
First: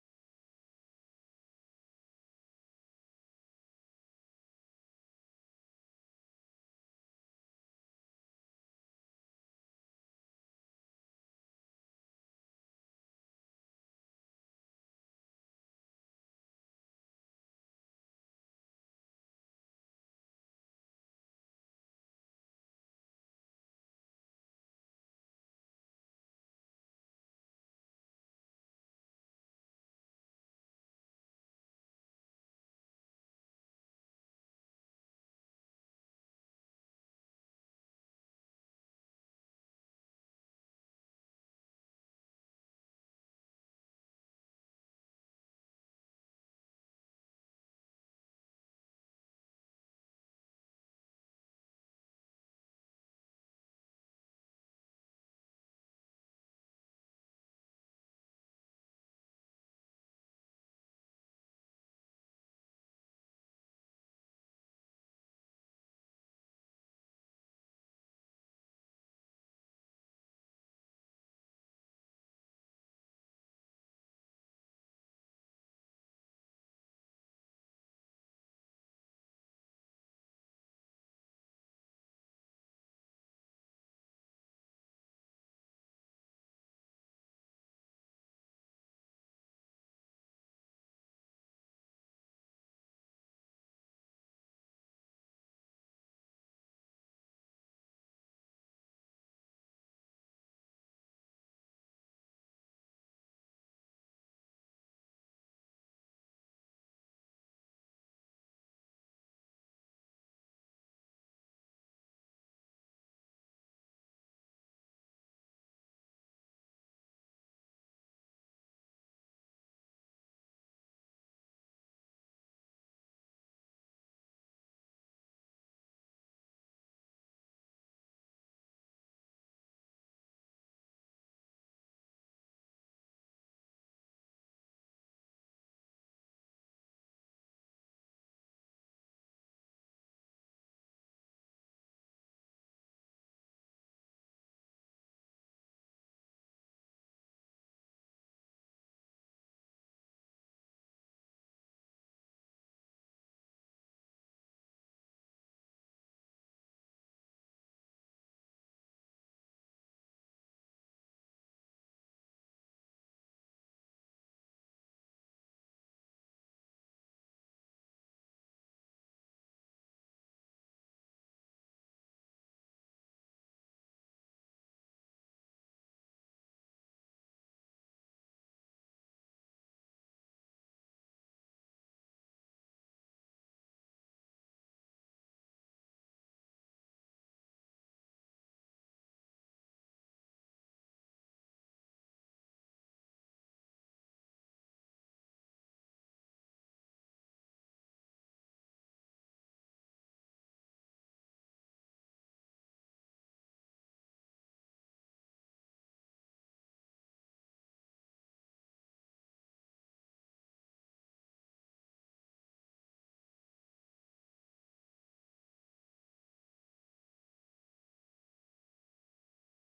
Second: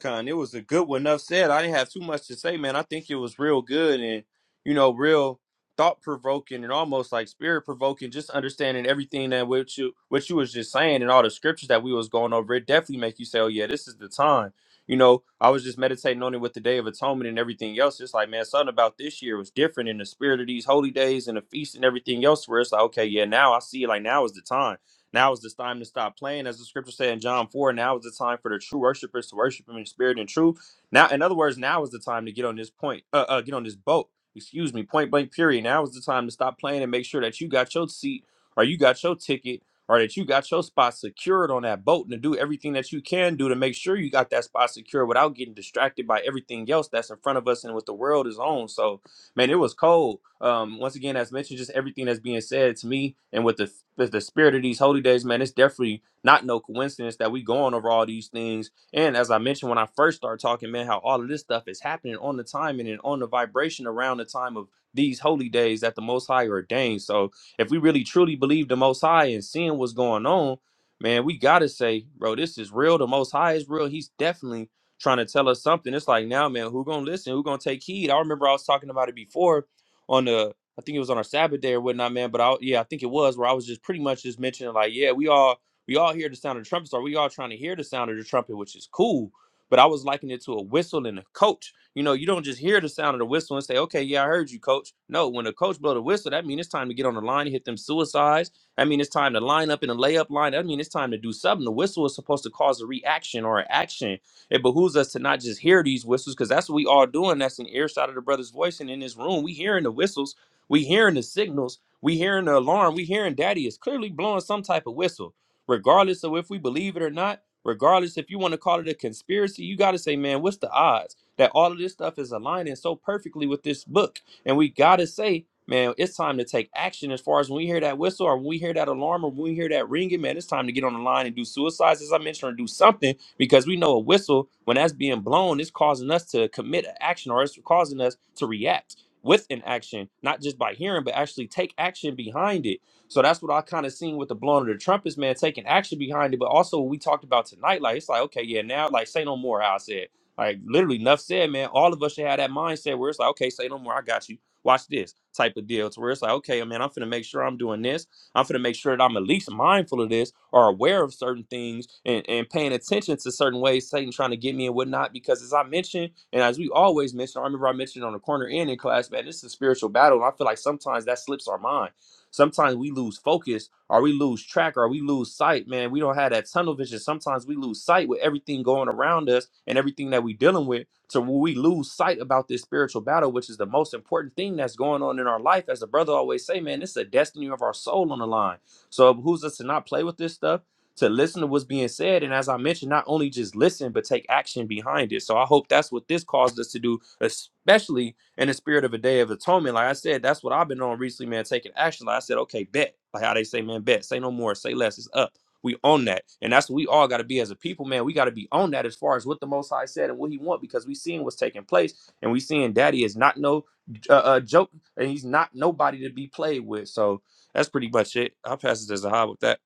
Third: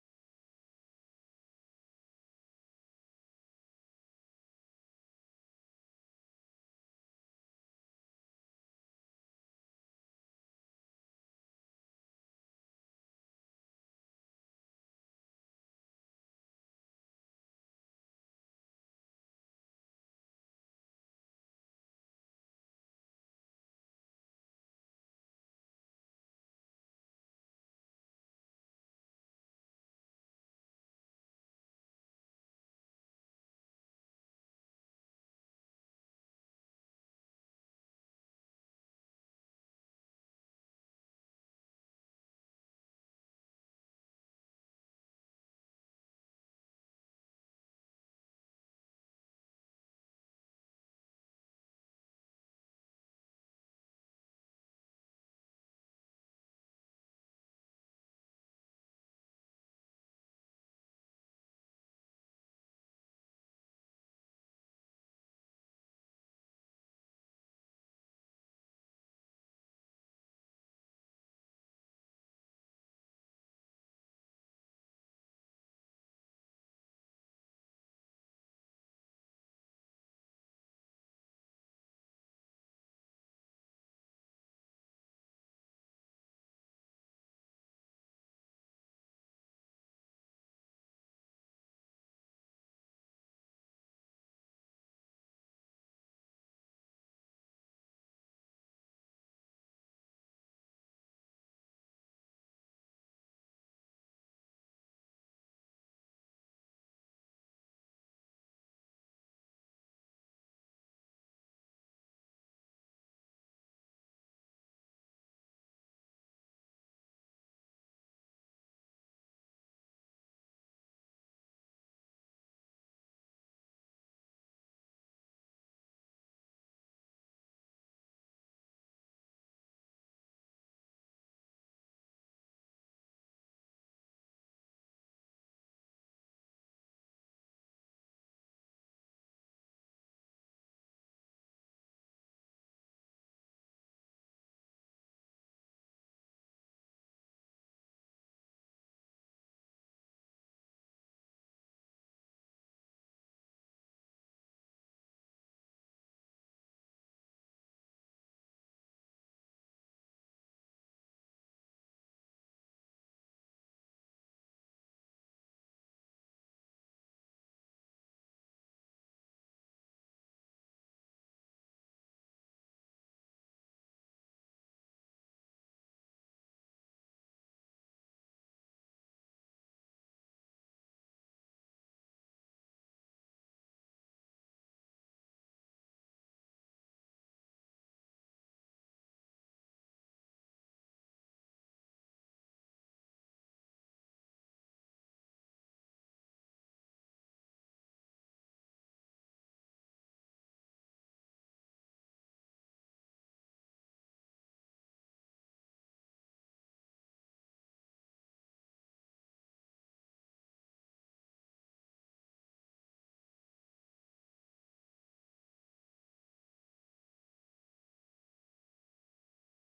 Speaker 2: Con, it was a good one. Enough said. I didn't have too much to say, man. I think it was real good and you know, real thought provoking and almost like spirit provoking. Just understanding everything that what you what you was just saying and all the scriptures that we was going over. It definitely make you say, "Oh yeah, this is the time." You know, I was just meditating on it with the Day of Atonement and everything else. It's like, man, something about this year was different in the spirit of these holy days and the feast and everything else. Where it's like, okay, yeah, now I see. Like now is the time. Now is the time to stop playing, as the scripture said in John 4. Now is the time for the true worshipers to worship him in spirit and truth. Now, in other words, now is the time to get on this point, uh, uh get on this boat. Excuse me, point blank period. Now is the time to stop playing and make sure that you got your seat or you got your ticket or that you got your spot secured on that boat and to do everything that you can do to make sure you got that spot secured without getting distracted by everything else that's in front of us and what the world is on. So man, it was cold. Um, once again, as mentioned, just everything that's being said to me and with the with the spirit of these holy days, man, it's definitely not no coincidence that we going over all these things. And as I mentioned when I first started talking, man, how all of this stuff is happening on the timing and on the vibration around the time of these holy days that the Most High ordained. So if we really truly believe the Most High and seeing what's going on, man, we gotta say, bro, this is real. The Most High is real. He's definitely trying to tell us something. It's like now, man, who gonna listen? Who gonna take heed? I remember I was talking about it before on the, I think it was on our Sabbath day or whatnot, man. But I, yeah, I think it was where I was just pretty much just mentioning like, yeah, we all we all hear the sound of the trumpet. Or we all trying to hear the sound of the trumpet, which is cool. But I was likening it to a whistle and a coach. You know, you don't just hear the sound of the whistle and say, "Okay, yeah, I heard you, coach." No, when the coach blow the whistle, that means it's time to get on the line, and hit them suicides. I mean, it's time to line up in a layup line. I mean, it's time to do something. The whistle is supposed to cause a reaction or an action it behooves us to not just hear these whistles, because that's what we all doing. That's an earshot of the brother's voice, and in this room, we hearing the whistles, we hearing the signals, we hearing the alarm, we hearing Daddy is clearly blowing some type of whistle, regardless of if we believe it or not. Regardless if you want to call it a conspiracy, you got to say, man, what's the odds that all of this stuff is aligning so perfectly with this book? And we got to say, man, it's time to take action as far as when we hear that whistle or when we hear that alarm or when we hear that ringing, man, it's time to get on the line and do suicides, as I mentioned, or do something because we know a whistle when that's being blown it's causing us to commit an action or it's causing us to react with an action not just by hearing but actually take action behind it so that's what i kind of seen with the blowing of the trumpets man taking action behind it but also what we talked about tonight like it's like okay yeah now like say no more how i said like literally enough said man all of us should have that mindset where it's like okay say no more i got you watch this type of deal to where it's like okay man i'm finna make sure i'm doing this I'm going to make sure that I'm at least mindful of this or aware of certain things and, and paying attention to certain ways Satan trying to get me and whatnot. Because as I mentioned, and as we always mention, I remember I mentioned on the corner end in class, man, this is a spiritual battle. And I feel like sometimes that slips our mind. Sometimes we lose focus or we lose track or we lose sight, man. We don't have that tunnel vision. Sometimes we lose sight with everything going around us and everything that we are dealing with. So when we lose sight about this spiritual battle, which is the most important thing that's going on in our life, as the brother always say, man, it's the destiny of our soul on the line. So it behooves us to not play with this stuff, to listen to what's being said, and as I mentioned, not only just listen but take action behind it. So I hope that's what this caused us to do, especially in the spirit of a day of atonement. Like I said, that's what I've been on recently, man, taking action. Like I said, okay, bet. Like how they say, man, bet. Say no more. Say less. It's up. We own that. And that's what we all got to be as a people, man. We got to be on that as far as what the Most High said and what He want because we seeing what's taking place and we seeing Daddy is not no uh, uh, joke and he's not nobody to be played with. So that's pretty much it. I'll pass it to Zahab with that.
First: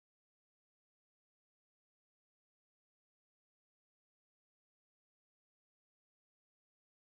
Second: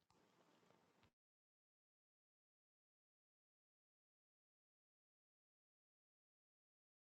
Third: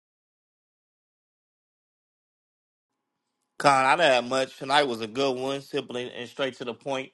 Speaker 3: Con, I didn't have much. Tonight was a good one, simply and and straight to the point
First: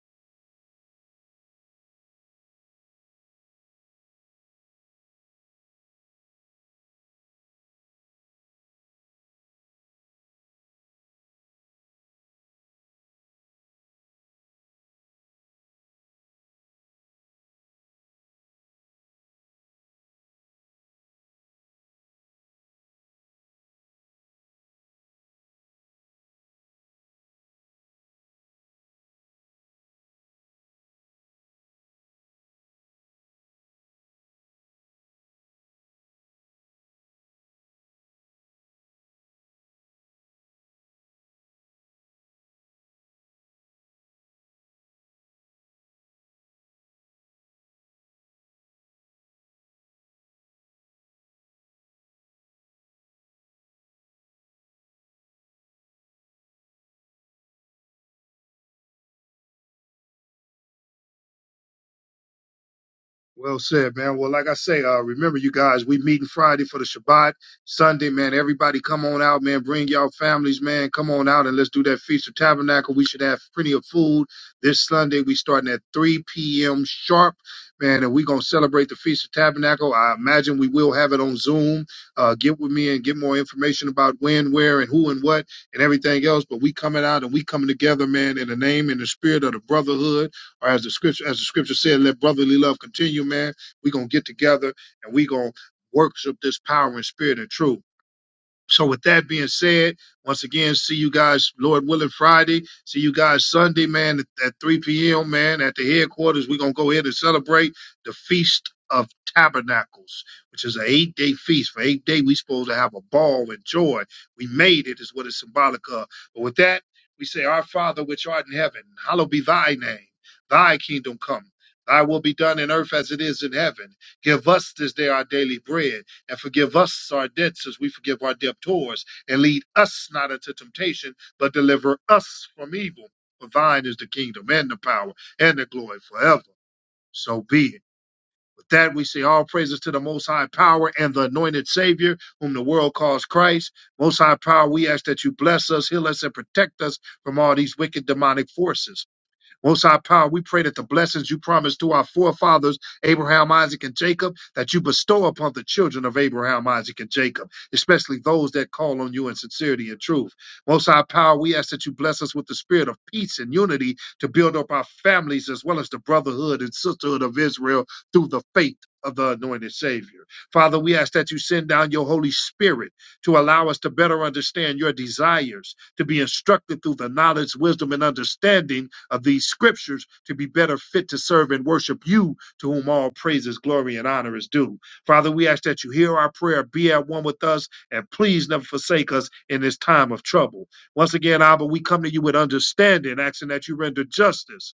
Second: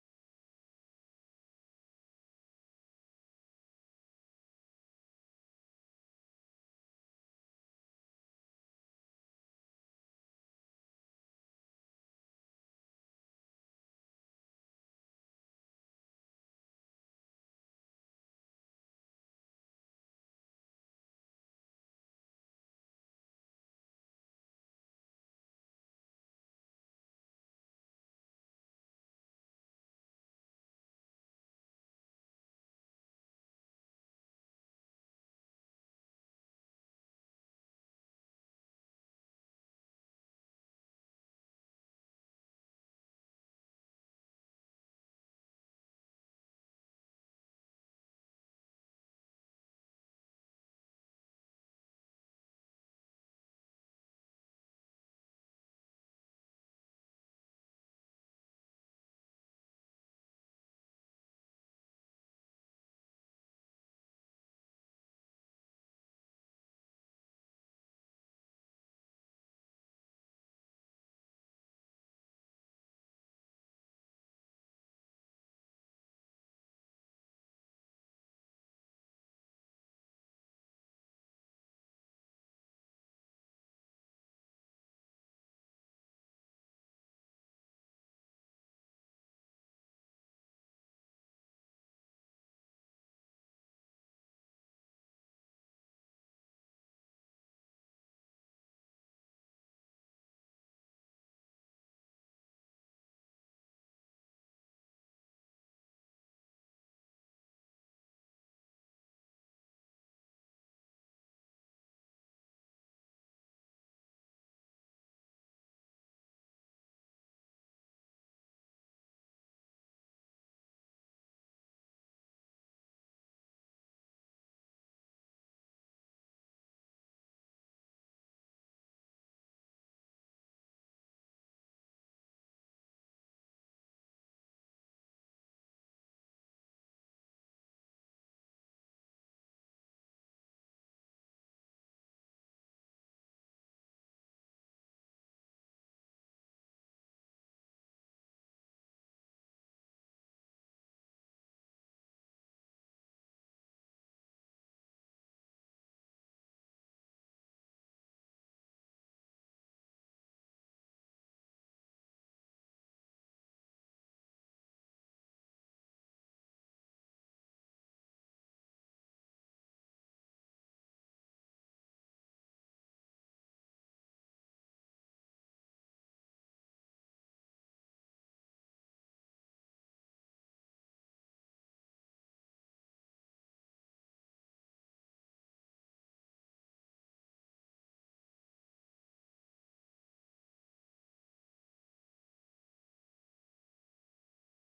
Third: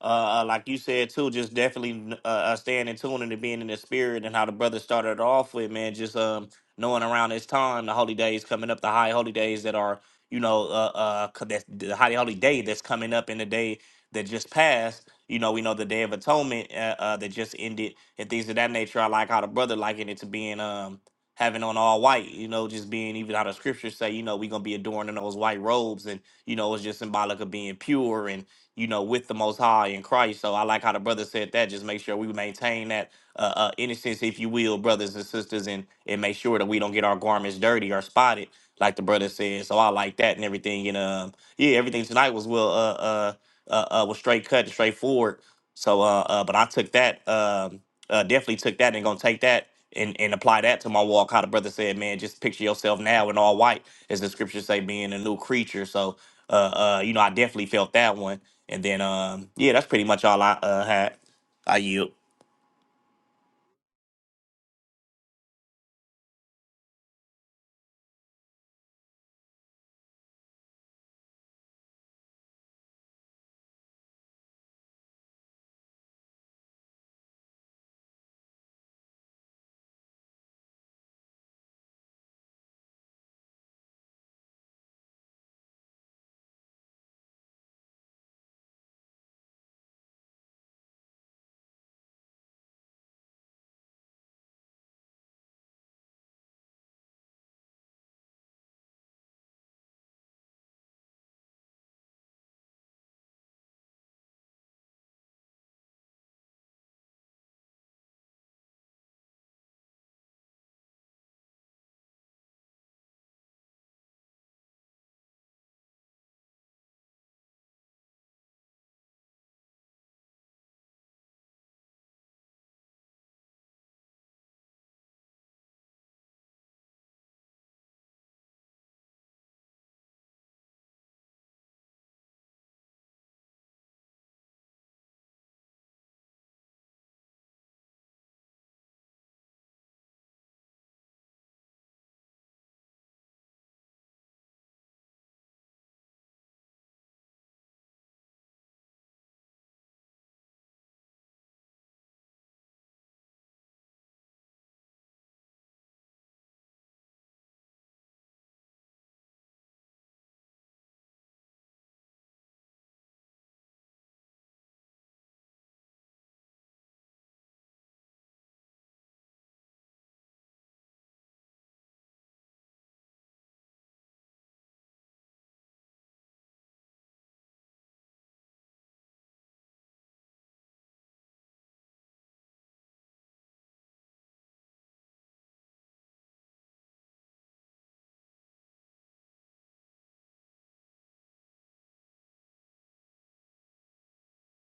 Speaker 3: uh, uh, like you said too, just definitely uh, uh, staying in tune and being in the spirit and how the brother started off with, man, just um knowing around this time the holy days coming up, the high holy days that are you know uh uh co- that's the high holy day that's coming up in the day that just passed. You know, we know the Day of Atonement uh, uh, that just ended and things of that nature. I like how the brother likened it to being um having on all white, you know, just being even how the scriptures say, you know, we're gonna be adorned in those white robes and you know, it's just symbolic of being pure and you know, with the Most High in Christ. So I like how the brother said that. Just make sure we maintain that uh, uh, innocence, if you will, brothers and sisters, and and make sure that we don't get our garments dirty or spotted, like the brother said. So I like that and everything. And um, yeah, everything tonight was well, uh, uh, uh, uh was straight cut and straightforward. So, uh, uh, but I took that, um, uh, definitely took that and gonna take that and, and apply that to my walk. How the brother said, man, just picture yourself now in all white, as the scriptures say, being a new creature. So, uh, uh, you know, I definitely felt that one. And then, um, yeah, that's pretty much all I uh, had. I yield.
Speaker 1: Well said, man. Well, like I say, uh, remember you guys, we meeting Friday for the Shabbat. Sunday, man, everybody come on out, man. Bring y'all families, man. Come on out and let's do that Feast of Tabernacle. We should have plenty of food. This Sunday, we starting at 3 p.m. sharp, man, and we going to celebrate the Feast of Tabernacle. I imagine we will have it on Zoom. Uh, get with me and get more information about when, where, and who and what and everything else. But we coming out and we coming together, man, in the name and the spirit of the brotherhood or as the scripture as the scripture said, let brotherly love continue, man. We're gonna get together and we're gonna worship this power and spirit and truth. So with that being said, once again, see you guys, Lord willing, Friday. See you guys Sunday, man, at, at 3 p.m., man, at the headquarters. We're going to go ahead and celebrate the Feast of Tabernacles, which is an eight-day feast. For eight days, we supposed to have a ball and joy. We made it is what it's symbolic of. But with that, we say, Our Father, which art in heaven, hallowed be thy name. Thy kingdom come. Thy will be done in earth as it is in heaven. Give us this day our daily bread and forgive us our debts as we forgive our debtors, and lead us not into temptation, but deliver us from evil. For thine is the kingdom and the power and the glory forever. So be it. With that, we say all praises to the Most High Power and the anointed Savior, whom the world calls Christ. Most High Power, we ask that you bless us, heal us, and protect us from all these wicked demonic forces. Most High Power, we pray that the blessings you promised to our forefathers, Abraham, Isaac, and Jacob, that you bestow upon the children of Abraham, Isaac, and Jacob, especially those that call on you in sincerity and truth. Most High Power, we ask that you bless us with the spirit of peace and unity to build up our families as well as the brotherhood and sisterhood of Israel through the faith of the anointed Savior. Father, we ask that you send down your Holy Spirit to allow us to better understand your desires to be instructed through the knowledge, wisdom, and understanding of these scriptures to be better fit to serve and worship you, to whom all praises, glory, and honor is due. Father, we ask that you hear our prayer, be at one with us, and please never forsake us in this time of trouble. Once again, Abba, we come to you with understanding, asking that you render justice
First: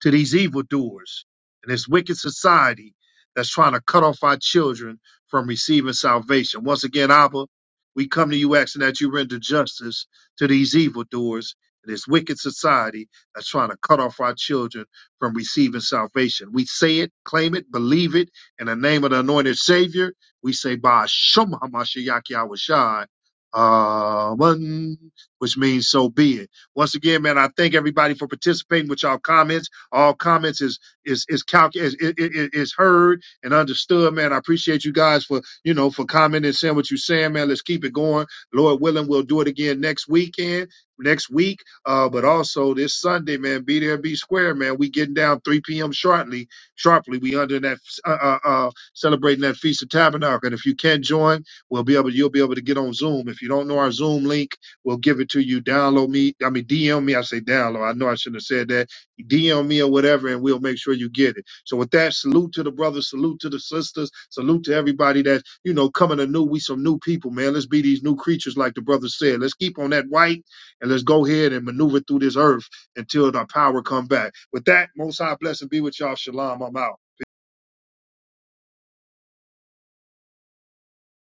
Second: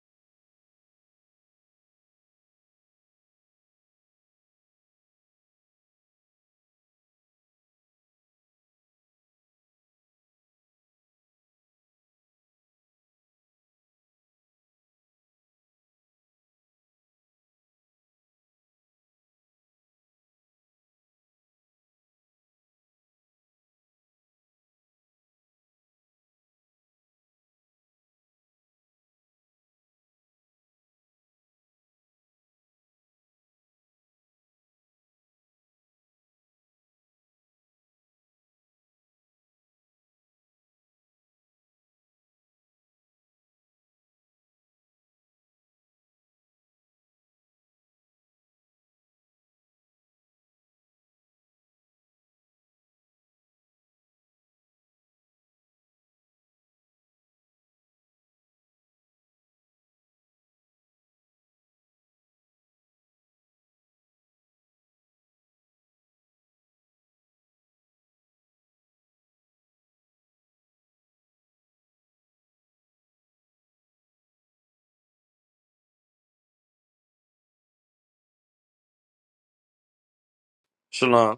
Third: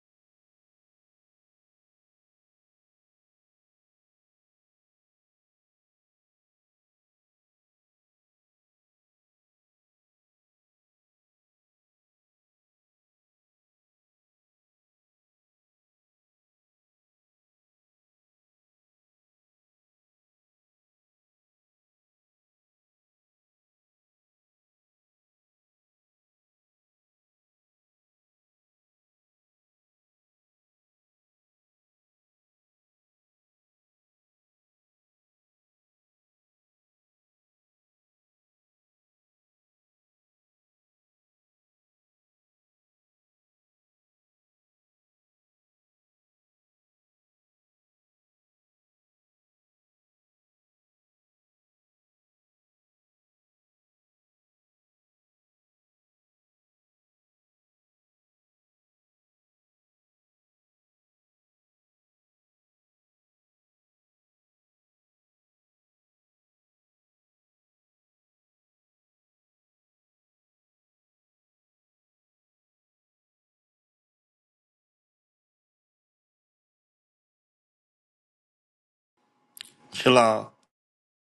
Speaker 1: to these evildoers and this wicked society that's trying to cut off our children from receiving salvation. Once again, Abba, we come to you asking that you render justice to these evildoers and this wicked society that's trying to cut off our children from receiving salvation. We say it, claim it, believe it in the name of the anointed Savior. We say, by Shem HaMashiach Yahweh Shai, Amen, which means so be it. Once again, man, I thank everybody for participating with y'all comments. All comments is is is calc is, is, is heard and understood, man. I appreciate you guys for you know for commenting, saying what you're saying, man. Let's keep it going. Lord willing, we'll do it again next weekend, next week. Uh, but also this Sunday, man, be there, be square, man. We getting down 3 p.m. sharply, sharply. We under that uh, uh, uh celebrating that feast of tabernacle. And if you can join, we'll be able you'll be able to get on Zoom. If you don't know our Zoom link, we'll give it to you. Download me, I mean DM me. I say download. I know I shouldn't have said that DM me or whatever, and we'll make sure you get it. So with that, salute to the brothers, salute to the sisters, salute to everybody that you know coming anew. We some new people, man. Let's be these new creatures, like the brother said. Let's keep on that white, and let's go ahead and maneuver through this earth until our power come back. With that, Most High blessing be with y'all. Shalom. I'm out.
Speaker 3: Shalom.
Speaker 2: Shalom.